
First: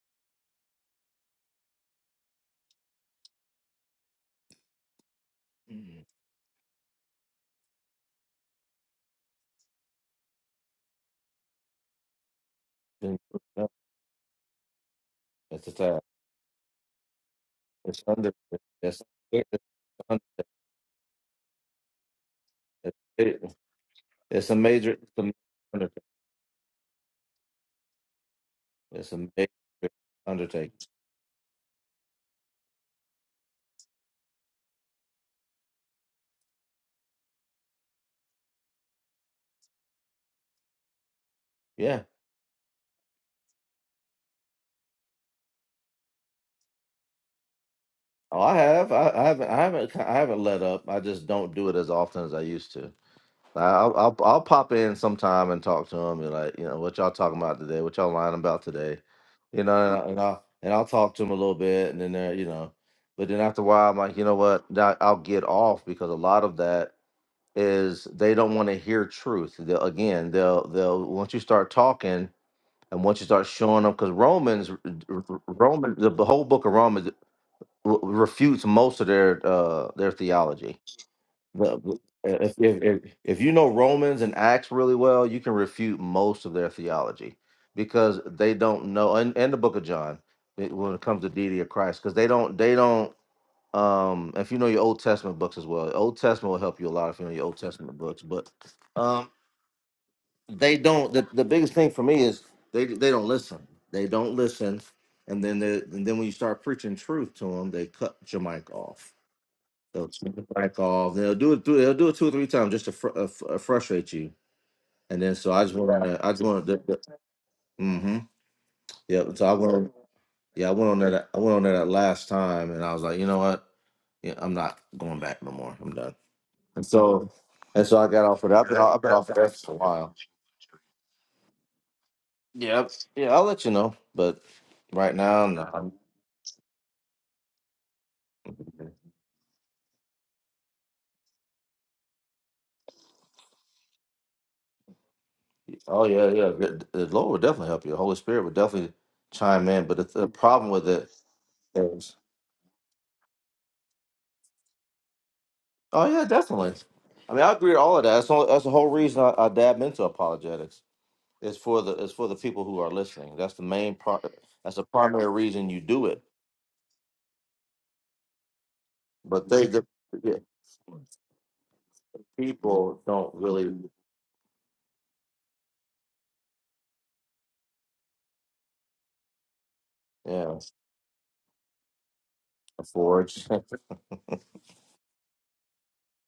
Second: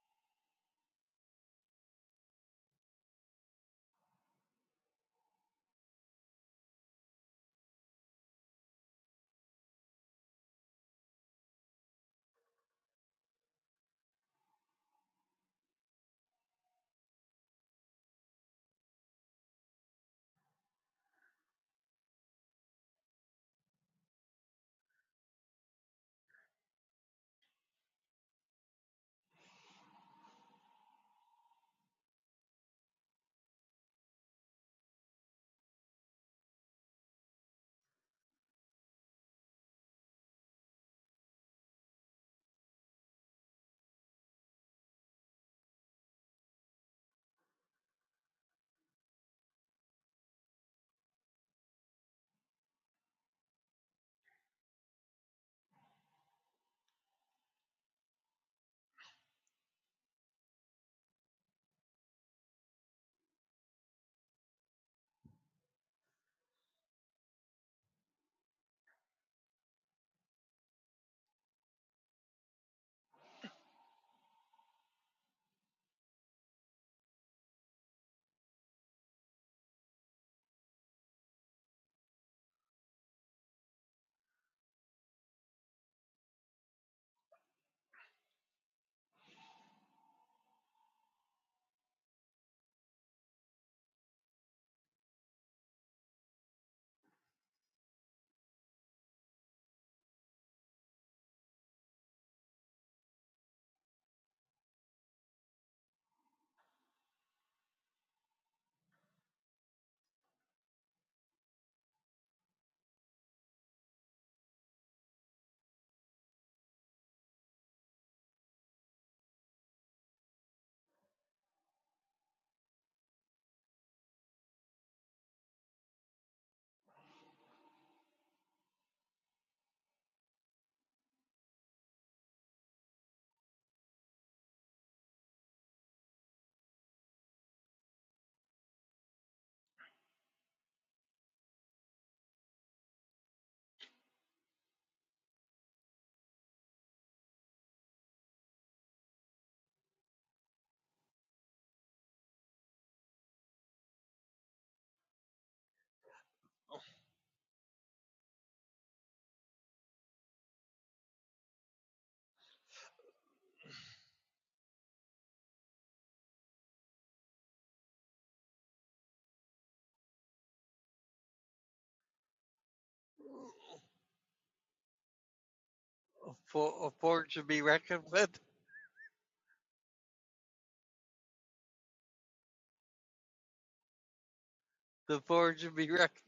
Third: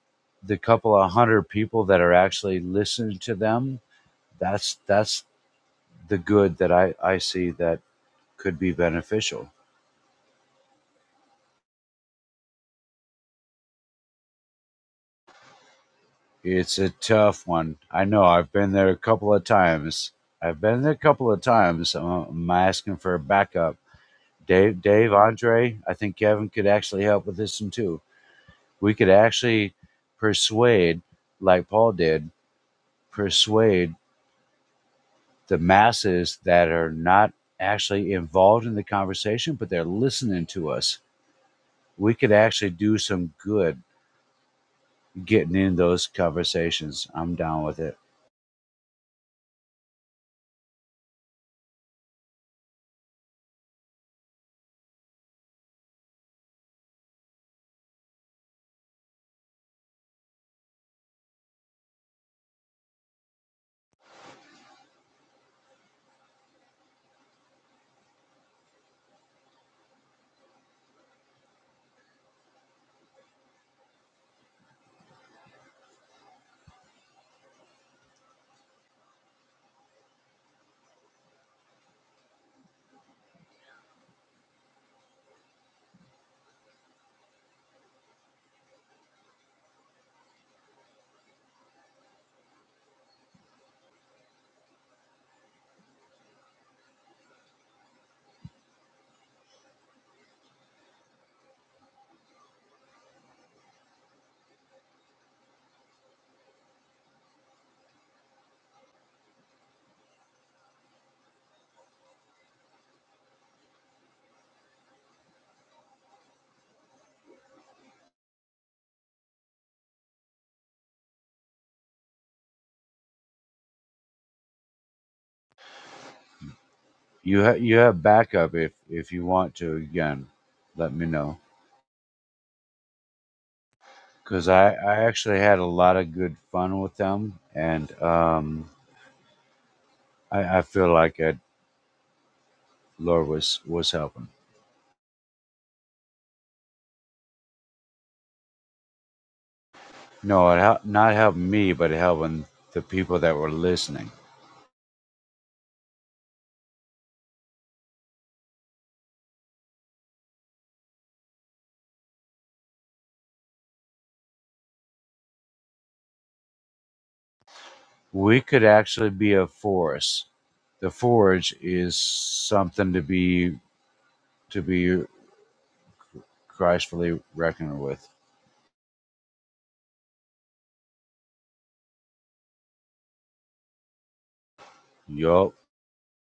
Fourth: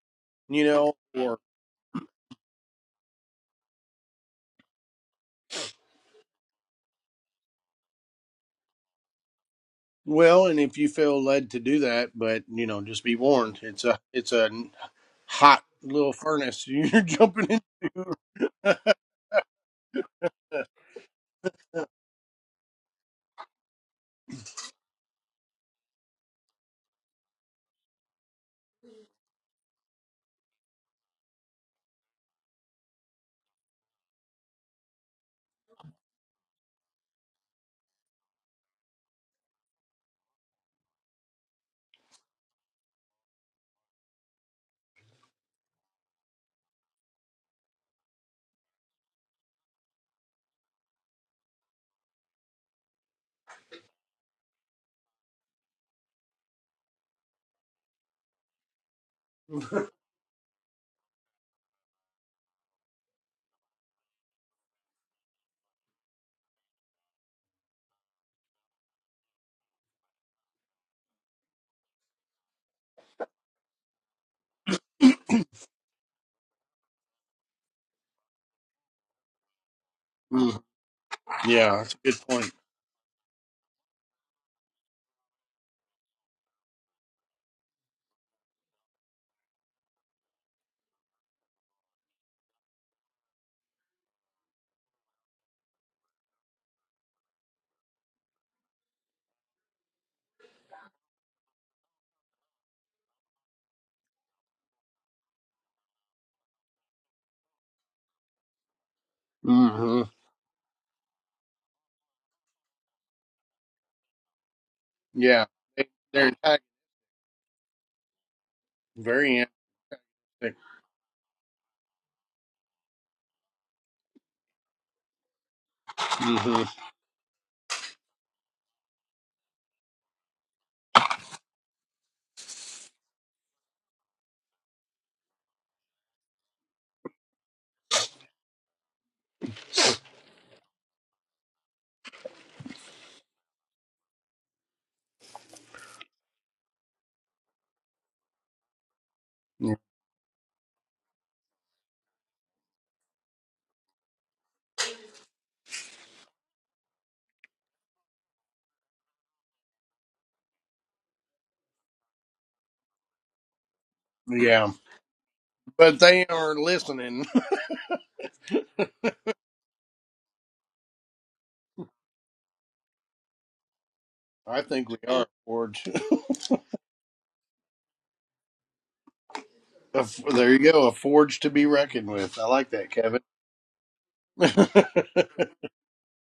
Speaker 4: the
Speaker 1: you know,
Speaker 4: couple of
Speaker 1: or
Speaker 4: hundred people that are actually listening to them. That's that's the good that I I see that could be beneficial.
Speaker 1: well, and if you feel led to do that, but you know, just
Speaker 3: Then
Speaker 1: be
Speaker 3: you look
Speaker 1: warned,
Speaker 3: it up.
Speaker 1: it's a it's a hot
Speaker 3: That's a tie.
Speaker 1: little furnace
Speaker 4: It's a
Speaker 1: you're
Speaker 4: tough
Speaker 1: jumping in.
Speaker 4: one.
Speaker 3: It's
Speaker 4: I know.
Speaker 3: under.
Speaker 4: I've been there a
Speaker 3: That's
Speaker 4: couple of
Speaker 3: it's
Speaker 4: times.
Speaker 3: under.
Speaker 4: I've been there a couple of times. I'm
Speaker 3: It's
Speaker 4: asking for a
Speaker 3: it-
Speaker 4: backup.
Speaker 3: it's a
Speaker 4: Dave,
Speaker 3: major. It's
Speaker 4: Dave,
Speaker 3: a major
Speaker 4: Andre. I
Speaker 3: undertaking.
Speaker 4: think Kevin could actually help with this one too. we could
Speaker 3: It's a
Speaker 4: actually
Speaker 3: major undertaking.
Speaker 4: persuade, like Paul did, persuade the masses that are not actually involved in the conversation, but they're listening to us.
Speaker 3: Yeah.
Speaker 4: We could actually do some good getting in those conversations. I'm down with it.
Speaker 3: Oh, I have. I, I haven't. I haven't. I haven't let up. I just don't do it as often as I used to. Like, I'll, I'll I'll pop in sometime and talk to him and like you know what y'all talking about today, what y'all lying about today, you know, and, I, and I'll and I'll talk to him a little bit and then uh, you know, but then after a while I'm like you know what Nah, I'll get off because a lot of that is they don't want to hear truth. They'll, again, they'll they'll once you start talking and once you start showing them because Romans, r- r- r- Roman the whole book of Romans r- refutes most of their uh their
Speaker 1: Mm,
Speaker 3: theology
Speaker 1: yeah, that's a
Speaker 3: the-
Speaker 1: good point.
Speaker 3: if, if, if, if you know Romans and Acts really well, you can refute most of their theology because they don't know, and, and the book of John it- when it comes to deity of Christ, because they don't, they don't, um, if you know your Old Testament books as well, Old Testament will help you a lot if you know your Old Testament books, but um, they don't, the, the biggest thing for me is they, they don't listen. They don't listen. And then, they, and then when you start preaching truth to them, they cut your mic off
Speaker 1: hmm
Speaker 3: so swing it back off. They'll do it. Through, they'll do it two or three times just to fr- uh, fr- uh, frustrate you. And then
Speaker 1: Yeah,
Speaker 3: so I just
Speaker 1: they,
Speaker 3: went on.
Speaker 1: they're
Speaker 3: that- I just
Speaker 1: antagonistic,
Speaker 3: went. The, the, mm-hmm. Yeah. So
Speaker 1: very
Speaker 3: I went. On,
Speaker 1: antagonistic.
Speaker 3: yeah, I went on there. That, I went on there that last time, and I was like, you know what? Yeah, I'm not going back no more. I'm done.
Speaker 1: hmm
Speaker 3: And so,
Speaker 4: You ha- you
Speaker 3: and so
Speaker 4: have
Speaker 3: I got off of
Speaker 4: backup
Speaker 3: that. I've
Speaker 4: if
Speaker 3: been, I've been
Speaker 4: if you
Speaker 3: off of
Speaker 4: want
Speaker 3: that for a
Speaker 4: to.
Speaker 3: while.
Speaker 4: Again, let me know
Speaker 3: Yep. Yeah, I'll let you know. But
Speaker 4: because I I
Speaker 3: right
Speaker 4: actually
Speaker 3: now,
Speaker 4: had
Speaker 3: no.
Speaker 4: a
Speaker 3: I'm-
Speaker 4: lot of good fun with them, and um, I, I feel like I, Lord was was helping.
Speaker 3: Oh yeah, yeah. The the Lord will definitely help you. The Holy Spirit will definitely chime in. But the, the
Speaker 4: No, it
Speaker 3: problem
Speaker 4: hel-
Speaker 3: with it
Speaker 4: not helping me, but
Speaker 3: is
Speaker 4: helping the people that were listening.
Speaker 3: Oh yeah, definitely. I mean, I agree with all of that. That's, all, that's the whole reason I, I dab into apologetics. It's for the it's for the people who are listening. That's the main part.
Speaker 1: Yeah,
Speaker 3: That's the primary reason you
Speaker 1: but
Speaker 3: do it.
Speaker 1: they are listening.
Speaker 4: We could actually be a
Speaker 3: But they the
Speaker 4: force.
Speaker 3: yeah,
Speaker 4: The forge is something to
Speaker 3: people don't
Speaker 4: be
Speaker 3: really
Speaker 1: I
Speaker 4: to
Speaker 1: think we
Speaker 4: be
Speaker 1: are forged.
Speaker 2: For,
Speaker 4: Christfully
Speaker 2: for should be
Speaker 4: reckoned
Speaker 2: reckoned
Speaker 4: with.
Speaker 2: with.
Speaker 1: A f-
Speaker 3: yeah
Speaker 1: There you go, a forge to be reckoned with. I like that, Kevin.
Speaker 3: afford
Speaker 2: The
Speaker 4: Yup.
Speaker 2: forge should be reckoned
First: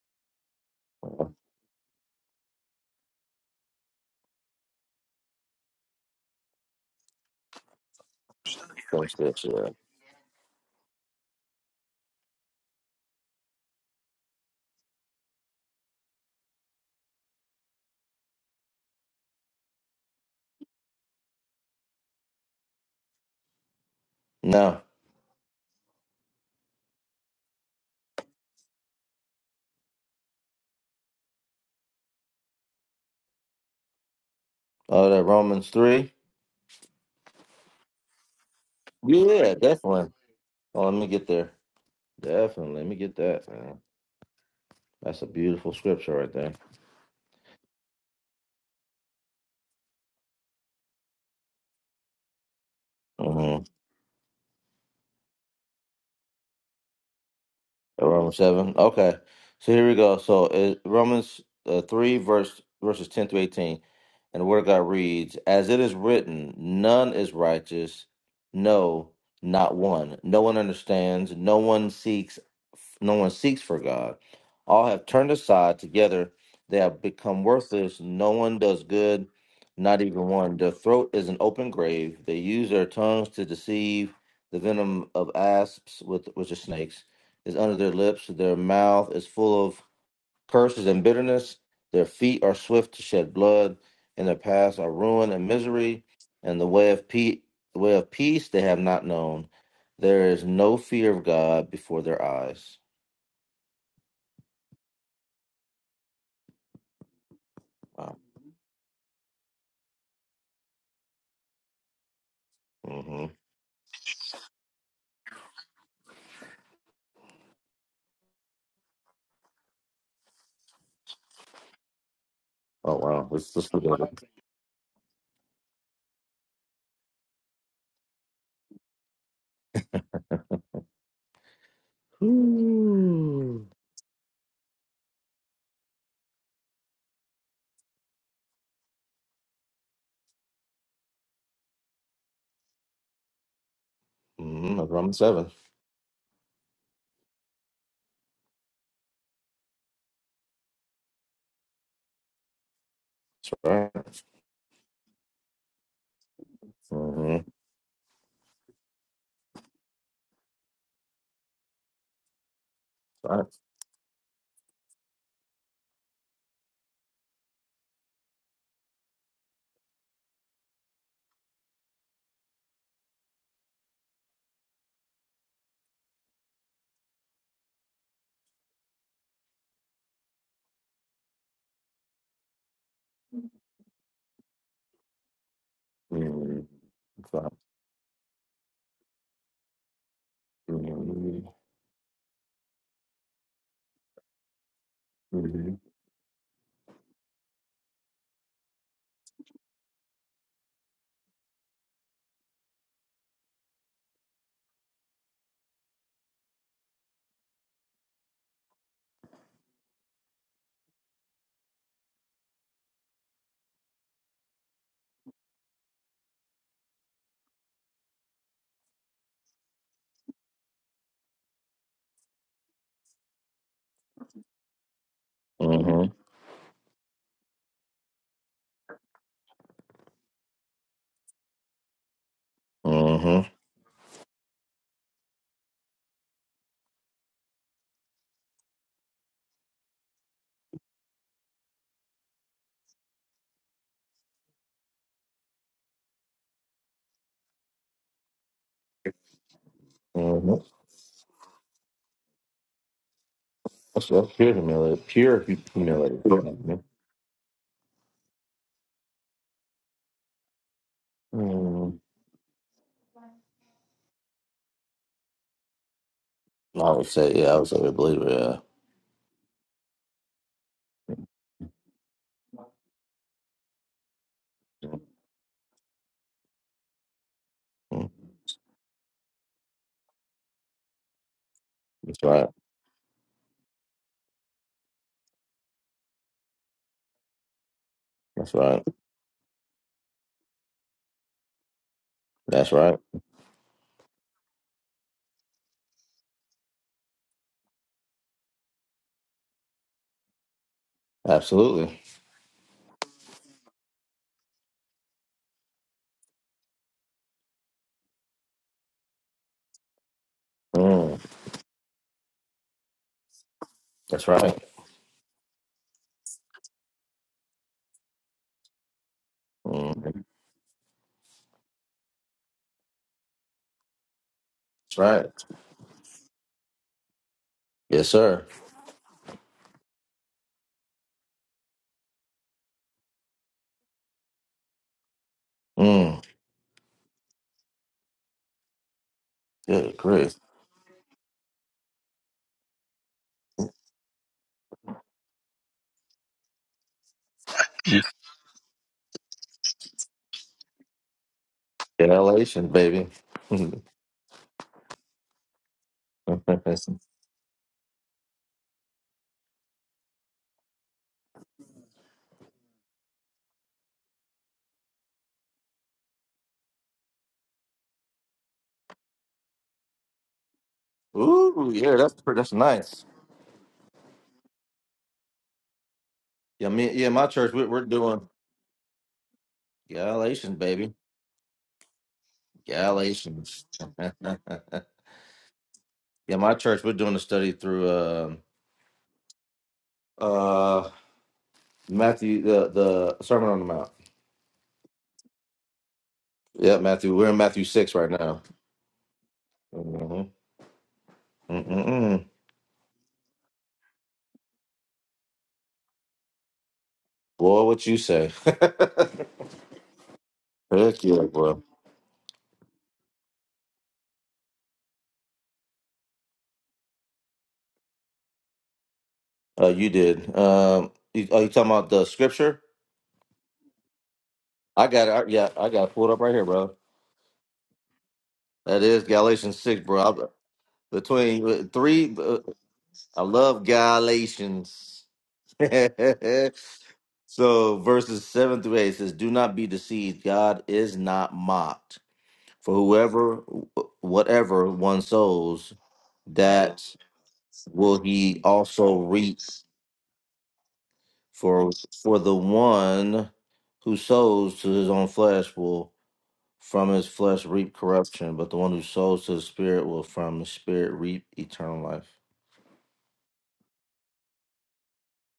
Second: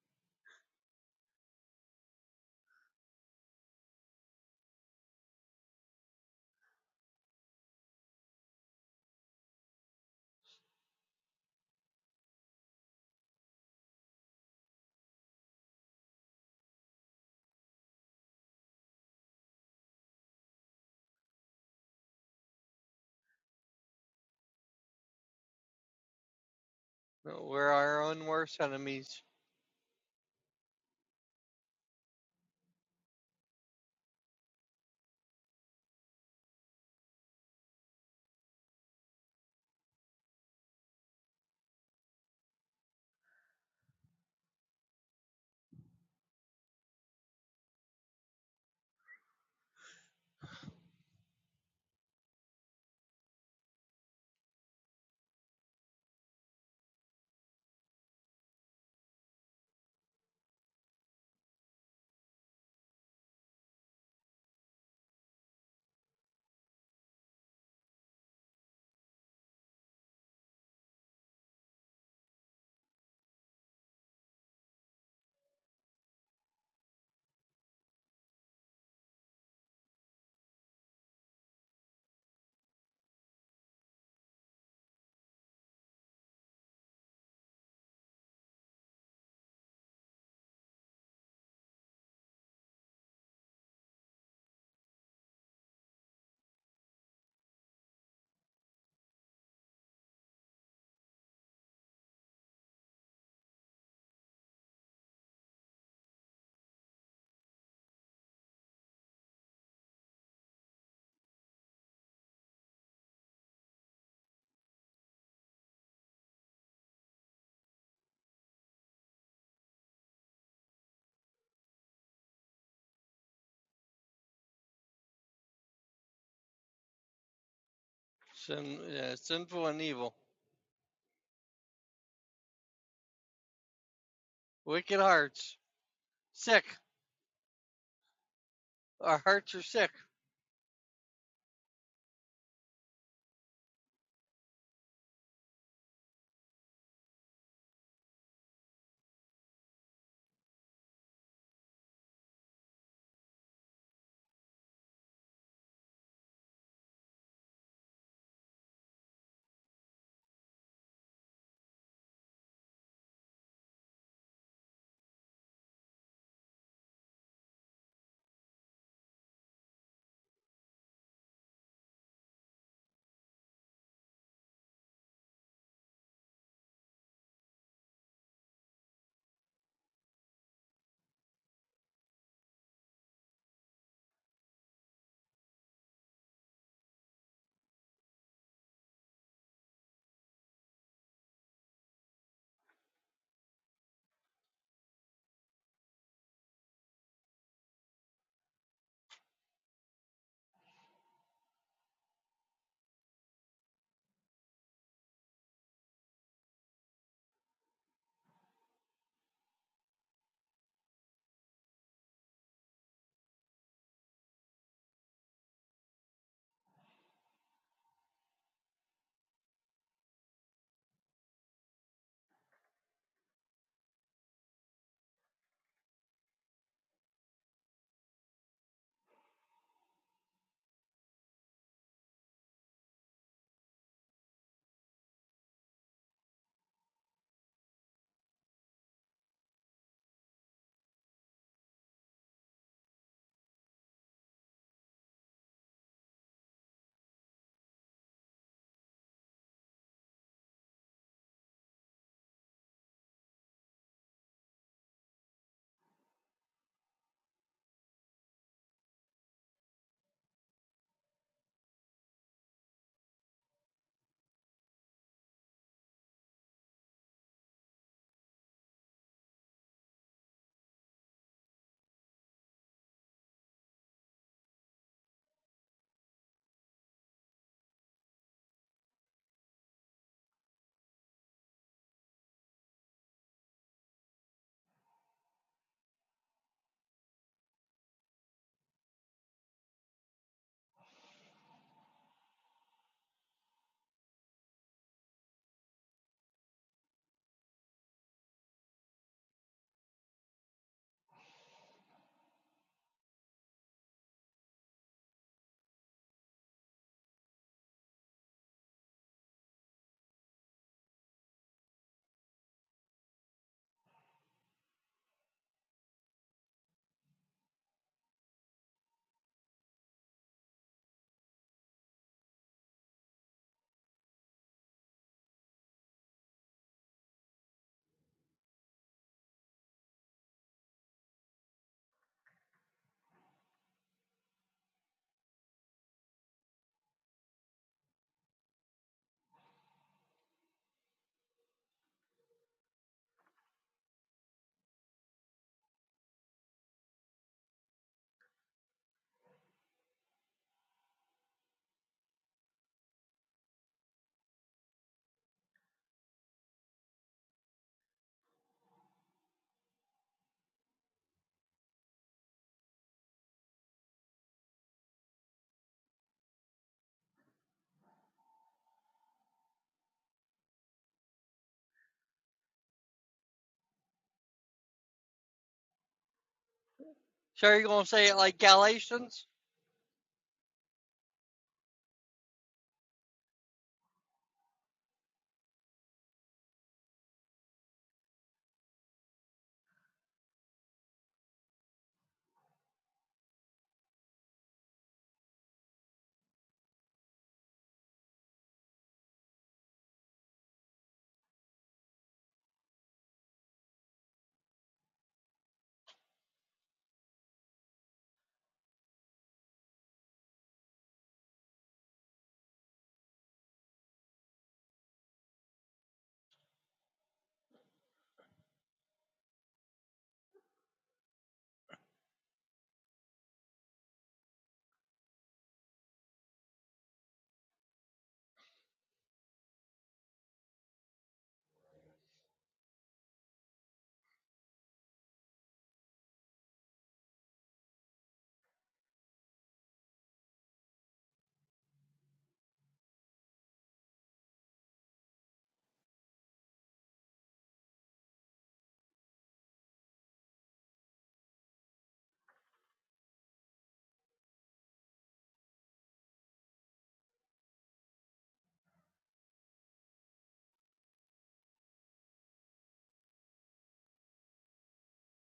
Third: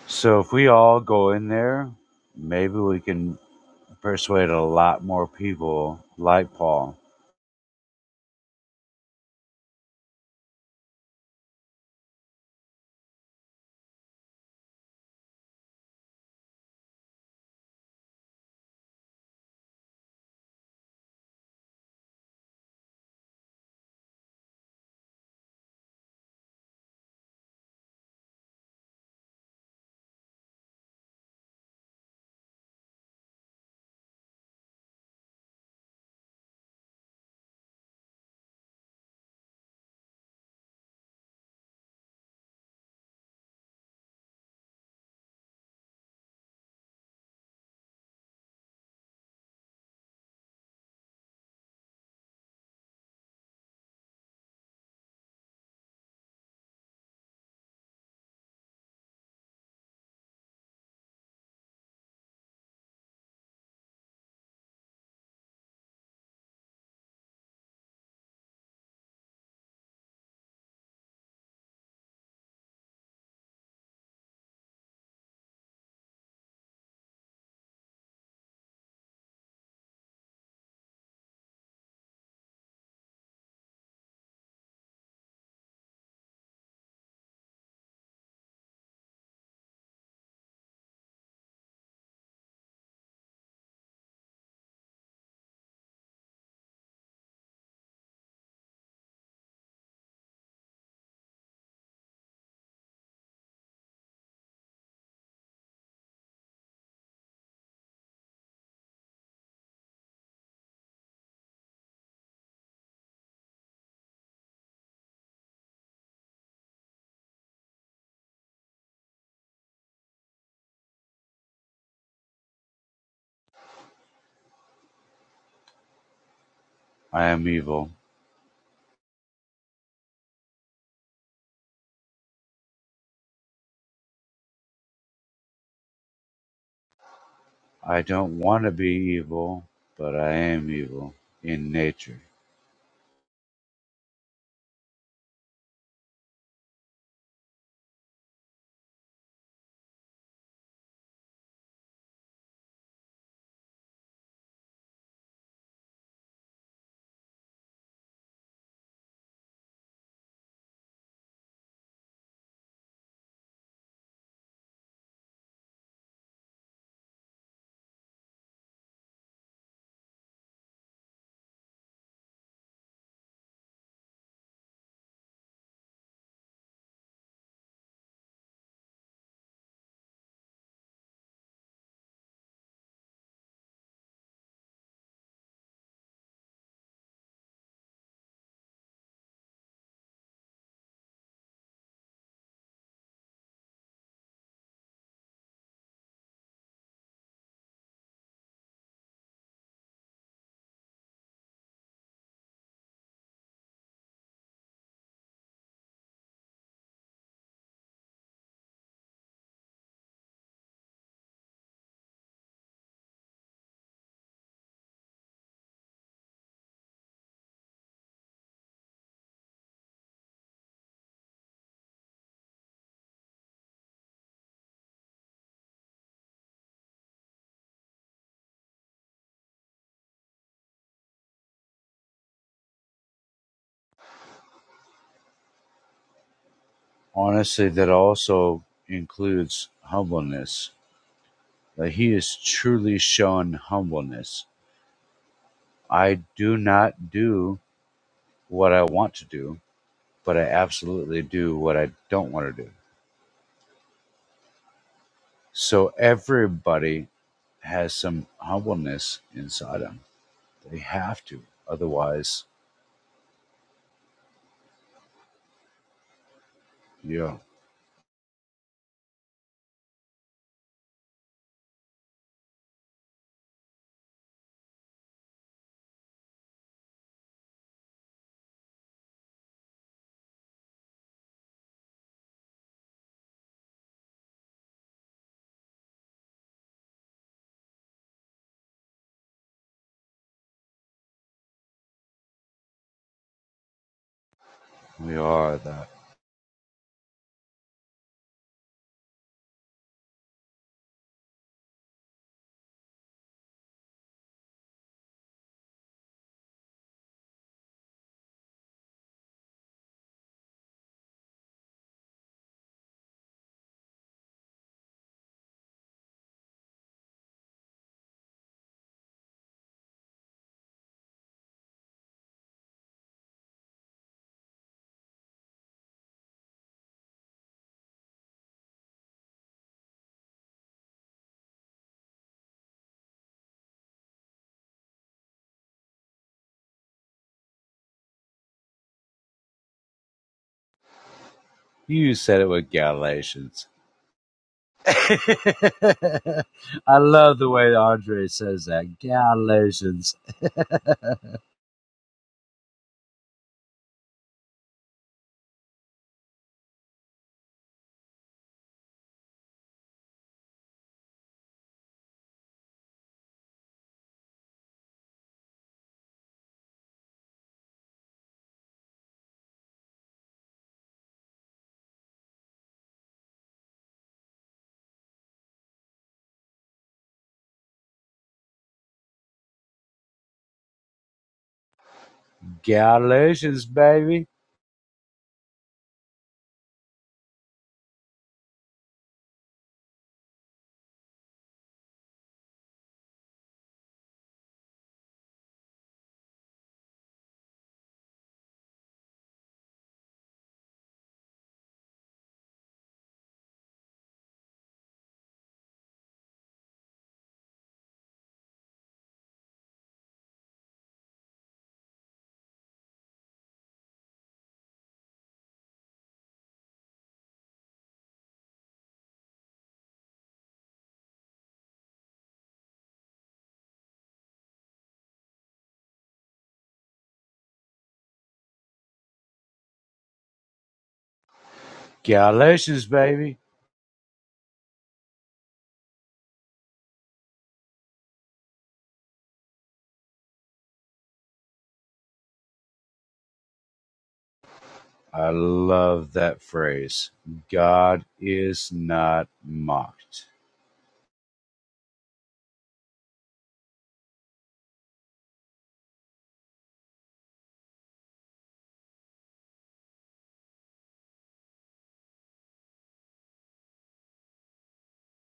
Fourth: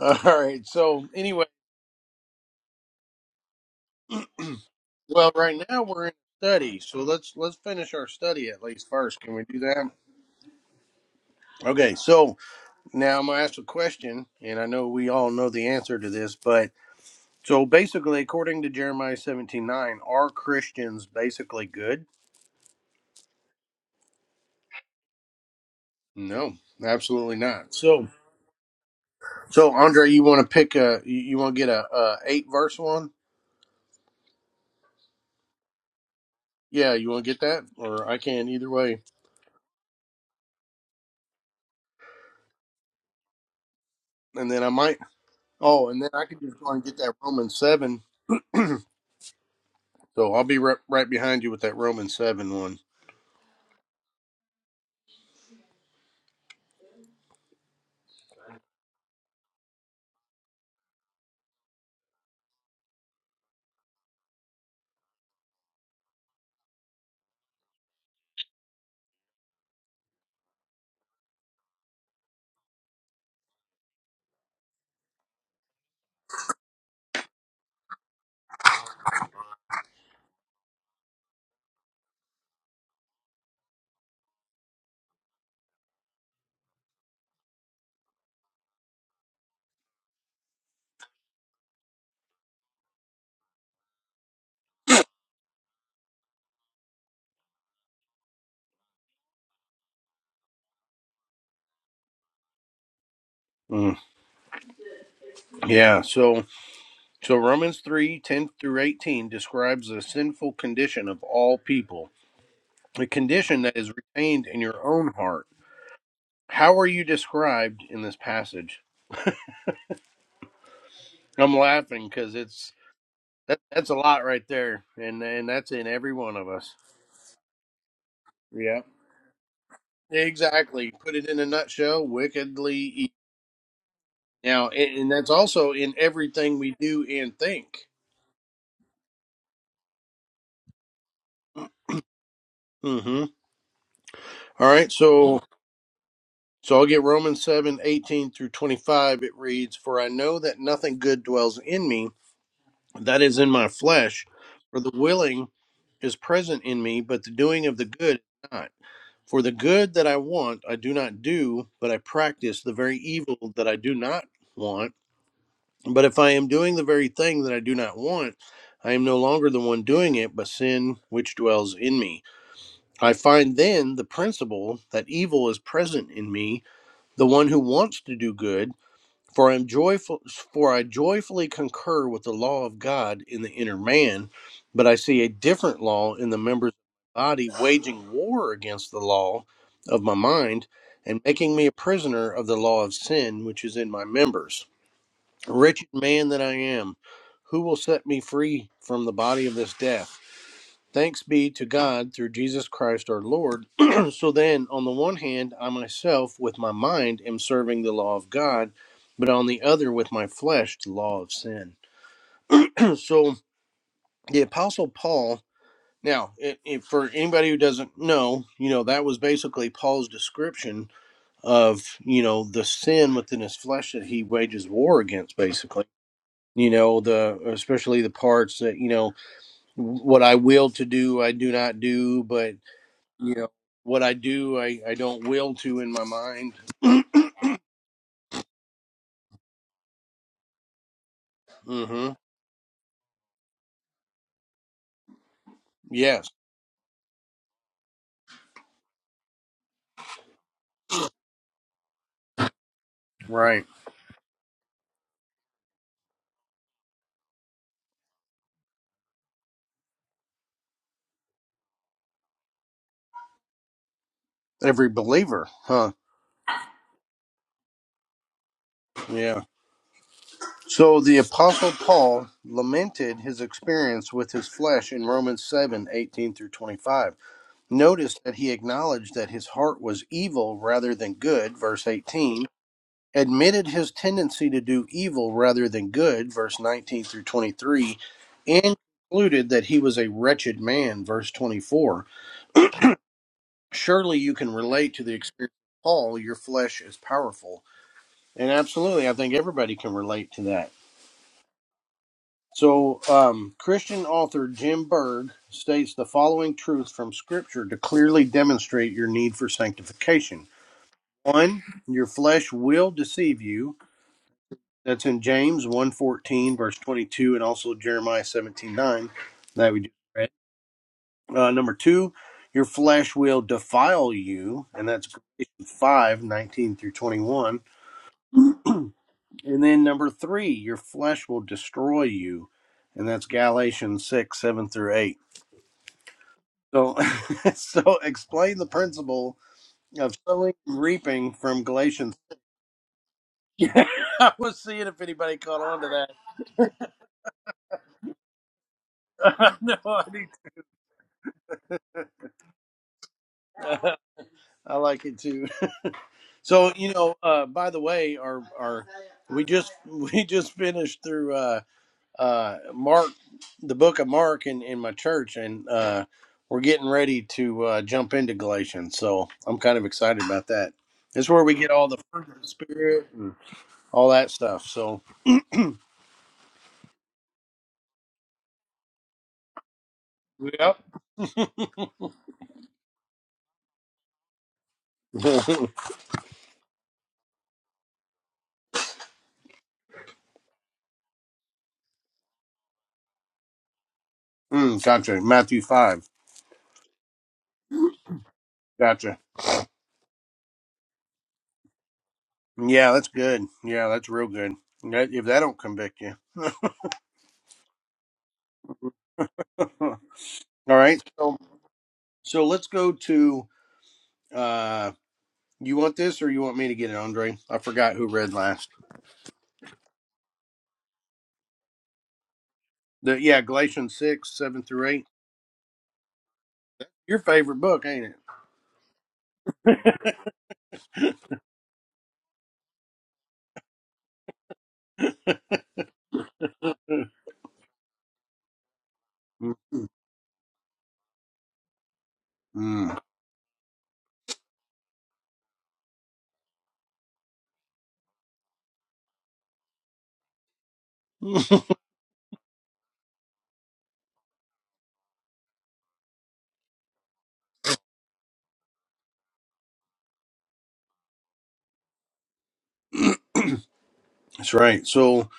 Speaker 1: All
Speaker 4: So if
Speaker 1: right.
Speaker 4: we all
Speaker 1: So
Speaker 4: go
Speaker 1: anyway,
Speaker 4: in there, maybe we can persuade a lot more
Speaker 1: Well, right now
Speaker 4: people.
Speaker 1: we're in
Speaker 4: Like
Speaker 1: study,
Speaker 4: Paul,
Speaker 1: so let's let's finish our study at least
Speaker 3: those
Speaker 1: first. Can
Speaker 3: bits.
Speaker 1: we do
Speaker 3: Yeah.
Speaker 1: that? Okay, so now I'm gonna ask a question, and I know we all know the answer to this, but so basically, according to Jeremiah 17:9, are Christians basically good?
Speaker 3: No.
Speaker 1: No, absolutely
Speaker 2: We're
Speaker 1: not.
Speaker 2: our
Speaker 1: So,
Speaker 2: own worst enemies,
Speaker 1: so Andre, you want to pick a, you, you want to get a, a eight verse one?
Speaker 3: Oh, that Romans three.
Speaker 1: Yeah, you want to get that, or I can either way,
Speaker 3: Yeah, definitely. Oh, let me get there. Definitely. Let me get that. Man.
Speaker 1: and then I might.
Speaker 3: That's a beautiful
Speaker 1: Oh, and then
Speaker 3: scripture
Speaker 1: I
Speaker 3: right
Speaker 1: could
Speaker 3: there.
Speaker 1: just go and get that Romans seven So I'll be right, right behind you with that Romans 7 one.
Speaker 3: Mm-hmm. Romans seven. Okay, so here we go. So uh, Romans uh, three verse verses ten through eighteen, and the word of God reads, "As it is written, none is righteous, no, not one. No one understands. No one seeks. No one seeks for God. All have turned aside. Together they have become worthless. No one does good, not even one. Their throat is an open grave. They use their tongues to deceive. The venom of asps with which are snakes." is under their lips, their mouth is full of curses and bitterness, their feet are swift to shed blood, and their paths are ruin and misery, and the way of peace, the way of peace they have not known. There is no fear of God before their eyes.
Speaker 1: Mm, Yeah, so so Romans
Speaker 3: Wow.
Speaker 1: three 10 through 18 describes the sinful condition of all people, a
Speaker 3: hmm
Speaker 1: condition that is retained in your own heart. How are you described in this passage? I'm laughing because it's
Speaker 3: Oh wow, let's
Speaker 1: that,
Speaker 3: let's look
Speaker 1: that's a
Speaker 3: at it.
Speaker 1: lot right there, and and that's in every one of us.
Speaker 4: I am evil.
Speaker 2: sin,
Speaker 1: Yeah,
Speaker 2: uh, sinful and evil,
Speaker 1: exactly. Put it in a nutshell: wickedly evil. Now, and,
Speaker 2: wicked
Speaker 1: and that's
Speaker 2: hearts,
Speaker 1: also in everything
Speaker 2: sick.
Speaker 1: we do and think.
Speaker 4: I don't want to
Speaker 2: Our
Speaker 4: be
Speaker 2: hearts are
Speaker 4: evil,
Speaker 2: sick.
Speaker 4: but I am evil in nature.
Speaker 1: Mm-hmm. All
Speaker 3: Mm-hmm.
Speaker 1: right,
Speaker 3: Romans
Speaker 1: so
Speaker 3: seven.
Speaker 1: So I'll get Romans 7 18 through 25. It reads, For I know that nothing good dwells in me, that is in my
Speaker 3: That's right.
Speaker 1: flesh, for the willing is present in me, but the
Speaker 3: Mm-hmm.
Speaker 1: doing of the good is not. For the good that I want, I do not do, but I practice the very
Speaker 3: Right.
Speaker 1: evil that I do not want. But if I am doing the very thing that I do not want, I am no longer the one doing it, but sin which dwells in me. I find then the principle that evil is present in me, the one who wants to do good for I am joyful, for I joyfully concur with the law of God in the inner man, but I see a different law in the
Speaker 3: Mm-hmm.
Speaker 1: members of my body,
Speaker 3: Right.
Speaker 1: waging war against the law of my mind, and
Speaker 3: Mm-hmm.
Speaker 1: making me a prisoner of the law of sin which is in my members.
Speaker 3: Mm-hmm.
Speaker 1: Wretched man that I am, who will set me free from the body of this death? Thanks be to God through Jesus Christ our Lord. so then, on the one hand, I myself with my mind am serving the law of God, but on the other, with my flesh, the law of sin. so the Apostle Paul, now, i if for anybody who doesn't know, you know, that was basically Paul's description of, you know, the sin within his flesh that he wages war against, basically.
Speaker 3: Mm-hmm.
Speaker 1: You know, the especially the parts that, you know, what I will to do, I do not do, but you know
Speaker 3: Mm-hmm.
Speaker 1: what i do i i don't will to in my mind
Speaker 4: Honestly, that also includes humbleness
Speaker 1: mm
Speaker 4: that he
Speaker 1: mhm
Speaker 4: is truly shown humbleness. I
Speaker 1: yes
Speaker 4: do not do what I want to do, but I
Speaker 3: Mm-hmm.
Speaker 4: absolutely do what I don't want to do.
Speaker 1: right
Speaker 3: That's what pure humility. Pure hu-
Speaker 4: So
Speaker 3: humility.
Speaker 4: everybody has some humbleness inside them. They have to.
Speaker 3: Mm,
Speaker 4: Otherwise,
Speaker 1: every believer huh
Speaker 3: I would say,
Speaker 4: yeah,
Speaker 3: yeah, I would say we believe it.
Speaker 1: yeah so the apostle paul lamented his experience with his
Speaker 3: Yeah.
Speaker 1: flesh in romans 7 18 through 25
Speaker 3: Mm,
Speaker 1: notice that he acknowledged that his heart was evil rather than good verse
Speaker 3: That's
Speaker 1: 18
Speaker 3: right.
Speaker 1: admitted his tendency to do evil rather than good verse 19 through 23
Speaker 3: That's
Speaker 1: and
Speaker 3: right.
Speaker 1: concluded that he was a wretched man verse 24
Speaker 3: That's right.
Speaker 1: surely you can relate to the
Speaker 4: we
Speaker 1: experience
Speaker 4: are
Speaker 1: of
Speaker 4: that.
Speaker 1: Paul, your flesh is powerful. And absolutely, I think everybody can relate to that.
Speaker 3: Absolutely.
Speaker 1: So, um, Christian author Jim Berg states the following truth from Scripture to clearly demonstrate your need for sanctification.
Speaker 3: Mm,
Speaker 1: One, your flesh will deceive you.
Speaker 3: that's right.
Speaker 1: That's in James one fourteen verse 22, and also Jeremiah 17.9. That we do.
Speaker 3: Mm, that's
Speaker 1: Uh, number two, your flesh will defile you, and that's
Speaker 3: right.
Speaker 1: Galatians 5 19 through 21.
Speaker 3: Yes, sir.
Speaker 1: And then number three, your flesh will destroy you. And that's Galatians 6, 7 through 8.
Speaker 3: Mm,
Speaker 1: So, so explain the principle
Speaker 3: good,
Speaker 1: of
Speaker 3: Chris.
Speaker 1: sowing and reaping from
Speaker 4: You
Speaker 1: Galatians.
Speaker 4: said it with Galatians.
Speaker 1: Yeah, I was seeing if anybody caught on to
Speaker 4: I love the way Andre says that.
Speaker 1: that. no, I,
Speaker 4: Galatians.
Speaker 1: need
Speaker 3: Elation, baby.
Speaker 1: to. I like it too. So, you know, uh, by the way, our, our, we just, we just finished through, Uh, uh, Mark, the book of Mark in, in my church, and uh, we're getting ready to uh, jump into Galatians. So I'm kind of excited about that. It's where we get
Speaker 3: Ooh,
Speaker 1: all
Speaker 3: yeah,
Speaker 1: the
Speaker 3: that's
Speaker 1: fruit
Speaker 3: pretty,
Speaker 1: of the
Speaker 3: that's nice.
Speaker 1: Spirit and all that stuff. So,
Speaker 3: Yeah, me, yeah, my
Speaker 2: So
Speaker 3: church,
Speaker 2: are
Speaker 3: we,
Speaker 2: you
Speaker 3: we're
Speaker 2: gonna say it
Speaker 3: doing
Speaker 2: like Galatians?
Speaker 3: Galatians,
Speaker 1: yep.
Speaker 3: baby. Galatians.
Speaker 4: Galatians, baby.
Speaker 3: yeah,
Speaker 1: mm,
Speaker 3: my church, we're doing a study through. um uh, Matthew, the the Sermon on the Mount.
Speaker 1: gotcha. Matthew 5.
Speaker 3: Yeah, Matthew. We're in Matthew six right now.
Speaker 1: Gotcha.
Speaker 3: hmm Mm-mm-mm.
Speaker 1: Yeah, that's good. Yeah, that's real good. That- If that don't convict you.
Speaker 3: Boy, what you say?
Speaker 1: all right.
Speaker 3: Heck yeah,
Speaker 1: So,
Speaker 3: boy.
Speaker 1: so let's go to. Uh, you want this or you want me to get it, Andre? I forgot who read last.
Speaker 3: Uh, you did. Um, you, are you talking about the scripture?
Speaker 1: The, yeah, Galatians 6, 7
Speaker 3: I
Speaker 1: through 8.
Speaker 3: got it. I, yeah, I got it pulled up right here, bro.
Speaker 1: Your favorite book, ain't
Speaker 3: That is Galatians six, bro. I- between uh, three, uh,
Speaker 4: Galatians,
Speaker 3: I
Speaker 4: baby.
Speaker 3: love Galatians.
Speaker 1: it?
Speaker 3: so verses seven through eight says, "Do not be deceived. God is not mocked." For
Speaker 1: Mm.
Speaker 3: whoever, whatever one
Speaker 4: I
Speaker 3: sows,
Speaker 4: love that
Speaker 3: that
Speaker 4: phrase.
Speaker 3: will
Speaker 4: God
Speaker 3: he
Speaker 4: is
Speaker 3: also
Speaker 4: not
Speaker 3: reap.
Speaker 4: mocked.
Speaker 1: Mm.
Speaker 3: For for the one who sows to his own flesh will from his flesh reap corruption, but the one who sows to the Spirit will from the Spirit reap eternal life.
Speaker 1: That's right. So,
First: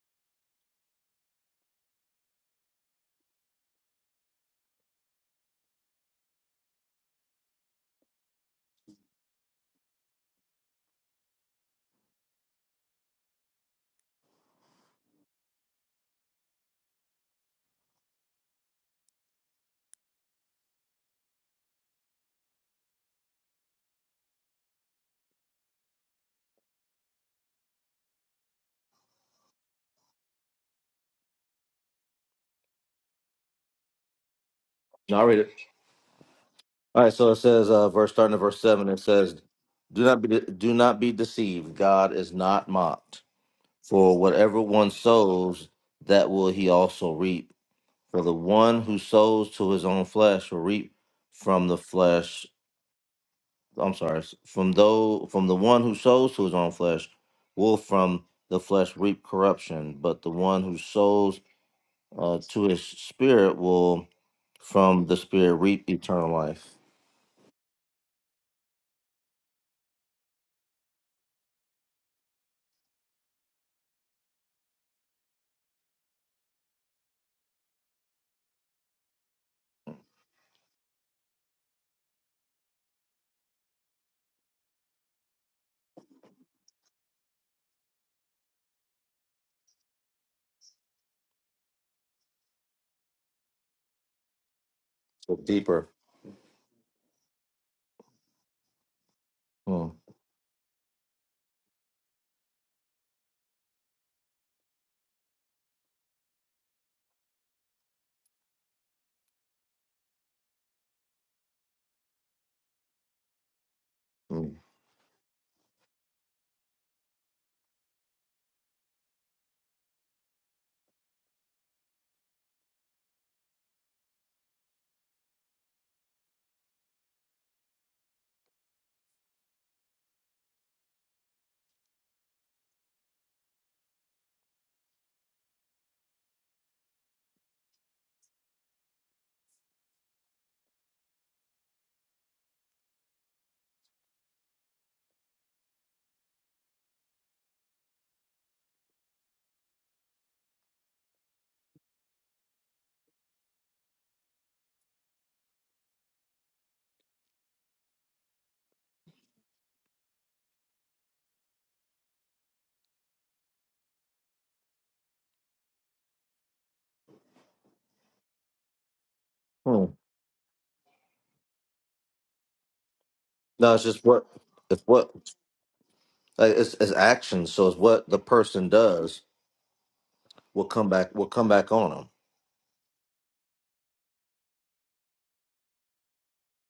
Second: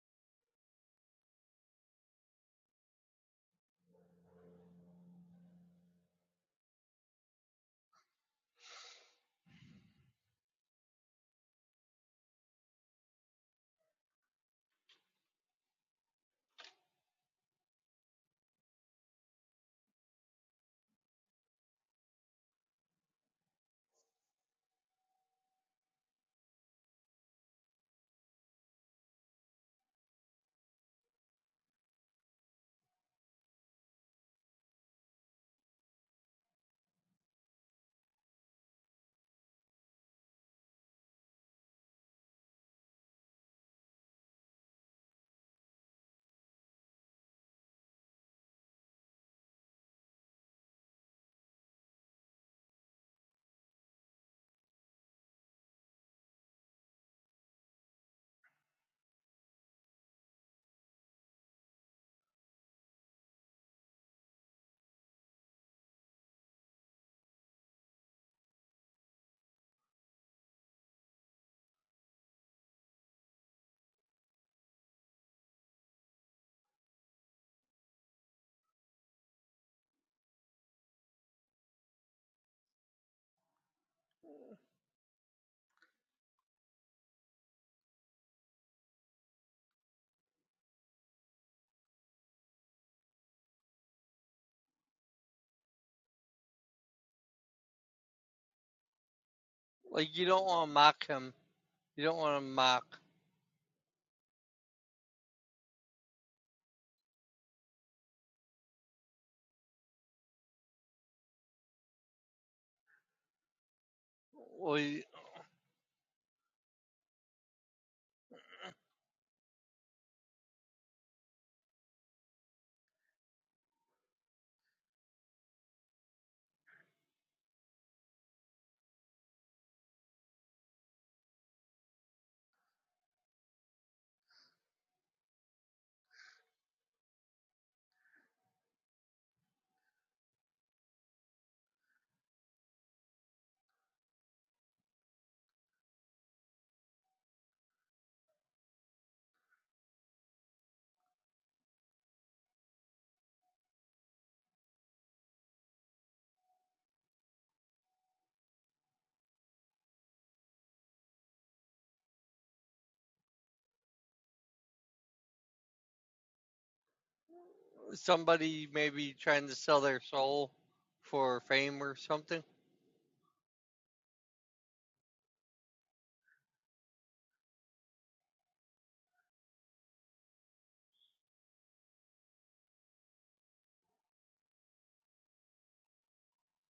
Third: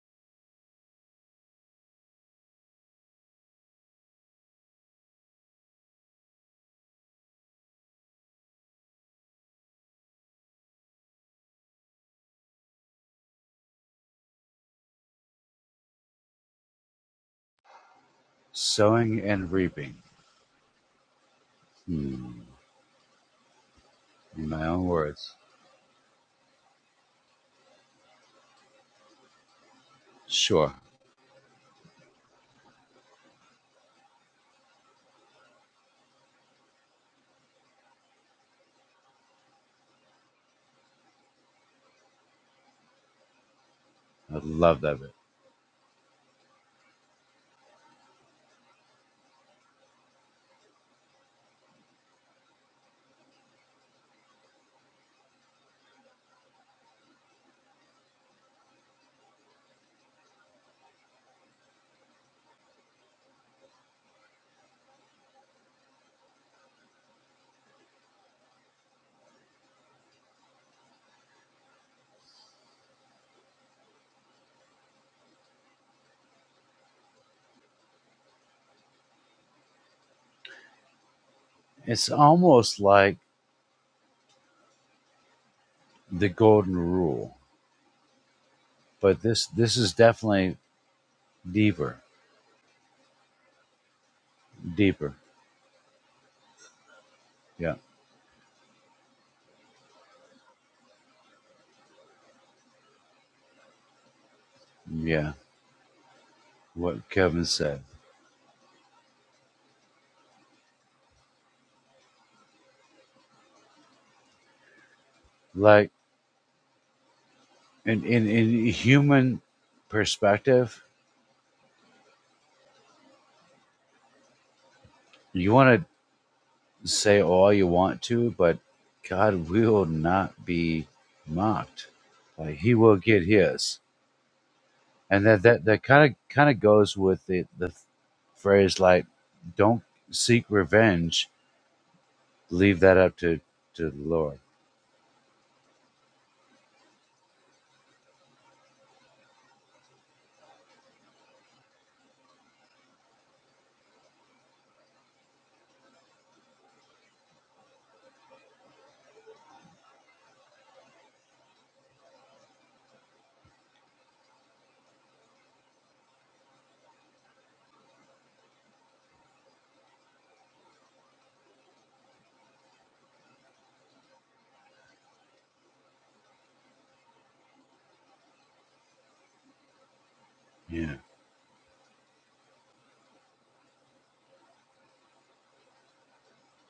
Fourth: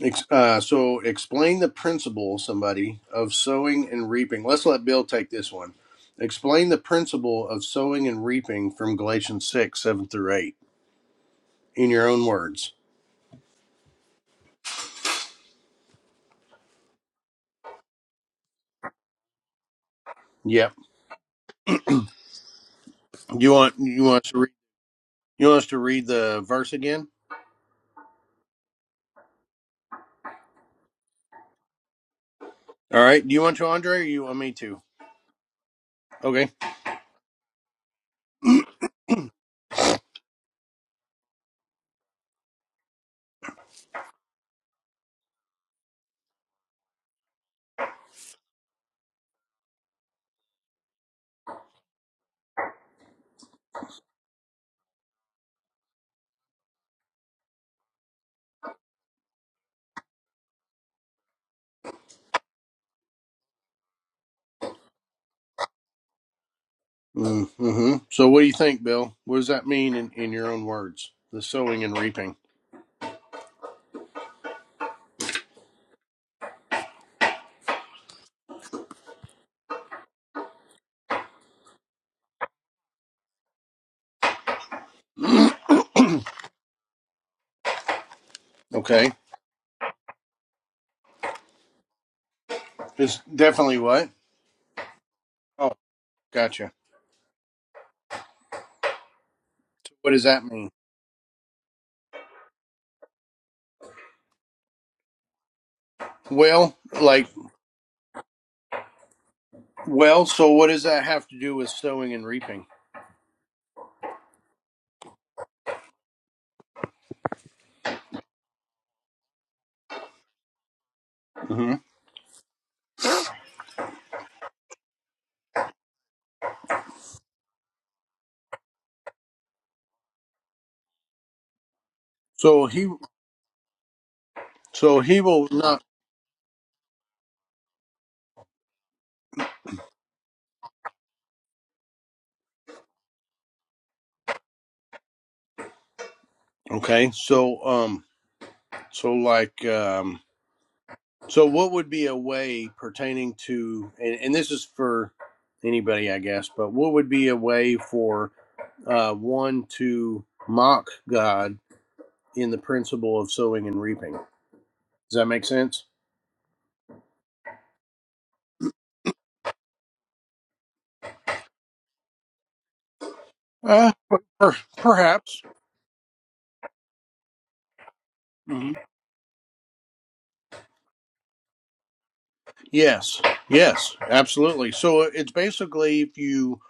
Speaker 1: ex- uh, so explain the principle, somebody, of sowing and reaping. Let's let Bill take this one. Explain the principle of sowing and reaping from Galatians six seven through eight in your own words.
Speaker 4: Sowing and reaping.
Speaker 1: Yep.
Speaker 4: Hmm.
Speaker 1: You want you want us to
Speaker 4: In
Speaker 1: read
Speaker 4: my own words.
Speaker 1: you want us to read the verse again?
Speaker 4: Sure.
Speaker 1: All right. Do you want to, Andre, or you want me to?
Speaker 3: Now I'll read it.
Speaker 1: Okay.
Speaker 3: All right, so it says, uh, verse starting at verse seven. It says, "Do not be do not be deceived. God is not mocked. For
Speaker 4: I
Speaker 3: whatever
Speaker 4: love
Speaker 3: one
Speaker 4: that bit.
Speaker 3: sows, that will he also reap." For the one who sows to his own flesh will reap from the flesh. I'm sorry, from though from the one who sows to his own flesh will from the flesh reap corruption, but the one who sows uh, to his spirit will from the spirit reap eternal life.
Speaker 1: Mm-hmm. So, what do you think, Bill? What does that mean in in your own words? The sowing and reaping.
Speaker 4: It's almost like the golden rule,
Speaker 1: Okay.
Speaker 4: but this this is definitely deeper.
Speaker 1: It's definitely what?
Speaker 4: Deeper.
Speaker 3: So
Speaker 1: Oh,
Speaker 3: deeper.
Speaker 1: gotcha.
Speaker 4: Yeah.
Speaker 3: Hmm.
Speaker 1: What
Speaker 2: Like
Speaker 1: does
Speaker 2: you
Speaker 1: that
Speaker 2: don't want
Speaker 1: mean?
Speaker 2: to mock him. You don't want to mock.
Speaker 4: Yeah.
Speaker 1: Well,
Speaker 4: What
Speaker 1: like,
Speaker 4: Kevin said.
Speaker 1: well, so what does that have to do with sowing and reaping?
Speaker 3: Mm.
Speaker 2: Well, you-
Speaker 4: Like in in, in human perspective,
Speaker 1: hmm
Speaker 4: you wanna Say all you want to, but God will not be mocked. Like
Speaker 1: So
Speaker 4: he
Speaker 1: he,
Speaker 4: will get his.
Speaker 1: so he
Speaker 4: And that
Speaker 1: will
Speaker 4: that,
Speaker 1: not.
Speaker 4: that kind of kind of goes with the, the phrase like don't seek revenge, leave that up to, to the Lord.
Speaker 1: Okay. So, um, so like, um, so what would be a way pertaining to, and, and this is for anybody, I guess, but what would be a way for, uh, one to mock God in the principle of sowing and reaping? Does that make sense?
Speaker 2: somebody maybe trying to sell
Speaker 3: Hmm.
Speaker 2: their soul for fame or something.
Speaker 3: No, it's
Speaker 1: Uh,
Speaker 3: just what
Speaker 1: per-
Speaker 3: it's what
Speaker 1: perhaps.
Speaker 3: like, it's it's action. So it's what the
Speaker 1: Mm-hmm.
Speaker 3: person does will come
Speaker 4: Yeah.
Speaker 3: back will come back on them.
Speaker 1: Yes, yes, absolutely. So uh, it's basically if you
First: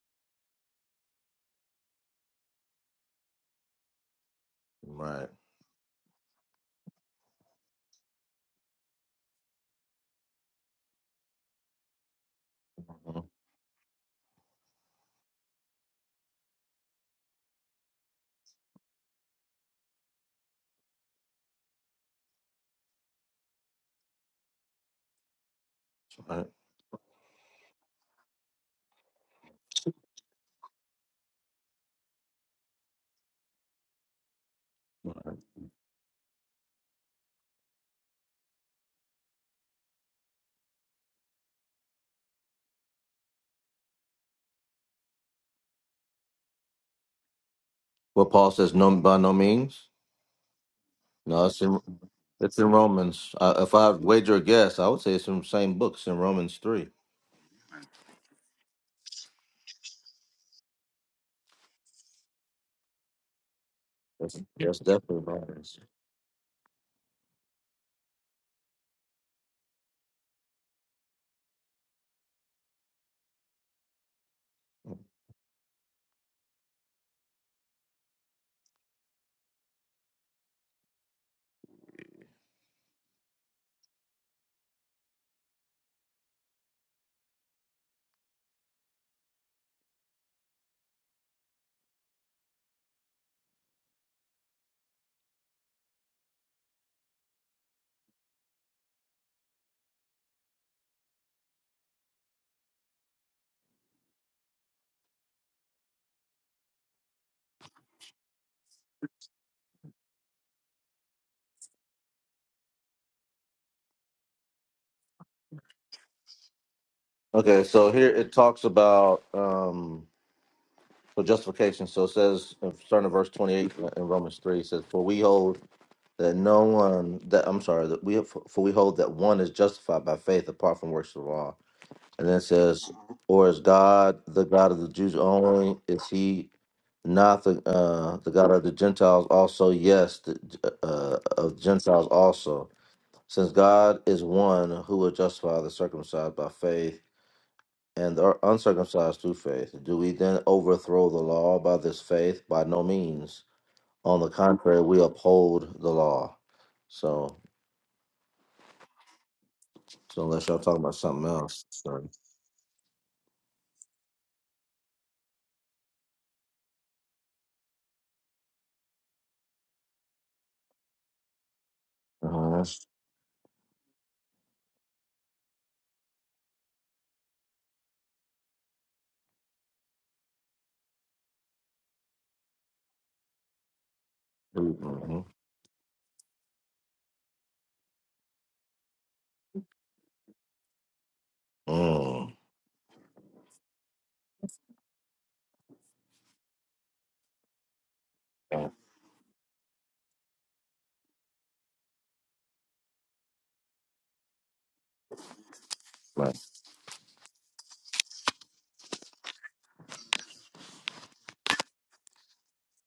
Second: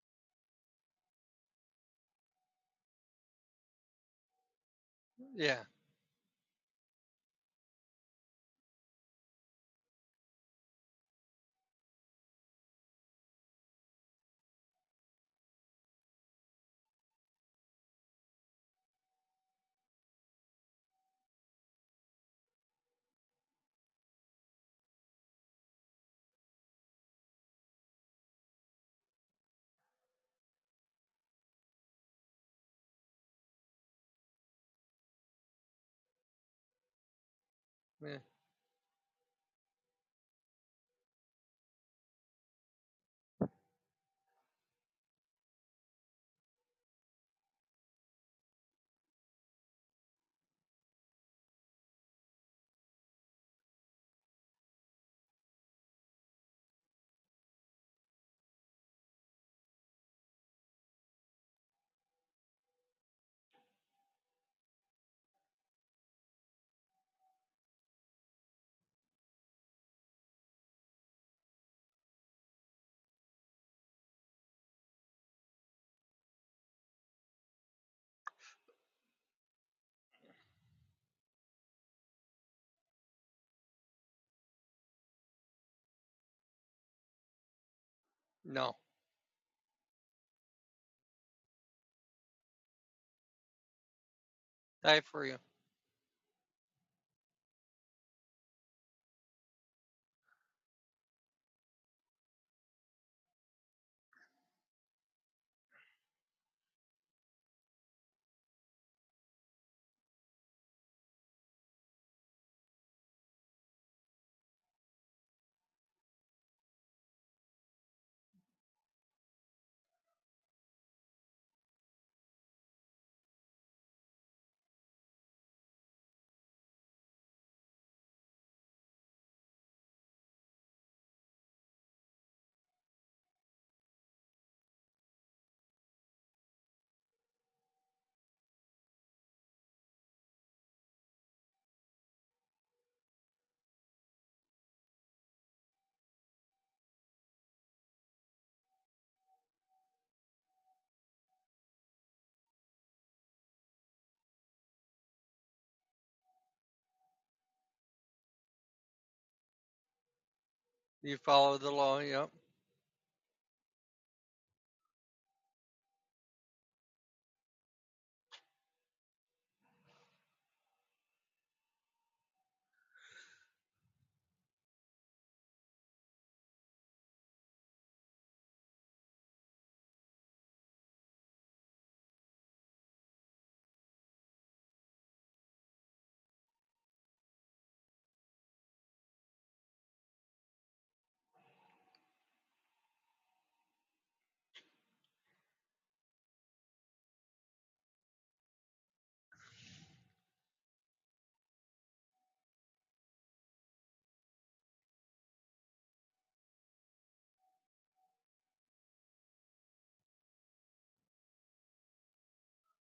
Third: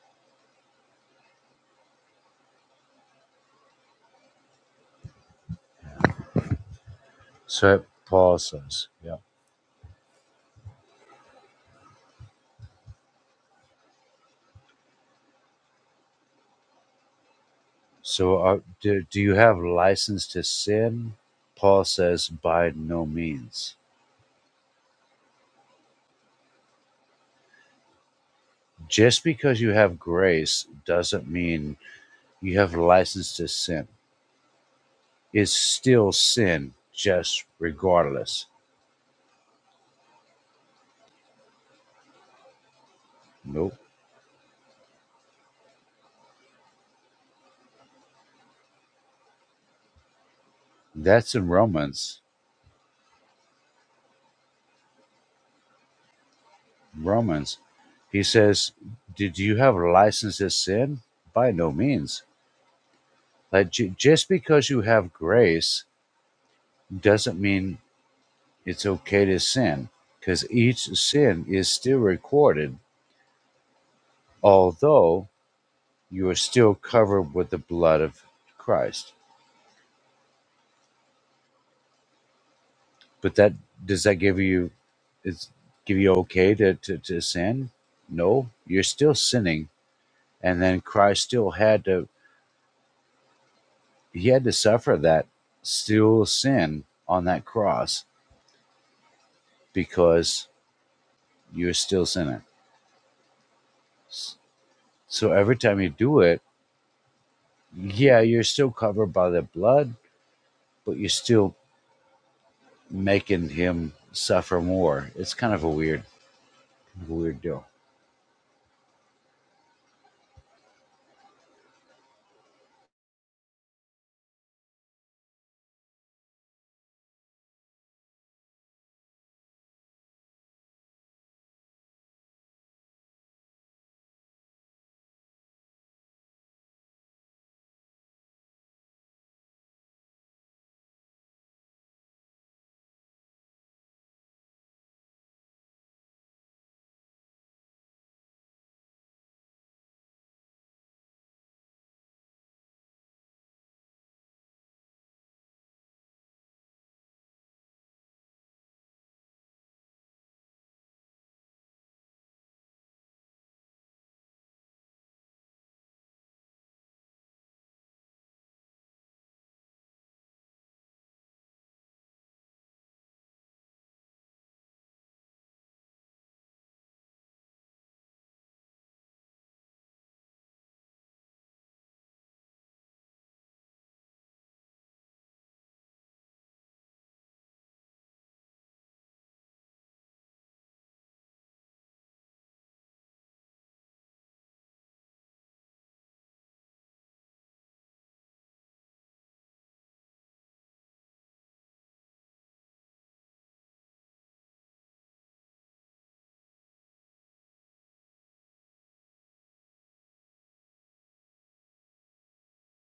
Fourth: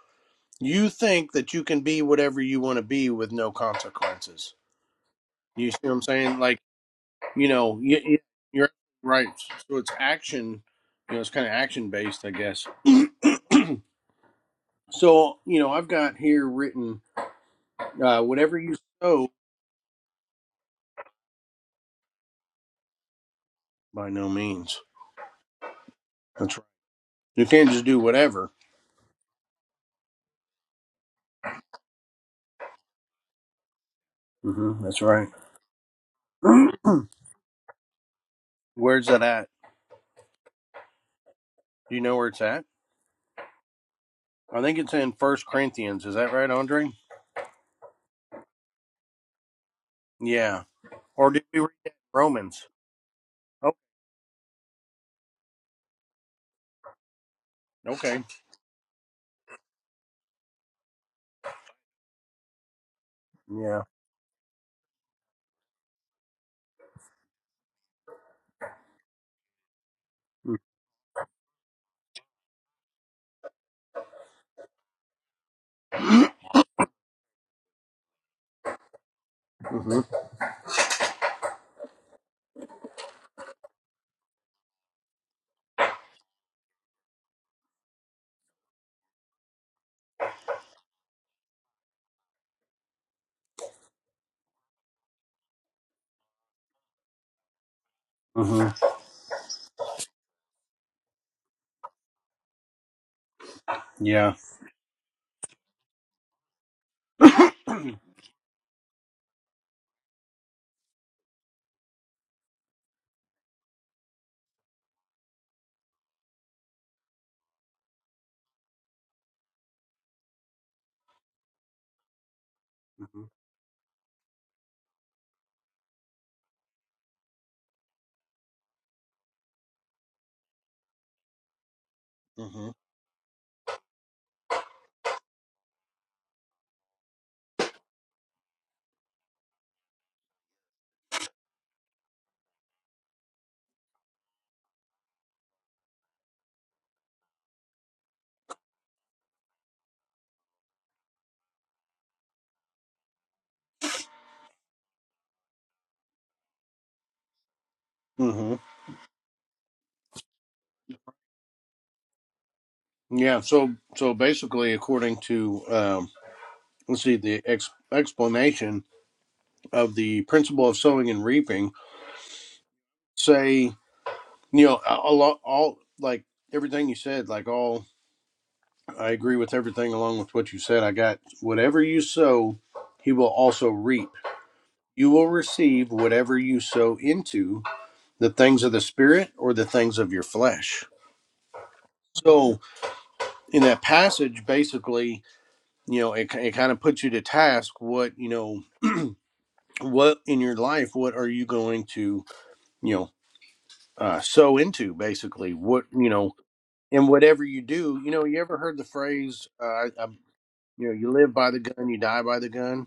Speaker 1: you think that you can be whatever you want to be with no consequences.
Speaker 3: Right.
Speaker 2: Yeah.
Speaker 1: You see what I'm saying? Like you know,
Speaker 4: So that
Speaker 1: you, you-
Speaker 4: Paul
Speaker 1: you're
Speaker 4: says, yeah.
Speaker 1: right. So it's action. You know, it's kind of action based, I guess.
Speaker 3: Mm-hmm.
Speaker 1: so you know, I've got here written uh,
Speaker 4: So
Speaker 1: whatever
Speaker 4: uh,
Speaker 1: you
Speaker 4: do, do
Speaker 1: sow.
Speaker 4: you have license to sin? Paul says, by no means.
Speaker 1: By no means.
Speaker 3: Right.
Speaker 1: That's right. You can't just do whatever.
Speaker 4: Just because you have grace doesn't mean you have license to sin.
Speaker 1: hmm that's right.
Speaker 4: is still sin, just
Speaker 2: yeah.
Speaker 4: regardless.
Speaker 1: Where's that at? Do you know where it's at?
Speaker 4: Nope.
Speaker 1: I think it's in First Corinthians. Is that right, Andre?
Speaker 3: Well, Paul says, no, by no means.
Speaker 1: Yeah. Or
Speaker 4: That's
Speaker 1: did
Speaker 3: No,
Speaker 4: in
Speaker 1: we
Speaker 3: it's
Speaker 1: read
Speaker 3: in
Speaker 1: that in
Speaker 4: Romans.
Speaker 3: it's
Speaker 1: Romans?
Speaker 3: in Romans. Uh,
Speaker 1: Oh,
Speaker 3: if I wager a guess, I would say it's in the same books in Romans three.
Speaker 4: Romans. He
Speaker 1: okay.
Speaker 4: says, Did you have a license to sin? By no means. Like
Speaker 1: Yeah.
Speaker 4: ju- just
Speaker 3: Yes,
Speaker 4: because
Speaker 3: that's
Speaker 4: you have
Speaker 3: definitely Romans.
Speaker 4: grace doesn't mean it's okay to sin, because each sin is still recorded, although you are still covered with the blood of Christ
Speaker 1: Mm-hmm.
Speaker 4: But that does that give you is give you okay to, to, to sin? No,
Speaker 2: No,
Speaker 4: you're still sinning. And then Christ still had to he had to suffer
Speaker 2: die for
Speaker 4: that
Speaker 2: you.
Speaker 4: still sin on that cross
Speaker 1: hmm
Speaker 4: because you're still sinning.
Speaker 1: Yeah.
Speaker 4: So every time you do it,
Speaker 1: hmm
Speaker 4: yeah, you're still covered by the blood, but you're still making him suffer more. It's kind of a weird, weird
Speaker 3: Okay,
Speaker 4: deal.
Speaker 3: so here it talks about um, so justification. So it says, uh, starting at verse twenty-eight uh, in Romans three, it says, "For we hold that no one that I'm sorry that we for we hold that one is justified by faith apart from works of law." And then it says, or is God the God of the Jews only? Is he not the uh, the God of the Gentiles also? Yes, the, uh, uh, of Gentiles also. Since God is one who will justify the circumcised by faith and the uncircumcised through faith, do we then overthrow the law by this faith? By no means. On the contrary, we uphold the law. So,
Speaker 1: hmm
Speaker 3: so unless y'all talking about
Speaker 2: You
Speaker 3: something
Speaker 2: follow
Speaker 3: else,
Speaker 2: the law.
Speaker 3: sorry.
Speaker 2: Yep.
Speaker 1: Yeah. So, so basically, according to um, let's see, the ex- explanation of the principle of sowing and reaping,
Speaker 3: Uh-huh. that's-
Speaker 1: say, you know, a, a lot, all like everything you said, like all, I agree with everything along with what you said. I got whatever you sow, he will also reap You
Speaker 3: mhm.
Speaker 1: will receive whatever you sow into the things of the spirit or the things of your flesh.
Speaker 3: Mm.
Speaker 1: So, in that passage, basically, you know, it, it kind of puts you to task what, you know, what in your life, what are you going to, you know, uh, sow into, basically? What, you know,
Speaker 3: Right.
Speaker 1: and whatever you do, you know, you ever heard the phrase, uh, I, I, you know, you live by the gun, you die by the gun?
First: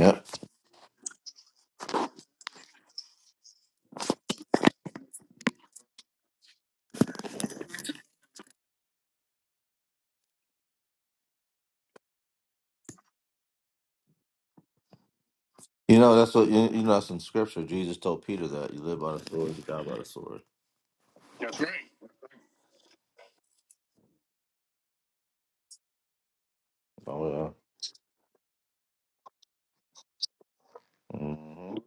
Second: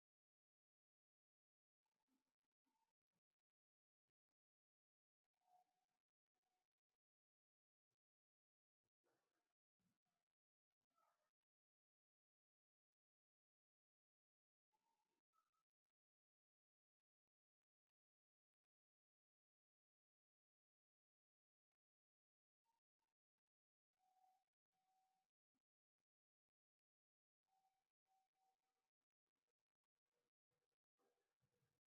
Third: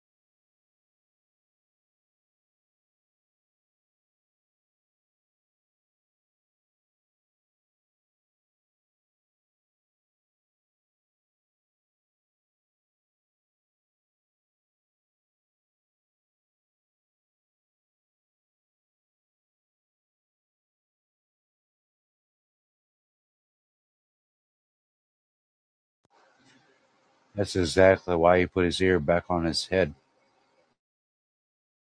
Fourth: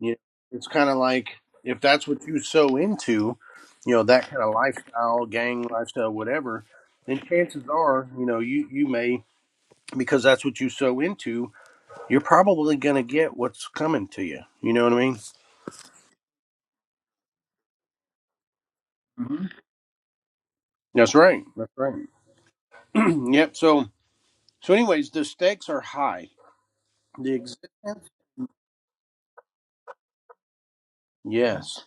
Speaker 1: You know, it's kind of like if that's what you so into, you know, that kind of lifestyle, gang lifestyle, whatever, then chances are, you know, you you may because that's what you so into, you're probably going to get what's coming to you. You know what I mean?
Speaker 3: You know, that's what you, you know. That's in scripture. Jesus told Peter that you live by the
Speaker 1: hmm
Speaker 3: sword, you die by the sword.
Speaker 1: That's right.
Speaker 3: That's right.
Speaker 1: That's right. yep. So so anyways, the stakes are high. The
Speaker 3: Oh
Speaker 4: That's
Speaker 1: existence
Speaker 4: exactly why he put his ear back on his head.
Speaker 3: yeah. hmm
Speaker 1: Yes.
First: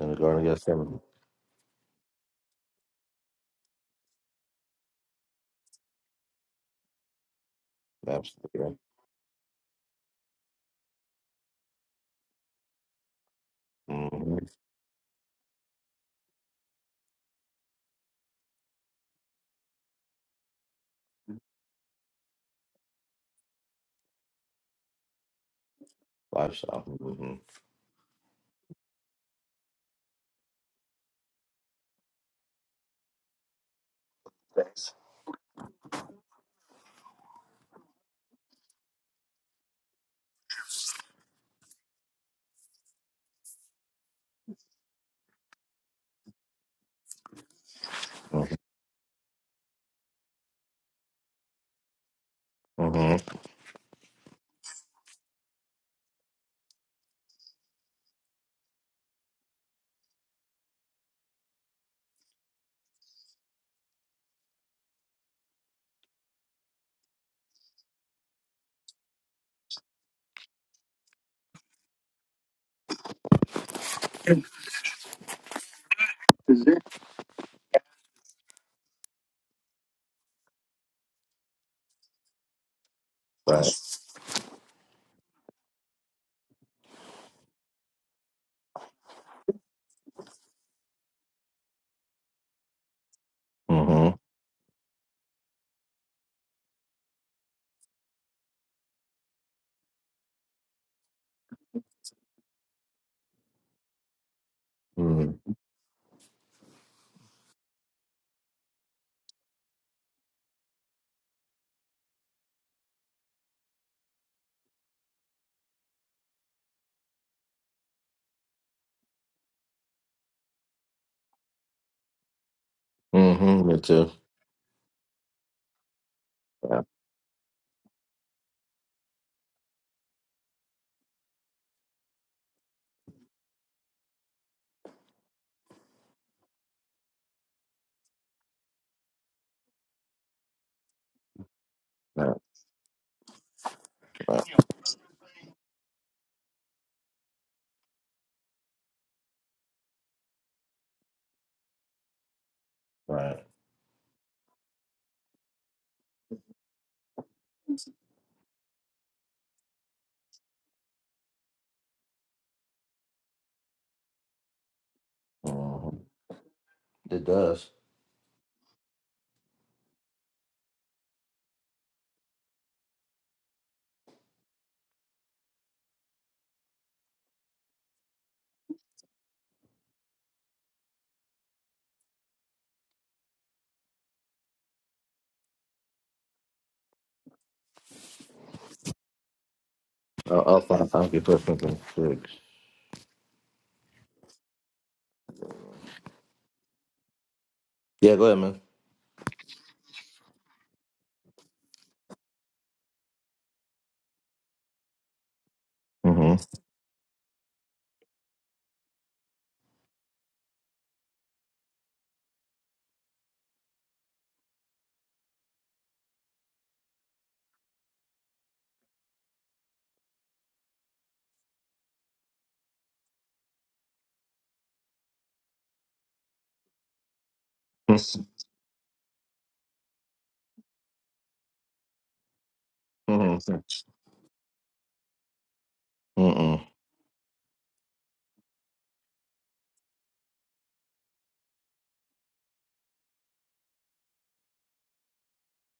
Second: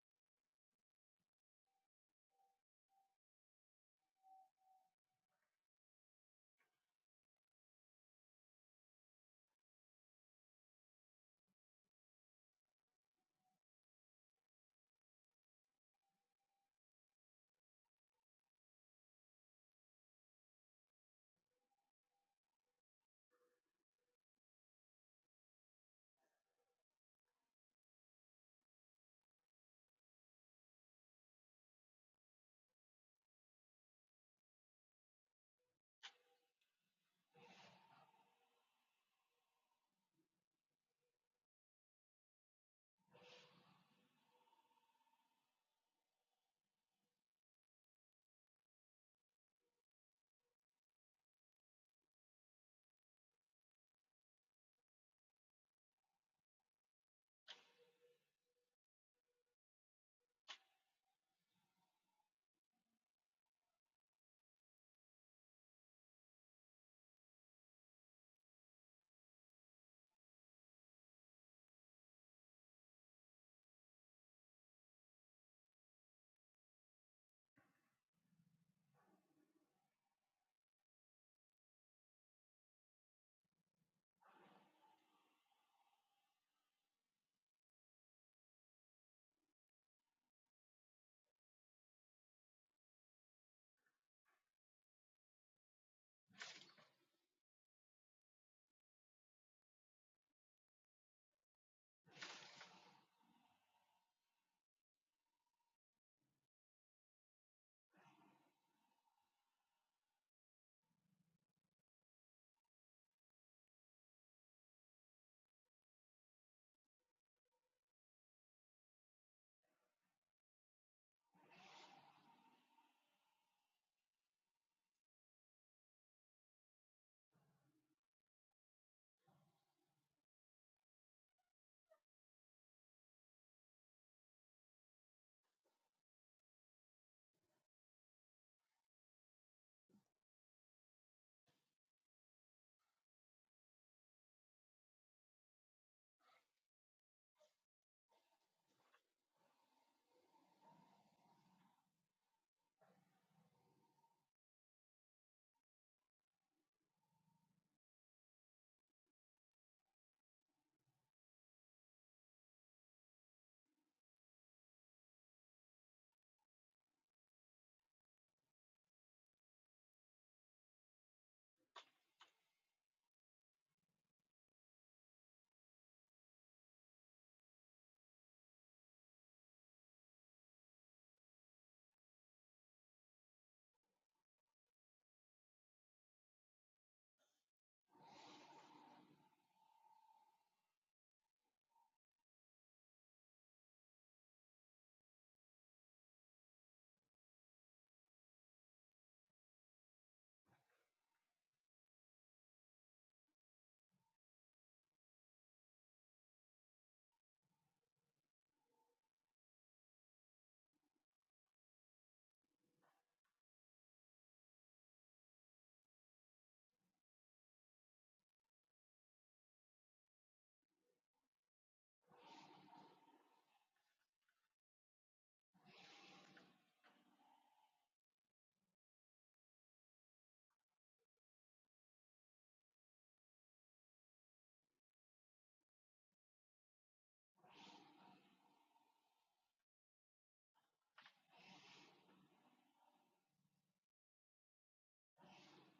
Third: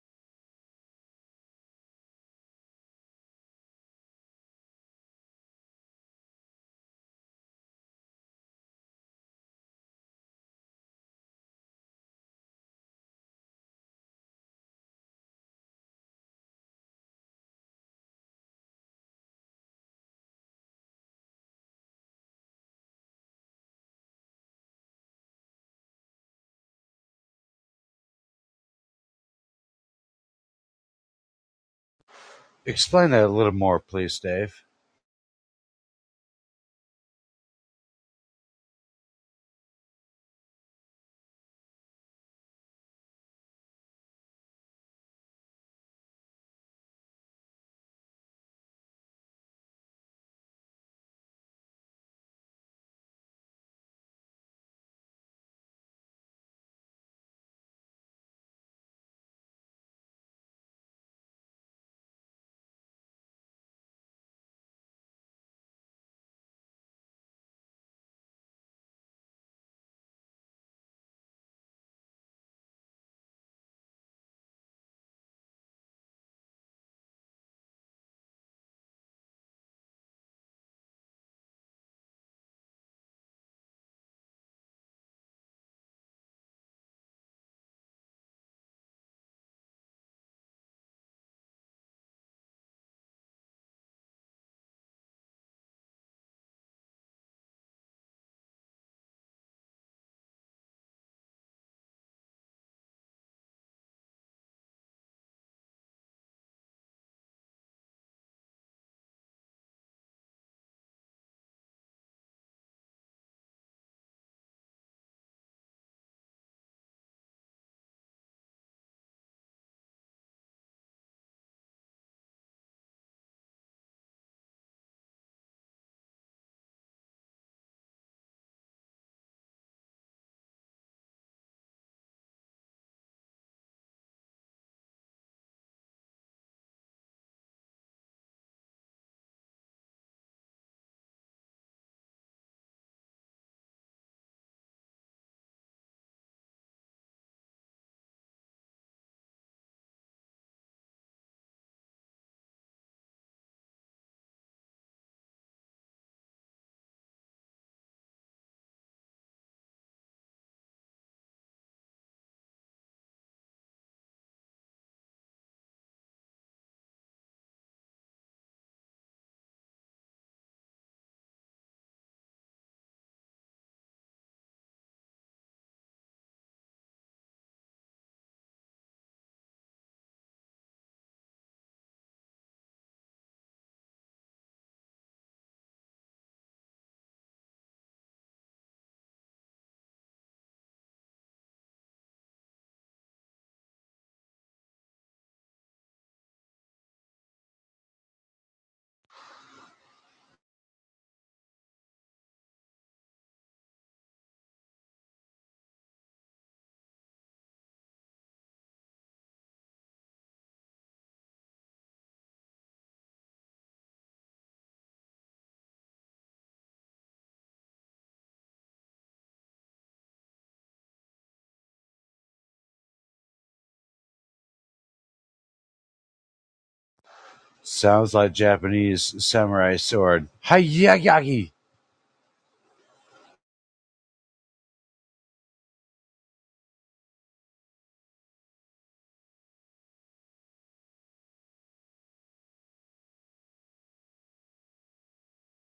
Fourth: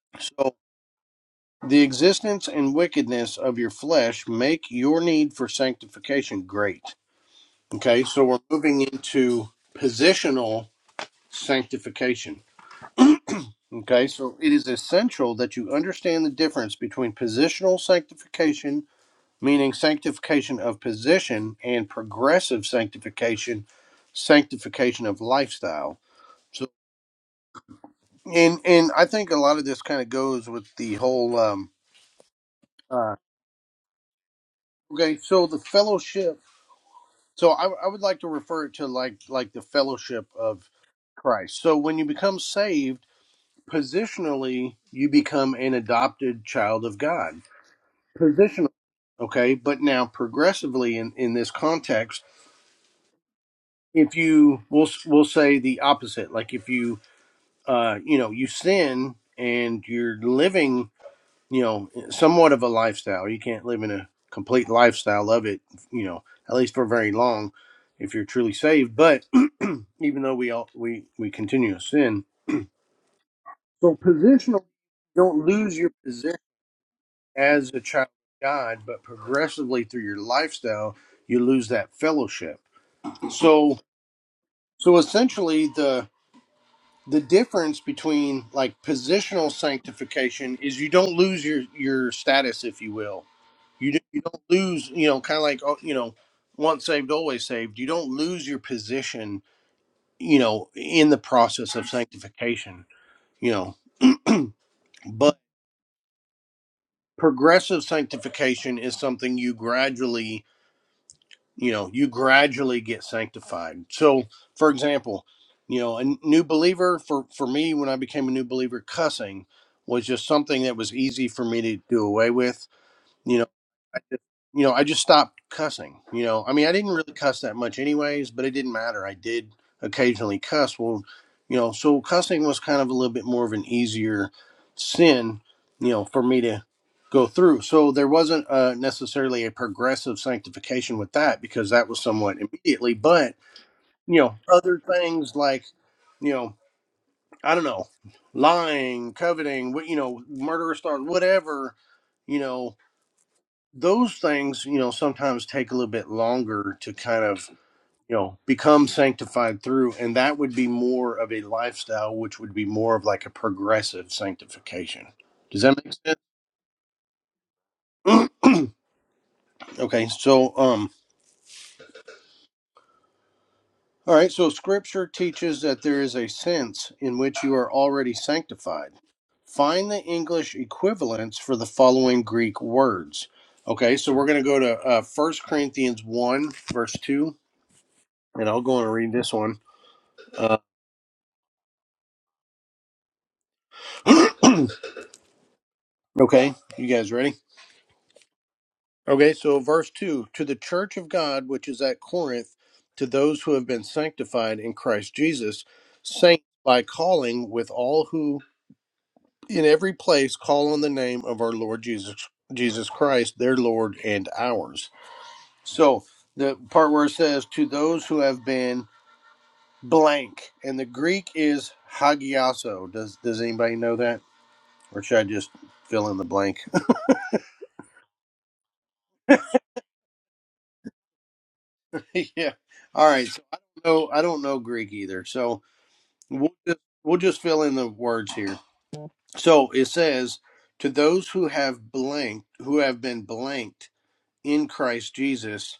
Speaker 3: In the Garden of
Speaker 1: So
Speaker 3: Gethsemane.
Speaker 1: the existence and wickedness of your flesh make your need for sanctification great. Okay, so we're
Speaker 3: Absolutely.
Speaker 1: moving into positional sanctification. Okay, so
Speaker 3: hmm
Speaker 1: it is essential that you understand the difference between positional sanctification, meaning sanctification of position, and progressive sanctification, sanctification of lifestyle. So,
Speaker 3: Lifestyle. hmm
Speaker 1: and and I think a lot of this kind of goes with the whole. Um,
Speaker 4: Explain
Speaker 1: uh,
Speaker 4: that a little more, please, Dave.
Speaker 1: okay, so the fellowship. So I, I would like to refer it to like like the fellowship of Christ. So when you become saved Positionally, you become an adopted child of God.
Speaker 3: Mm-hmm.
Speaker 1: Positionally, okay, but now progressively in, in this context,
Speaker 3: Mm-hmm.
Speaker 1: if you we'll we'll say the opposite, like if you uh you know you sin and you're living you know somewhat of a lifestyle, you can't live in a complete lifestyle of it, you know, at least for very long if you're truly saved. But even though we all we we continue to sin, so positional, don't lose your position as a child of God, but progressively through your lifestyle, you lose that fellowship.
Speaker 3: Right.
Speaker 1: So, so essentially, the the difference between like positional sanctification is you don't lose your your status, if you will. You do you
Speaker 3: Mm-hmm.
Speaker 1: don't lose, you know, kind of like oh, you know, once saved, always saved. You don't lose your position, you know, in the process of sanctification. You know,
Speaker 3: Mm-hmm.
Speaker 1: but progressive sanctification is something you gradually you know you gradually get sanctified so for example you know a new believer for for me when i became a new believer cussing was just something that was easy for me to do away with you know
Speaker 3: Mm-hmm. Me
Speaker 1: I
Speaker 3: too.
Speaker 1: just, you know I just stopped cussing you know I mean I
Speaker 3: Yeah.
Speaker 1: didn't really cuss that much anyways but it didn't matter I did occasionally cuss well you know so cussing was kind of a little bit more of an easier sin you know for me to go through so there wasn't uh, necessarily a progressive sanctification with that because that was
Speaker 3: Right.
Speaker 1: somewhat immediately but you know
Speaker 3: Right.
Speaker 1: other things like you know I don't know lying coveting what you know murderous thoughts whatever you know
Speaker 3: right.
Speaker 1: those things, you know, sometimes take a little bit longer to kind of, you know, become sanctified through. And that would be more of a lifestyle, which would be more of like a progressive sanctification. Does that make
Speaker 3: Mm-hmm. It does.
Speaker 1: sense? okay. So, um, all right. So scripture teaches that there is a sense in which you are already sanctified. Find the English equivalents for the following Greek words. Okay. So we're going to go to uh, 1 Corinthians 1, verse 2, and I'll go and read this one.
Speaker 3: I'll,
Speaker 1: Uh,
Speaker 3: I'll find time to put something. six.
Speaker 1: okay, you guys ready?
Speaker 3: Yeah. Go ahead, man.
Speaker 1: Okay, so verse 2 To the church of God which is at Corinth, to those who have been sanctified in Christ Jesus, saints
Speaker 3: Mm-hmm.
Speaker 1: by calling with all who in every place call on the name of our Lord Jesus Jesus Christ, their Lord and ours. So the part where it says to those who have been blank, and the Greek is hagiaso. Does does anybody know that? Or should I just fill in the blank?
Speaker 4: Sounds like Japanese samurai sword. Hayayagi!
Speaker 1: yeah. All right. So I don't
Speaker 3: mm-hmm.
Speaker 1: know. I don't know Greek either. So we'll
Speaker 3: Mm-mm.
Speaker 1: just, we'll just fill in the words here. So it says, "To those who have blanked, who have been blanked in Christ Jesus,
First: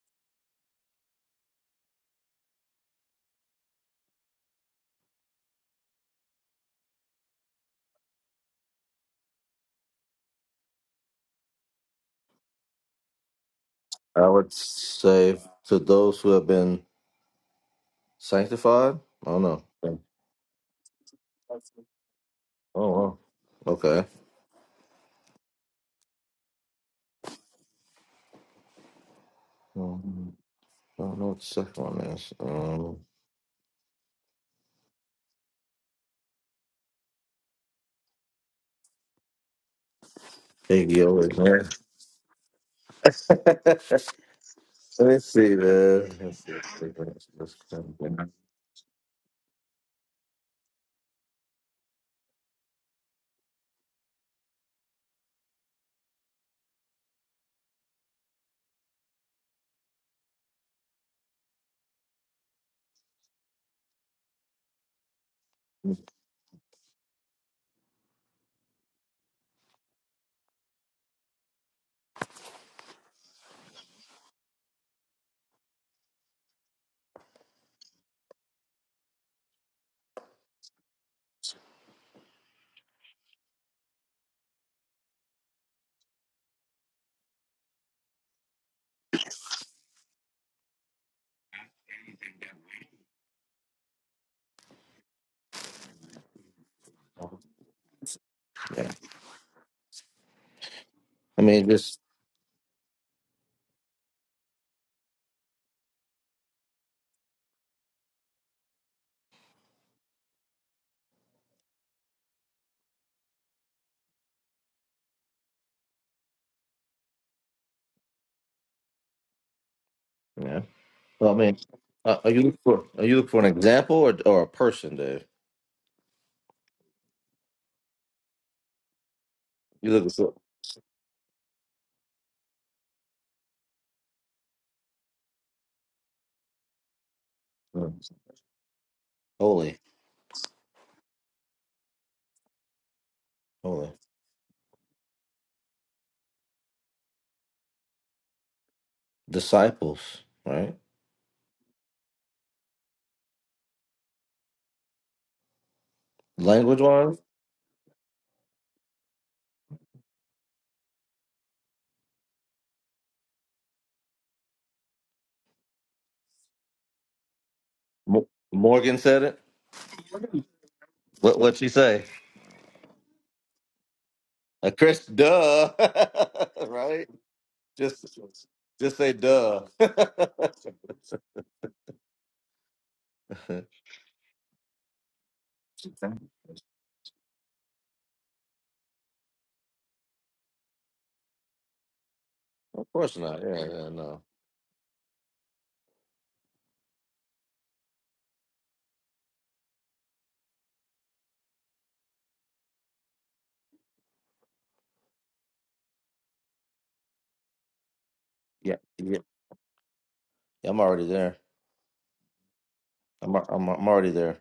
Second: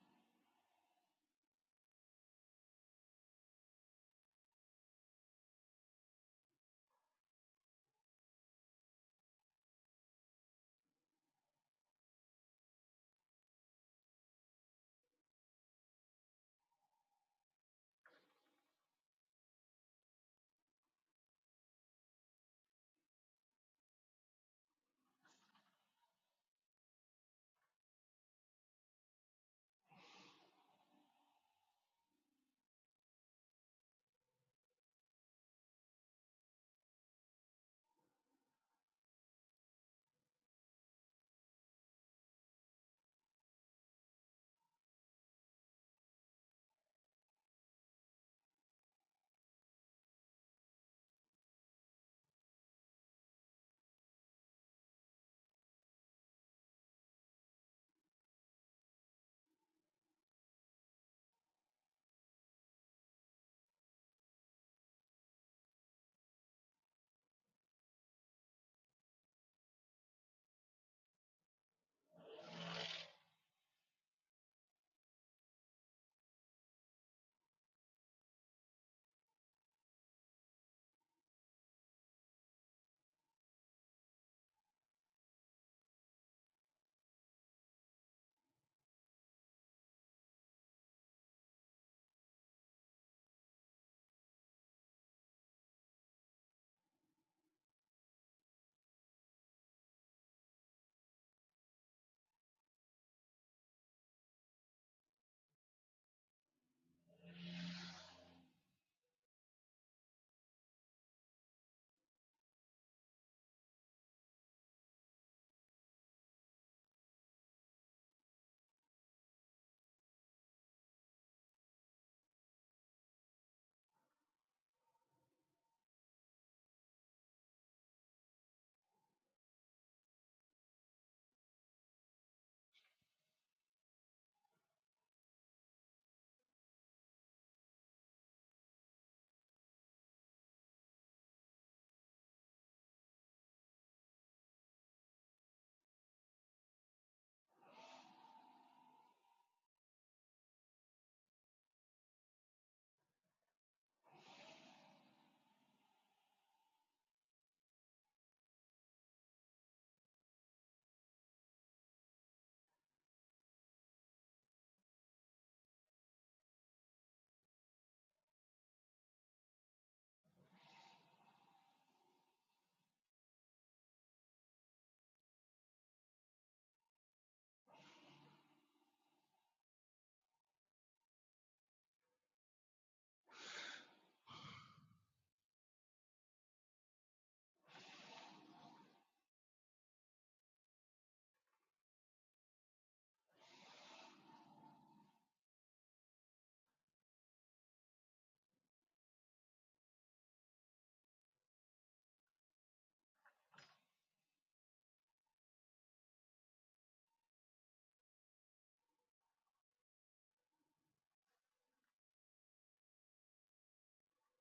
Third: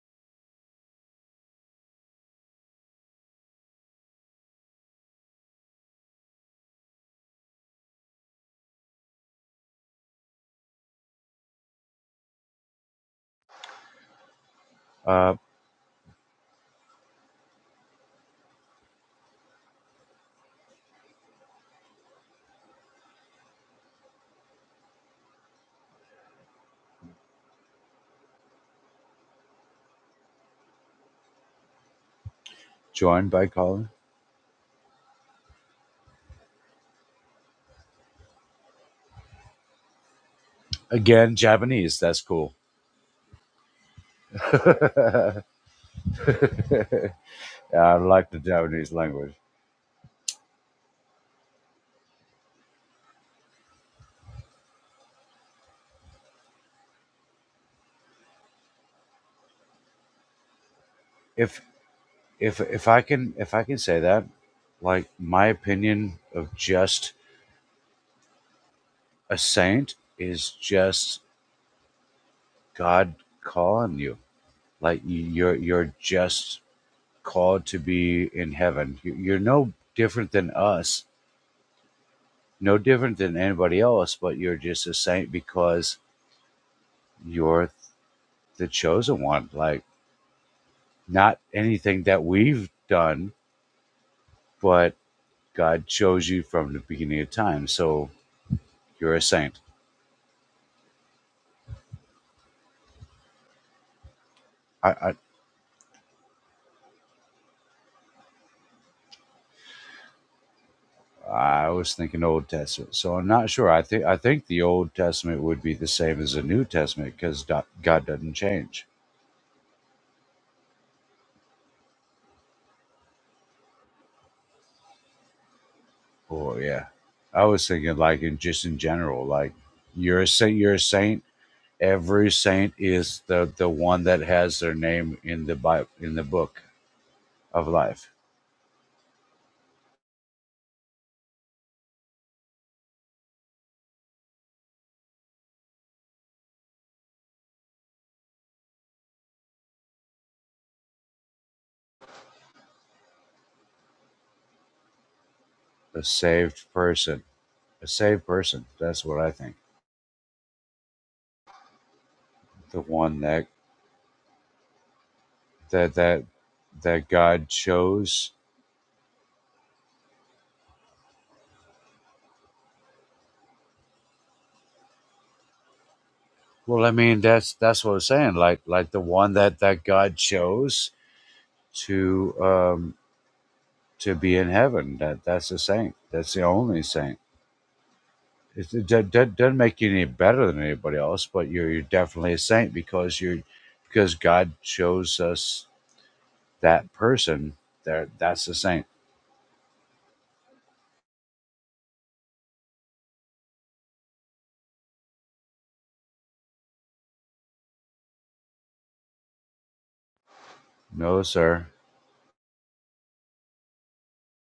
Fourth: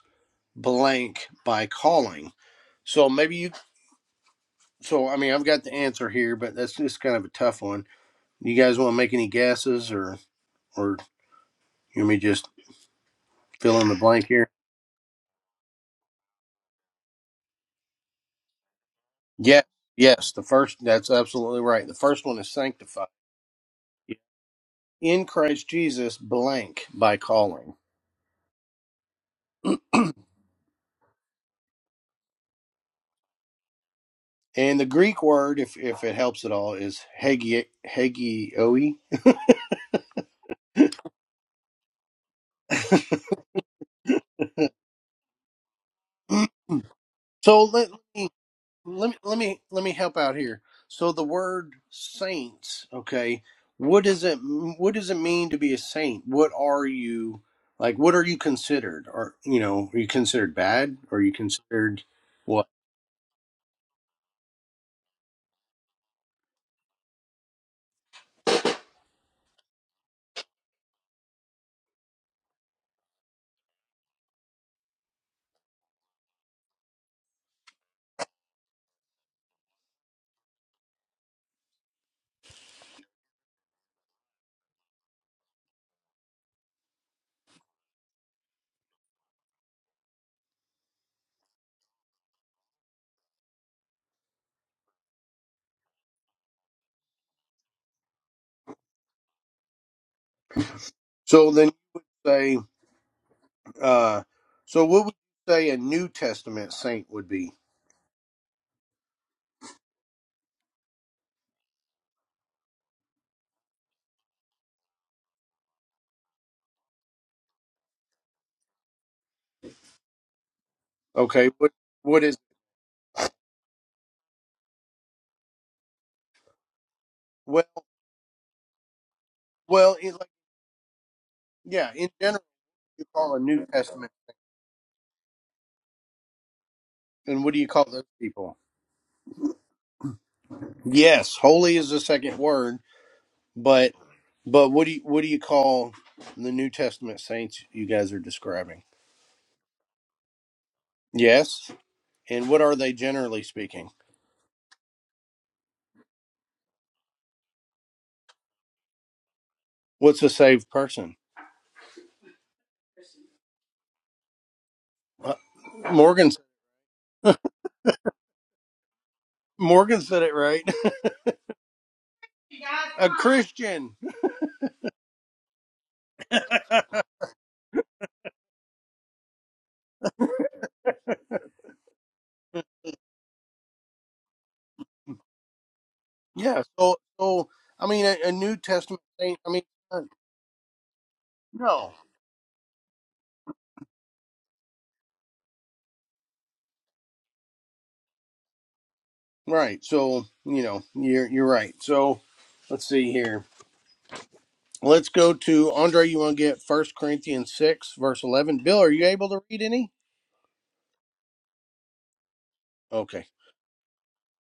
Speaker 1: blank by calling." So maybe you. So I mean, I've got the answer here, but that's just kind of a tough one. You guys want to make any guesses, or or you want me to just fill in the blank
Speaker 3: I
Speaker 1: here?
Speaker 3: would
Speaker 4: Uh,
Speaker 3: say to those who have been Sanctified? I don't
Speaker 1: Yeah.
Speaker 3: know. Oh
Speaker 1: Yes. The first. That's absolutely right. The first one is sanctified.
Speaker 3: wow. Okay.
Speaker 1: in Christ Jesus blank by calling.
Speaker 3: Um, I don't know what the second one is. Um,
Speaker 4: joined by Colin.
Speaker 1: And the Greek word, if if it helps at all, is hegi hegioi.
Speaker 3: Big Yo
Speaker 4: Again,
Speaker 3: is man.
Speaker 4: Japanese. That's cool.
Speaker 3: let me
Speaker 4: yeah,
Speaker 3: see, man. Let's
Speaker 1: so let
Speaker 4: I
Speaker 3: see.
Speaker 1: me
Speaker 4: like the Japanese
Speaker 1: let me
Speaker 4: language.
Speaker 1: let me let me help out here. So the word saints, okay, what does it what does it mean to be a saint? What are you like? What are you considered? Are you know are you considered bad? Are you
Speaker 4: If
Speaker 1: considered
Speaker 4: if
Speaker 1: what?
Speaker 4: if I can if I can say that, like my opinion of just a saint is just God calling you. Like you- are you're just called to be in heaven. You're no different than us no different than anybody else, but you're just a saint because you're the chosen one. Like, not anything that we've done, but God chose you from the beginning of time. So
Speaker 3: Yeah.
Speaker 4: you're a saint.
Speaker 3: I
Speaker 1: So
Speaker 3: mean,
Speaker 1: then you
Speaker 3: just
Speaker 1: say, uh, so what would
Speaker 4: I,
Speaker 1: you say a New Testament saint would be?
Speaker 4: I, I was thinking Old Testament, so I'm not sure. I think I think the Old Testament would be the same as the New Testament because God doesn't change.
Speaker 3: yeah. Well, I
Speaker 1: Okay,
Speaker 3: mean,
Speaker 1: what
Speaker 3: uh,
Speaker 1: what
Speaker 3: are
Speaker 1: is
Speaker 3: you looking for are you looking for an example or or a person, Dave?
Speaker 4: Oh yeah, I
Speaker 1: well
Speaker 4: was thinking like in just in general, like
Speaker 3: You
Speaker 1: well
Speaker 3: looking
Speaker 1: it,
Speaker 4: you're a
Speaker 1: like,
Speaker 3: for
Speaker 4: saint, you're a saint,
Speaker 1: yeah, in
Speaker 4: Every
Speaker 1: general
Speaker 4: saint
Speaker 1: you
Speaker 4: is
Speaker 1: call a
Speaker 4: the,
Speaker 1: New
Speaker 4: the one
Speaker 1: Testament
Speaker 4: that has their name in the Bible, in the book
Speaker 1: and what do you
Speaker 4: of
Speaker 1: call those
Speaker 4: life.
Speaker 1: people?
Speaker 3: holy,
Speaker 1: Yes, holy is the second word,
Speaker 3: holy
Speaker 1: but but what do you what do you call the New Testament saints you guys are describing?
Speaker 3: disciples, right?
Speaker 1: Yes, and what are they generally speaking?
Speaker 4: A saved
Speaker 3: Language wise,
Speaker 4: person. A saved person. That's what I think.
Speaker 1: What's a saved person?
Speaker 4: The one that
Speaker 1: Uh,
Speaker 4: that that
Speaker 1: Morgan
Speaker 4: that God
Speaker 3: Mo-
Speaker 4: chose.
Speaker 3: Morgan said it.
Speaker 1: Morgan said it right.
Speaker 3: What what she say?
Speaker 1: a Christian.
Speaker 3: A Chris, duh,
Speaker 4: Well, I
Speaker 3: right?
Speaker 4: mean that's that's what I was
Speaker 3: Just
Speaker 4: saying. Like like
Speaker 3: just
Speaker 4: the
Speaker 3: say
Speaker 4: one that
Speaker 3: duh.
Speaker 4: that God chose to um
Speaker 3: of
Speaker 4: to be in heaven. That that's a saint. That's the
Speaker 1: yeah,
Speaker 4: only
Speaker 1: so
Speaker 4: saint.
Speaker 1: so I mean a, a New
Speaker 4: It's- It
Speaker 1: Testament
Speaker 4: do- do-
Speaker 1: saint. I
Speaker 4: doesn't
Speaker 1: mean
Speaker 4: make you
Speaker 1: uh,
Speaker 4: any better than anybody else, but you're you're
Speaker 1: no.
Speaker 4: definitely a saint
Speaker 3: course
Speaker 4: because
Speaker 3: not.
Speaker 4: you're
Speaker 3: Yeah, yeah,
Speaker 4: because
Speaker 3: no.
Speaker 4: God shows us that person. There, that's a saint.
Speaker 1: Right. So, you know, you're you're right. So let's see here. Let's go to Andre. You want to get First Corinthians six, verse eleven.
Speaker 3: Yeah,
Speaker 1: Bill, are you
Speaker 3: yeah.
Speaker 1: able to read any?
Speaker 3: I'm already
Speaker 4: No,
Speaker 3: there.
Speaker 4: sir.
Speaker 1: Okay.
Speaker 3: I'm al- I'm I'm already there.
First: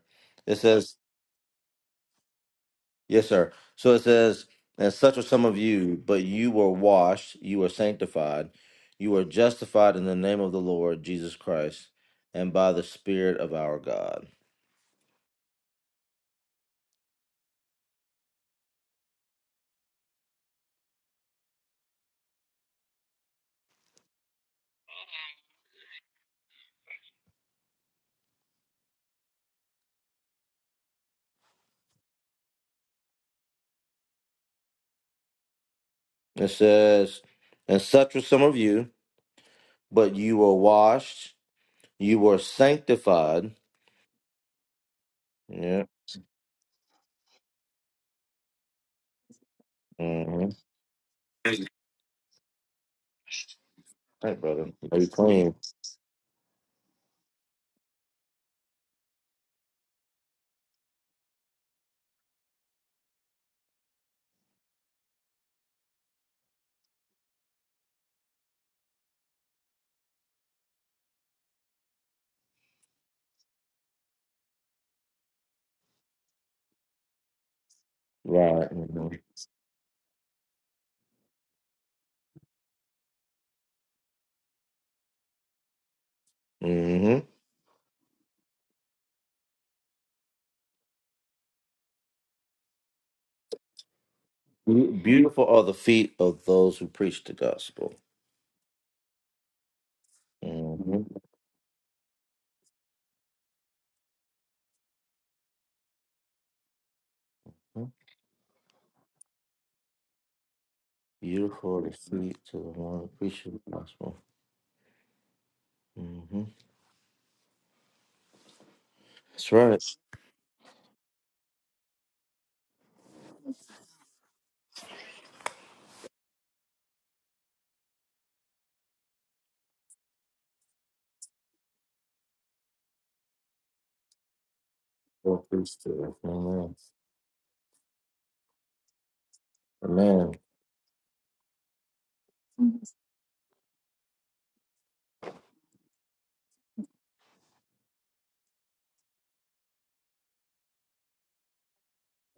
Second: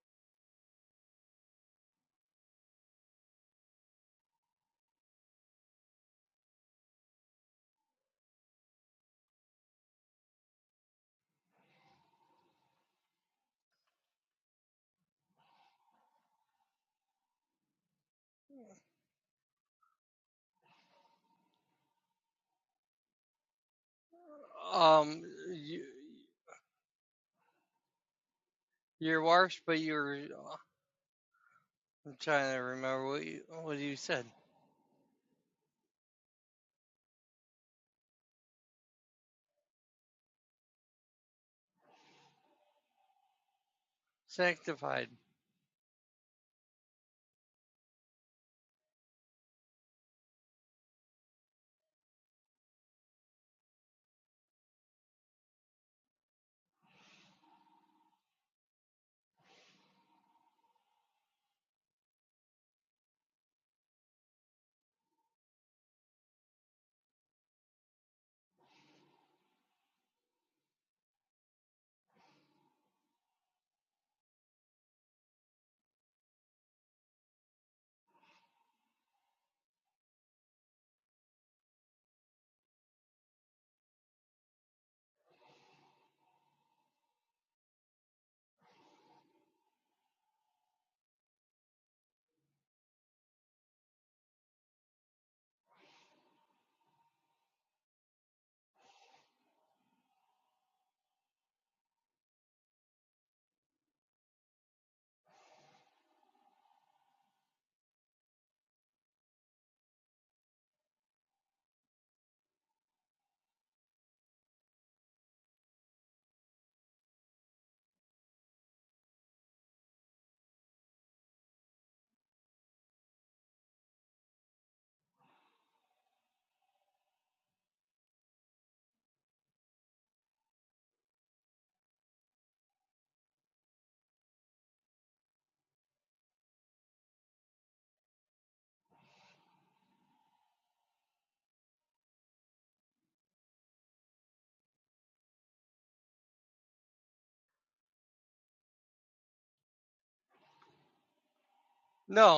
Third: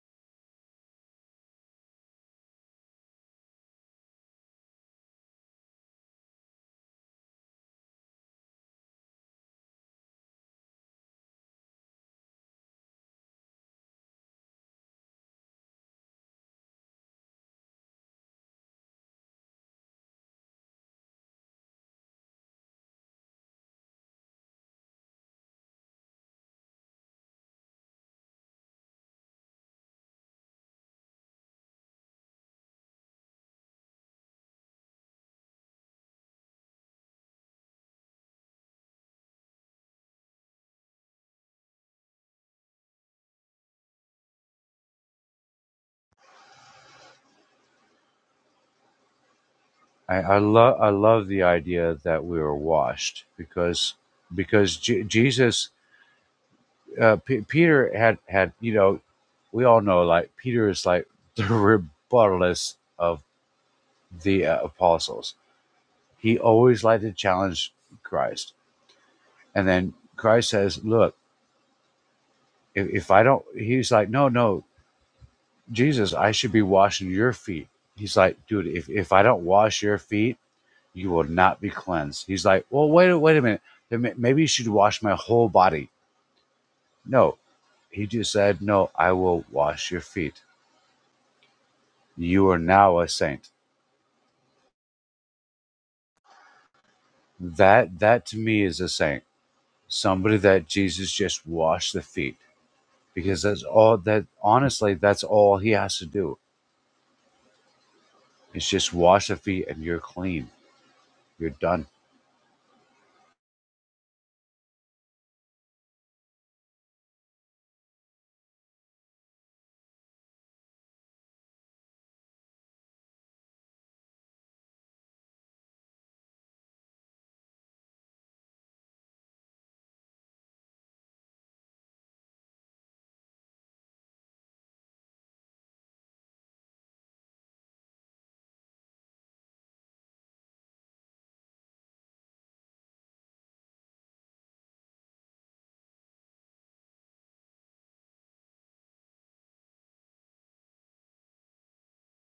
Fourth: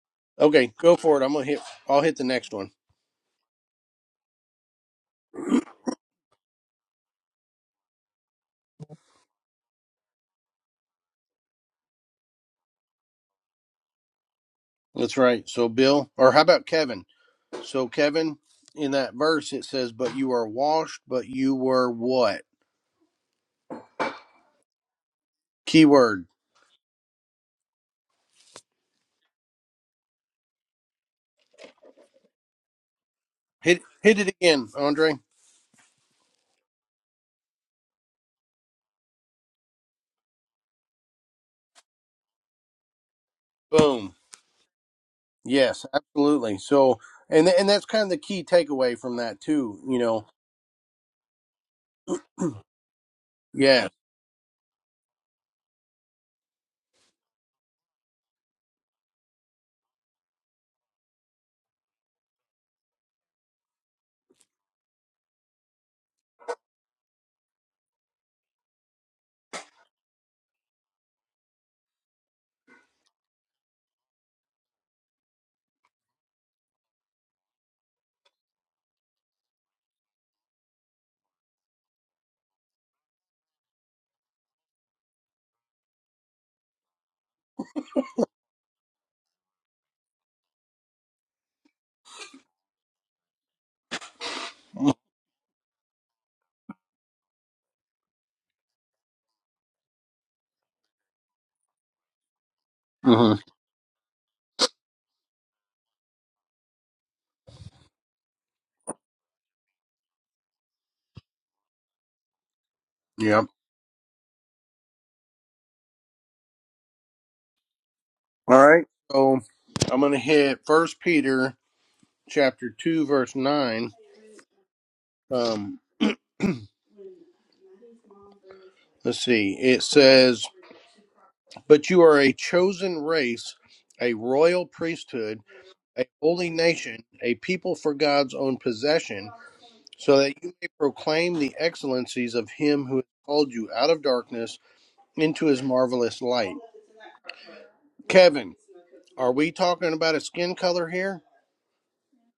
Speaker 3: It
Speaker 1: Okay,
Speaker 3: says,
Speaker 1: go for it. I'm gonna hit I'll hit the next one.
Speaker 3: yes, sir. So it says, and such are some of you, but you were washed, you were sanctified, you were justified in the name of the Lord Jesus Christ, and by the Spirit of our God.
Speaker 1: That's right. So Bill, or how about Kevin? So Kevin, in that verse it says, But you are washed, but you were what?
Speaker 2: Um, you,
Speaker 1: Keyword.
Speaker 2: you're washed, but you're. I'm trying to remember what you what
Speaker 1: Hit
Speaker 2: you
Speaker 1: hit
Speaker 2: said.
Speaker 1: it again, Andre.
Speaker 3: It says, and such were some of you, but you were washed, you were sanctified.
Speaker 1: Boom.
Speaker 2: Sanctified.
Speaker 3: Yeah.
Speaker 1: Yes, absolutely. So and and that's kind of the key takeaway from that too, you
Speaker 4: I,
Speaker 1: know.
Speaker 4: I
Speaker 3: mm-hmm.
Speaker 4: love I love the
Speaker 3: Hey,
Speaker 4: idea that we were washed
Speaker 1: Yeah.
Speaker 4: because
Speaker 3: brother.
Speaker 4: because
Speaker 3: Are
Speaker 4: J-
Speaker 3: you playing?
Speaker 4: Jesus uh, P- Peter had had you know we all know like Peter is like the rebuttalist of the uh, apostles. He always liked to challenge Christ, and then Christ says, "Look." if, if I don't, he's like, no, no, Jesus, I should be washing your feet. He's like, dude,
Speaker 3: Right.
Speaker 4: if, if I don't wash your feet, you will not be cleansed. He's like, well, wait, wait a minute. Then Maybe you should wash my whole body.
Speaker 3: Mm-hmm.
Speaker 4: No, he just said, no, I will wash your feet. You are now a saint.
Speaker 3: Beautiful are the feet of those who preach the gospel.
Speaker 4: That, that to me is a saint. Somebody that
Speaker 3: hmm
Speaker 4: Jesus just washed the feet
Speaker 1: hmm
Speaker 4: because that's all that, honestly, that's all he has to do It's just wash the feet and you're clean. You're
Speaker 3: Beautiful
Speaker 4: done.
Speaker 3: are the feet to the one who
Speaker 1: Yep.
Speaker 3: preaches the gospel. hmm
Speaker 1: All right. So
Speaker 3: That's right.
Speaker 1: I'm going to hit First Peter chapter two, verse nine. Um, let's see. It says, "But you are a chosen race, a royal priesthood,
Speaker 3: Don't preach to
Speaker 1: a
Speaker 3: us.
Speaker 1: holy
Speaker 3: Amen.
Speaker 1: nation, a people for God's own possession, so
Speaker 3: Amen.
Speaker 1: that you may proclaim the excellencies of Him who has called you out of darkness into His marvelous light." Kevin, are we talking about a skin color here?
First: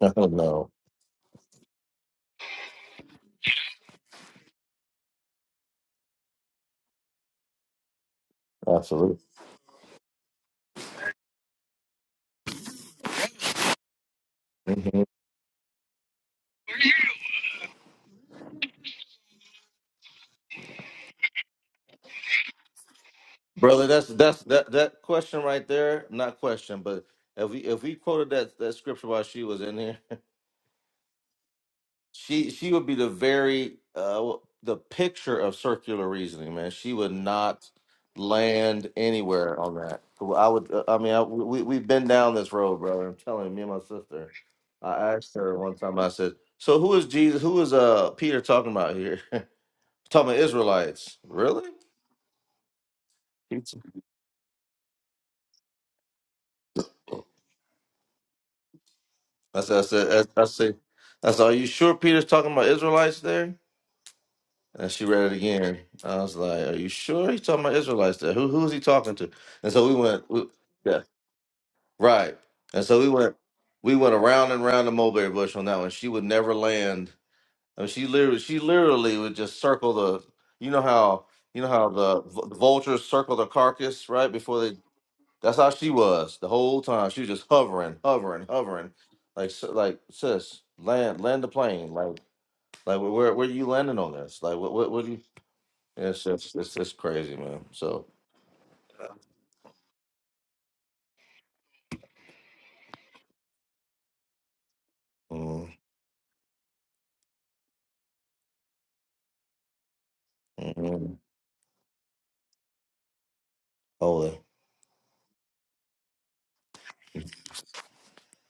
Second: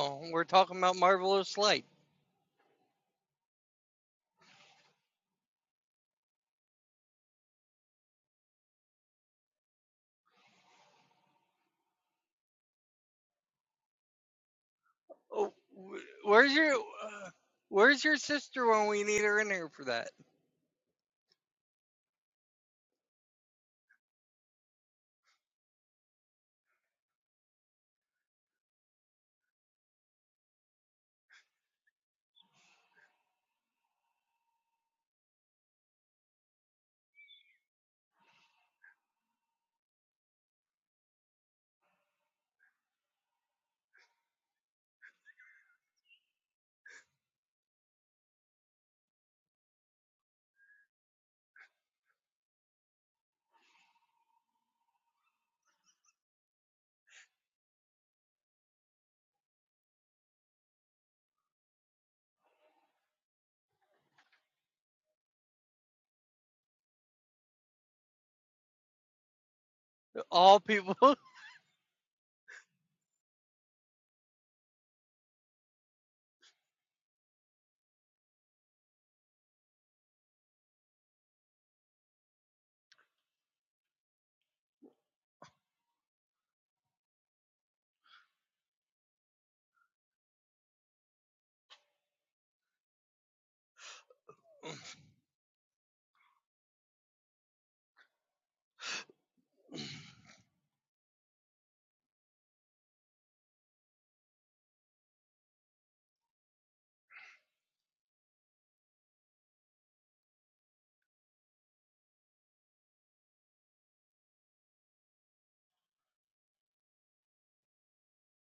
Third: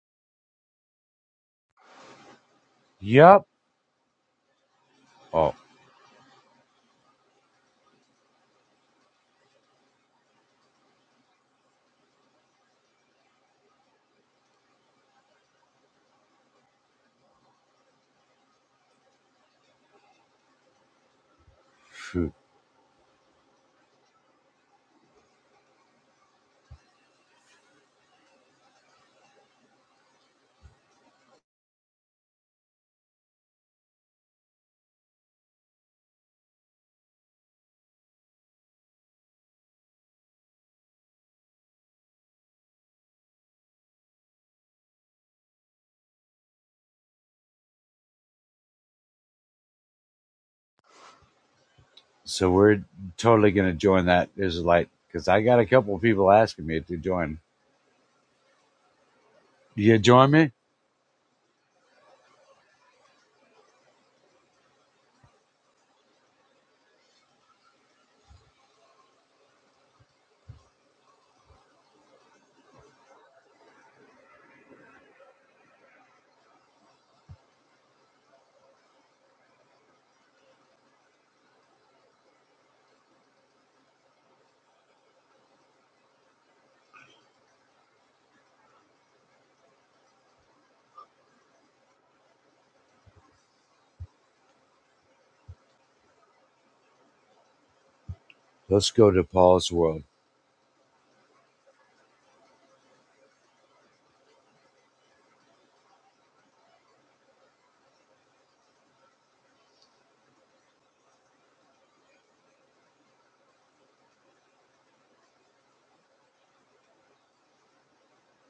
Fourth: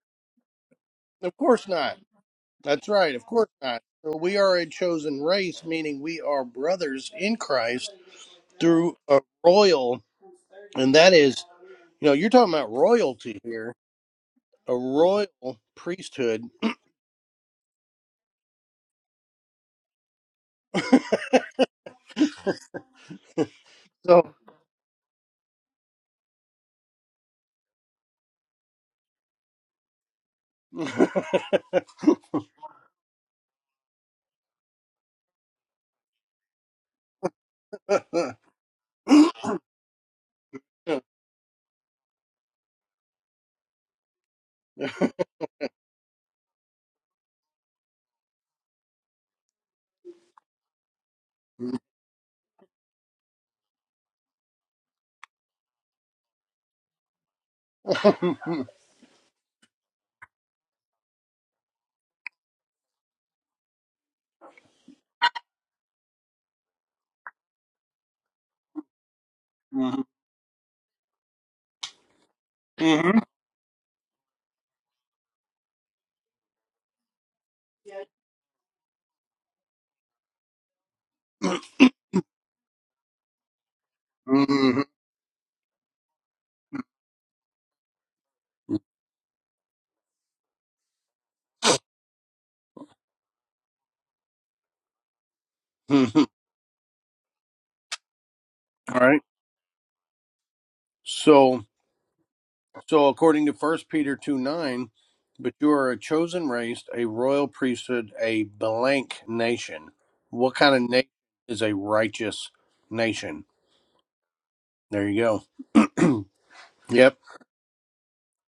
Speaker 3: Oh,
Speaker 2: we're
Speaker 3: no.
Speaker 2: talking about
Speaker 1: Of
Speaker 2: marvelous
Speaker 1: course
Speaker 2: light.
Speaker 1: not. That's right. Of
Speaker 4: Yep.
Speaker 1: course not. So we are a chosen
Speaker 4: Oh,
Speaker 1: race, meaning we are brothers in Christ through
Speaker 3: Absolutely.
Speaker 1: a royal, and that is, you know, you're talking about royalty here, a
Speaker 3: hmm
Speaker 2: Oh,
Speaker 1: royal priesthood.
Speaker 2: where's your uh, where's your sister when we need her in here for that?
Speaker 3: Brother, that's
Speaker 1: So.
Speaker 3: that's that that question right there. Not question, but if we if we quoted that that scripture while she was in here. She she would be the very uh the picture of circular reasoning, man. She would not land anywhere on that. I would. uh, I mean, I, we we've been down this road, brother. I'm telling you, me and my sister. I asked her one time. I said, "So who is Jesus? Who is uh Peter talking about here? talking about Israelites? Really?"
Speaker 1: Mhm.
Speaker 4: So we're totally gonna join that Israelite because I got a couple of people asking me to join.
Speaker 3: I said. I
Speaker 4: You
Speaker 3: said.
Speaker 4: join
Speaker 3: I, I
Speaker 4: me?
Speaker 3: said. I said. Are you sure Peter's talking about Israelites there? And she read it again. I was like, "Are you sure he's talking about Israelites? There, who who is he talking to?" And so we
Speaker 1: Mhm.
Speaker 3: went, we,
Speaker 2: All people
Speaker 3: yeah, right. And so we
Speaker 1: Mhm.
Speaker 3: went, we went around and around the mulberry bush on that one. She would never land. I mean, she literally, she literally would just circle the. You know how you know how the v- vultures circle the carcass right before they. That's how she was the whole time. She was just hovering, hovering, hovering, like s- like sis, land land the plane, like like where where are you landing on this? Like what what what do you? It's just it's just crazy, man. So
Speaker 4: Let's
Speaker 1: All
Speaker 4: go
Speaker 1: right.
Speaker 4: to Paul's world.
Speaker 1: So So, according to First Peter 2 9, but you
Speaker 3: mm,
Speaker 1: are a chosen race, a royal priesthood, a blank nation. What kind of nation
Speaker 3: mm,
Speaker 1: is a righteous nation?
Speaker 3: holy,
Speaker 1: There you go. yep.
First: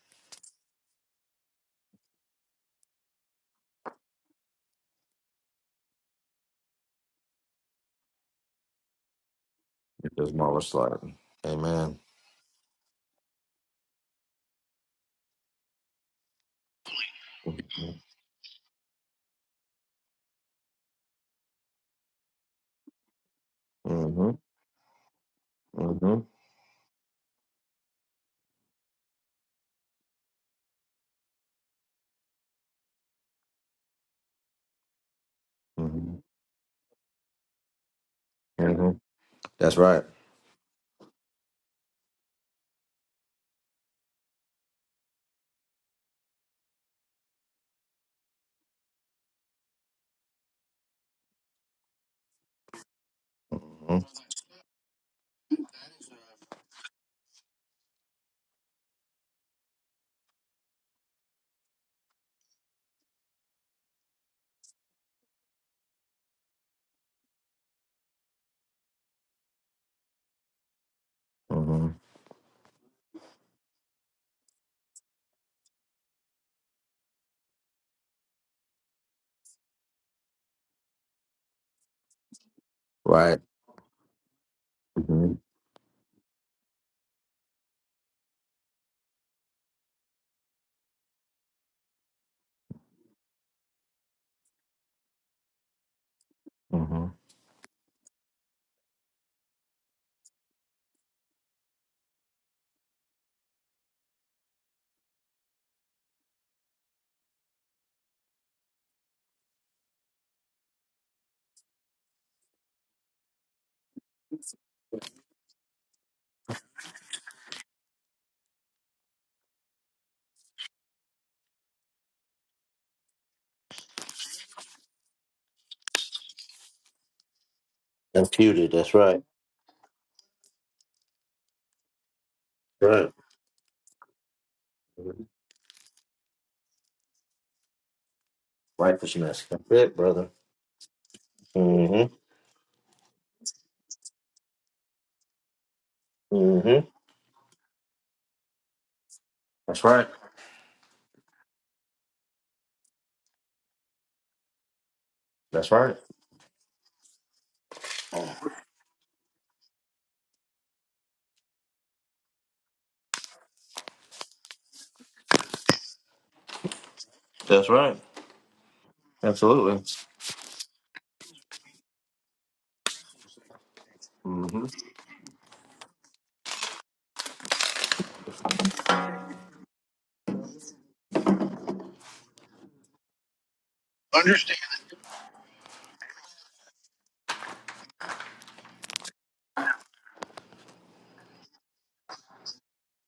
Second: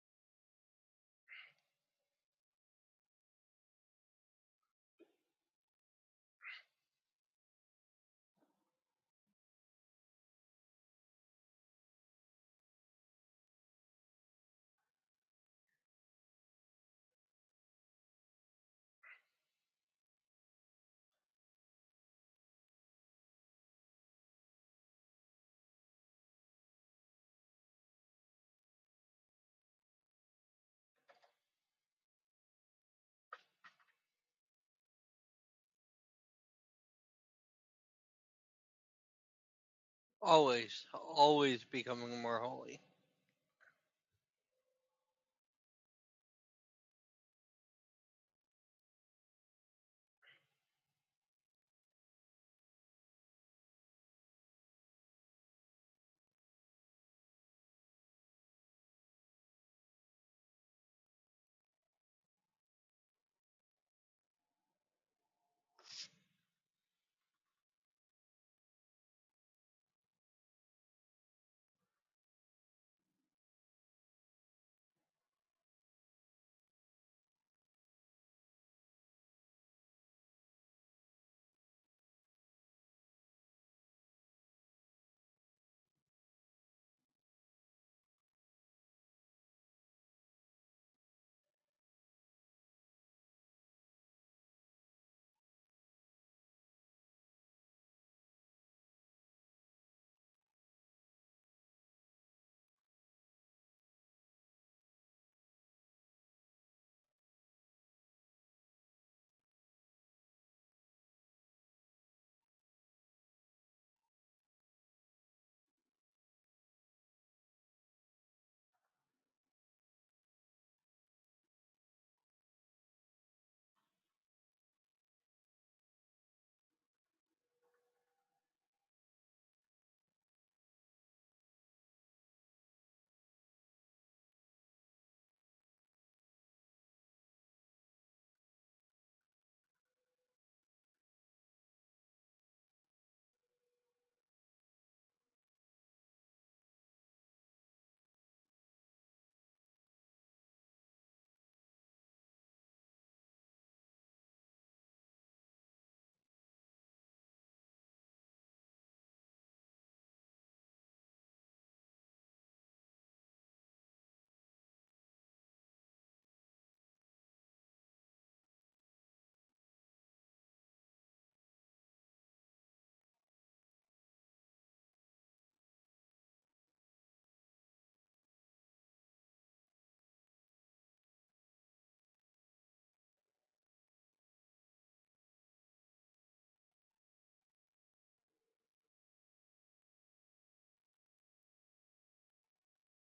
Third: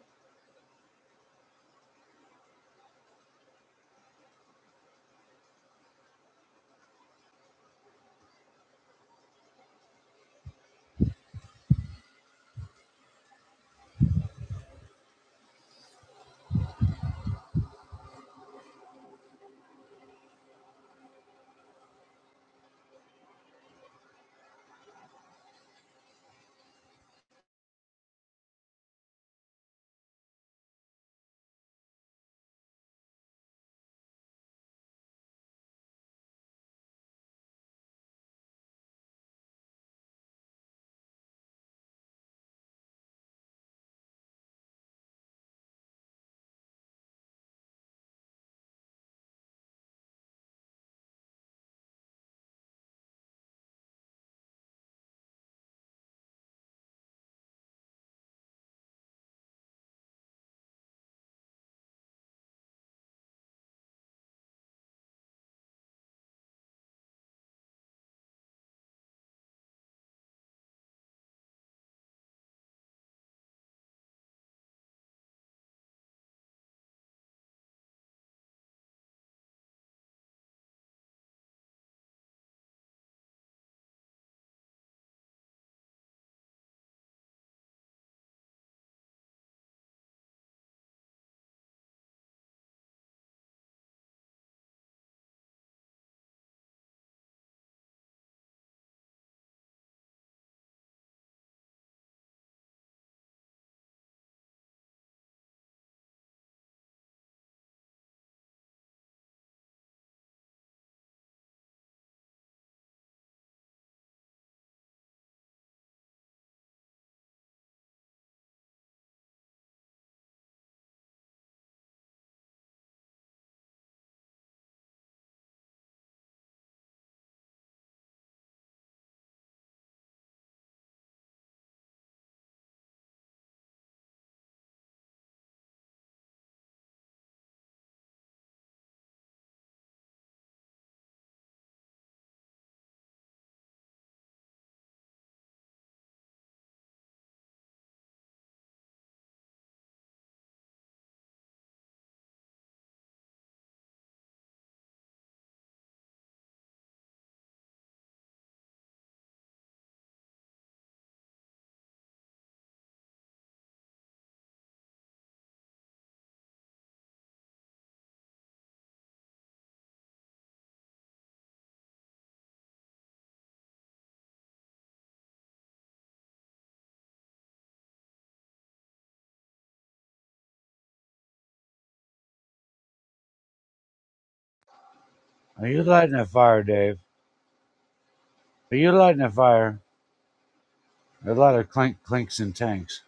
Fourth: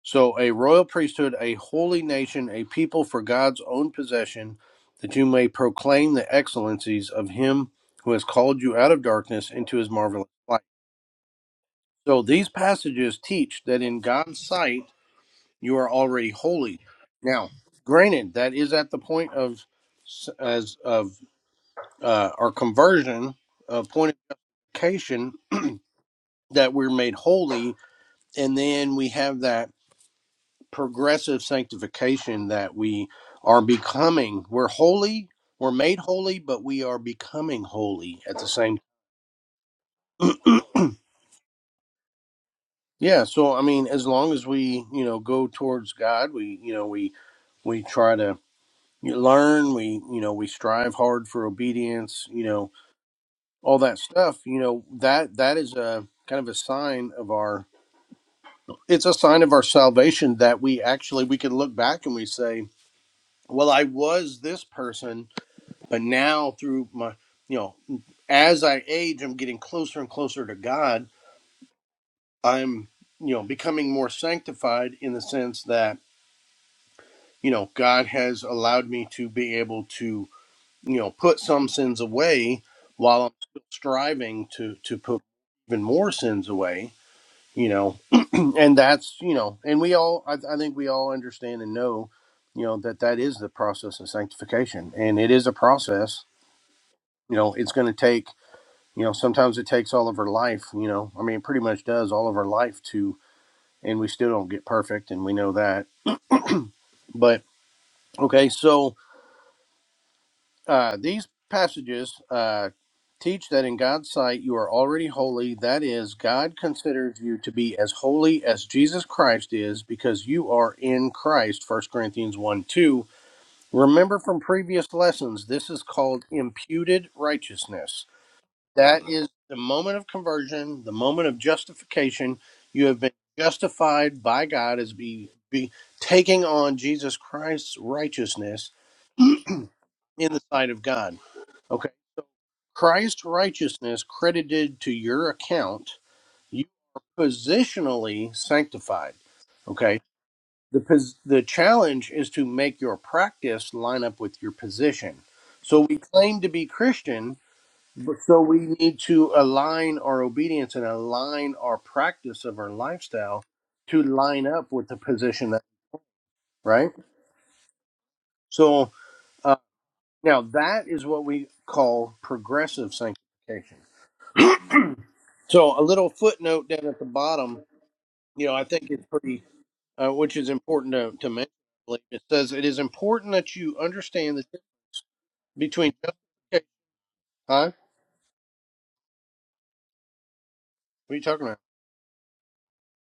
Speaker 1: So, a royal priesthood, a holy nation, a people for God's own possession, that you may proclaim the excellencies of him who has called you out of darkness into his
Speaker 3: it
Speaker 1: marvelous
Speaker 3: is more
Speaker 1: light.
Speaker 3: sliding. Amen.
Speaker 1: So, these passages teach that in God's sight, you are already holy. Now,
Speaker 3: Mm-hmm.
Speaker 1: granted, that is at the point of as of uh, our conversion, uh, point of purification
Speaker 3: Mm-hmm.
Speaker 1: that we're made holy, and then we have that progressive sanctification that we are becoming. We're holy, we're made
Speaker 3: Mm-hmm.
Speaker 1: holy, but we are becoming holy at the same.
Speaker 3: hmm That's right.
Speaker 2: always always becoming more holy.
Speaker 1: Yeah, so I mean, as long as we you know go towards God, we you know we we try to you learn we you know we strive hard for obedience you know all
Speaker 3: hmm
Speaker 1: that stuff you know that that is a kind of a sign of our it's a sign of our salvation that we actually we can look back and we say well i was this person but now through my you know as i age i'm getting closer and closer to god
Speaker 3: hmm
Speaker 1: i'm you know becoming more sanctified in the sense that you know god has allowed me to be able to you know put some sins away while I'm
Speaker 3: Right.
Speaker 1: still striving to to put
Speaker 3: hmm
Speaker 1: even more sins away you know and that's you know and we all I, I think we all understand and know you know that that is the process of sanctification and it is a process
Speaker 3: hmm
Speaker 1: you know it's going to take you know sometimes it takes all of our life you know I mean it pretty much does all of our life to and we still don't get perfect and we know that but okay so Uh, these passages uh, teach that in God's sight you are already holy. That is, God considers you to be as holy as Jesus Christ is because you are in Christ. First Corinthians 1 2. Remember from previous lessons, this is called imputed righteousness.
Speaker 3: Imputed. That's
Speaker 1: That
Speaker 3: right.
Speaker 1: is the moment of conversion, the moment of justification. You have
Speaker 3: Right.
Speaker 1: been justified by God as be, be taking on Jesus Christ's righteousness
Speaker 3: Righteousness. That's it, brother.
Speaker 1: in the sight of God. Okay
Speaker 3: hmm
Speaker 1: Christ's righteousness credited to your account, you
Speaker 3: hmm
Speaker 1: are positionally sanctified.
Speaker 3: That's
Speaker 1: Okay.
Speaker 3: right.
Speaker 1: The pos- the challenge is to make your practice line up with your position.
Speaker 3: That's
Speaker 1: So
Speaker 3: right.
Speaker 1: we claim to be Christian, but so we need to align our obedience and align our practice of our lifestyle to line up with the position that right.
Speaker 3: That's right.
Speaker 1: So uh,
Speaker 3: Absolutely.
Speaker 1: now that is what we call progressive sanctification.
Speaker 3: Mm-hmm.
Speaker 1: So a little footnote down at the bottom, you know, I think it's pretty, uh, which is important to, to mention. I believe. It says it is important that you understand the difference
Speaker 4: Are you
Speaker 1: between
Speaker 4: lighting a fire,
Speaker 1: justification.
Speaker 4: Dave?
Speaker 1: Huh?
Speaker 4: Are you lighting a fire?
Speaker 1: What are you
Speaker 4: A
Speaker 1: talking
Speaker 4: lot
Speaker 1: about?
Speaker 4: of clink clinks and tanks.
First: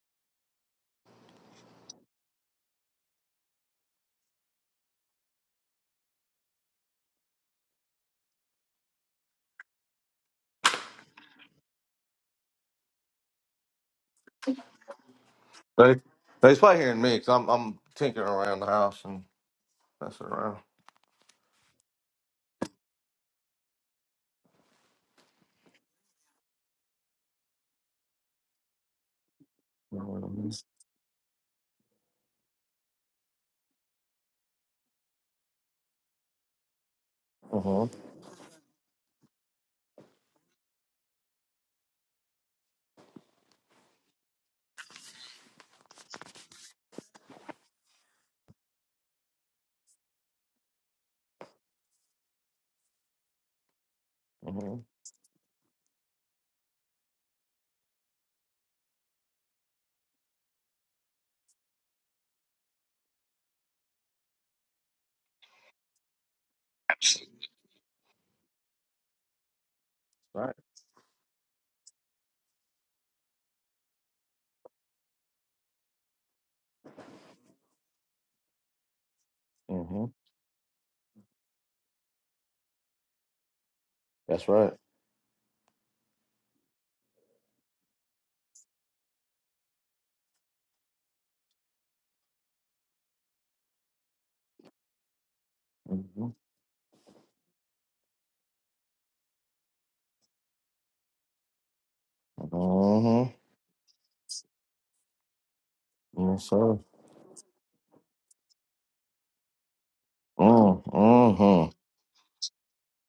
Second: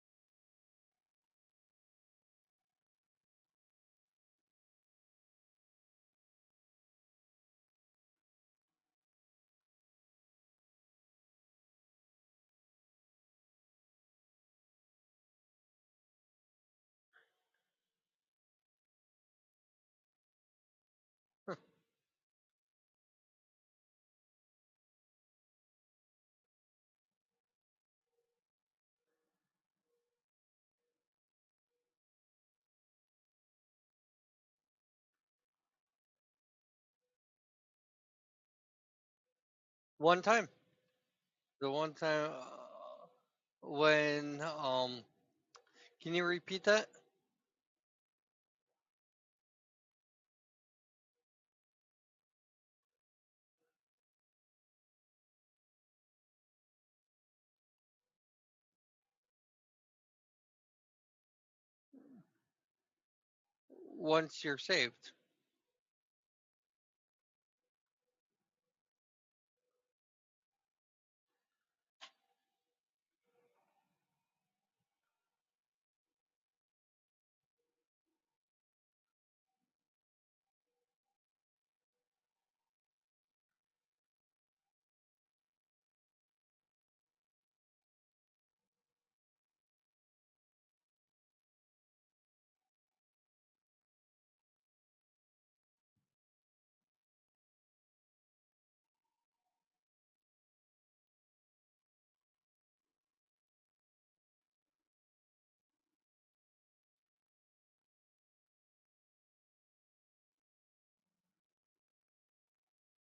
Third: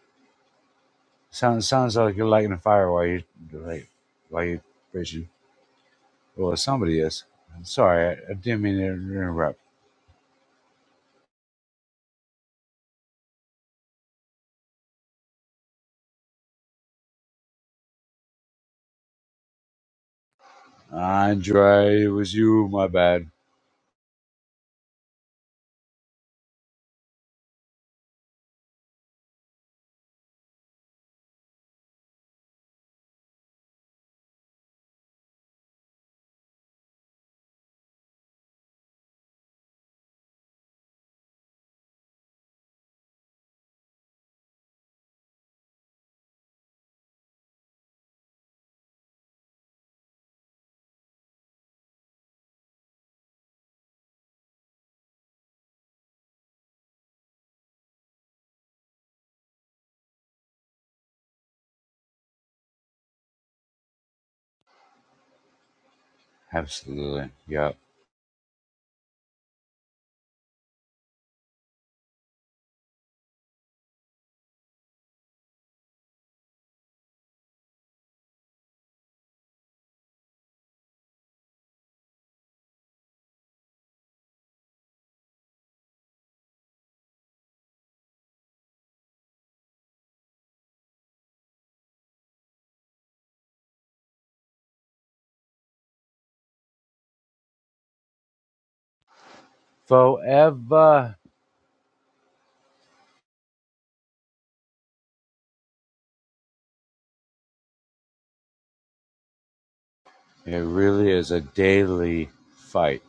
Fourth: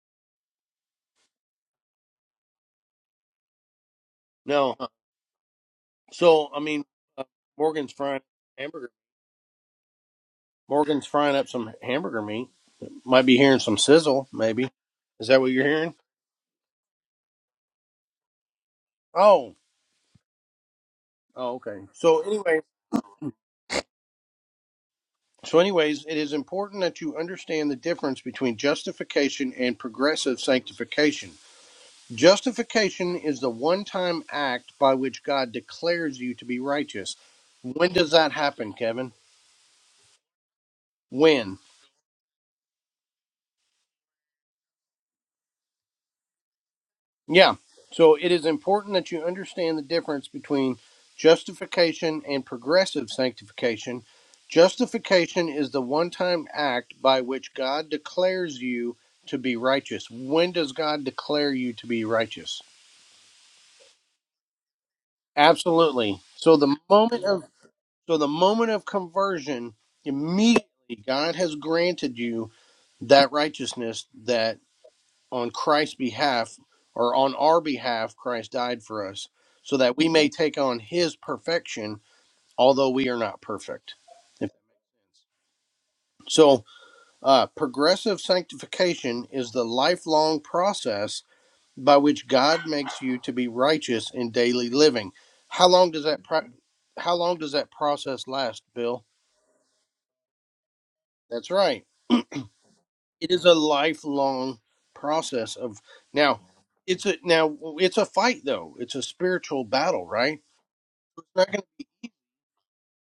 Speaker 4: Sounds sounds like you're lighting a fire while you like while you
Speaker 1: No. Huh?
Speaker 4: fishing.
Speaker 1: So
Speaker 4: Well,
Speaker 1: I mean,
Speaker 4: somebody
Speaker 1: uh,
Speaker 4: is. I'm
Speaker 1: Morgan's
Speaker 4: sorry,
Speaker 1: frying
Speaker 4: I, I didn't mean to
Speaker 1: hamburger.
Speaker 4: interrupt.
Speaker 1: Morgan's frying up some hamburger meat. Might be hearing some sizzle. Maybe is that what you're hearing?
Speaker 3: They they play hearing me because I'm I'm tinkering around the house and
Speaker 1: Oh.
Speaker 3: messing around.
Speaker 1: Oh. Okay.
Speaker 4: Andre, it
Speaker 1: So
Speaker 4: was
Speaker 1: anyway.
Speaker 4: you. My bad.
Speaker 1: So anyways, it is important that you understand the difference between justification and progressive
Speaker 3: Mm-hmm.
Speaker 1: sanctification. Justification is the one time act by which God declares you to be righteous. When does that happen, Kevin?
Speaker 2: One time,
Speaker 1: When?
Speaker 2: the one time uh, when um, can you repeat that?
Speaker 1: Yeah. So it is important that you understand the difference between justification and progressive sanctification.
Speaker 3: Mm-hmm.
Speaker 1: Justification is the one time act by which God declares you to be righteous. When does God declare you to be righteous?
Speaker 2: Once you're saved,
Speaker 1: Absolutely. So the moment
Speaker 4: Absolutely.
Speaker 1: of
Speaker 4: Yep.
Speaker 1: So the moment of conversion,
Speaker 3: Right.
Speaker 1: immediately God has granted you that righteousness that on Christ's behalf or on our behalf Christ died for us so that
Speaker 3: Mm-hmm.
Speaker 1: we may take on his perfection although we are not perfect.
Speaker 3: That's right.
Speaker 1: So uh, progressive sanctification is the lifelong process by which God makes you to be righteous in daily living. How long does that
Speaker 3: Mm-hmm.
Speaker 1: pro- how long does that process last, Bill?
Speaker 4: Forever
Speaker 1: That's right. it
Speaker 3: Mm-hmm.
Speaker 1: is a lifelong process of now
Speaker 3: Yes, sir.
Speaker 1: it's a now it's a fight though it's a spiritual battle right
Speaker 4: It really
Speaker 1: it's
Speaker 4: is a
Speaker 1: not gonna
Speaker 3: Mm-hmm.
Speaker 4: daily fight.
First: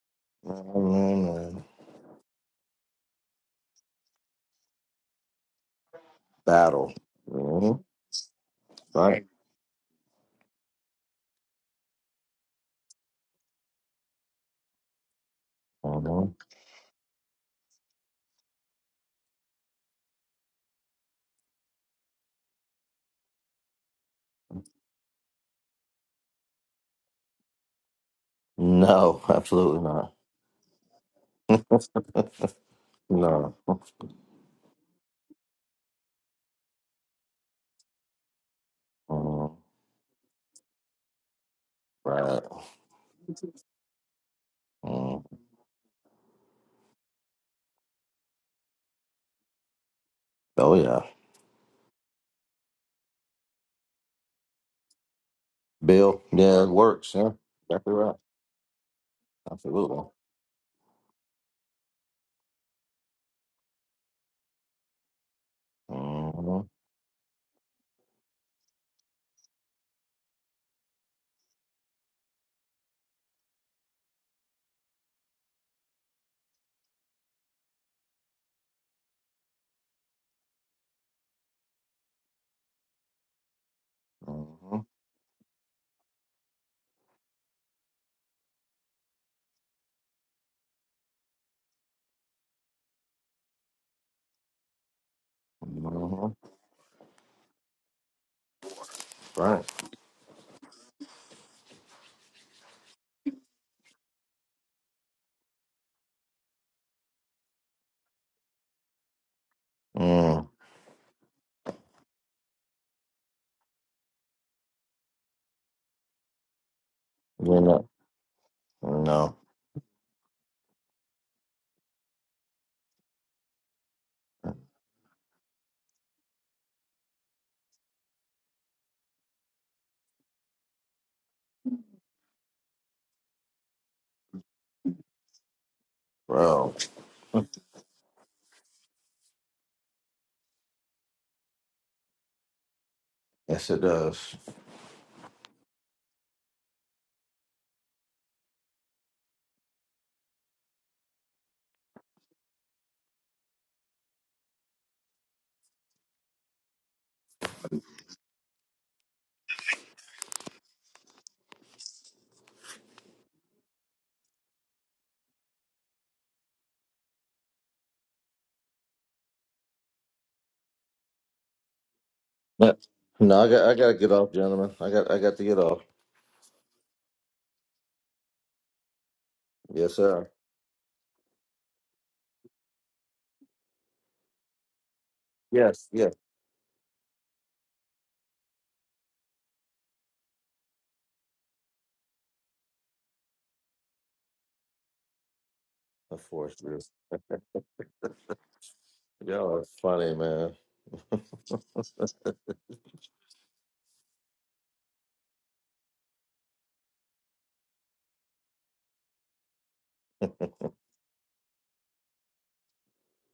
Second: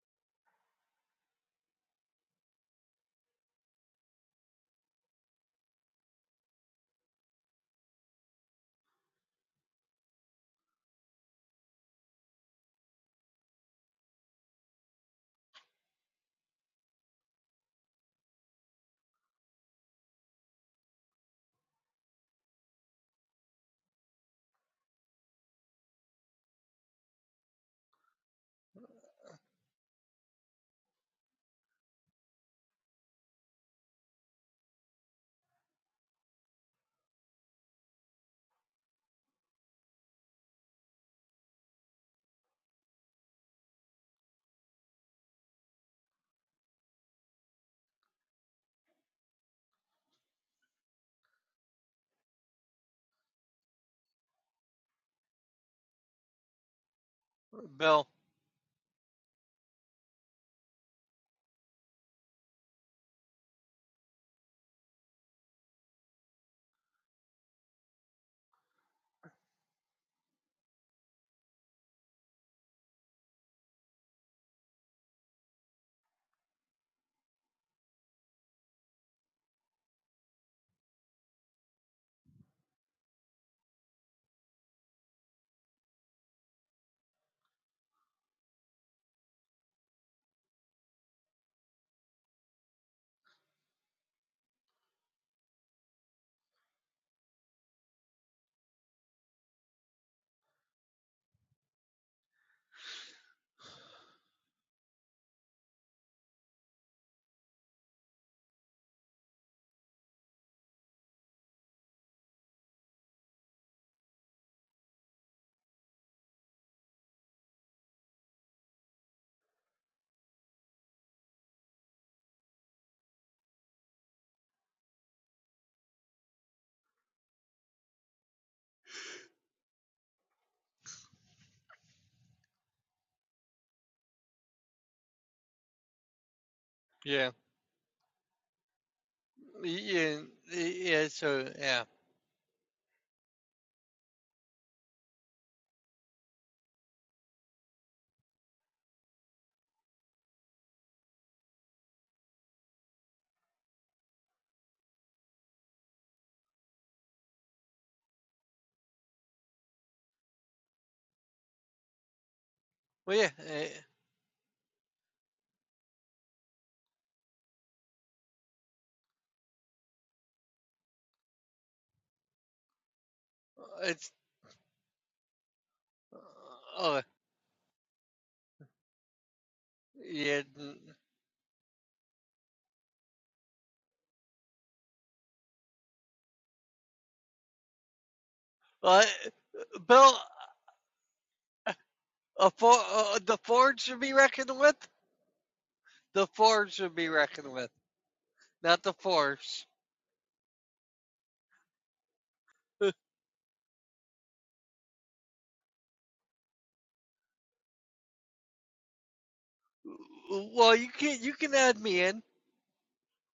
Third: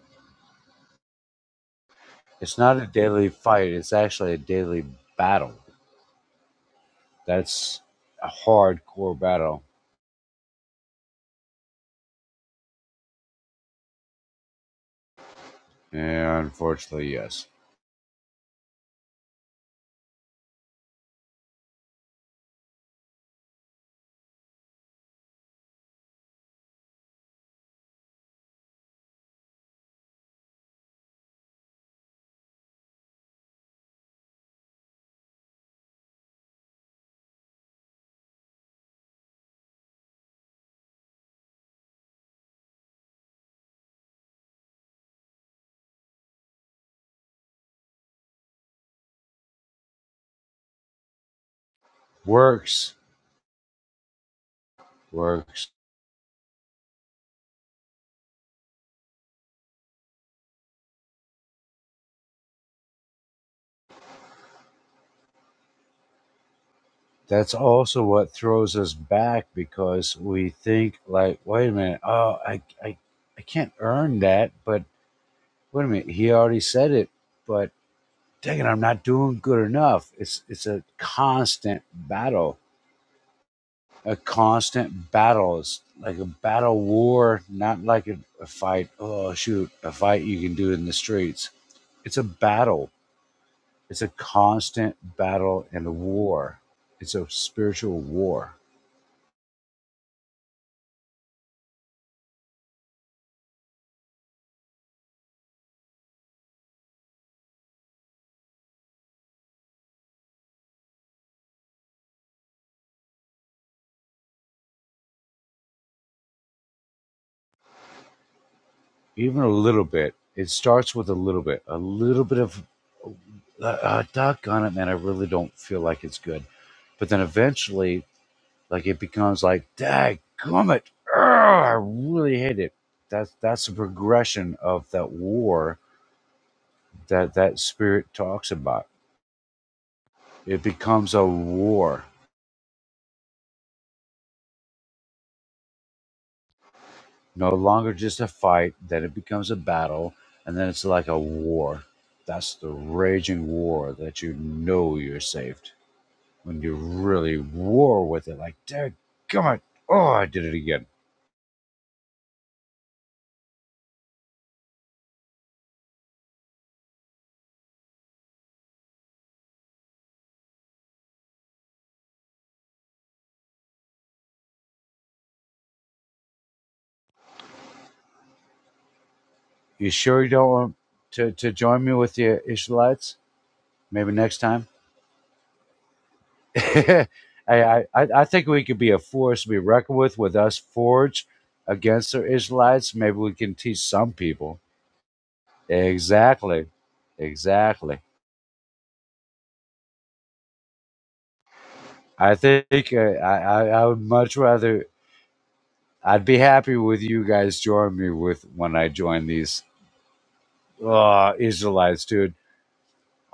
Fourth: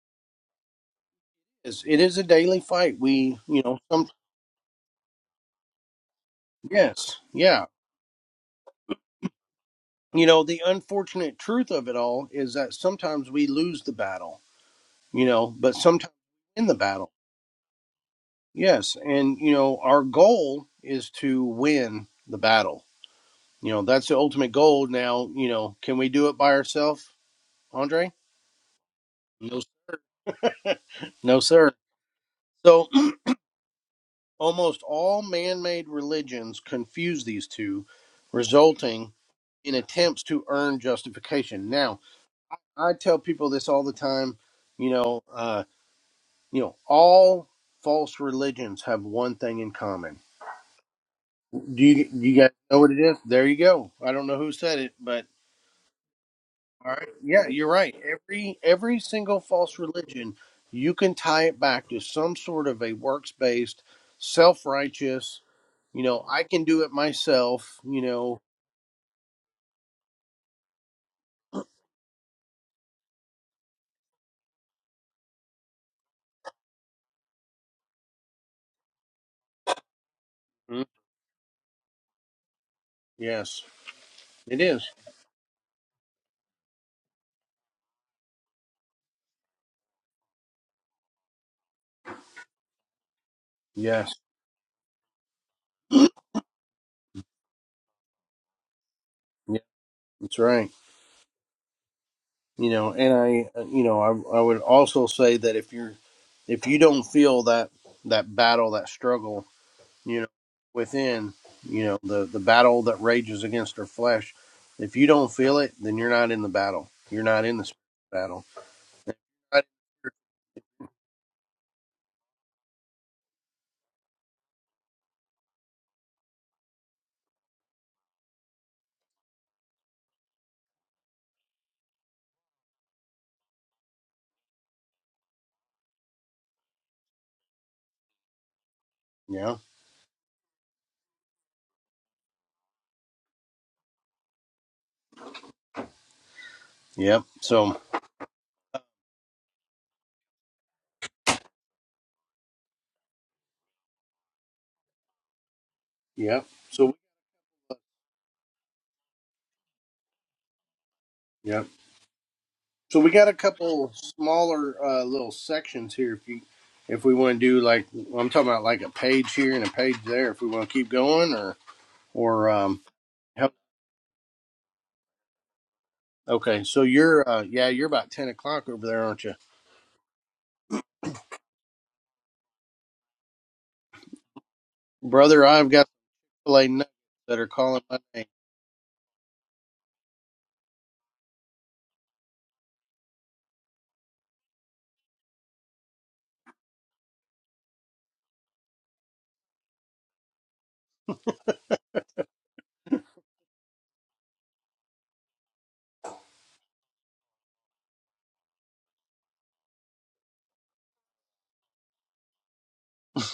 Speaker 3: man, hmm
Speaker 1: it's, it is a
Speaker 4: It's
Speaker 1: daily
Speaker 4: not a
Speaker 1: fight
Speaker 4: daily
Speaker 1: we you
Speaker 4: fight,
Speaker 1: know
Speaker 4: it's
Speaker 1: some
Speaker 4: actually a daily battle.
Speaker 3: Battle.
Speaker 1: yes yeah
Speaker 3: Mm-hmm.
Speaker 4: That's a hardcore
Speaker 3: Right.
Speaker 4: battle.
Speaker 1: you know the unfortunate truth of it all is that sometimes we lose the battle you know but sometimes
Speaker 3: Mm-hmm.
Speaker 4: And
Speaker 1: in the battle
Speaker 4: unfortunately, yes.
Speaker 1: yes and you know our goal is to win the battle you know that's the ultimate goal now you know can we do it by ourselves andre
Speaker 3: No,
Speaker 1: no
Speaker 3: absolutely not.
Speaker 1: no sir. So
Speaker 3: No.
Speaker 1: Almost all man made religions confuse these two, resulting
Speaker 3: Mm-hmm.
Speaker 1: in attempts to earn justification. Now,
Speaker 3: Right.
Speaker 1: I tell people this all the time, you know,
Speaker 3: Mm.
Speaker 1: uh, you know, all false religions have one thing in common.
Speaker 3: Oh yeah.
Speaker 1: Do you you guys know what
Speaker 4: Works,
Speaker 1: it is? There you go. I don't know who said it, but
Speaker 4: works.
Speaker 3: Bill. Yeah, it
Speaker 1: all right.
Speaker 3: works. Yeah.
Speaker 1: Yeah, you're
Speaker 3: Exactly
Speaker 1: right.
Speaker 2: Bill.
Speaker 3: right.
Speaker 1: Every every single false
Speaker 3: Absolutely.
Speaker 1: religion, you can tie it back to some sort of a works-based, self-righteous You know, I
Speaker 3: Mm-hmm.
Speaker 1: can do it
Speaker 4: That's
Speaker 1: myself, you
Speaker 4: also what
Speaker 1: know.
Speaker 4: throws us back because we think like, wait a minute, oh, I, I, I can't earn that, but wait a minute, he already said it, but dang it, I'm not doing good enough. It's, it's a
Speaker 1: Mm,
Speaker 4: constant battle
Speaker 1: Yes,
Speaker 4: a
Speaker 1: it
Speaker 3: Mm-hmm.
Speaker 1: is.
Speaker 4: constant battle. It's like a battle war, not like a, a fight. Oh, shoot, a fight you can do in the streets. It's a battle. It's a
Speaker 1: Yes.
Speaker 4: constant battle and a
Speaker 3: Mm-hmm.
Speaker 4: war. It's a spiritual war.
Speaker 1: Yeah,
Speaker 3: Right.
Speaker 1: that's right. You know, and I, uh, you know, I, I would also say that if you're, if you don't feel that that battle, that struggle, you know,
Speaker 3: Mm.
Speaker 1: within, you know, the the battle that rages against our flesh, if you don't feel it, then you're not in the battle. You're not in
Speaker 3: You
Speaker 1: the
Speaker 3: know.
Speaker 1: spiritual battle.
Speaker 3: No.
Speaker 4: Even a
Speaker 1: Right.
Speaker 4: little bit. It starts with a little bit. A little bit of, uh, uh, on it, man. I really don't feel like it's good. But then eventually, like it becomes like, dag gummit. I really hate it. That's, that's a progression of that war
Speaker 3: Bro.
Speaker 2: Yeah,
Speaker 4: that that spirit talks about.
Speaker 1: Yeah.
Speaker 2: yeah,
Speaker 4: It
Speaker 2: yeah.
Speaker 4: becomes a
Speaker 2: So yeah,
Speaker 4: war,
Speaker 3: Yes, it does.
Speaker 1: Yep.
Speaker 4: no
Speaker 1: So.
Speaker 4: longer just a fight, then it becomes a battle, and then it's like a war. That's the raging war that you know you're saved.
Speaker 1: Yep.
Speaker 4: When you
Speaker 1: So.
Speaker 4: really war with it, like, dear God, oh, I did it again.
Speaker 1: Yep. So we
Speaker 2: well,
Speaker 1: got
Speaker 2: yeah,
Speaker 1: a
Speaker 2: eh,
Speaker 1: couple smaller uh, little sections here. If you, if we want to do like I'm talking about, like a page here and a page there. If we want to keep going, or or
Speaker 3: No,
Speaker 1: um,
Speaker 3: no, I
Speaker 1: help.
Speaker 3: got I gotta get
Speaker 2: it's
Speaker 3: off, gentlemen. I got I got to get off.
Speaker 1: Okay, so
Speaker 2: Oh, uh, oh
Speaker 1: you're uh, yeah, you're about ten o'clock over there, aren't you,
Speaker 4: You
Speaker 3: Yes,
Speaker 4: sure you
Speaker 3: sir.
Speaker 2: yeah.
Speaker 4: don't want to, to join me with the Ishmaelites? Maybe next time?
Speaker 1: brother? I've got
Speaker 3: Yes, yes.
Speaker 1: filet nuggets
Speaker 4: I,
Speaker 1: that are
Speaker 4: I
Speaker 1: calling my
Speaker 4: I think we could be a
Speaker 2: Uh,
Speaker 4: force to be reckoned
Speaker 2: Bill,
Speaker 4: with with us forge against the
Speaker 2: a for,
Speaker 4: Israelites. Maybe
Speaker 2: uh,
Speaker 4: we
Speaker 2: the
Speaker 4: can teach
Speaker 2: Ford should
Speaker 4: some
Speaker 2: be reckoned
Speaker 4: people.
Speaker 2: with. The
Speaker 3: Of course,
Speaker 4: Exactly,
Speaker 2: Ford
Speaker 3: yes.
Speaker 2: should be reckoned with,
Speaker 4: exactly.
Speaker 2: not the
Speaker 3: Y'all are
Speaker 2: Force.
Speaker 3: funny, man.
Speaker 4: I think
Speaker 2: well,
Speaker 4: uh, I, I I would much rather. I'd be happy with you guys joining me with when I join these
Speaker 2: you can you
Speaker 4: uh,
Speaker 2: can add me
Speaker 4: Israelites,
Speaker 2: in.
Speaker 4: dude.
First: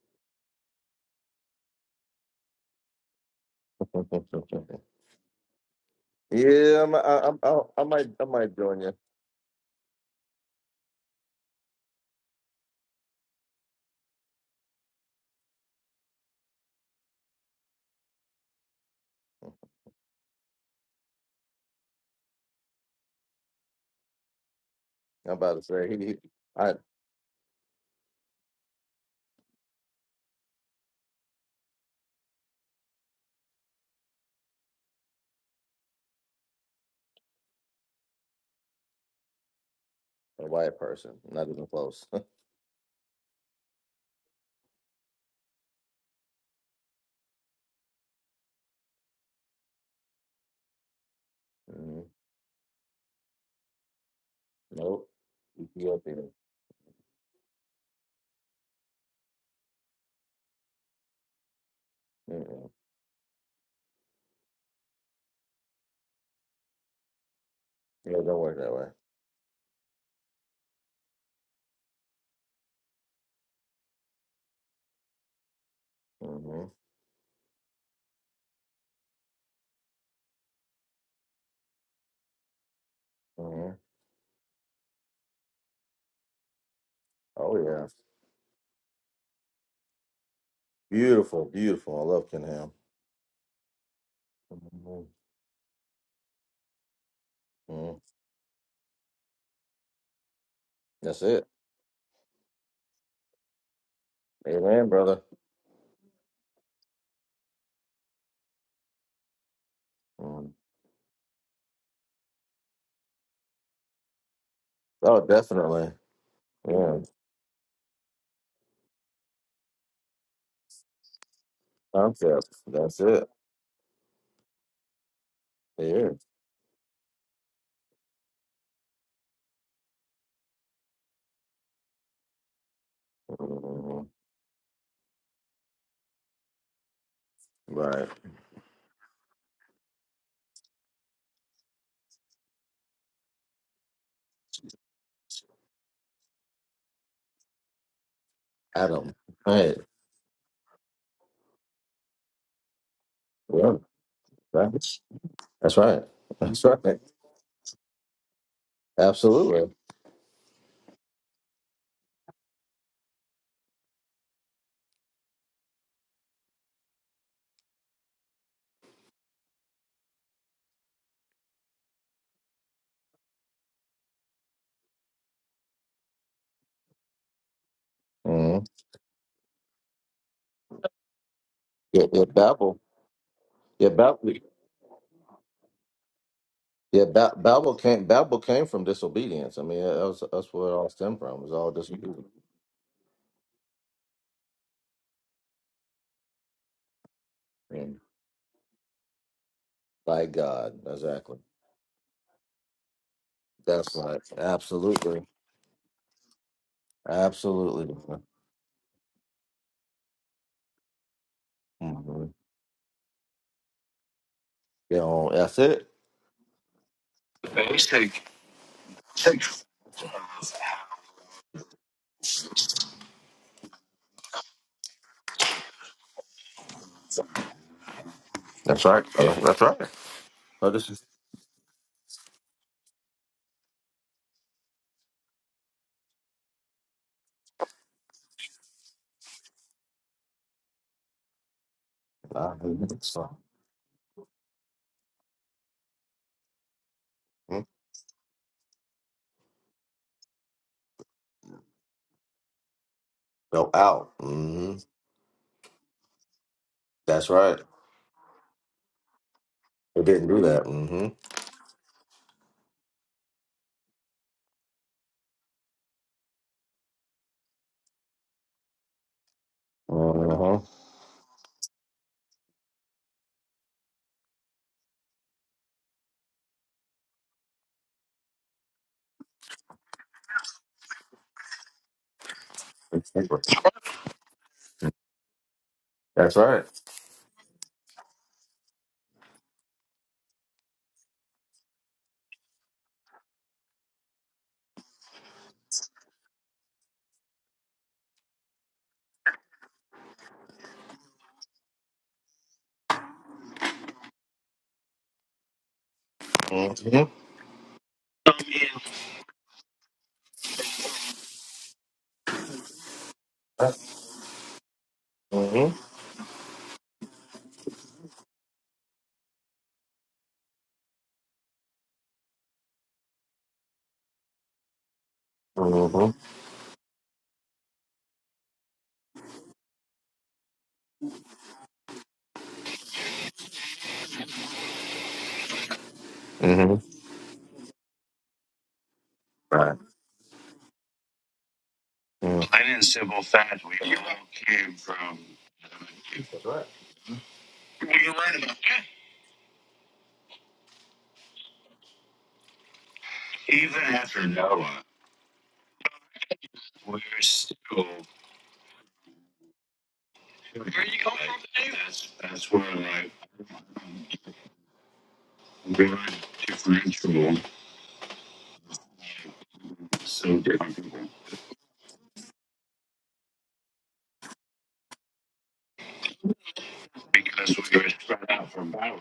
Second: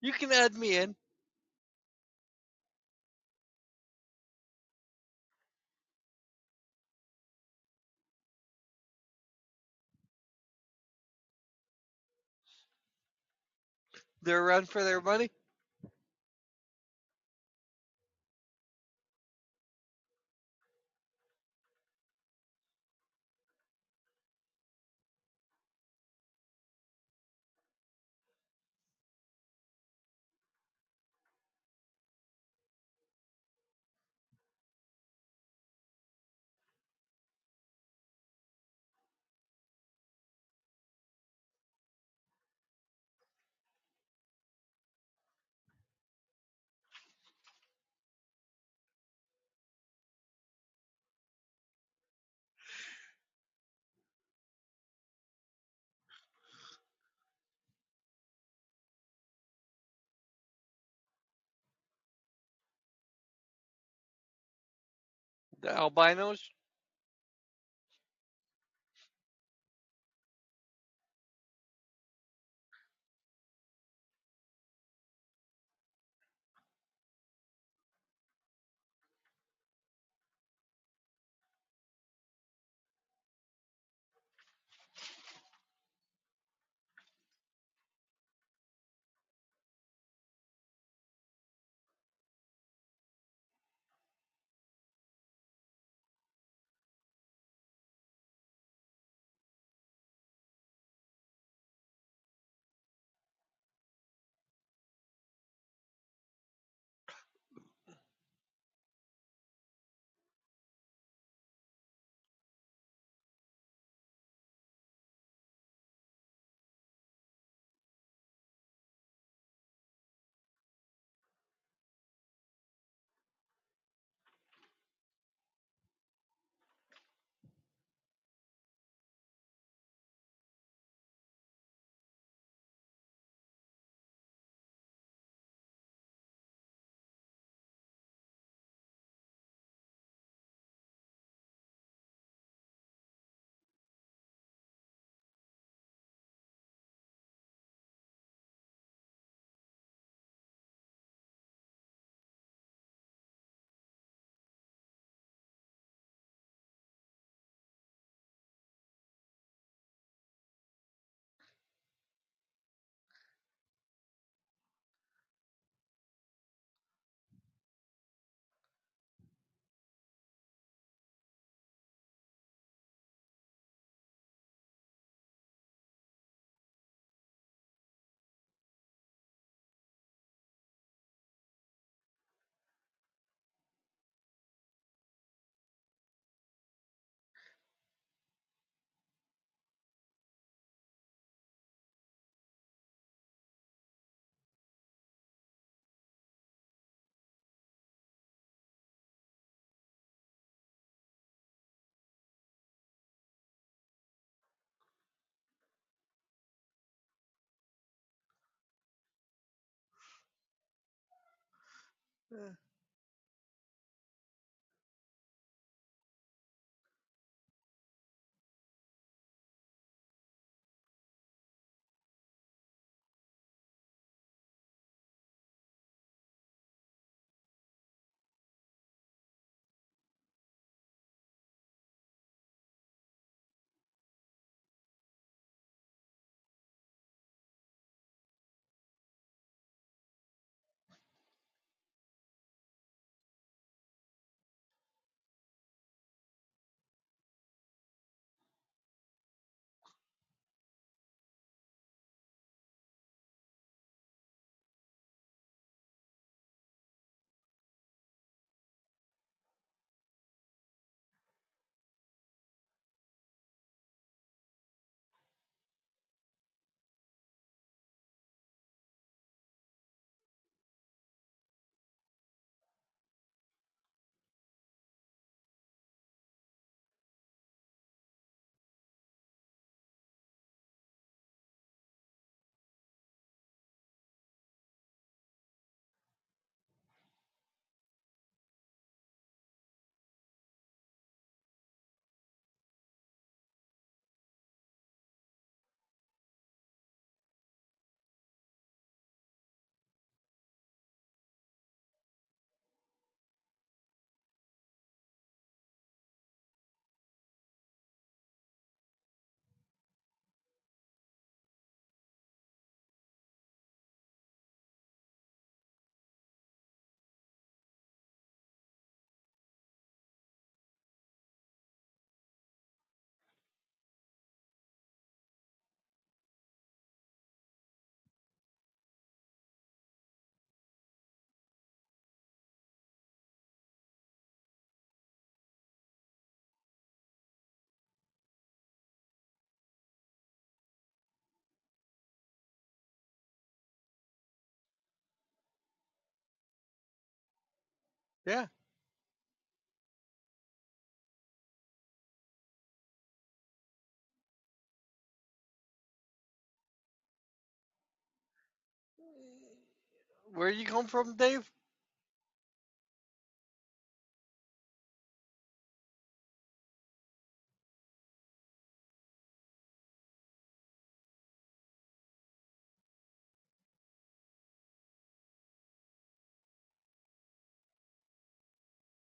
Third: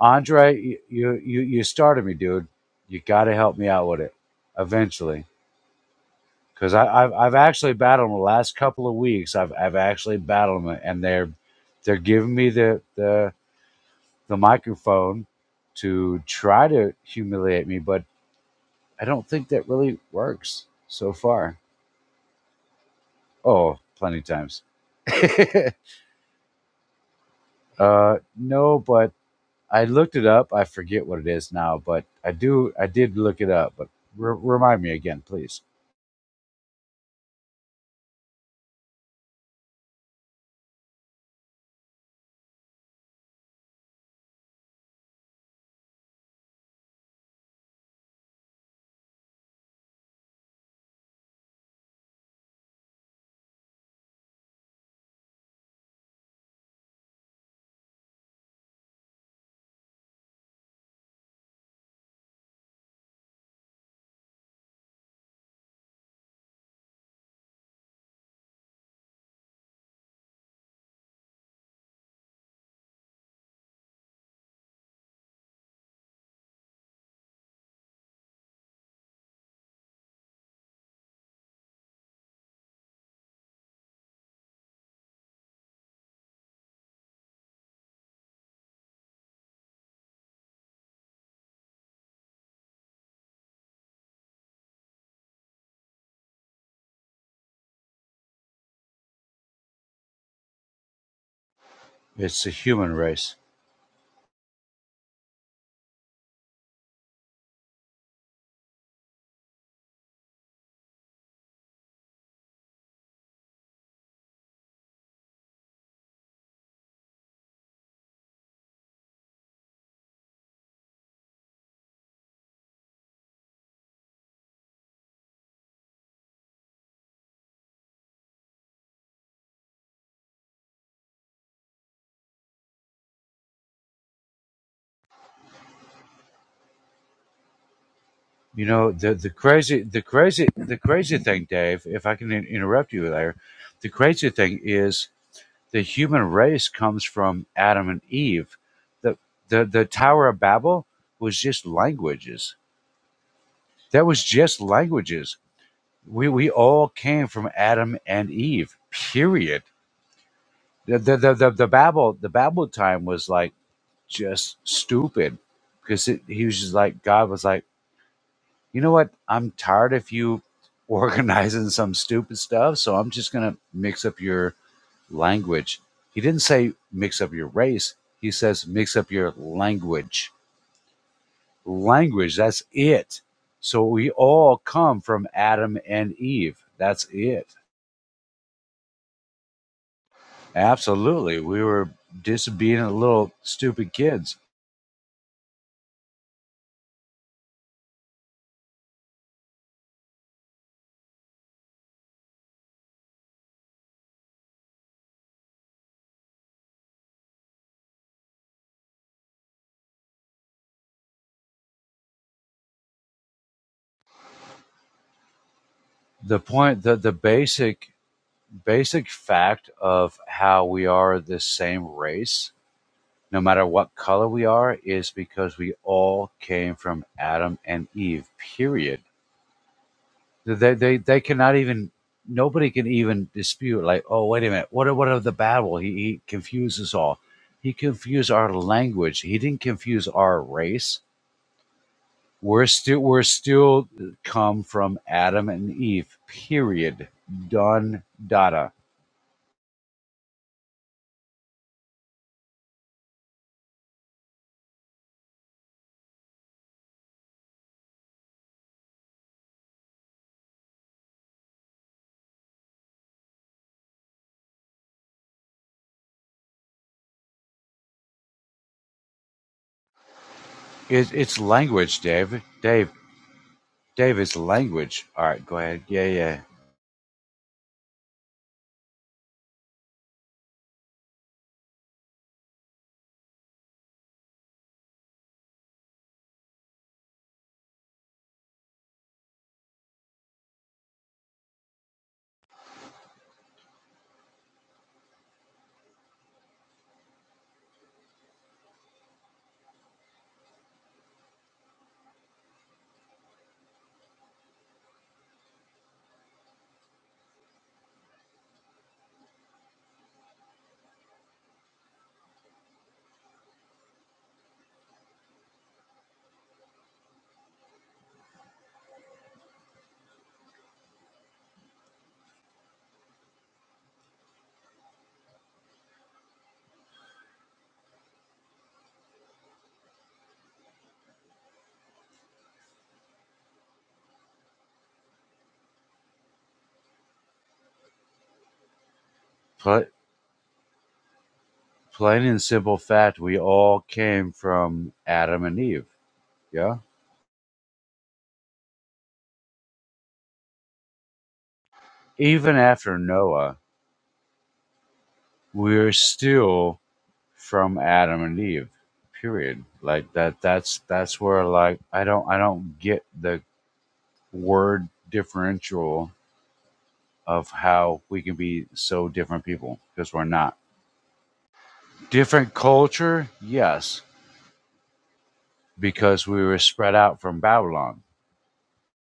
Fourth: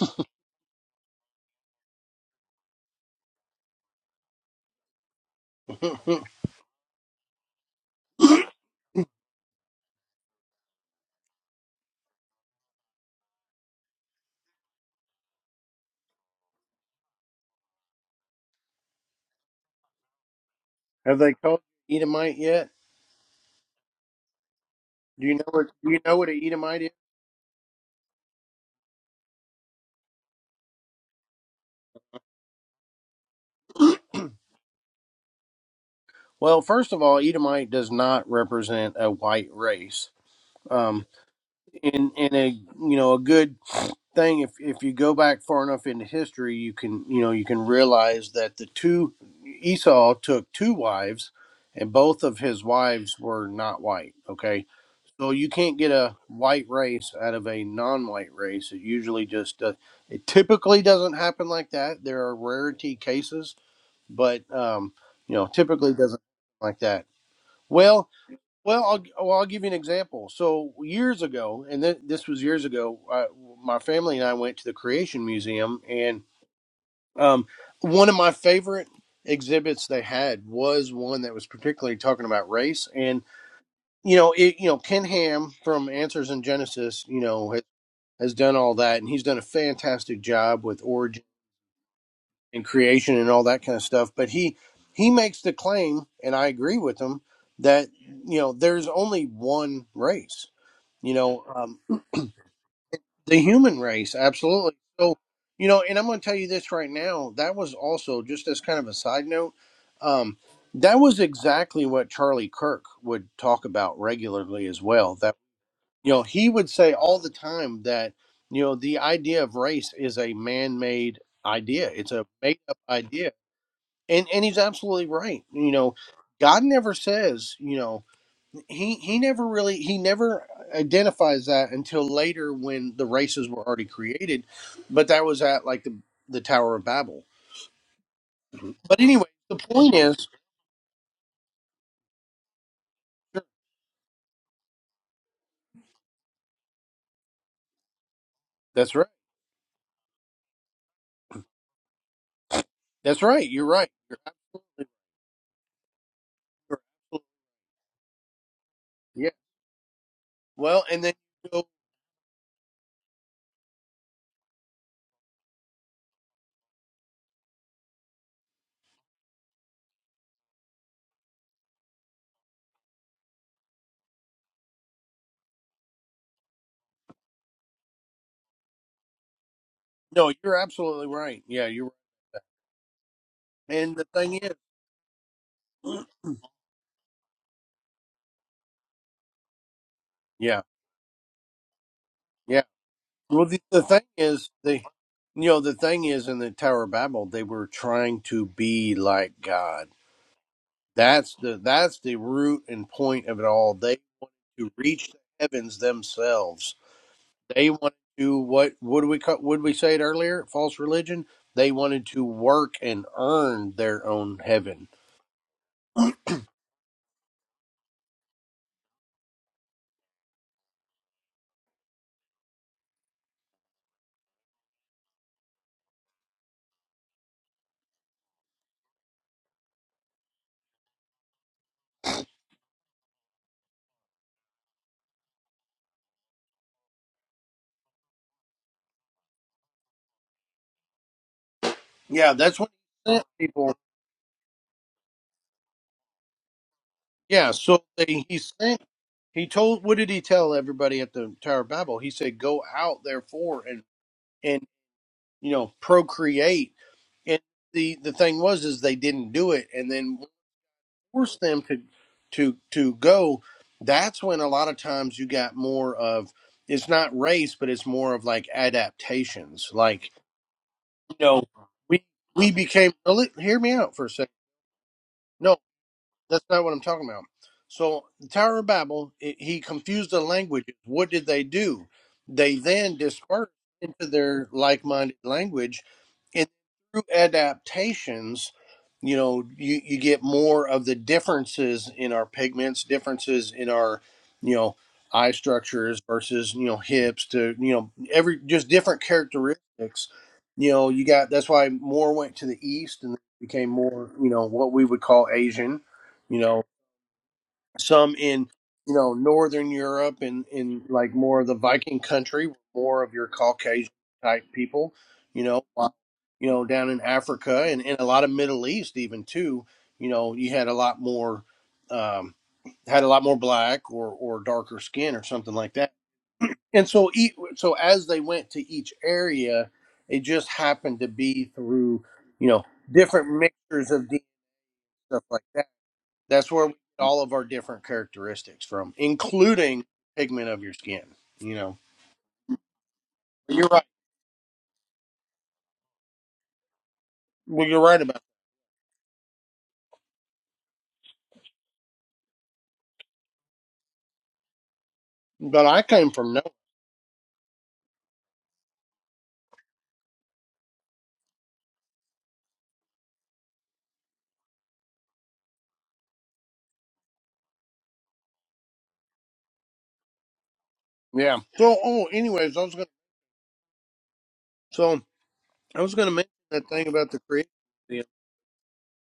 Speaker 2: You can add me in.
Speaker 4: you you you started me, dude. You got to help me out with it eventually.
Speaker 1: name.
Speaker 4: because
Speaker 3: yeah, I'm,
Speaker 4: I've
Speaker 3: I,
Speaker 4: I've
Speaker 3: I'm, I,
Speaker 4: actually
Speaker 3: I might
Speaker 4: battled them the
Speaker 3: I might
Speaker 4: last
Speaker 3: join
Speaker 4: couple
Speaker 3: you.
Speaker 4: of weeks. I've I've actually battled them, and they're they're giving me the the the
Speaker 2: They're run for their
Speaker 4: microphone
Speaker 2: money.
Speaker 4: to try to humiliate me, but I don't think that really works so
Speaker 1: Have they
Speaker 4: far.
Speaker 1: called Edomite yet?
Speaker 4: Oh, plenty of times.
Speaker 1: Do
Speaker 3: I'm
Speaker 1: you know
Speaker 3: about to
Speaker 1: what
Speaker 3: say
Speaker 1: do
Speaker 3: he,
Speaker 1: you
Speaker 3: he
Speaker 1: know what an
Speaker 3: I
Speaker 1: Edomite is?
Speaker 4: uh, no, but I looked it up. I forget what it is now, but I do I did look it up. But re- remind me again, please.
Speaker 1: Well, first of all, Edomite does not represent a white race.
Speaker 3: a white
Speaker 1: Um,
Speaker 3: person, not even close.
Speaker 1: in
Speaker 3: hmm
Speaker 1: in a you know a good thing if if you go back far enough into history you can you know you can realize that the two esau took two wives and both of his wives were not white okay
Speaker 3: Nope.
Speaker 1: so you can't get a
Speaker 3: Ethiopian.
Speaker 1: white race out of a non-white race it usually just uh, it typically doesn't happen like that there are
Speaker 3: Mm-mm.
Speaker 1: rarity cases but um you know
Speaker 2: The
Speaker 1: typically doesn't
Speaker 2: albinos.
Speaker 1: happen like that well
Speaker 3: Yeah, it don't work that
Speaker 1: well,
Speaker 3: way.
Speaker 1: I'll, well, I'll give you an example. So years ago, and th- this was years ago, uh, my family and I went to the Creation Museum, and
Speaker 3: Mm-hmm.
Speaker 1: um, one of my favorite exhibits they had was one that was particularly talking about race. And
Speaker 3: Mm-hmm.
Speaker 1: you know, it, you know, Ken Ham from Answers in Genesis, you know,
Speaker 3: Oh
Speaker 1: has,
Speaker 3: yeah,
Speaker 1: has done all that, and he's done a fantastic job with origin
Speaker 3: beautiful, beautiful. I love Ken
Speaker 1: and
Speaker 3: Ham.
Speaker 1: creation and all that kind of stuff. But he he makes the claim, and I agree with him, that
Speaker 3: hmm
Speaker 1: you know, there's only one race you
Speaker 3: That's
Speaker 1: know
Speaker 3: it.
Speaker 1: um,
Speaker 4: It's the human race.
Speaker 1: the human race absolutely
Speaker 3: Amen,
Speaker 1: so
Speaker 3: brother.
Speaker 1: you know and i'm going to tell you this right now that was also just as kind of a side note um,
Speaker 3: Mm-hmm.
Speaker 1: that was exactly what charlie kirk would talk about regularly as well
Speaker 3: Oh,
Speaker 1: that
Speaker 3: definitely.
Speaker 1: you know he would say
Speaker 3: Yeah.
Speaker 1: all the time that you know the idea of race is a man-made idea it's a
Speaker 3: Concept,
Speaker 1: made-up
Speaker 3: That's it.
Speaker 1: idea and and he's absolutely right you know
Speaker 3: Yeah.
Speaker 1: god never says you know he he never really he never identifies that until later when the races were already
Speaker 3: Mhm.
Speaker 1: created but that was at like the the tower of babel
Speaker 3: Right.
Speaker 4: You know
Speaker 1: but
Speaker 4: the
Speaker 1: anyway
Speaker 4: the
Speaker 1: the
Speaker 4: crazy
Speaker 1: point
Speaker 4: the
Speaker 1: is
Speaker 4: crazy the crazy thing, Dave. If I can in- interrupt you there, the crazy thing is the human race comes from Adam and Eve.
Speaker 1: that's right
Speaker 3: Adam.
Speaker 4: the the
Speaker 3: Right.
Speaker 4: The Tower of Babel was just languages.
Speaker 1: that's right you're
Speaker 3: Yeah.
Speaker 1: right
Speaker 4: That was just
Speaker 3: Right.
Speaker 4: languages.
Speaker 3: That's right.
Speaker 4: We we
Speaker 3: That's
Speaker 1: You're
Speaker 4: all
Speaker 3: right.
Speaker 4: came
Speaker 1: absolutely-
Speaker 4: from Adam and Eve.
Speaker 1: yeah
Speaker 4: Period.
Speaker 3: Absolutely.
Speaker 1: well
Speaker 4: The
Speaker 1: and then
Speaker 4: the the
Speaker 1: you
Speaker 4: the,
Speaker 1: go,
Speaker 4: the Babel the Babel time was like just stupid because it, he was just like God was like. you know what? I'm tired of you organizing some stupid stuff, so I'm just going to mix up your language. He didn't say mix up your race. He
Speaker 3: hmm
Speaker 4: says mix up your
Speaker 1: no
Speaker 4: language.
Speaker 1: you're absolutely right yeah you're right.
Speaker 3: Yeah, yeah,
Speaker 4: Language, that's
Speaker 3: Babel.
Speaker 4: it. So
Speaker 3: Yeah,
Speaker 1: and the
Speaker 4: we
Speaker 3: Babel.
Speaker 1: thing is
Speaker 4: all come from Adam and Eve.
Speaker 3: Yeah,
Speaker 4: That's
Speaker 3: ba-
Speaker 4: it.
Speaker 3: Babel came. Babel came from disobedience. I mean, that's that's
Speaker 1: yeah
Speaker 3: where it all stemmed from.
Speaker 4: Absolutely.
Speaker 3: It was
Speaker 4: We
Speaker 3: all
Speaker 4: were
Speaker 3: disobedience
Speaker 1: yeah
Speaker 4: disobedient little
Speaker 1: well the, the
Speaker 4: stupid
Speaker 1: thing
Speaker 4: kids.
Speaker 1: is the you know the thing is in the tower of babel they were
Speaker 3: Mhm.
Speaker 1: trying to be like god
Speaker 3: by God.
Speaker 1: That's
Speaker 3: Exactly.
Speaker 1: the that's the root and point of it all.
Speaker 3: That's
Speaker 1: They
Speaker 3: right.
Speaker 1: want to reach the
Speaker 3: Absolutely.
Speaker 1: heavens themselves. They
Speaker 3: Absolutely.
Speaker 1: want to what what do we ca- what did we say it earlier? False religion. They wanted to
Speaker 3: hmm
Speaker 2: Uh,
Speaker 1: work and earn their own heaven.
Speaker 3: Yeah. That's it.
Speaker 4: The point the the basic basic fact of how we are the same race no matter what color we are, is because we all came from Adam and Eve.
Speaker 3: That's
Speaker 4: Period.
Speaker 3: right. Uh, That's right. No,
Speaker 4: They
Speaker 3: this
Speaker 4: they
Speaker 3: is
Speaker 4: they cannot even nobody can even dispute like, oh wait a minute, what are, what are the Babel? He, he confused us all. He confused our language. He didn't confuse our race.
Speaker 1: Yeah,
Speaker 3: I
Speaker 1: that's
Speaker 4: We're
Speaker 1: what
Speaker 3: think
Speaker 4: still
Speaker 1: he
Speaker 4: we're
Speaker 1: sent
Speaker 3: so.
Speaker 1: people.
Speaker 4: still come from Adam and Eve. Period.
Speaker 1: Yeah,
Speaker 3: Mm.
Speaker 1: so
Speaker 4: Done.
Speaker 1: they, he
Speaker 4: Data.
Speaker 1: sent. He told. What did he tell everybody at the Tower of Babel? He said, "Go out, therefore,
Speaker 3: No
Speaker 1: and
Speaker 3: out.
Speaker 1: and
Speaker 3: hmm
Speaker 1: you know procreate."
Speaker 3: That's
Speaker 1: And
Speaker 3: right.
Speaker 1: the the thing was, is they didn't do it, and
Speaker 3: They
Speaker 1: then
Speaker 3: didn't do that. hmm
Speaker 1: force them to to to go that's when a lot of times you got more of it's not race but it's more of like adaptations like
Speaker 3: Uh-huh.
Speaker 4: It's
Speaker 1: you
Speaker 4: it's
Speaker 1: know
Speaker 4: language,
Speaker 1: we
Speaker 4: Dave.
Speaker 1: we
Speaker 4: Dave.
Speaker 1: became well, let- hear me out for a
Speaker 4: Dave.
Speaker 1: second
Speaker 4: It's language. All right.
Speaker 1: No,
Speaker 4: Go ahead. Yeah. Yeah.
Speaker 1: that's not what I'm talking about. So the Tower of Babel, i he confused the languages. What did they do? They then
Speaker 3: It's different.
Speaker 1: dispersed into their like-minded language,
Speaker 3: That's
Speaker 1: and
Speaker 3: right.
Speaker 1: through adaptations, you know, you, you get more of the differences in our pigments, differences in our, you know, eye structures versus you know hips to you know every just different characteristics. You know, you got that's why more went to the east and became more you know what we would call Asian you know
Speaker 3: hmm
Speaker 1: some in you know northern europe and in like more of the viking country more of your caucasian type people you know
Speaker 3: hmm
Speaker 1: while, you know down in africa and, and a lot of middle east even too you know you had a lot more um had a lot more black or or darker skin or something like
Speaker 3: hmm
Speaker 1: that and so e- so as they went to each area it just happened to be through you know different mixtures of DNA, stuff like that that's where we
Speaker 3: hmm
Speaker 1: get all of our different characteristics from,
Speaker 3: Right.
Speaker 4: Pl-
Speaker 1: including pigment of your skin. You know,
Speaker 4: Plain
Speaker 3: Mm.
Speaker 4: and
Speaker 3: Plain
Speaker 4: simple
Speaker 3: and
Speaker 4: fact,
Speaker 3: simple
Speaker 4: we
Speaker 3: fact,
Speaker 1: you're
Speaker 3: we
Speaker 4: all
Speaker 1: right.
Speaker 3: all
Speaker 4: came
Speaker 3: came
Speaker 4: from
Speaker 3: from.
Speaker 4: Adam and Eve. Yeah.
Speaker 1: Well, you're
Speaker 3: Well,
Speaker 1: right
Speaker 3: you're
Speaker 1: about.
Speaker 3: right
Speaker 2: Yeah.
Speaker 3: about that.
Speaker 4: Even after Noah,
Speaker 3: Even after Noah,
Speaker 1: That. But I
Speaker 4: we're
Speaker 1: came from no.
Speaker 4: still
Speaker 3: we're still.
Speaker 4: from
Speaker 3: Where
Speaker 4: Adam and Eve. Period. Like that.
Speaker 2: Where you
Speaker 4: That's
Speaker 2: come
Speaker 3: you come
Speaker 2: from,
Speaker 4: that's
Speaker 3: from,
Speaker 4: where
Speaker 2: Dave?
Speaker 3: Dave?
Speaker 4: like I
Speaker 3: That's,
Speaker 4: don't I
Speaker 3: that's where
Speaker 4: don't get
Speaker 3: like
Speaker 4: the word
Speaker 3: we're
Speaker 4: differential
Speaker 3: differential,
Speaker 4: of how we can be so different people because we're
Speaker 3: so
Speaker 4: not
Speaker 3: different people.
Speaker 1: Yeah. So, oh,
Speaker 4: different
Speaker 1: anyways, I was gonna.
Speaker 4: culture. Yes,
Speaker 1: So I was gonna
Speaker 4: because
Speaker 1: mention
Speaker 4: we were
Speaker 1: that thing
Speaker 4: spread
Speaker 1: about the
Speaker 4: out from
Speaker 1: creation.
Speaker 3: because we were
Speaker 4: Babylon.
Speaker 1: Museum.
Speaker 3: spread out from battle.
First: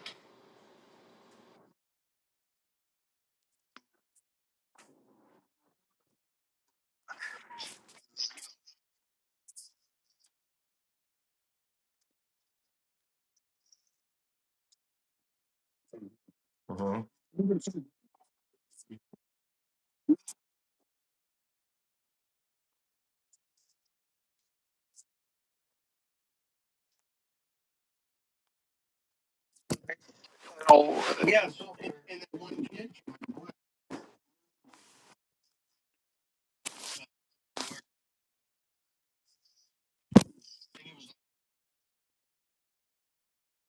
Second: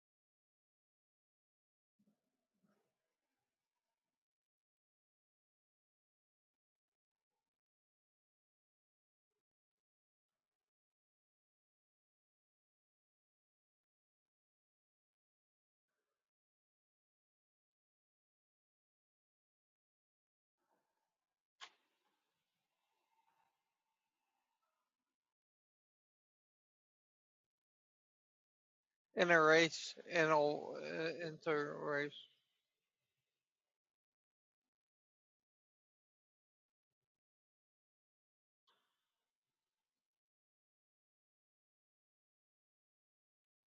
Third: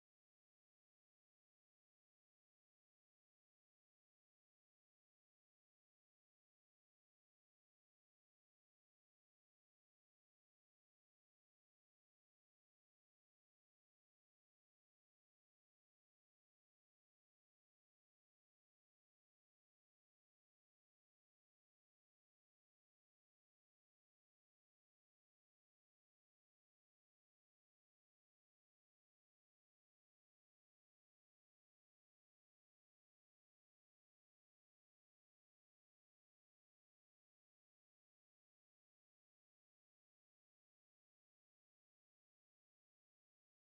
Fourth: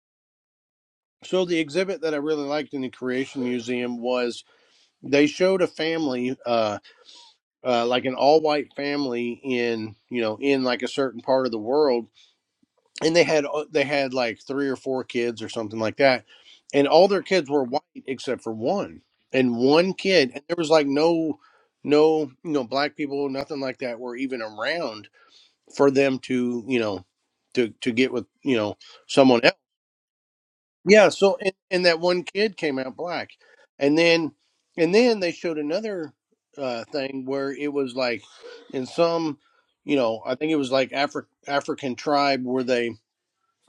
Speaker 1: So the exhibit that I really liked in the Creation Museum was they showed a family, uh, uh, like an all-white family in you know in like a certain part of the world, and they had uh, they had like three or four kids or something like that and
Speaker 3: Mm-hmm.
Speaker 1: all their kids were white except for one and one kid and there was like no no you know black people nothing like that were even around for them to you know to to get with you know
Speaker 2: In
Speaker 1: someone
Speaker 2: a
Speaker 1: else
Speaker 2: race, in a
Speaker 3: So,
Speaker 1: yeah
Speaker 2: uh,
Speaker 1: so
Speaker 3: yeah,
Speaker 1: and,
Speaker 2: inter
Speaker 3: so
Speaker 1: and
Speaker 3: in,
Speaker 1: that
Speaker 2: race.
Speaker 3: in
Speaker 1: one
Speaker 3: that
Speaker 1: kid
Speaker 3: one
Speaker 1: came
Speaker 3: kid.
Speaker 1: out black and then and then they showed another uh thing where it was like in some you know i think it was like Afri- african tribe where they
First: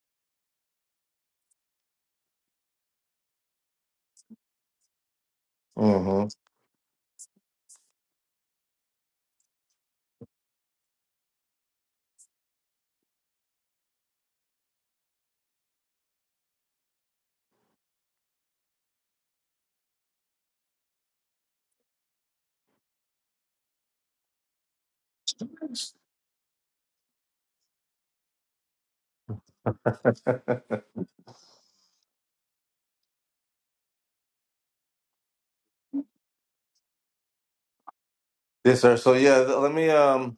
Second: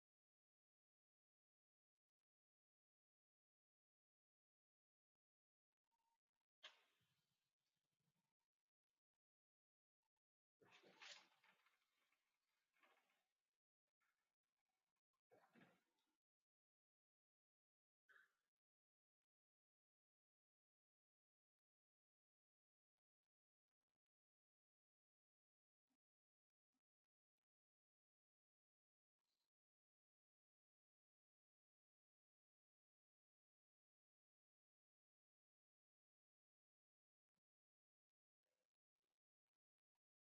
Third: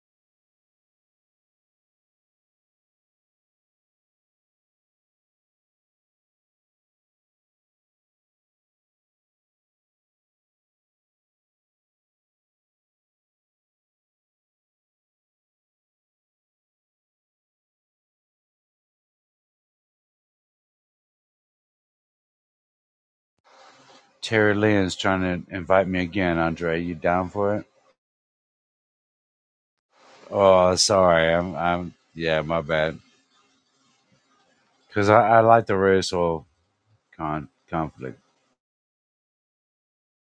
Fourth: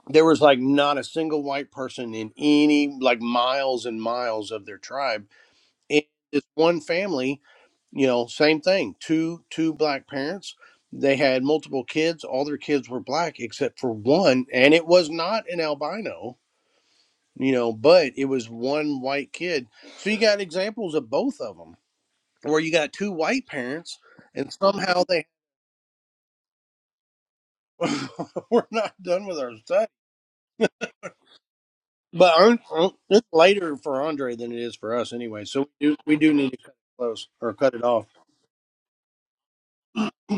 Speaker 1: there was like not a single white person in any like miles and miles of their tribe and
Speaker 3: Mm-hmm.
Speaker 1: this one family you know same thing two two black parents they had multiple kids all their kids were black except for one and it was not an albino you know but it was one white kid so you got examples of both of them where you got two white parents and
Speaker 4: Terry Lynn's
Speaker 1: somehow they
Speaker 4: trying to invite me again, Andre. You down for it?
Speaker 1: we're not done with our study
Speaker 4: Oh, sorry. I'm. I'm.
Speaker 1: But
Speaker 4: Yeah,
Speaker 1: aren't-
Speaker 4: my
Speaker 1: aren't-
Speaker 4: bad.
Speaker 1: it's later for Andre than it is for
Speaker 4: Because
Speaker 1: us
Speaker 4: I, I
Speaker 1: anyway.
Speaker 4: like
Speaker 1: So
Speaker 4: the
Speaker 1: we do, we do
Speaker 4: racial
Speaker 1: need to cut it close
Speaker 4: con
Speaker 1: or cut it off.
Speaker 4: conflict.
Speaker 3: Yes, sir. So yeah, th- let me um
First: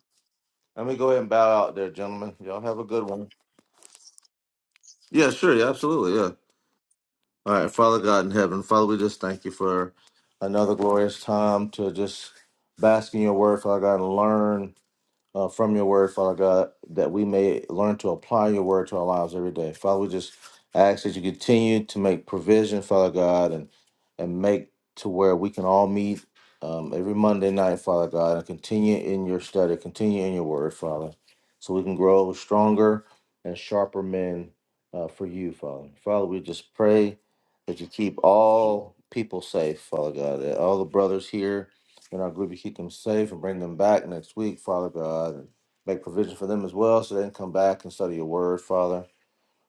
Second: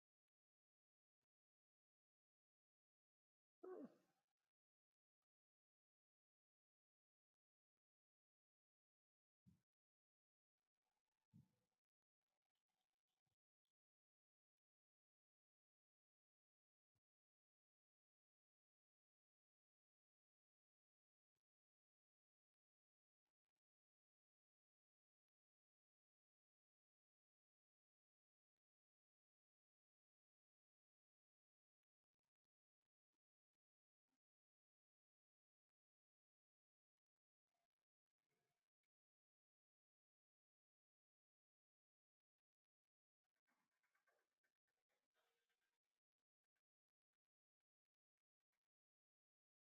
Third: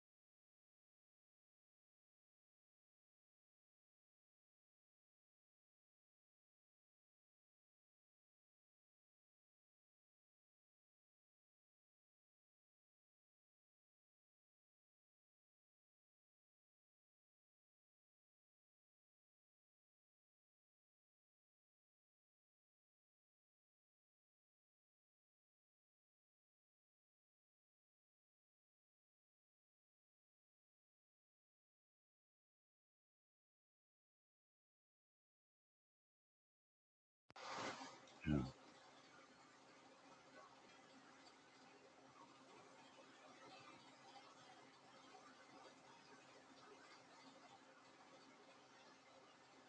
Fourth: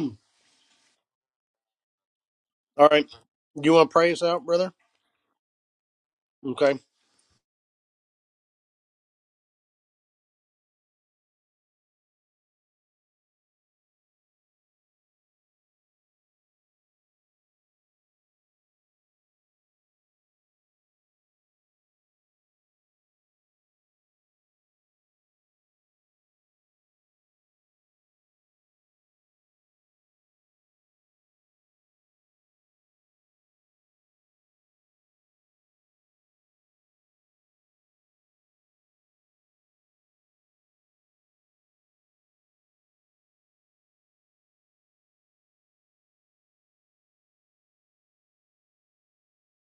Speaker 3: let me go ahead and bow out there, gentlemen. Y'all have a
Speaker 1: All
Speaker 3: good
Speaker 1: right.
Speaker 3: one.
Speaker 1: Do you want to pray us out, brother?
Speaker 3: Yeah, sure. Yeah, absolutely. Yeah.
Speaker 1: Okay.
Speaker 3: All right, Father God in heaven, Father, we just thank you for another glorious time to just bask in your word, Father God, and learn. uh, from your word, Father God, that we may learn to apply your word to our lives every day. Father, we just ask that you continue to make provision, Father God, and and make to where we can all meet um, every Monday night, Father God, and continue in your study, continue in your word, Father, so we can grow stronger and sharper men uh, for you, Father. Father, we just pray that you keep
Speaker 4: Yeah,
Speaker 3: all people safe, Father God, that all the brothers here in our group, you keep them safe and bring them back next week, Father God, and make provision for them as well so they can come back and study your word, Father.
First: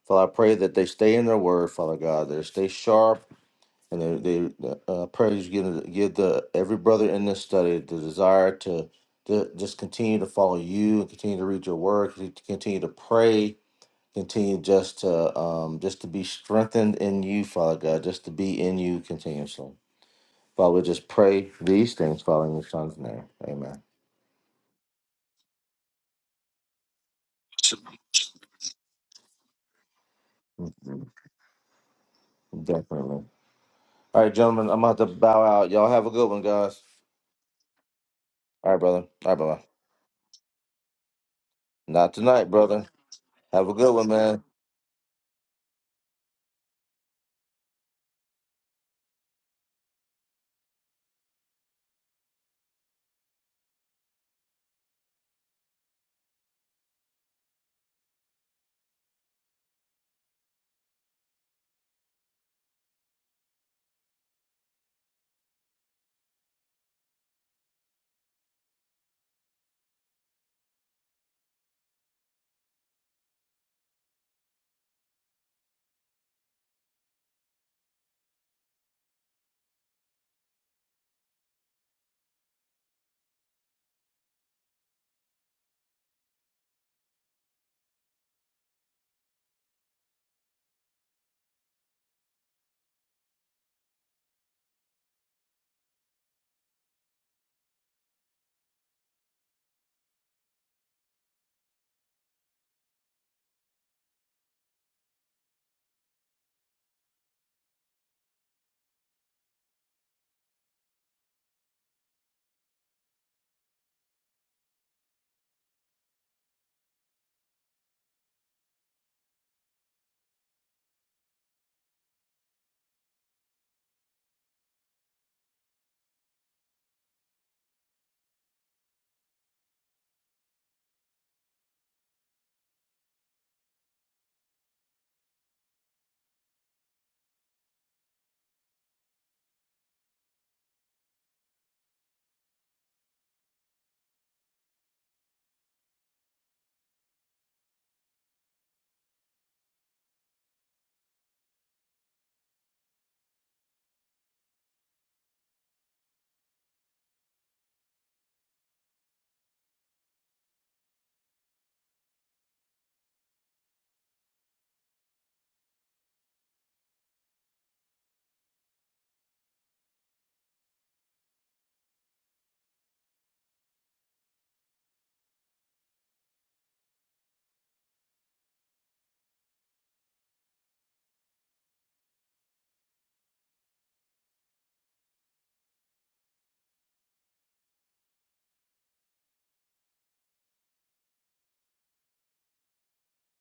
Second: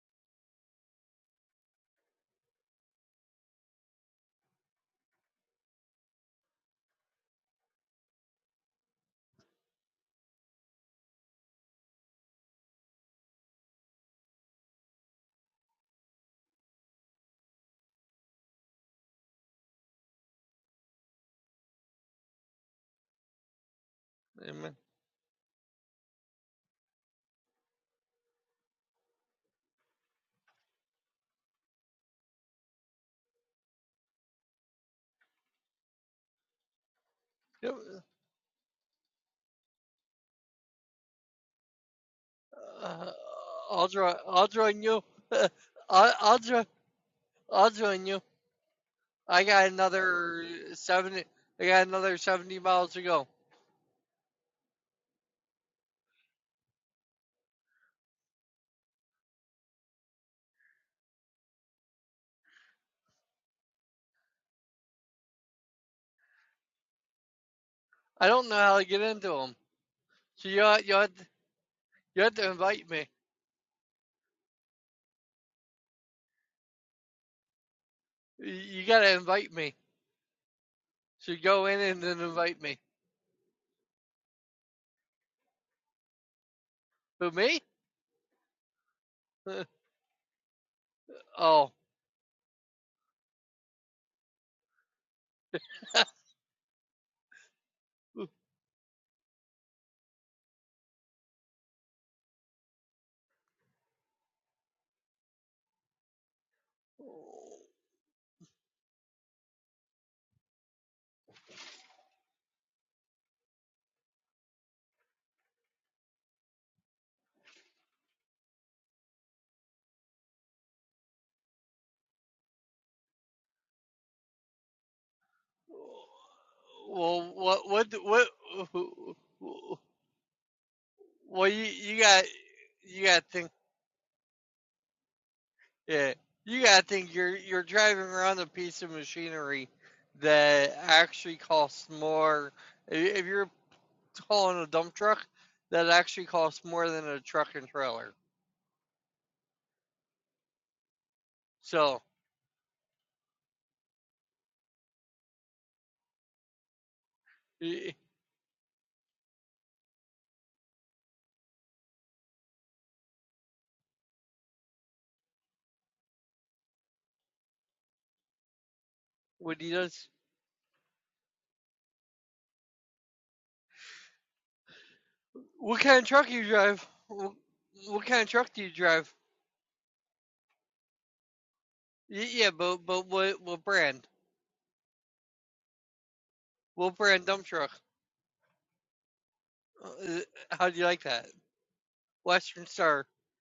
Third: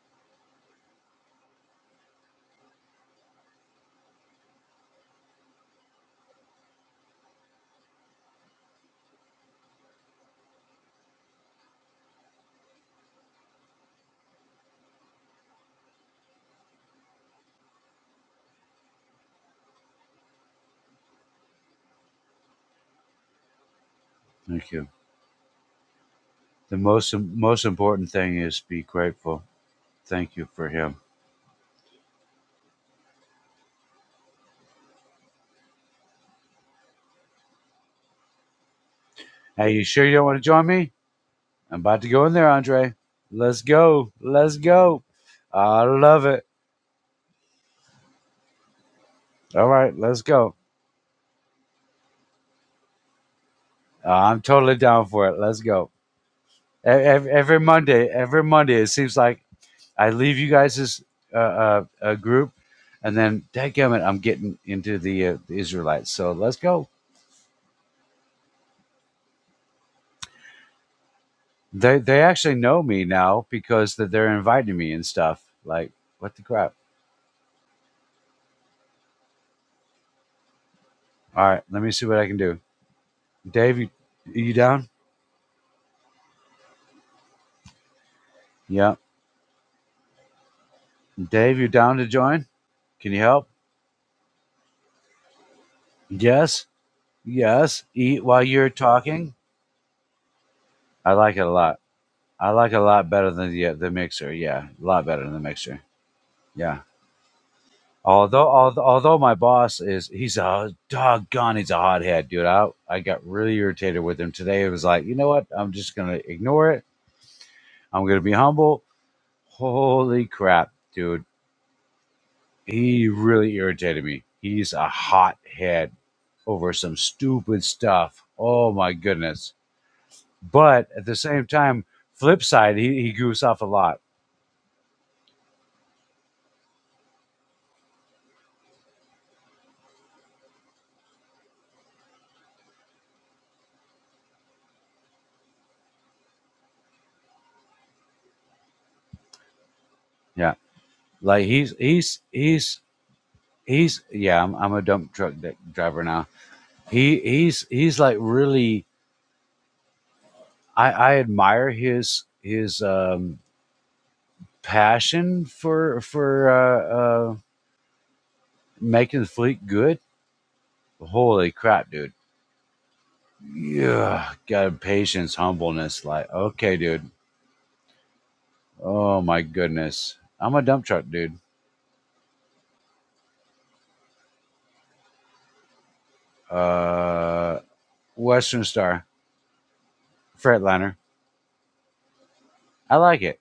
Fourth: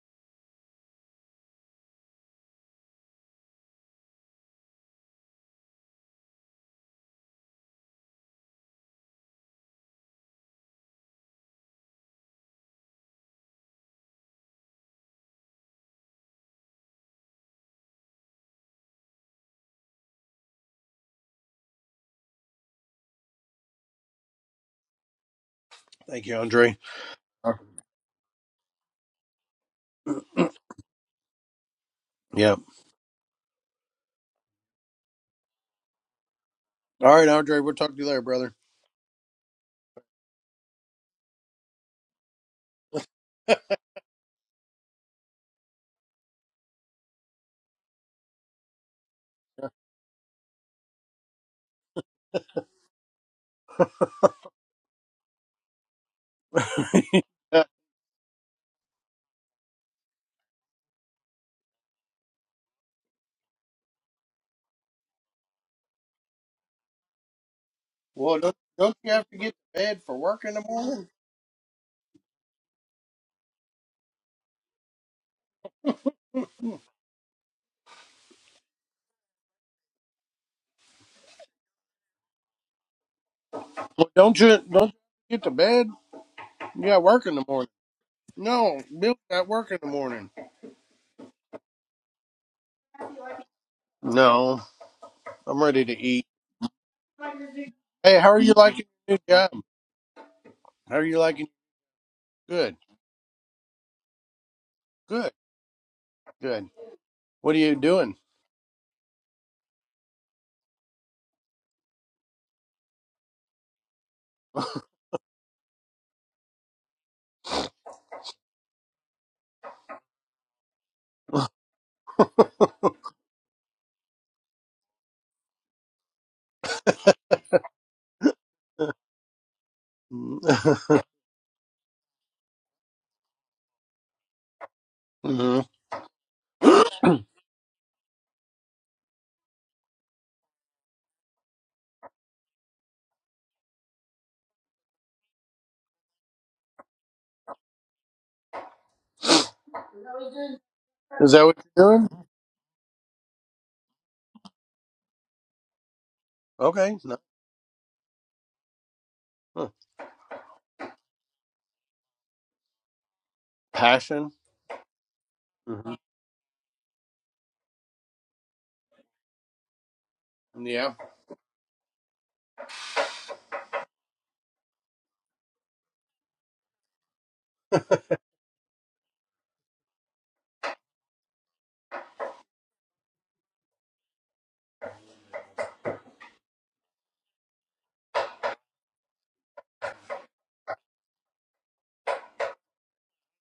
Speaker 3: Father, I pray that they stay in their word, Father God, that they stay sharp and they, they the, uh, prayers give, give the every brother in this study the desire to, to just continue to follow you and continue to read your word, to continue to pray, continue just to um, just to be strengthened in you, Father God, just to be in you continuously. Father, we just pray these things, Father, in your son's name. Amen.
Speaker 4: thank
Speaker 2: Amen.
Speaker 4: you.
Speaker 1: Thank you,
Speaker 4: The
Speaker 1: Andre.
Speaker 4: most most important thing is be grateful. Thank you for him.
Speaker 3: Mhm.
Speaker 1: Yeah.
Speaker 3: Definitely. All right, gentlemen, I'm about to bow out. Y'all have a good one, guys.
Speaker 1: All right, Andre. We'll
Speaker 2: Yep.
Speaker 1: talk to you later, brother.
Speaker 3: All right, brother. All right, brother.
Speaker 4: Hey, you sure you don't want to join me? I'm about to
Speaker 3: Not
Speaker 4: go in there,
Speaker 3: tonight, brother.
Speaker 4: Andre.
Speaker 2: Uh,
Speaker 4: Let's
Speaker 3: Have a
Speaker 2: I'll
Speaker 3: good one,
Speaker 4: go.
Speaker 2: join.
Speaker 3: man.
Speaker 2: I'll
Speaker 4: Let's
Speaker 2: join you.
Speaker 4: go. I
Speaker 2: I,
Speaker 4: love
Speaker 2: I'll
Speaker 4: it.
Speaker 2: join. I'll join you. I got
Speaker 4: All right, let's
Speaker 2: another
Speaker 4: go.
Speaker 2: seventy. I got another seventy miles to go.
Speaker 4: Uh, I'm totally down for it. Let's go. Every, every Monday, every Monday, it seems like I leave you guys as a, uh a group, and then dadgummit, I'm getting into the, uh, the Israelites. So let's go.
Speaker 2: I
Speaker 1: well,
Speaker 2: don't
Speaker 1: don't,
Speaker 2: know how to
Speaker 1: don't
Speaker 2: get
Speaker 1: you have
Speaker 2: into
Speaker 1: to get to
Speaker 2: them.
Speaker 1: bed for work
Speaker 2: So
Speaker 1: in the
Speaker 2: you you
Speaker 1: morning?
Speaker 2: have, to,
Speaker 4: They
Speaker 2: you
Speaker 4: they
Speaker 2: have to
Speaker 4: actually know
Speaker 2: invite
Speaker 4: me
Speaker 2: me.
Speaker 4: now because that they're inviting me and stuff. Like what the crap?
Speaker 2: You gotta invite me. So
Speaker 4: All right,
Speaker 2: go in
Speaker 4: let me
Speaker 2: and
Speaker 4: see what
Speaker 2: then
Speaker 4: I can do.
Speaker 2: invite me.
Speaker 4: Dave, you,
Speaker 1: Well, don't
Speaker 4: you
Speaker 1: you don't
Speaker 4: down?
Speaker 1: you get to bed? You got work
Speaker 2: Who
Speaker 1: in the
Speaker 2: me?
Speaker 1: morning. No,
Speaker 4: Yeah.
Speaker 1: Bill got work in the morning.
Speaker 4: Dave, you
Speaker 2: Oh.
Speaker 4: down to join? Can you help?
Speaker 1: No, I'm ready to eat.
Speaker 4: Yes. Yes.
Speaker 1: Hey,
Speaker 4: Eat
Speaker 1: how are
Speaker 4: while
Speaker 1: you
Speaker 4: you're
Speaker 1: liking your
Speaker 4: talking.
Speaker 1: new job? How are
Speaker 4: I
Speaker 1: you
Speaker 4: like it
Speaker 1: liking?
Speaker 4: a lot. I like
Speaker 1: Good,
Speaker 4: it a lot better than the uh, the mixer. Yeah, a lot better
Speaker 1: good,
Speaker 4: than the mixer.
Speaker 1: good.
Speaker 4: Yeah.
Speaker 1: What are you doing?
Speaker 4: Although, although, although my boss is, he's a doggone, he's a hothead, dude. I, I got really irritated with him today. It was like, you know what? I'm just going to ignore it. I'm going to be humble. Holy crap, dude. He really irritated me. He's a hothead over some
Speaker 2: Well,
Speaker 4: stupid
Speaker 2: what what
Speaker 4: stuff.
Speaker 2: what
Speaker 4: Oh my goodness. But at the same
Speaker 2: Well, you
Speaker 4: time,
Speaker 2: you got
Speaker 4: flip side, he,
Speaker 2: you
Speaker 4: he
Speaker 2: got to think
Speaker 4: goofs off a lot.
Speaker 1: Mhm.
Speaker 2: Yeah, you gotta think you're you're driving around a piece of machinery that actually costs more. i- If you're hauling a dump truck, that actually costs more than a truck and trailer.
Speaker 4: Yeah.
Speaker 1: Is that
Speaker 4: Like
Speaker 1: what
Speaker 4: he's,
Speaker 1: you're
Speaker 2: So,
Speaker 1: doing?
Speaker 4: he's, he's, he's, yeah, I'm, I'm a dump truck d- driver now
Speaker 1: Okay. No.
Speaker 4: He he's
Speaker 2: i-
Speaker 4: he's like really
Speaker 1: Huh.
Speaker 4: I, I admire his his um
Speaker 1: Passion.
Speaker 4: passion
Speaker 1: hmm
Speaker 4: for for uh, uh making the
Speaker 2: what
Speaker 4: fleet
Speaker 2: he
Speaker 4: good.
Speaker 2: does?
Speaker 1: Yeah.
Speaker 4: Holy crap, dude. Yeah, got patience,
Speaker 2: What kind of
Speaker 4: humbleness,
Speaker 2: truck
Speaker 4: like
Speaker 2: do you
Speaker 4: okay,
Speaker 2: drive?
Speaker 4: dude.
Speaker 2: What, what kind of truck do you drive?
Speaker 4: Oh my goodness. I'm a dump truck dude.
Speaker 2: Y- Yeah, but but what what brand? What brand dump
Speaker 4: Uh
Speaker 2: truck?
Speaker 4: Western Star,
Speaker 2: Uh, How do you
Speaker 4: Freightliner.
Speaker 2: like that? Western
Speaker 4: I
Speaker 2: Star.
Speaker 4: like it.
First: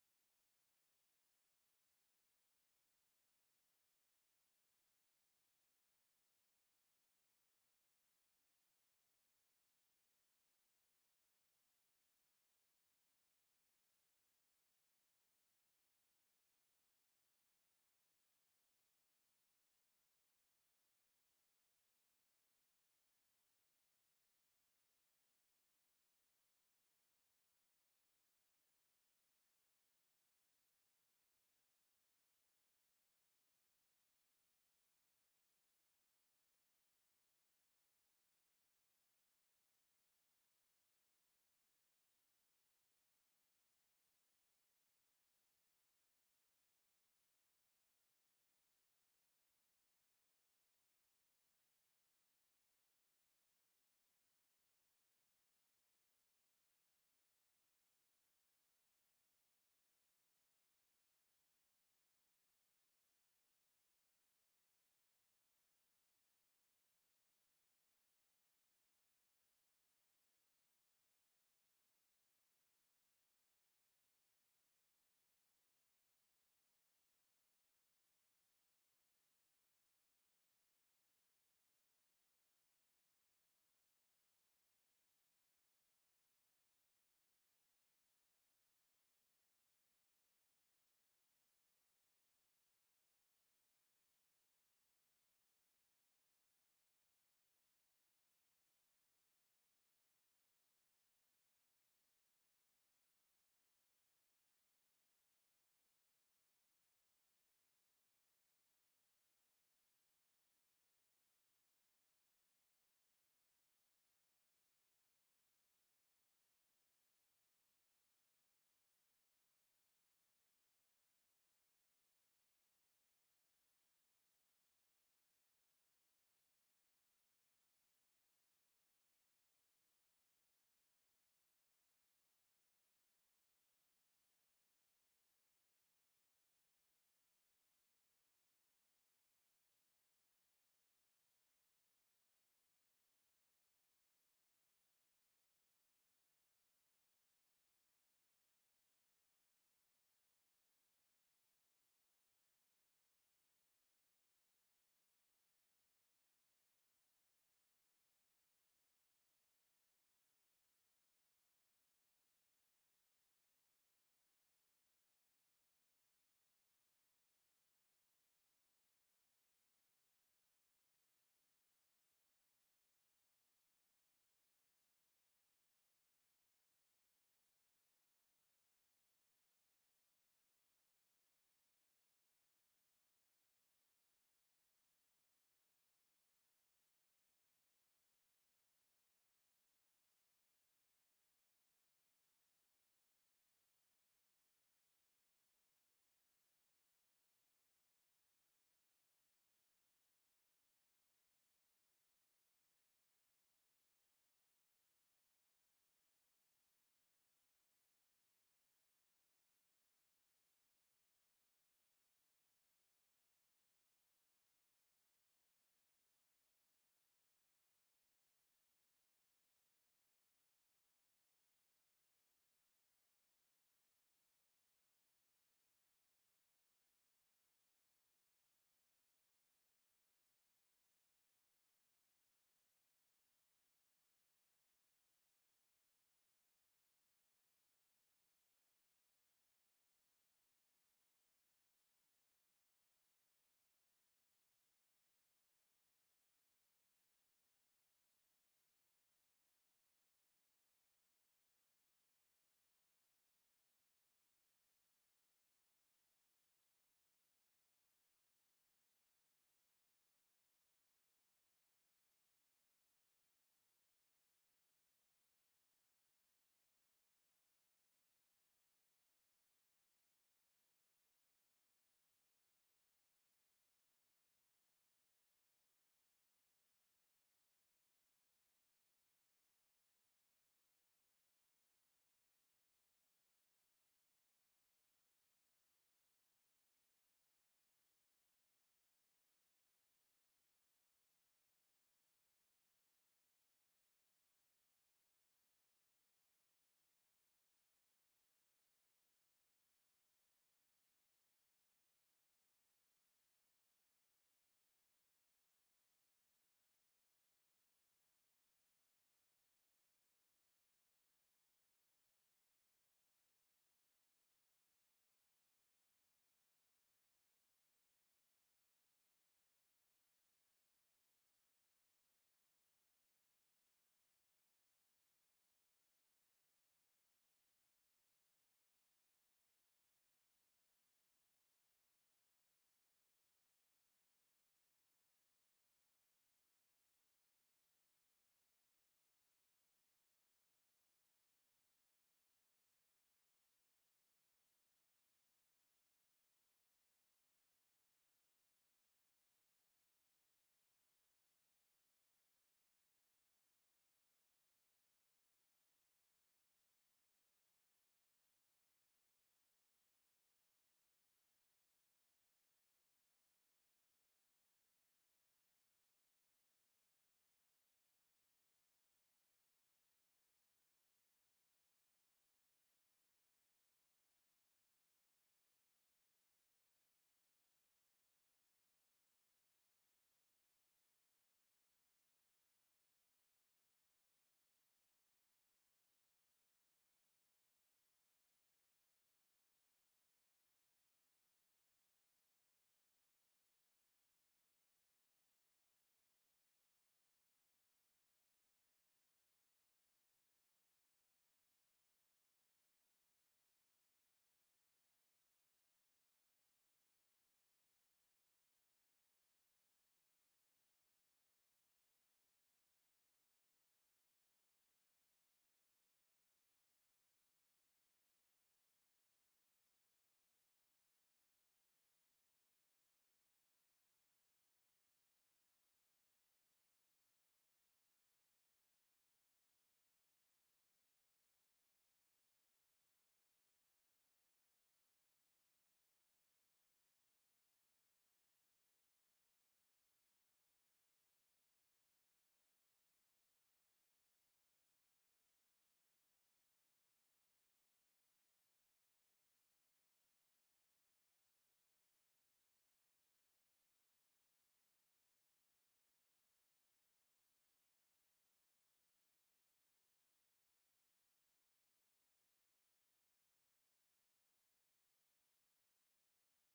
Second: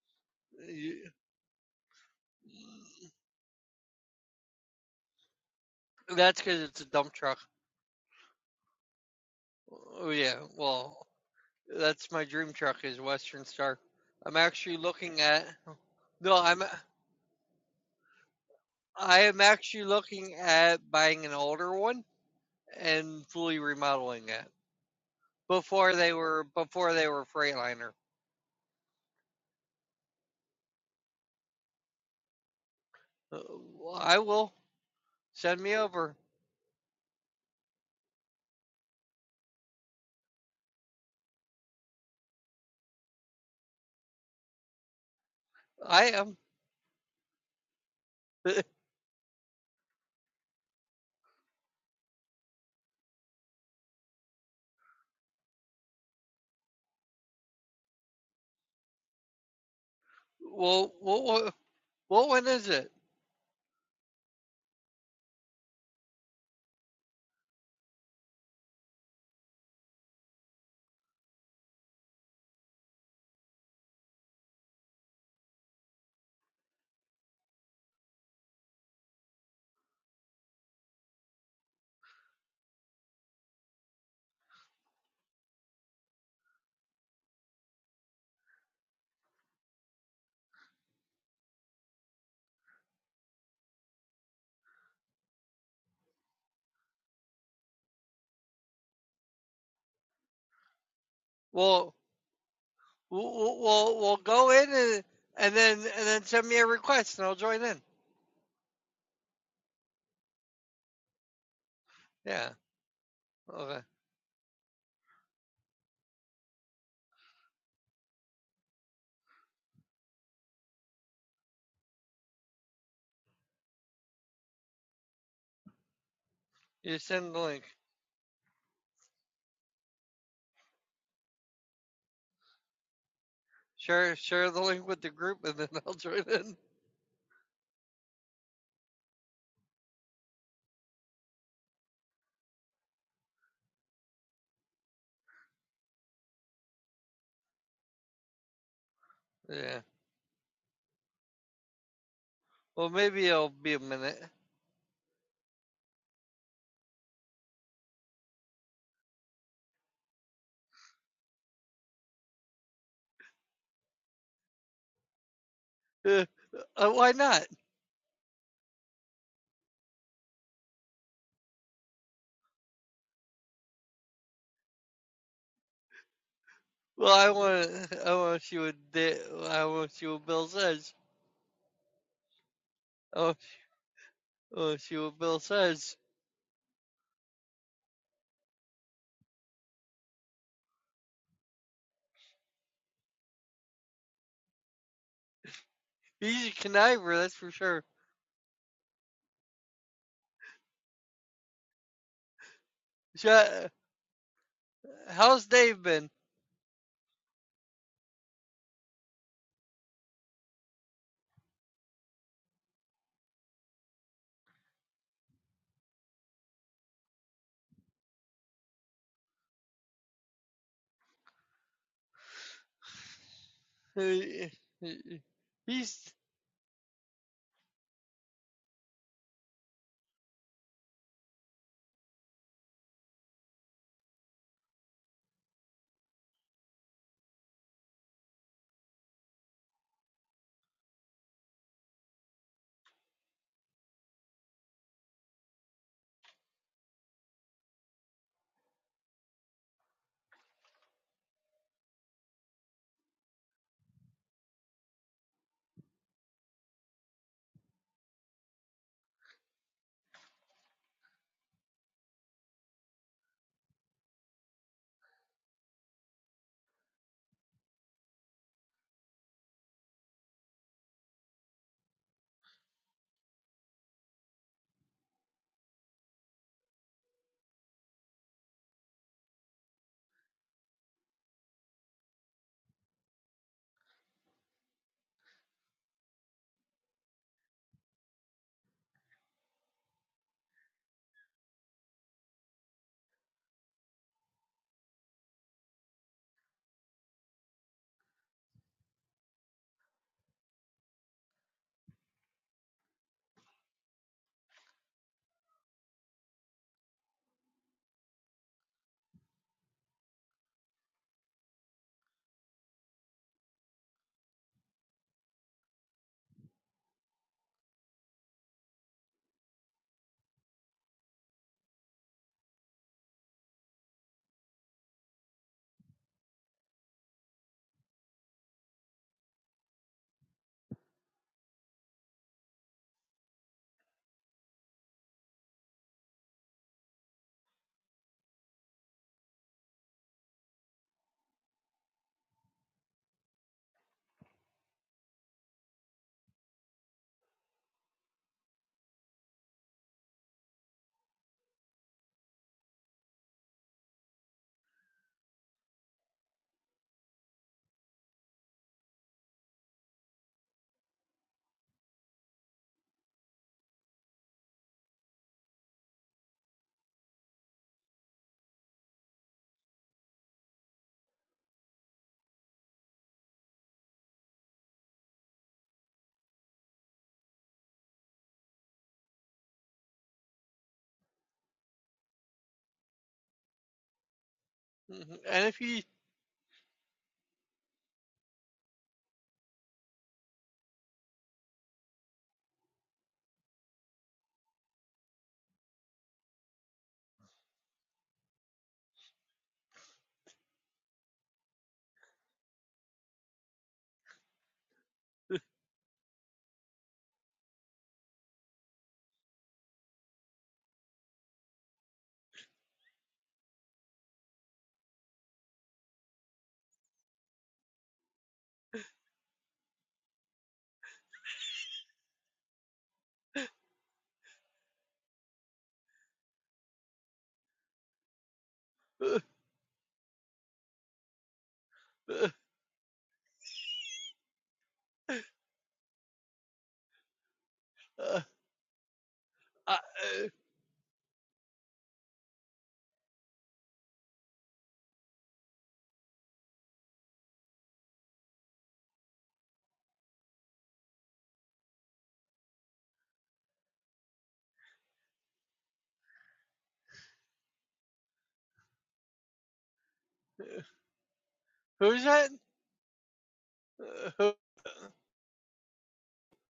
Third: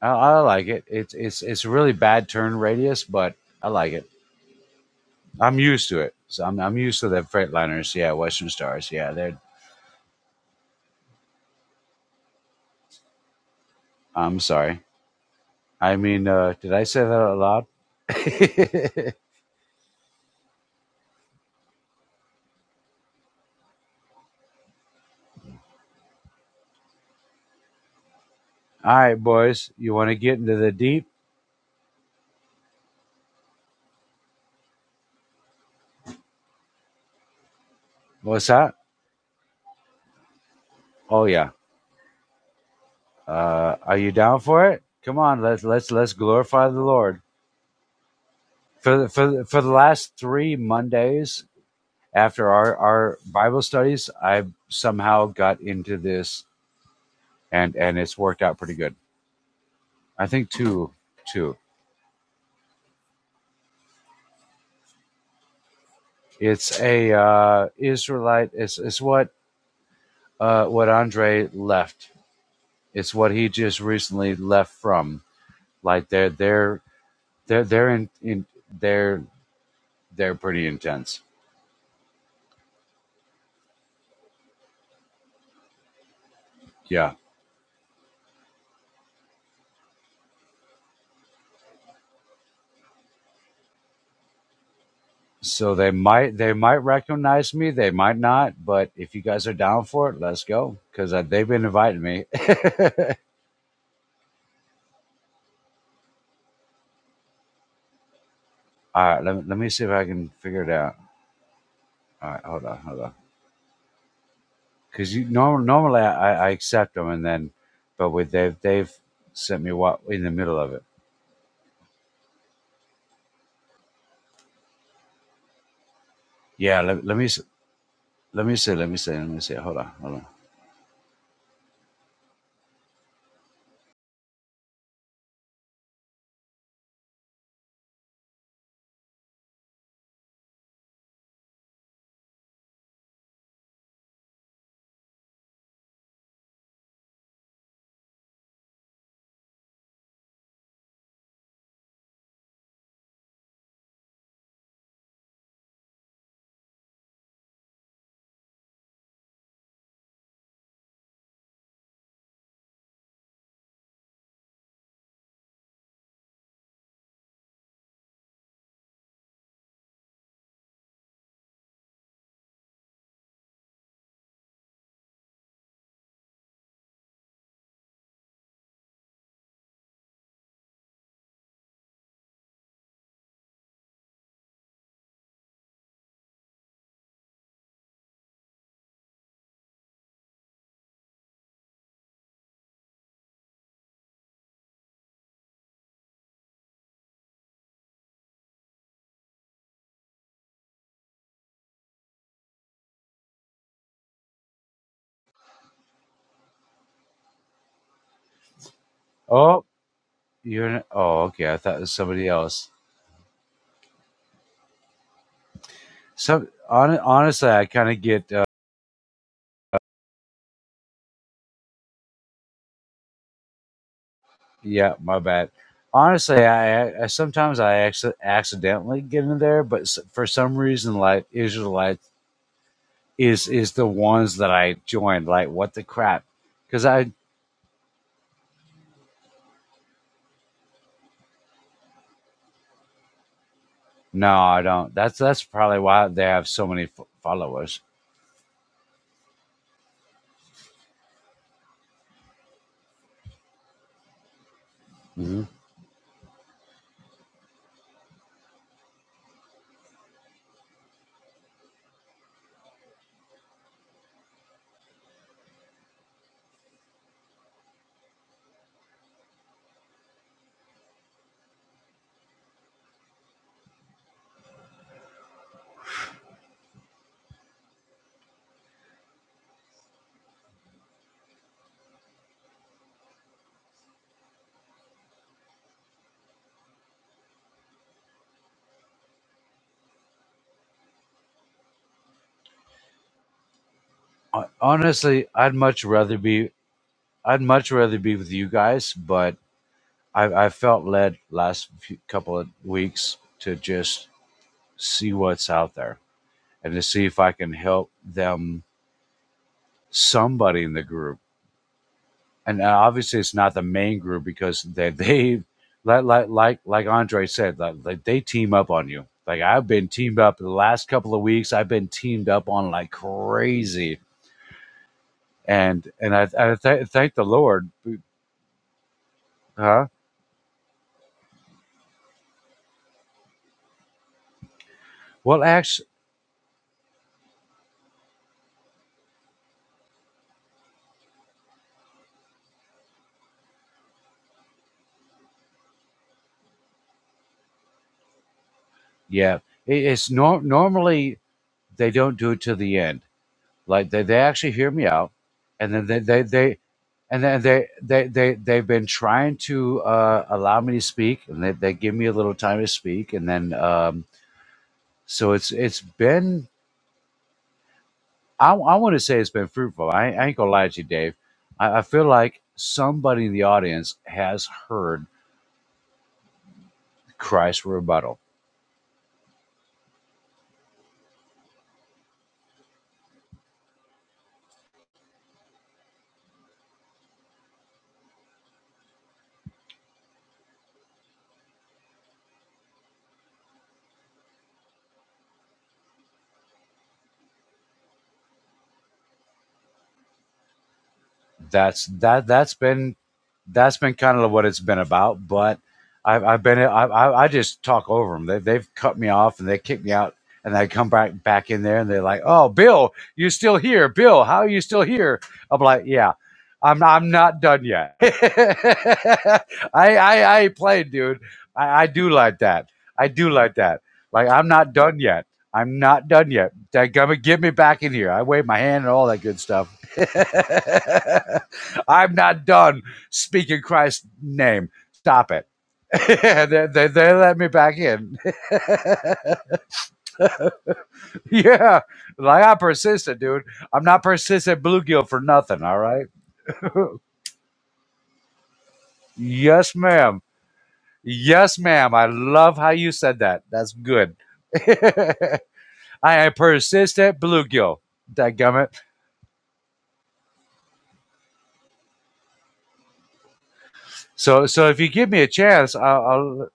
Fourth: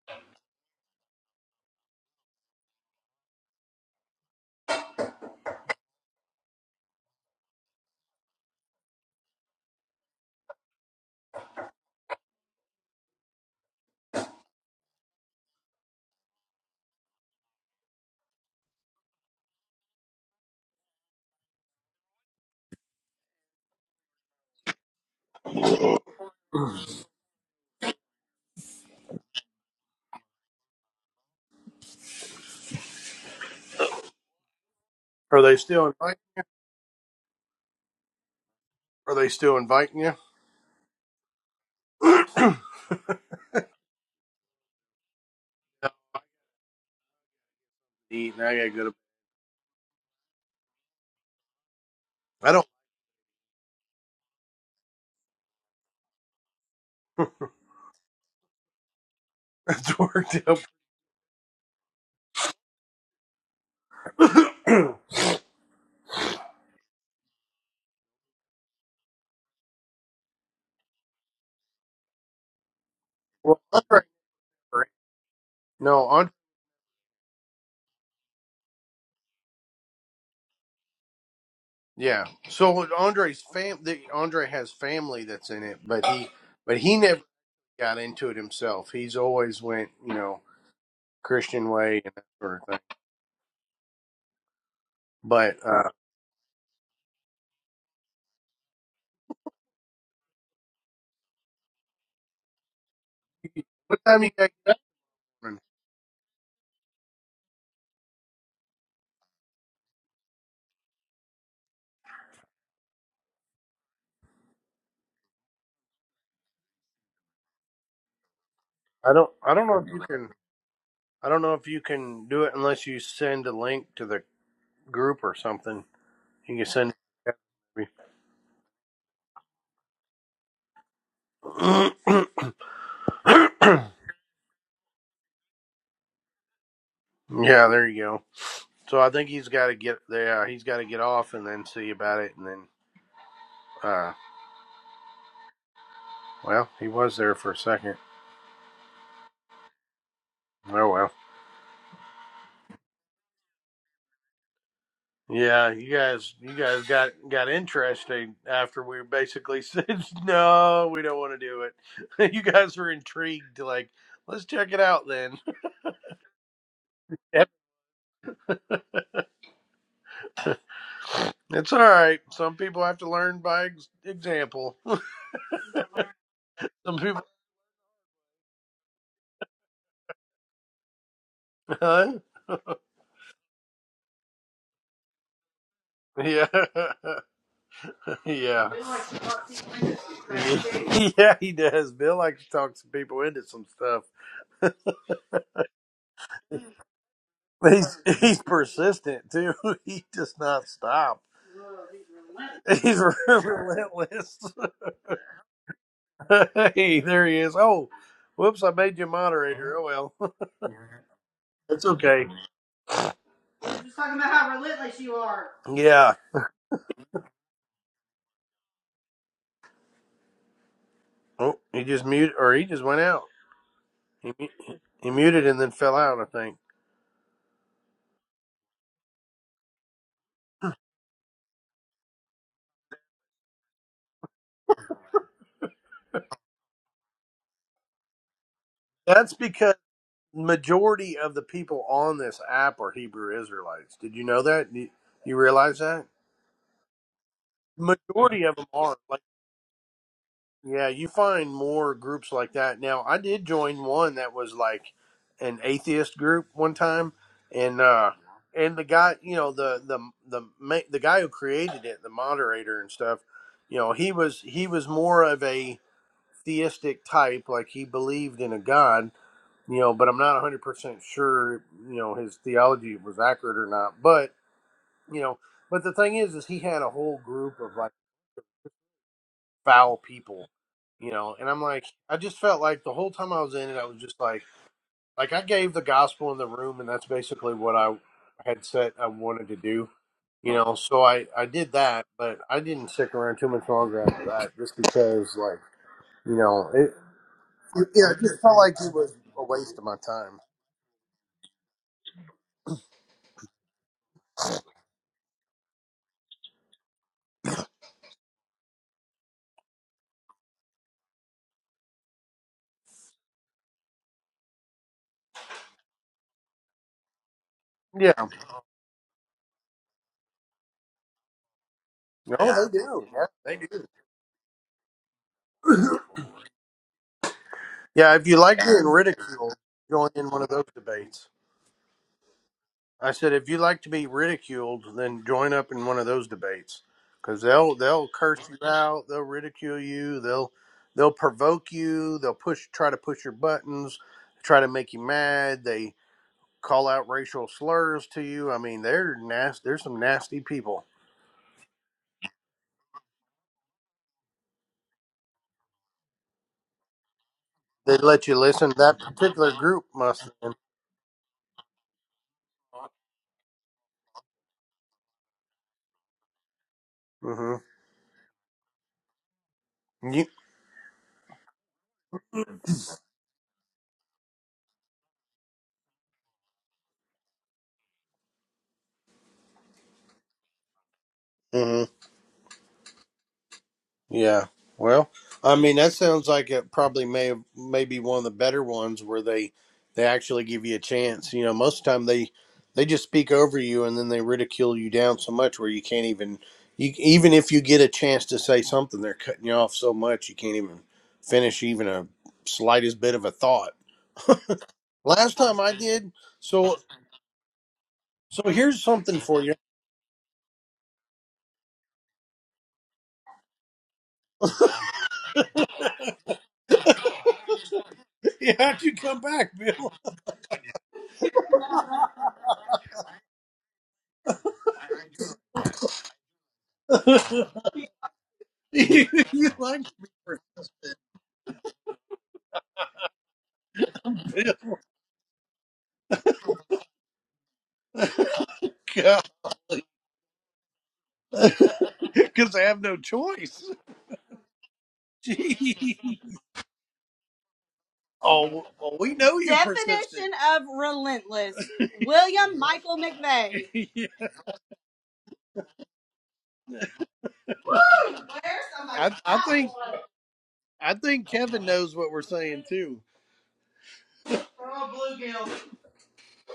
Speaker 4: I, I like it.
Speaker 2: Y-
Speaker 4: It's it's it's a really bad turn radius, but I like it. I'm used to it.
Speaker 2: That's
Speaker 4: So I'm
Speaker 2: because
Speaker 4: I'm
Speaker 2: it's a
Speaker 4: used to
Speaker 2: dump
Speaker 4: the
Speaker 2: truck.
Speaker 4: Freightliners. Yeah, Western Stars. Yeah, they're.
Speaker 2: Oh yeah, well, That's my dream truck is Western Star. I'm
Speaker 4: I'm
Speaker 2: actually
Speaker 4: sorry.
Speaker 2: looking at
Speaker 4: I mean,
Speaker 2: no,
Speaker 4: uh,
Speaker 2: I'm
Speaker 4: did I say that out loud?
Speaker 2: I am actually looking at buying an older one and fully remodeling it before they were before they were Freightliner.
Speaker 4: All right, boys. You want to get into the deep?
Speaker 2: Uh, I will
Speaker 1: Are they
Speaker 2: send me
Speaker 1: still
Speaker 2: over.
Speaker 1: inviting?
Speaker 4: What's that?
Speaker 1: Are they still inviting you?
Speaker 4: Oh yeah. Uh, are you down for it? Come on. Let's
Speaker 1: No,
Speaker 4: let's
Speaker 2: I
Speaker 4: let's
Speaker 2: am.
Speaker 4: glorify the Lord
Speaker 1: eat. Now I gotta go to.
Speaker 4: for the, for the, for the last three Mondays after
Speaker 1: I don't.
Speaker 4: our our Bible studies. I somehow got into this and and it's worked out pretty good.
Speaker 1: it's
Speaker 4: I
Speaker 1: worked
Speaker 4: think
Speaker 1: up.
Speaker 2: well,
Speaker 4: two
Speaker 2: what
Speaker 4: two.
Speaker 2: what what one is it?
Speaker 4: It's a uh, Israelite. It's it's what uh, what Andre left. It's what he
Speaker 1: well,
Speaker 4: just
Speaker 1: Andre.
Speaker 4: recently left from.
Speaker 1: No,
Speaker 4: Like
Speaker 1: Andre.
Speaker 4: they're they're they're they're in, in they're they're pretty intense.
Speaker 1: Yeah. So Andre's fam. The, Andre has family that's in it, but he, but he
Speaker 4: Yeah.
Speaker 1: never got into it himself. He's always went, you know, Christian way and that sort of thing. But
Speaker 4: So
Speaker 1: uh,
Speaker 4: they might they might recognize me. They might not. But if you guys are down for it, let's go because uh, they've been
Speaker 2: Well,
Speaker 4: inviting me.
Speaker 2: we'll we'll,
Speaker 1: what
Speaker 2: we'll
Speaker 1: time you
Speaker 2: go in
Speaker 1: got?
Speaker 2: and, and then and then send me a request and I'll join in.
Speaker 4: All right. Let me, let me see if I can figure it out. All right.
Speaker 2: Yeah.
Speaker 4: Hold on. Hold on.
Speaker 2: Okay.
Speaker 4: because you norm, normally I, I accept them and then but with they've they've
Speaker 1: I don't. I
Speaker 4: sent
Speaker 1: don't
Speaker 4: me
Speaker 1: know if you
Speaker 4: what in
Speaker 1: can.
Speaker 4: the middle of it
Speaker 1: I don't know if you can do it unless you send a link to the group or something. You can
Speaker 4: yeah
Speaker 1: send.
Speaker 2: You
Speaker 4: let, let me
Speaker 2: send the
Speaker 4: s-
Speaker 2: link.
Speaker 4: let me see let me see let me see hold on hold on
Speaker 1: yeah,
Speaker 2: Share share the link with the group and then I'll join in.
Speaker 1: there you go. So I think he's got to get there. He's got to get off and then see about it, and then. Uh, well, he was there for a second.
Speaker 2: Yeah.
Speaker 1: Oh well.
Speaker 2: Well, maybe it'll be a minute.
Speaker 1: Yeah, you guys, you guys got got interested after we basically said no, we don't want to do it. you guys were intrigued, like let's check it out then.
Speaker 2: Uh, uh, why not?
Speaker 1: It's all right. Some people have to learn by ex- example. Some
Speaker 2: Well,
Speaker 1: people,
Speaker 2: I want to. I want to see what they, I want to see what Bill says.
Speaker 1: huh?
Speaker 2: I want to see what Bill says.
Speaker 1: Yeah, yeah, yeah. He does. Bill likes to talk some people into some stuff.
Speaker 2: He's a conniver, that's for sure.
Speaker 1: He's he's persistent too. He does not stop. He's
Speaker 2: So, uh,
Speaker 1: relentless.
Speaker 2: how's Dave been?
Speaker 1: hey, there he is. Oh, whoops! I made you
Speaker 4: oh
Speaker 1: moderator. Oh well,
Speaker 4: you're in, oh okay i thought it
Speaker 1: it's
Speaker 4: was
Speaker 1: okay.
Speaker 4: somebody else
Speaker 1: Yeah.
Speaker 4: so hon, honestly i kind of get uh,
Speaker 1: Oh, he just muted, or he just went out.
Speaker 4: yeah
Speaker 1: He
Speaker 4: my
Speaker 1: muted
Speaker 4: bad
Speaker 1: and then fell
Speaker 2: He's
Speaker 1: out, I
Speaker 4: honestly
Speaker 1: think.
Speaker 4: i, I sometimes i acci- accidentally get in there but s- for some reason like israelite is is the ones that i joined like what the crap because i
Speaker 1: That's because majority of the people on this app are Hebrew Israelites. Did you
Speaker 4: No,
Speaker 1: know
Speaker 4: I
Speaker 1: that? Do You,
Speaker 4: don't. That's
Speaker 1: you
Speaker 4: that's probably
Speaker 1: realize that?
Speaker 4: why they have so many f- followers.
Speaker 1: Majority of them are. Like, yeah, you find more groups like that. Now, I did join one that was like
Speaker 4: hmm
Speaker 1: an atheist group one time, and uh, and the guy, you know, the the the ma- the guy who created it, the moderator and stuff, you know, he was he was more of a theistic type, like he believed in a god you know, but I'm not 100% sure, you know, his theology was accurate or not. But, you know, but the thing is, is he had a whole group of like foul people, you know, and I'm like, I just felt like the whole time I was in it, I was just like, like I gave the gospel in the room, and that's basically what I had said I wanted to do, you know, so I, I did that, but I didn't stick around too much longer after
Speaker 4: Hon-
Speaker 1: that just
Speaker 4: Honestly,
Speaker 1: because,
Speaker 4: I'd
Speaker 1: like,
Speaker 4: much rather
Speaker 1: you
Speaker 4: be
Speaker 1: know, it,
Speaker 4: I'd much rather
Speaker 1: yeah,
Speaker 4: be
Speaker 1: it
Speaker 4: with
Speaker 1: just
Speaker 4: you
Speaker 1: felt like
Speaker 4: guys,
Speaker 1: it was
Speaker 4: but
Speaker 1: a waste of my time.
Speaker 4: I, I felt led last few, couple of weeks to just see what's out there and to see if I can help them somebody in the group. and uh, obviously it's not the main group because they they like like like, like Andre said like, like
Speaker 1: Yeah.
Speaker 4: they team up on you. Like I've been teamed up the last couple of weeks. I've been teamed
Speaker 1: No,
Speaker 4: up on
Speaker 1: they
Speaker 4: like
Speaker 1: do. Yeah, they do.
Speaker 4: crazy, and and I, I th- thank the Lord,
Speaker 1: Yeah, if you like being ridiculed,
Speaker 4: huh?
Speaker 1: join in one of those debates. I said, if you like to be ridiculed, then
Speaker 4: Well,
Speaker 1: join up in
Speaker 4: actually,
Speaker 1: one of those debates because they'll they'll curse you out, they'll ridicule you, they'll they'll provoke you, they'll push try to push your buttons, try to make you mad. They call out racial slurs to you. I mean, they're
Speaker 4: yeah,
Speaker 1: nasty. There's
Speaker 4: it,
Speaker 1: some
Speaker 4: it's
Speaker 1: nasty
Speaker 4: nor-
Speaker 1: people.
Speaker 4: normally they don't do it to the end. Like they, they actually hear me out, and then they they, they and then they,
Speaker 1: They
Speaker 4: they
Speaker 1: let
Speaker 4: they
Speaker 1: you
Speaker 4: they've
Speaker 1: listen.
Speaker 4: been
Speaker 1: That
Speaker 4: trying
Speaker 1: particular
Speaker 4: to
Speaker 1: group
Speaker 4: uh,
Speaker 1: must.
Speaker 4: allow me to speak, and they, they give me a little time to speak, and then um, So it's it's been
Speaker 1: Mm-hmm.
Speaker 4: I, I want to say it's been fruitful. I, I ain't
Speaker 1: You.
Speaker 4: gonna lie to you, Dave. I, I feel like somebody in the audience has heard Christ's rebuttal.
Speaker 1: Yeah. Well,
Speaker 2: and if
Speaker 1: I mean,
Speaker 2: he.
Speaker 1: that sounds like it probably may have may be one of the better ones where they they actually give you a chance. You know, most of the time they they just speak over you and then they ridicule you down so much where you can't even you even if you get a chance to say something, they're cutting you off so much you can't even finish
Speaker 4: that's
Speaker 1: even a
Speaker 4: that that's been
Speaker 1: slightest bit of a thought.
Speaker 4: that's been kind of what it's been about.
Speaker 1: Last
Speaker 4: But
Speaker 1: time I did,
Speaker 4: I've, I've been I,
Speaker 1: so
Speaker 4: I I just talk over them. They,
Speaker 1: so
Speaker 4: they've
Speaker 1: here's
Speaker 4: cut me
Speaker 1: something
Speaker 4: off
Speaker 1: for
Speaker 4: and
Speaker 1: you.
Speaker 4: they kick me out, and I come back back in there and they're like, "Oh, Bill, you still here. Bill, how are you still here?" I'm like, "Yeah, I'm I'm not done yet.
Speaker 1: Yeah,
Speaker 4: I
Speaker 1: How'd you come back,
Speaker 4: I
Speaker 1: Bill?
Speaker 4: I ain't dude. I, I do like that. I do like that. Like I'm not done yet." I'm not done yet. They're gonna get me back in here. I wave my hand and
Speaker 1: you,
Speaker 4: all
Speaker 2: Uh,
Speaker 4: that good
Speaker 1: you
Speaker 4: stuff
Speaker 1: liked me for
Speaker 4: I'm
Speaker 2: uh,
Speaker 4: not done speaking Christ's
Speaker 1: this,
Speaker 4: name.
Speaker 1: Bill.
Speaker 4: Stop it. they, they, they let me back in.
Speaker 2: uh,
Speaker 4: yeah. Like
Speaker 1: because
Speaker 4: I'm
Speaker 1: they have no
Speaker 4: persistent, dude.
Speaker 1: choice.
Speaker 4: I'm not persistent bluegill for nothing, all
Speaker 1: Gee.
Speaker 4: right?
Speaker 1: Oh, well, we know you're
Speaker 4: yes,
Speaker 1: persistent.
Speaker 4: ma'am.
Speaker 1: Definition of relentless.
Speaker 4: Yes, ma'am. I love
Speaker 1: William
Speaker 4: how you
Speaker 1: Michael
Speaker 4: said that.
Speaker 1: McVeigh.
Speaker 4: That's good. I am persistent bluegill.
Speaker 1: Yeah.
Speaker 4: Dadgummit.
Speaker 1: I, I think
Speaker 2: uh,
Speaker 1: I think Kevin knows
Speaker 2: who's
Speaker 1: what we're
Speaker 2: that?
Speaker 1: saying too.
Speaker 4: So, so
Speaker 2: Uh,
Speaker 4: if you give
Speaker 1: Oh
Speaker 4: me a
Speaker 1: bluegill!
Speaker 4: chance, I'll, I'll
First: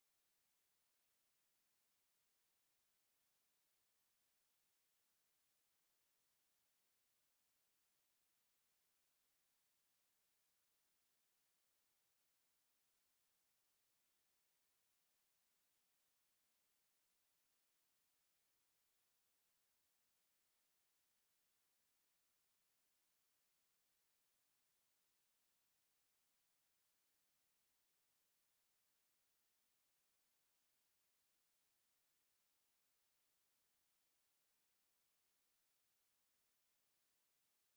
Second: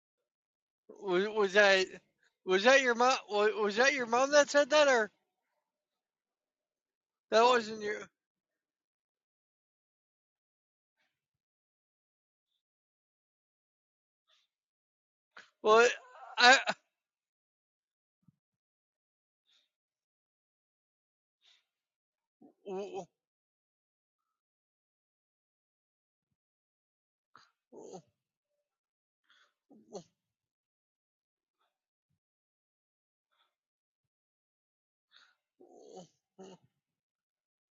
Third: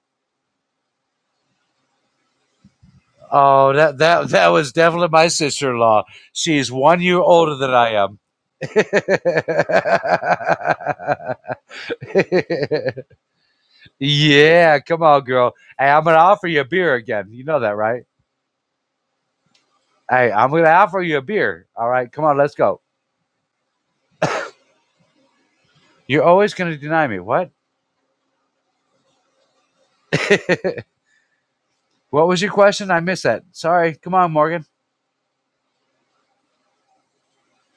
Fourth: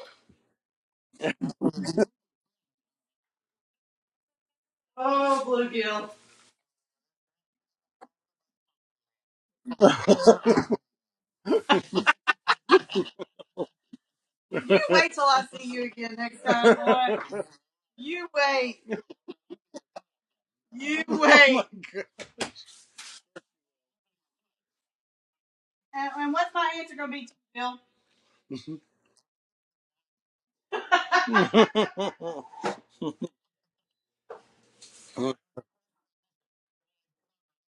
Speaker 2: Was, was that was that your mom? Was,
Speaker 4: oh,
Speaker 2: was that
Speaker 4: that
Speaker 2: your
Speaker 4: that
Speaker 2: mom
Speaker 4: that
Speaker 2: that said
Speaker 4: was
Speaker 2: that,
Speaker 4: definitely
Speaker 2: or
Speaker 4: my
Speaker 1: Oh
Speaker 4: sister-in-law.
Speaker 1: bluegill!
Speaker 4: She's one year
Speaker 2: that
Speaker 4: older than
Speaker 2: wasn't
Speaker 4: I
Speaker 2: your?
Speaker 4: am
Speaker 1: You
Speaker 4: yeah, come
Speaker 1: wait
Speaker 4: on,
Speaker 1: till I
Speaker 4: girl.
Speaker 1: see you
Speaker 2: Well,
Speaker 4: Hey, I'm
Speaker 1: again
Speaker 4: gonna
Speaker 1: next
Speaker 4: offer
Speaker 2: I.
Speaker 4: you a
Speaker 1: time,
Speaker 4: beer again.
Speaker 1: boy.
Speaker 4: You know that, right?
Speaker 1: You wait.
Speaker 4: Hey, I'm gonna offer
Speaker 1: You
Speaker 4: you a
Speaker 1: wait.
Speaker 4: beer. All right, come on, let's go.
Speaker 1: And,
Speaker 4: You're
Speaker 1: and what's
Speaker 4: always
Speaker 1: my
Speaker 4: gonna
Speaker 1: answer
Speaker 4: deny
Speaker 1: going
Speaker 4: me. What?
Speaker 1: to be,
Speaker 4: what was your question? I missed that. Sorry. Come on, Morgan.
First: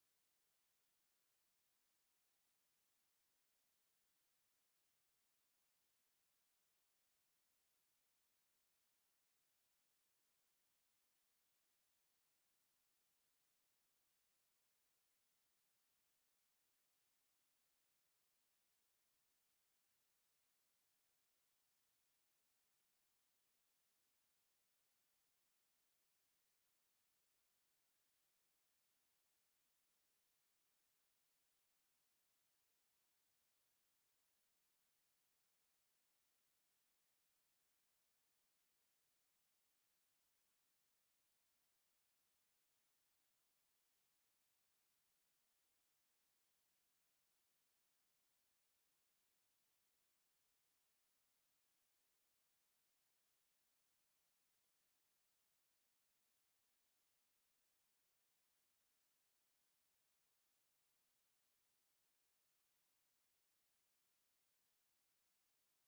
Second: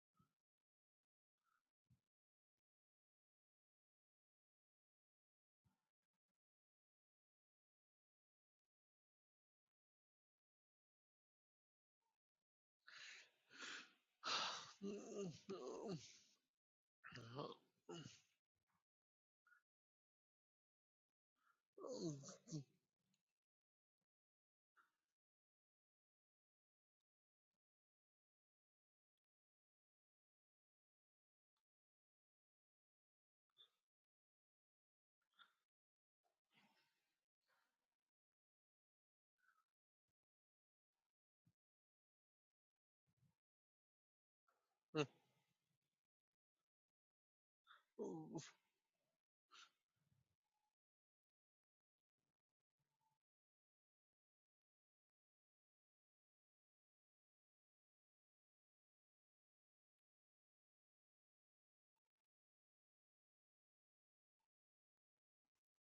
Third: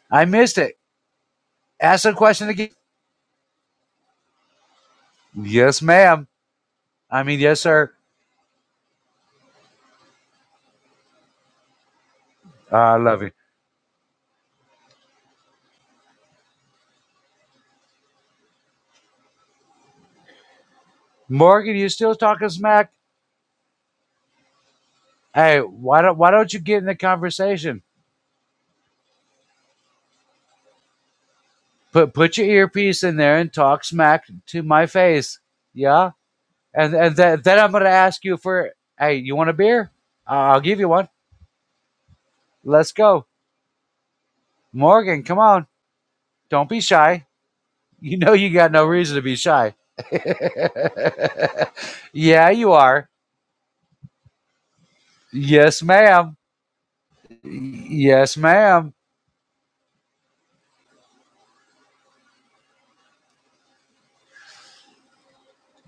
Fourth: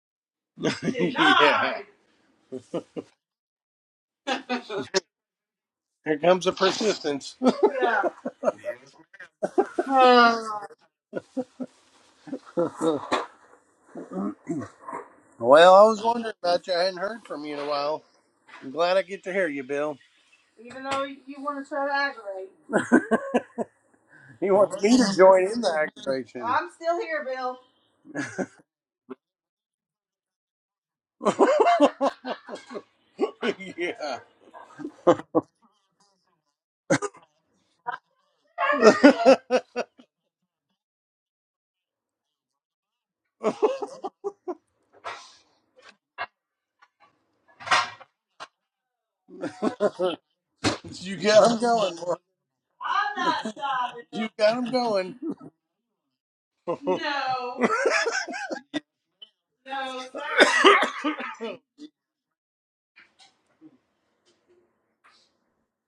Speaker 4: I missed it.
Speaker 1: Bill? yeah.
Speaker 4: Ask the question again. Yes,
Speaker 1: Here
Speaker 4: ma'am.
Speaker 1: comes the
Speaker 4: I
Speaker 1: persistence.
Speaker 4: mean, yes, sir.
Speaker 1: Yeah. Uh,
Speaker 4: Uh, I love you,
Speaker 1: well, I was wondering about you. I hadn't heard from you in a while. I'm glad I get to hear you, Bill. even though you want to
Speaker 4: Morgan.
Speaker 1: try
Speaker 4: You
Speaker 1: to
Speaker 4: still
Speaker 1: aggravate.
Speaker 4: talking smack?
Speaker 1: He wants me to join
Speaker 4: Hey,
Speaker 1: in the
Speaker 4: why don't why
Speaker 1: aggravation.
Speaker 4: don't you
Speaker 1: I'm
Speaker 4: get in the
Speaker 1: still here,
Speaker 4: conversation? put put your earpiece in there and
Speaker 1: Bill.
Speaker 4: talk
Speaker 1: yeah.
Speaker 4: smack to my face. Yeah, and and th- then I'm gonna ask you for hey, you want a beer? I- I'll give you one. Let's go, Morgan. Come on, don't be shy. You know you got no reason to be shy.
Speaker 1: you got him going. Mark.
Speaker 4: yeah, you are.
Speaker 1: I'm not stopping. You got him going.
Speaker 4: Yes, ma'am.
Speaker 1: No. No,
Speaker 4: Yes, ma'am.
Speaker 1: sorry.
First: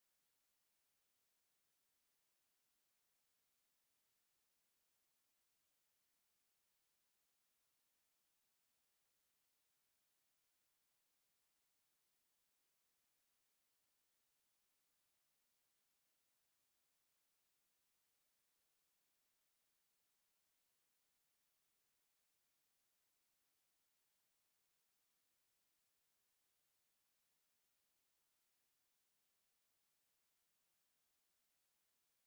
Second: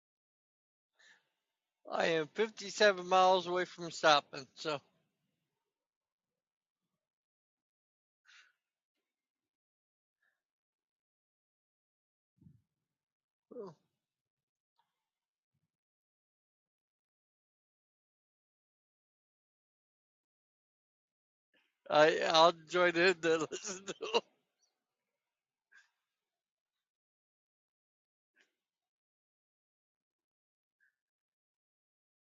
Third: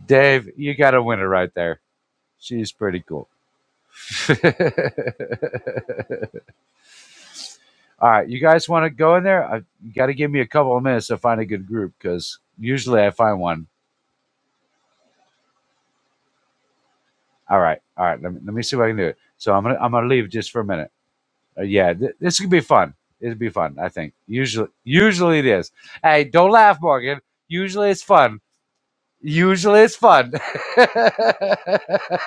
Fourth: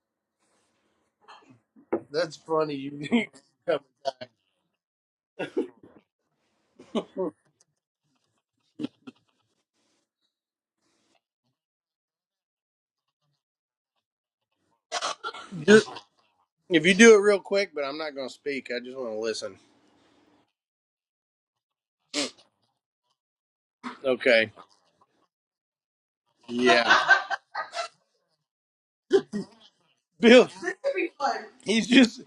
Speaker 4: Dave, you got a winner right there.
Speaker 2: I am
Speaker 1: That's
Speaker 4: She's
Speaker 1: funny.
Speaker 4: pretty
Speaker 2: 57
Speaker 1: You
Speaker 4: cool.
Speaker 2: miles away from stopping, so
Speaker 4: All right, you guys want to go in there? I, you got to give me a couple of minutes to find a good group because usually I find one.
Speaker 1: just If you do it real
Speaker 4: All
Speaker 1: quick,
Speaker 4: right,
Speaker 1: but I'm
Speaker 4: all
Speaker 1: not
Speaker 4: right.
Speaker 1: going
Speaker 4: Let
Speaker 1: to
Speaker 4: me, let me
Speaker 1: speak.
Speaker 4: see
Speaker 1: I
Speaker 4: if I can
Speaker 1: just
Speaker 4: do
Speaker 1: want
Speaker 4: it.
Speaker 1: to
Speaker 4: So
Speaker 1: listen.
Speaker 4: I'm gonna I'm gonna leave just for a minute. Uh, yeah, th-
Speaker 2: I
Speaker 4: this could
Speaker 2: I'll
Speaker 4: be
Speaker 2: join
Speaker 4: fun.
Speaker 2: in
Speaker 4: It'd
Speaker 2: to
Speaker 4: be fun,
Speaker 2: listen
Speaker 4: I think.
Speaker 2: to.
Speaker 1: Okay.
Speaker 4: Usually, usually it is. Hey, don't laugh,
Speaker 1: Yeah.
Speaker 4: Morgan. Usually it's fun. Usually it's fun.
Speaker 1: Bill, he's just,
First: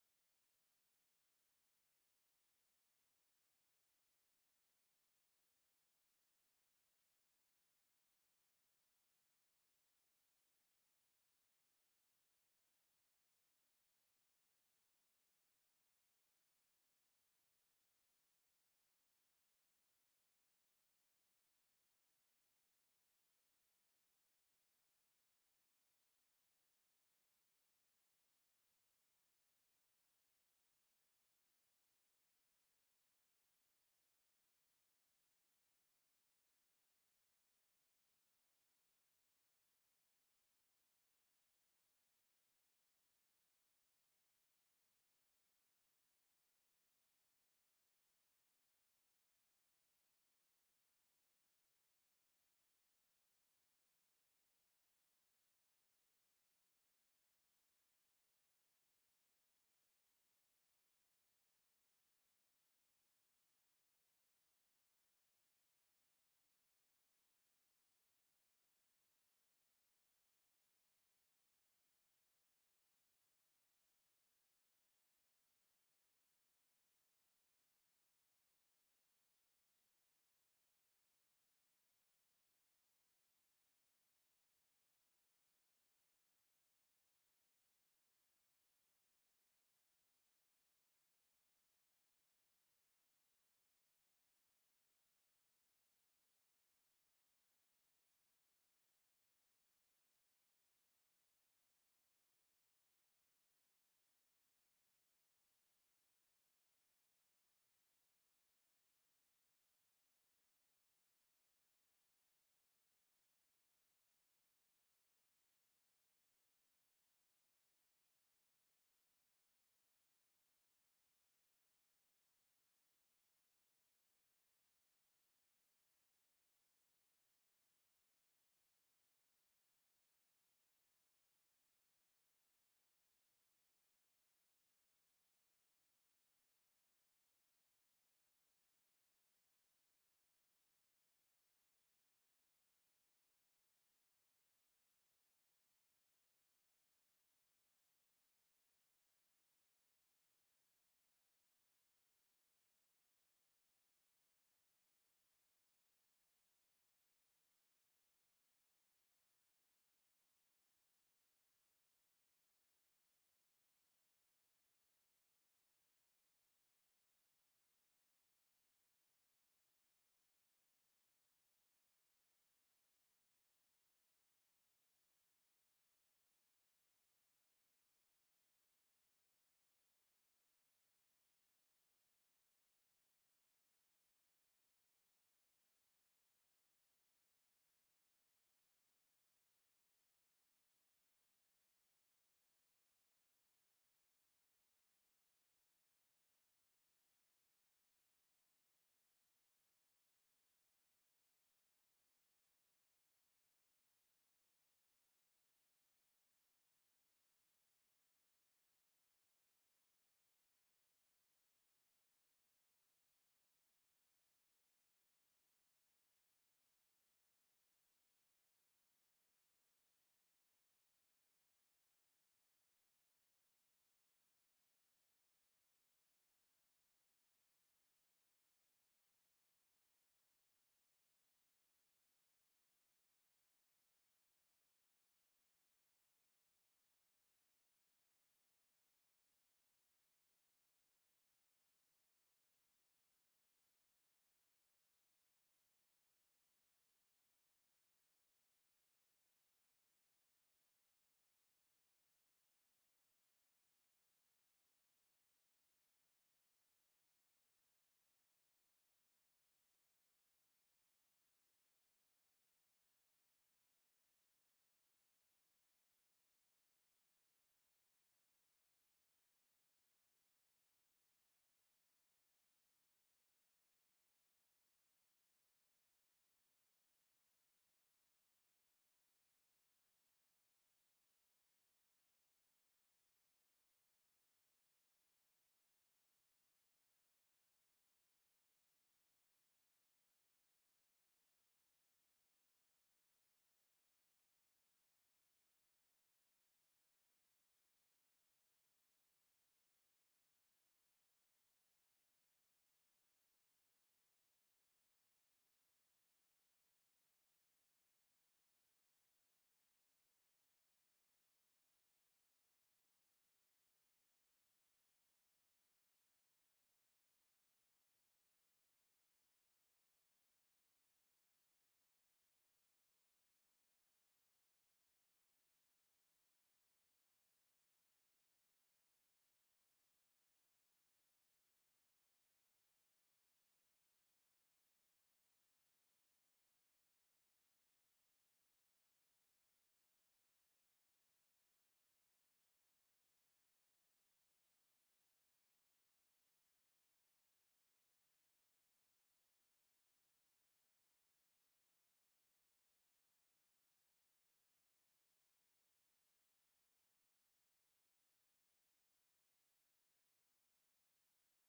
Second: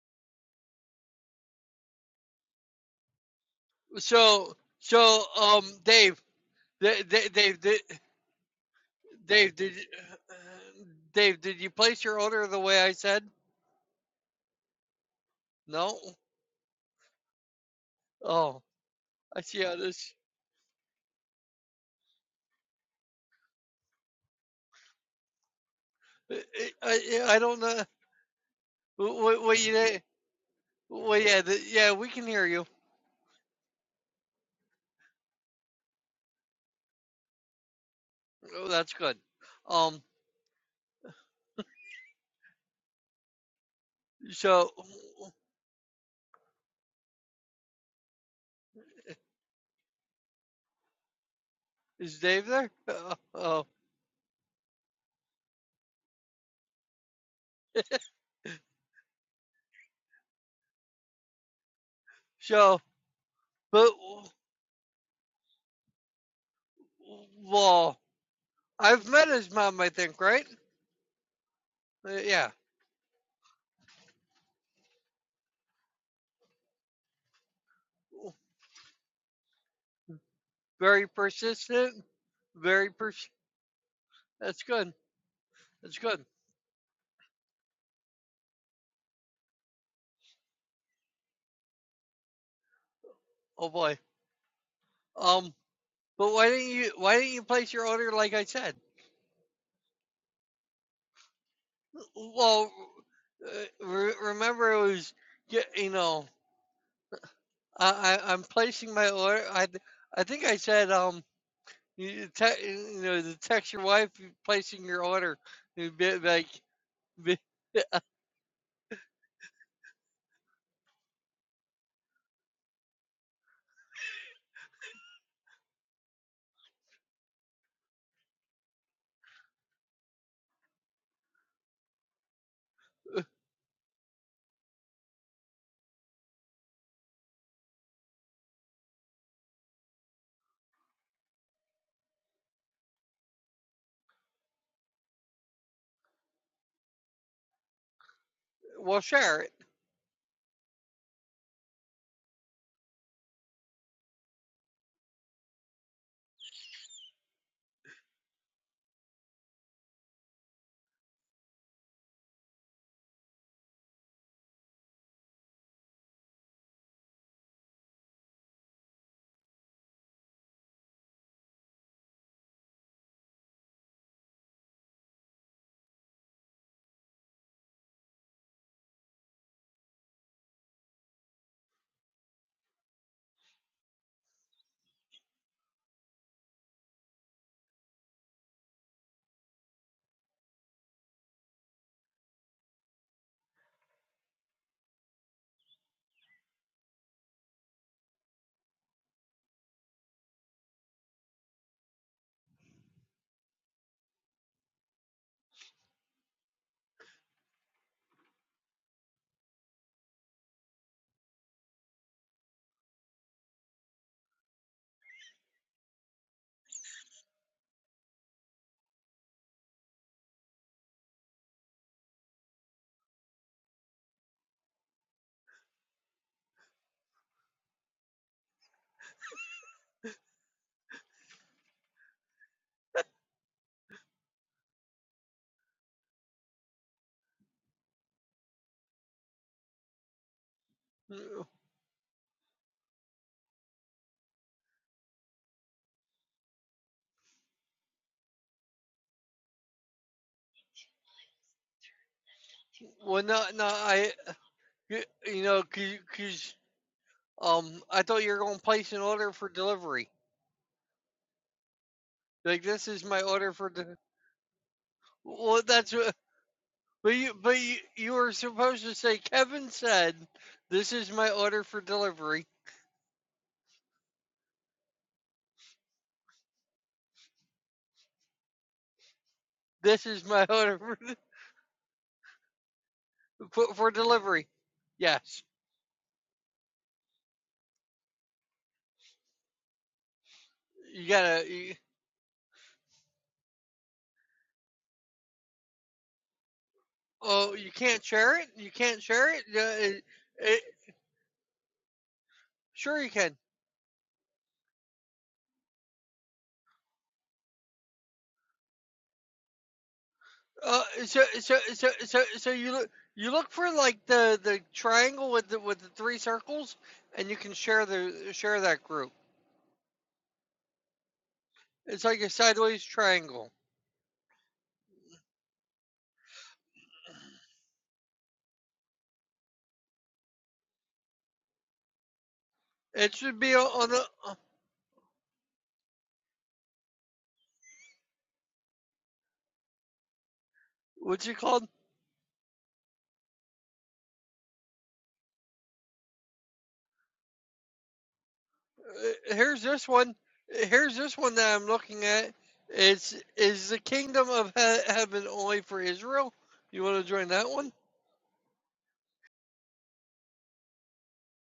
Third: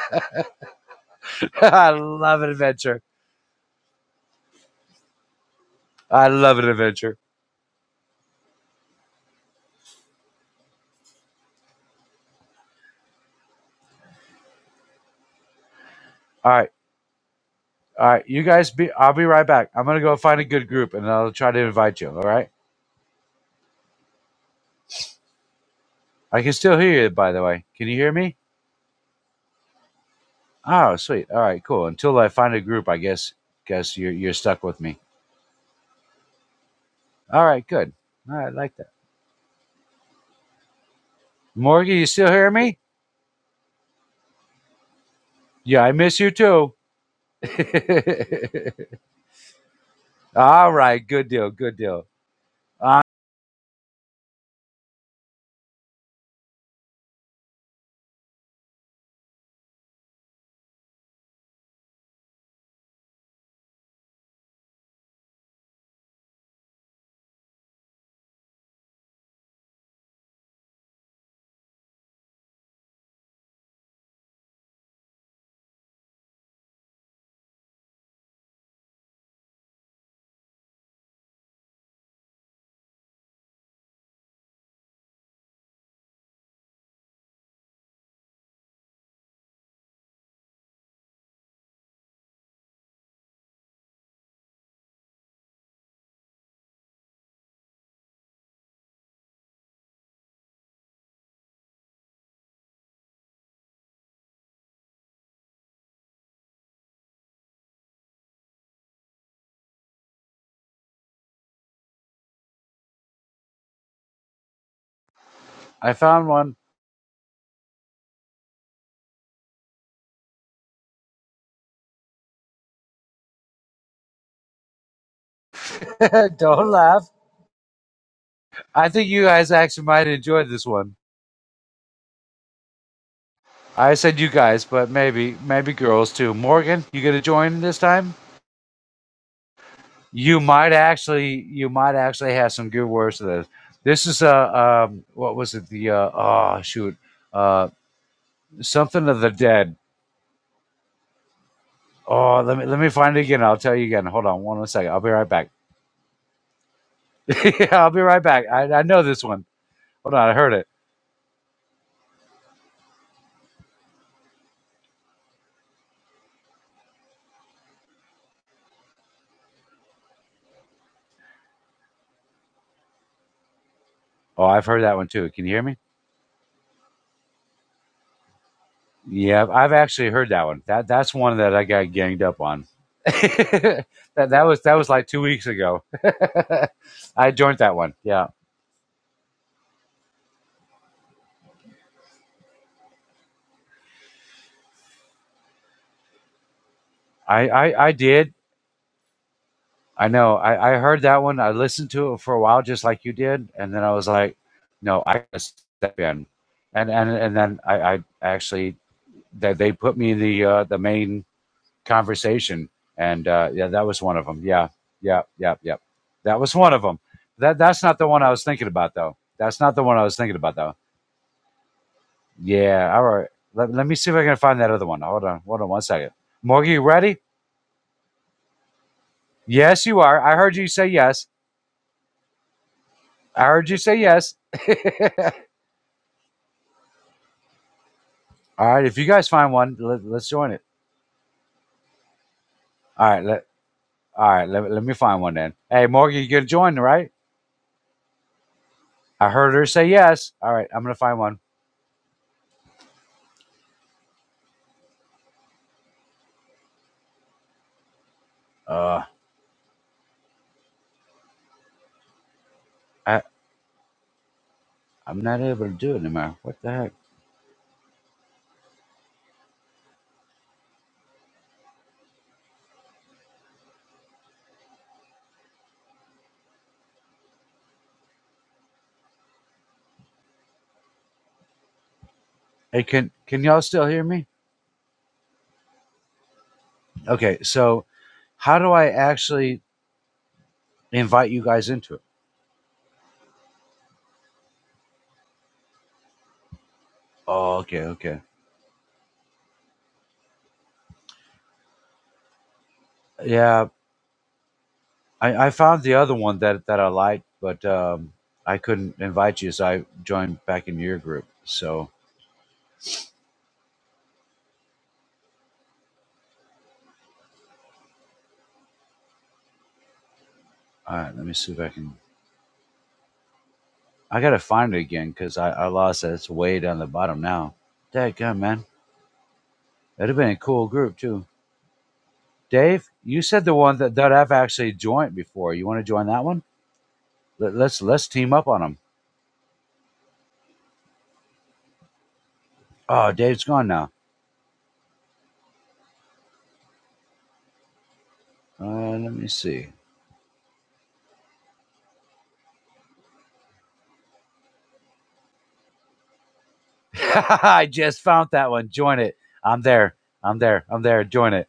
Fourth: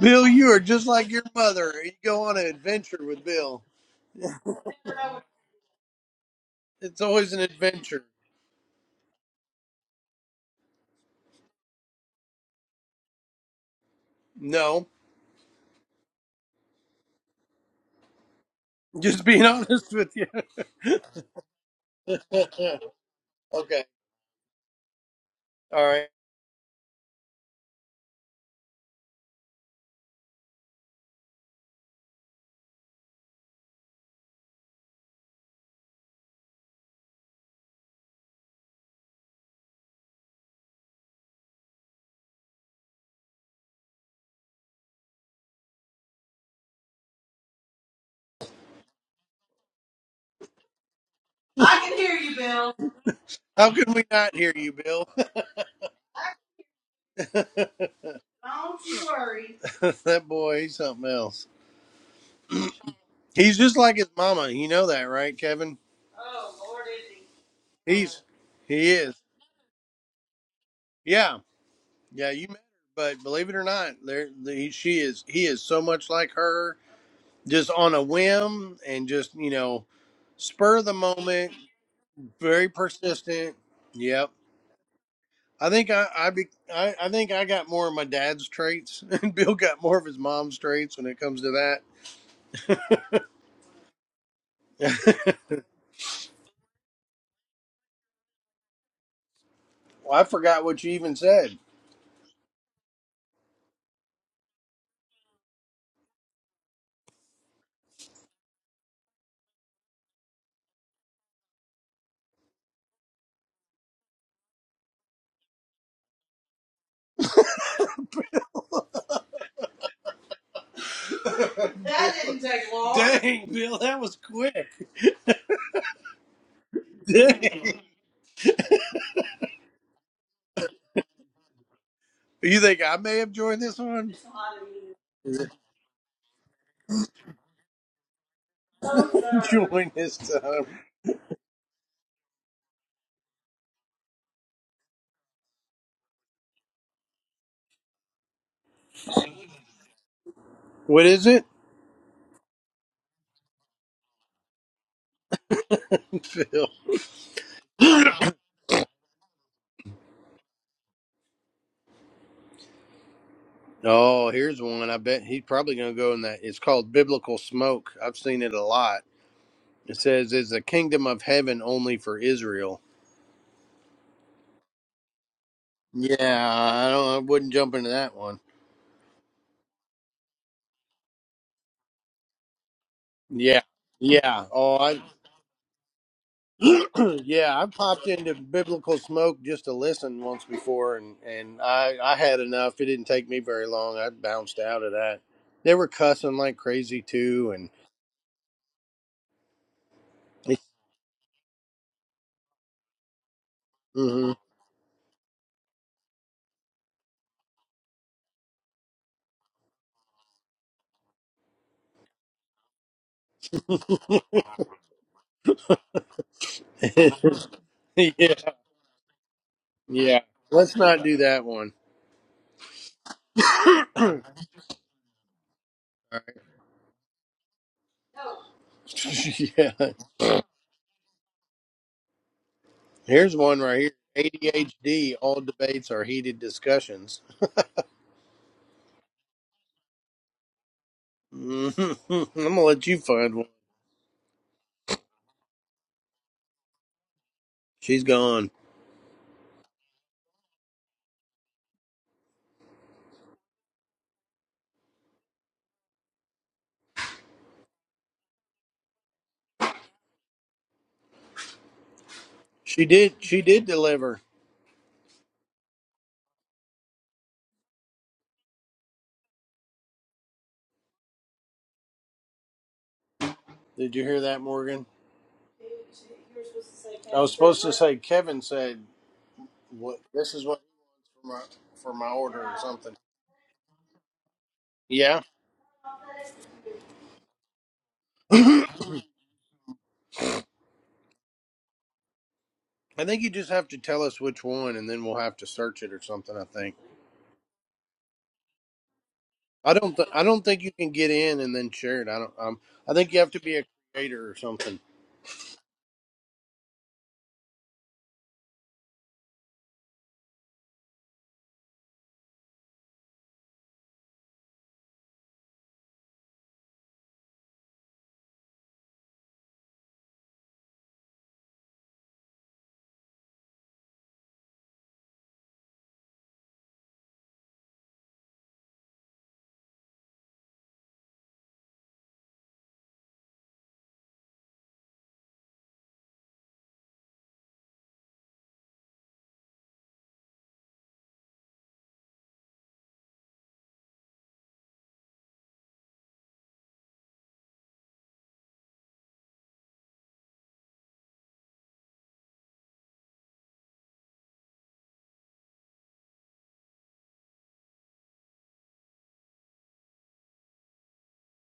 Speaker 1: Bill, you are just like your mother.
Speaker 4: I
Speaker 1: You go on
Speaker 4: love
Speaker 1: an
Speaker 4: an
Speaker 1: adventure
Speaker 4: adventure.
Speaker 1: with Bill.
Speaker 2: So so um Dave,
Speaker 4: I love an
Speaker 1: It's
Speaker 2: Dave,
Speaker 4: adventure.
Speaker 2: Dave,
Speaker 1: always an
Speaker 2: Dave,
Speaker 1: adventure.
Speaker 2: Dave did you, Dave did you place your order the way I said?
Speaker 1: No.
Speaker 2: No?
Speaker 4: All right, all right. You
Speaker 2: Oh,
Speaker 4: guys be. I'll
Speaker 1: Just
Speaker 4: be
Speaker 2: I
Speaker 1: being
Speaker 4: right
Speaker 2: see
Speaker 4: back.
Speaker 2: how
Speaker 4: I'm
Speaker 1: honest
Speaker 4: gonna
Speaker 1: with
Speaker 2: this.
Speaker 4: go
Speaker 1: you.
Speaker 4: find a good group and I'll try to invite you. All right.
Speaker 1: okay. All right.
Speaker 4: I
Speaker 2: I,
Speaker 4: can still
Speaker 2: I,
Speaker 4: hear you,
Speaker 2: yeah,
Speaker 4: by
Speaker 2: I
Speaker 4: the
Speaker 2: don't
Speaker 4: way.
Speaker 2: know.
Speaker 4: Can you hear me?
Speaker 2: Wait, wait, you there?
Speaker 4: Oh,
Speaker 2: wait,
Speaker 4: sweet. All
Speaker 2: yeah, the,
Speaker 4: right, cool.
Speaker 2: yeah, we
Speaker 4: Until
Speaker 2: can
Speaker 4: I
Speaker 2: hear
Speaker 4: find a
Speaker 2: you.
Speaker 4: group, I guess guess you're you're stuck with me. All right, good. All right, I
Speaker 2: Oh,
Speaker 4: like that.
Speaker 2: that's good. Um,
Speaker 4: Morgan, you still hear me?
Speaker 2: so
Speaker 4: Yeah, I miss you too. All right, good deal,
Speaker 1: I
Speaker 4: good
Speaker 1: can
Speaker 4: deal.
Speaker 1: hear
Speaker 2: is
Speaker 1: you,
Speaker 2: Dave there?
Speaker 1: Bill.
Speaker 4: Uh,
Speaker 2: Uh, oh,
Speaker 1: How can we not hear you, Bill? Don't you worry. that boy, he's something else.
Speaker 2: so
Speaker 1: He's just
Speaker 2: but
Speaker 1: like his mama. You know that, right, Kevin? Oh, Lord, is he?
Speaker 2: well,
Speaker 1: He's he
Speaker 2: I've
Speaker 1: is.
Speaker 2: met his mom, I think, right?
Speaker 1: Yeah,
Speaker 2: Uh,
Speaker 1: yeah. You
Speaker 2: yeah,
Speaker 1: met her, but believe it or not, there the, she is. He is so much like her, just on a whim and just you know spur of the
Speaker 2: very
Speaker 1: moment,
Speaker 2: persistent,
Speaker 1: very
Speaker 2: very pers.
Speaker 1: persistent. Yep.
Speaker 2: That's good.
Speaker 1: I think
Speaker 2: That's
Speaker 1: I
Speaker 2: good.
Speaker 1: I, be, I I think I got more of my dad's traits, and Bill got more of his mom's traits when it comes to that.
Speaker 2: Oh boy. Um, but why didn't you? Why didn't you place your order like I said?
Speaker 1: well, I forgot what you even said.
Speaker 2: Well, uh, re- remember it was y- you know I, I I'm placing my order. I th- I think I said um you, te- you know to text your wife you're placing your order.
Speaker 4: I
Speaker 2: You'd be
Speaker 4: found
Speaker 2: like
Speaker 4: one.
Speaker 2: be, yeah,
Speaker 1: That didn't take long. Dang, Bill, that was quick.
Speaker 4: Don't laugh.
Speaker 1: Dang.
Speaker 4: I think you guys actually might enjoy this one.
Speaker 1: You think I may have joined this
Speaker 4: I
Speaker 1: one?
Speaker 4: said you guys, but maybe maybe girls too. Morgan, you gonna join this time?
Speaker 1: Join his
Speaker 4: You
Speaker 1: time.
Speaker 4: might actually, you might actually have some good words to this. This is uh, um, what was it? The uh, oh shoot, uh,
Speaker 2: well
Speaker 4: something of the
Speaker 2: share it.
Speaker 4: dead.
Speaker 1: What is it?
Speaker 4: Oh, let me let me find it again. I'll tell you again. Hold on, one second. I'll be right back.
Speaker 1: Phil.
Speaker 4: Yeah, I'll be right back. I, I know this one. Hold on, I heard it.
Speaker 1: Oh, here's one. I bet he's probably going to go in that. It's called Biblical Smoke. I've seen it a lot. It says, Is the kingdom of heaven only for Israel?
Speaker 4: Oh, I've heard that one too. Can you hear me?
Speaker 1: Yeah, I don't. I wouldn't jump into that one.
Speaker 4: Yeah, I've actually heard that one. That that's one that I got ganged up on.
Speaker 1: Yeah,
Speaker 4: that that
Speaker 1: yeah.
Speaker 4: was that
Speaker 1: Oh,
Speaker 4: was
Speaker 1: I.
Speaker 4: like two weeks ago. I joined
Speaker 1: yeah, I
Speaker 4: that one.
Speaker 1: popped
Speaker 4: Yeah,
Speaker 1: into Biblical Smoke just to listen once before, and and I I had enough. It didn't take me very long. I bounced out of that. They were cussing like crazy
Speaker 4: I
Speaker 1: too, and
Speaker 4: I, I did. I know. I, I heard that one. I listened to it for a while, just like you did, and then I was
Speaker 1: hmm
Speaker 4: like, "No, I gotta step in," and and and then I, I actually that they, put me in the uh, the main conversation, and uh, yeah, that was one of them. Yeah, yeah, yeah, yeah. That was one of them. That that's not the one I
Speaker 1: yeah,
Speaker 4: was thinking about though. That's not the one I was
Speaker 1: yeah.
Speaker 4: thinking about though.
Speaker 1: Let's not do that one.
Speaker 4: Yeah. All right. Let, let me see if
Speaker 1: All
Speaker 4: I can find that other one. Hold on. Hold on one second.
Speaker 1: right.
Speaker 4: Morgan, you ready?
Speaker 1: yeah.
Speaker 4: Yes, you are. I heard you say yes.
Speaker 1: Here's
Speaker 4: I
Speaker 1: one
Speaker 4: heard you
Speaker 1: right
Speaker 4: say
Speaker 1: here.
Speaker 4: yes.
Speaker 1: ADHD. All debates are heated discussions.
Speaker 4: All right, if you guys find one, let, let's join it.
Speaker 2: Mm,
Speaker 1: i I'm gonna let you
Speaker 4: All right,
Speaker 1: find one.
Speaker 4: let all right, let, let me find one then. Hey, Morgan, you gonna join, right?
Speaker 1: She's gone.
Speaker 4: I heard her say yes. All right, I'm gonna find one.
Speaker 2: Well no no I y- you know cause, um I thought you were gonna place an
Speaker 4: Uh,
Speaker 2: order for delivery. Like
Speaker 1: She
Speaker 2: this is
Speaker 1: did.
Speaker 4: I
Speaker 2: my
Speaker 1: She
Speaker 2: order
Speaker 1: did
Speaker 2: for the
Speaker 1: deliver.
Speaker 4: I'm not
Speaker 2: well
Speaker 4: able to
Speaker 2: that's
Speaker 4: do it
Speaker 2: what
Speaker 4: anymore. What the heck?
Speaker 2: But you, but you, you were supposed to say, Kevin said, "This is my order for delivery.
Speaker 1: Did you hear that, Morgan? I was supposed to say Kevin said what.
Speaker 2: This is
Speaker 1: This is
Speaker 2: my
Speaker 1: what
Speaker 2: order for,
Speaker 1: for my for my order or
Speaker 4: Hey,
Speaker 1: something.
Speaker 4: can can y'all
Speaker 2: for,
Speaker 4: still
Speaker 2: for
Speaker 4: hear me?
Speaker 2: delivery."
Speaker 1: Yeah.
Speaker 2: Yes,
Speaker 4: Okay, so how do I actually
Speaker 2: you
Speaker 4: invite you
Speaker 2: gotta.
Speaker 4: guys
Speaker 2: You,
Speaker 4: into it?
Speaker 1: I think you just have to tell us which one, and then we'll have to search it or something. I think
Speaker 2: oh,
Speaker 4: Oh,
Speaker 2: you
Speaker 4: okay,
Speaker 2: can't
Speaker 4: okay.
Speaker 2: share it. You can't share it. Yeah,
Speaker 1: I don't.
Speaker 2: it,
Speaker 1: Th- I don't think
Speaker 2: it
Speaker 1: you can get in and then share it. I don't. Um, I
Speaker 2: sure, you
Speaker 1: think you have
Speaker 2: can.
Speaker 1: to be a
Speaker 4: Yeah,
Speaker 1: creator or something.
Speaker 4: I, I found the other one that that I liked, but um, I couldn't invite you, so I joined back in
Speaker 2: Uh,
Speaker 4: your
Speaker 2: so,
Speaker 4: group.
Speaker 2: so, so,
Speaker 4: So
Speaker 2: so, so you look, you look for like the the triangle with the with the three circles, and you can share the share that group.
Speaker 4: all right, let me see if I can.
Speaker 2: It's like a sideways triangle.
Speaker 4: I gotta find it again because I, I lost it. It's way down the bottom now. That gun, man. That'd have been a cool group too. Dave,
Speaker 2: It
Speaker 4: you
Speaker 2: should
Speaker 4: said
Speaker 2: be
Speaker 4: the one
Speaker 2: on
Speaker 4: that,
Speaker 2: the
Speaker 4: that I've actually joined before. You want to join that one? Let, let's let's team up on them.
Speaker 2: what's it called?
Speaker 4: Oh, Dave's gone now. Uh, let me
Speaker 2: uh, here's
Speaker 4: see.
Speaker 2: this one. Here's this one that I'm looking at. It's is the kingdom of he- heaven only for Israel? You want to join that one?
Speaker 4: I just found that one. Join it. I'm there. I'm there. I'm there. Join it.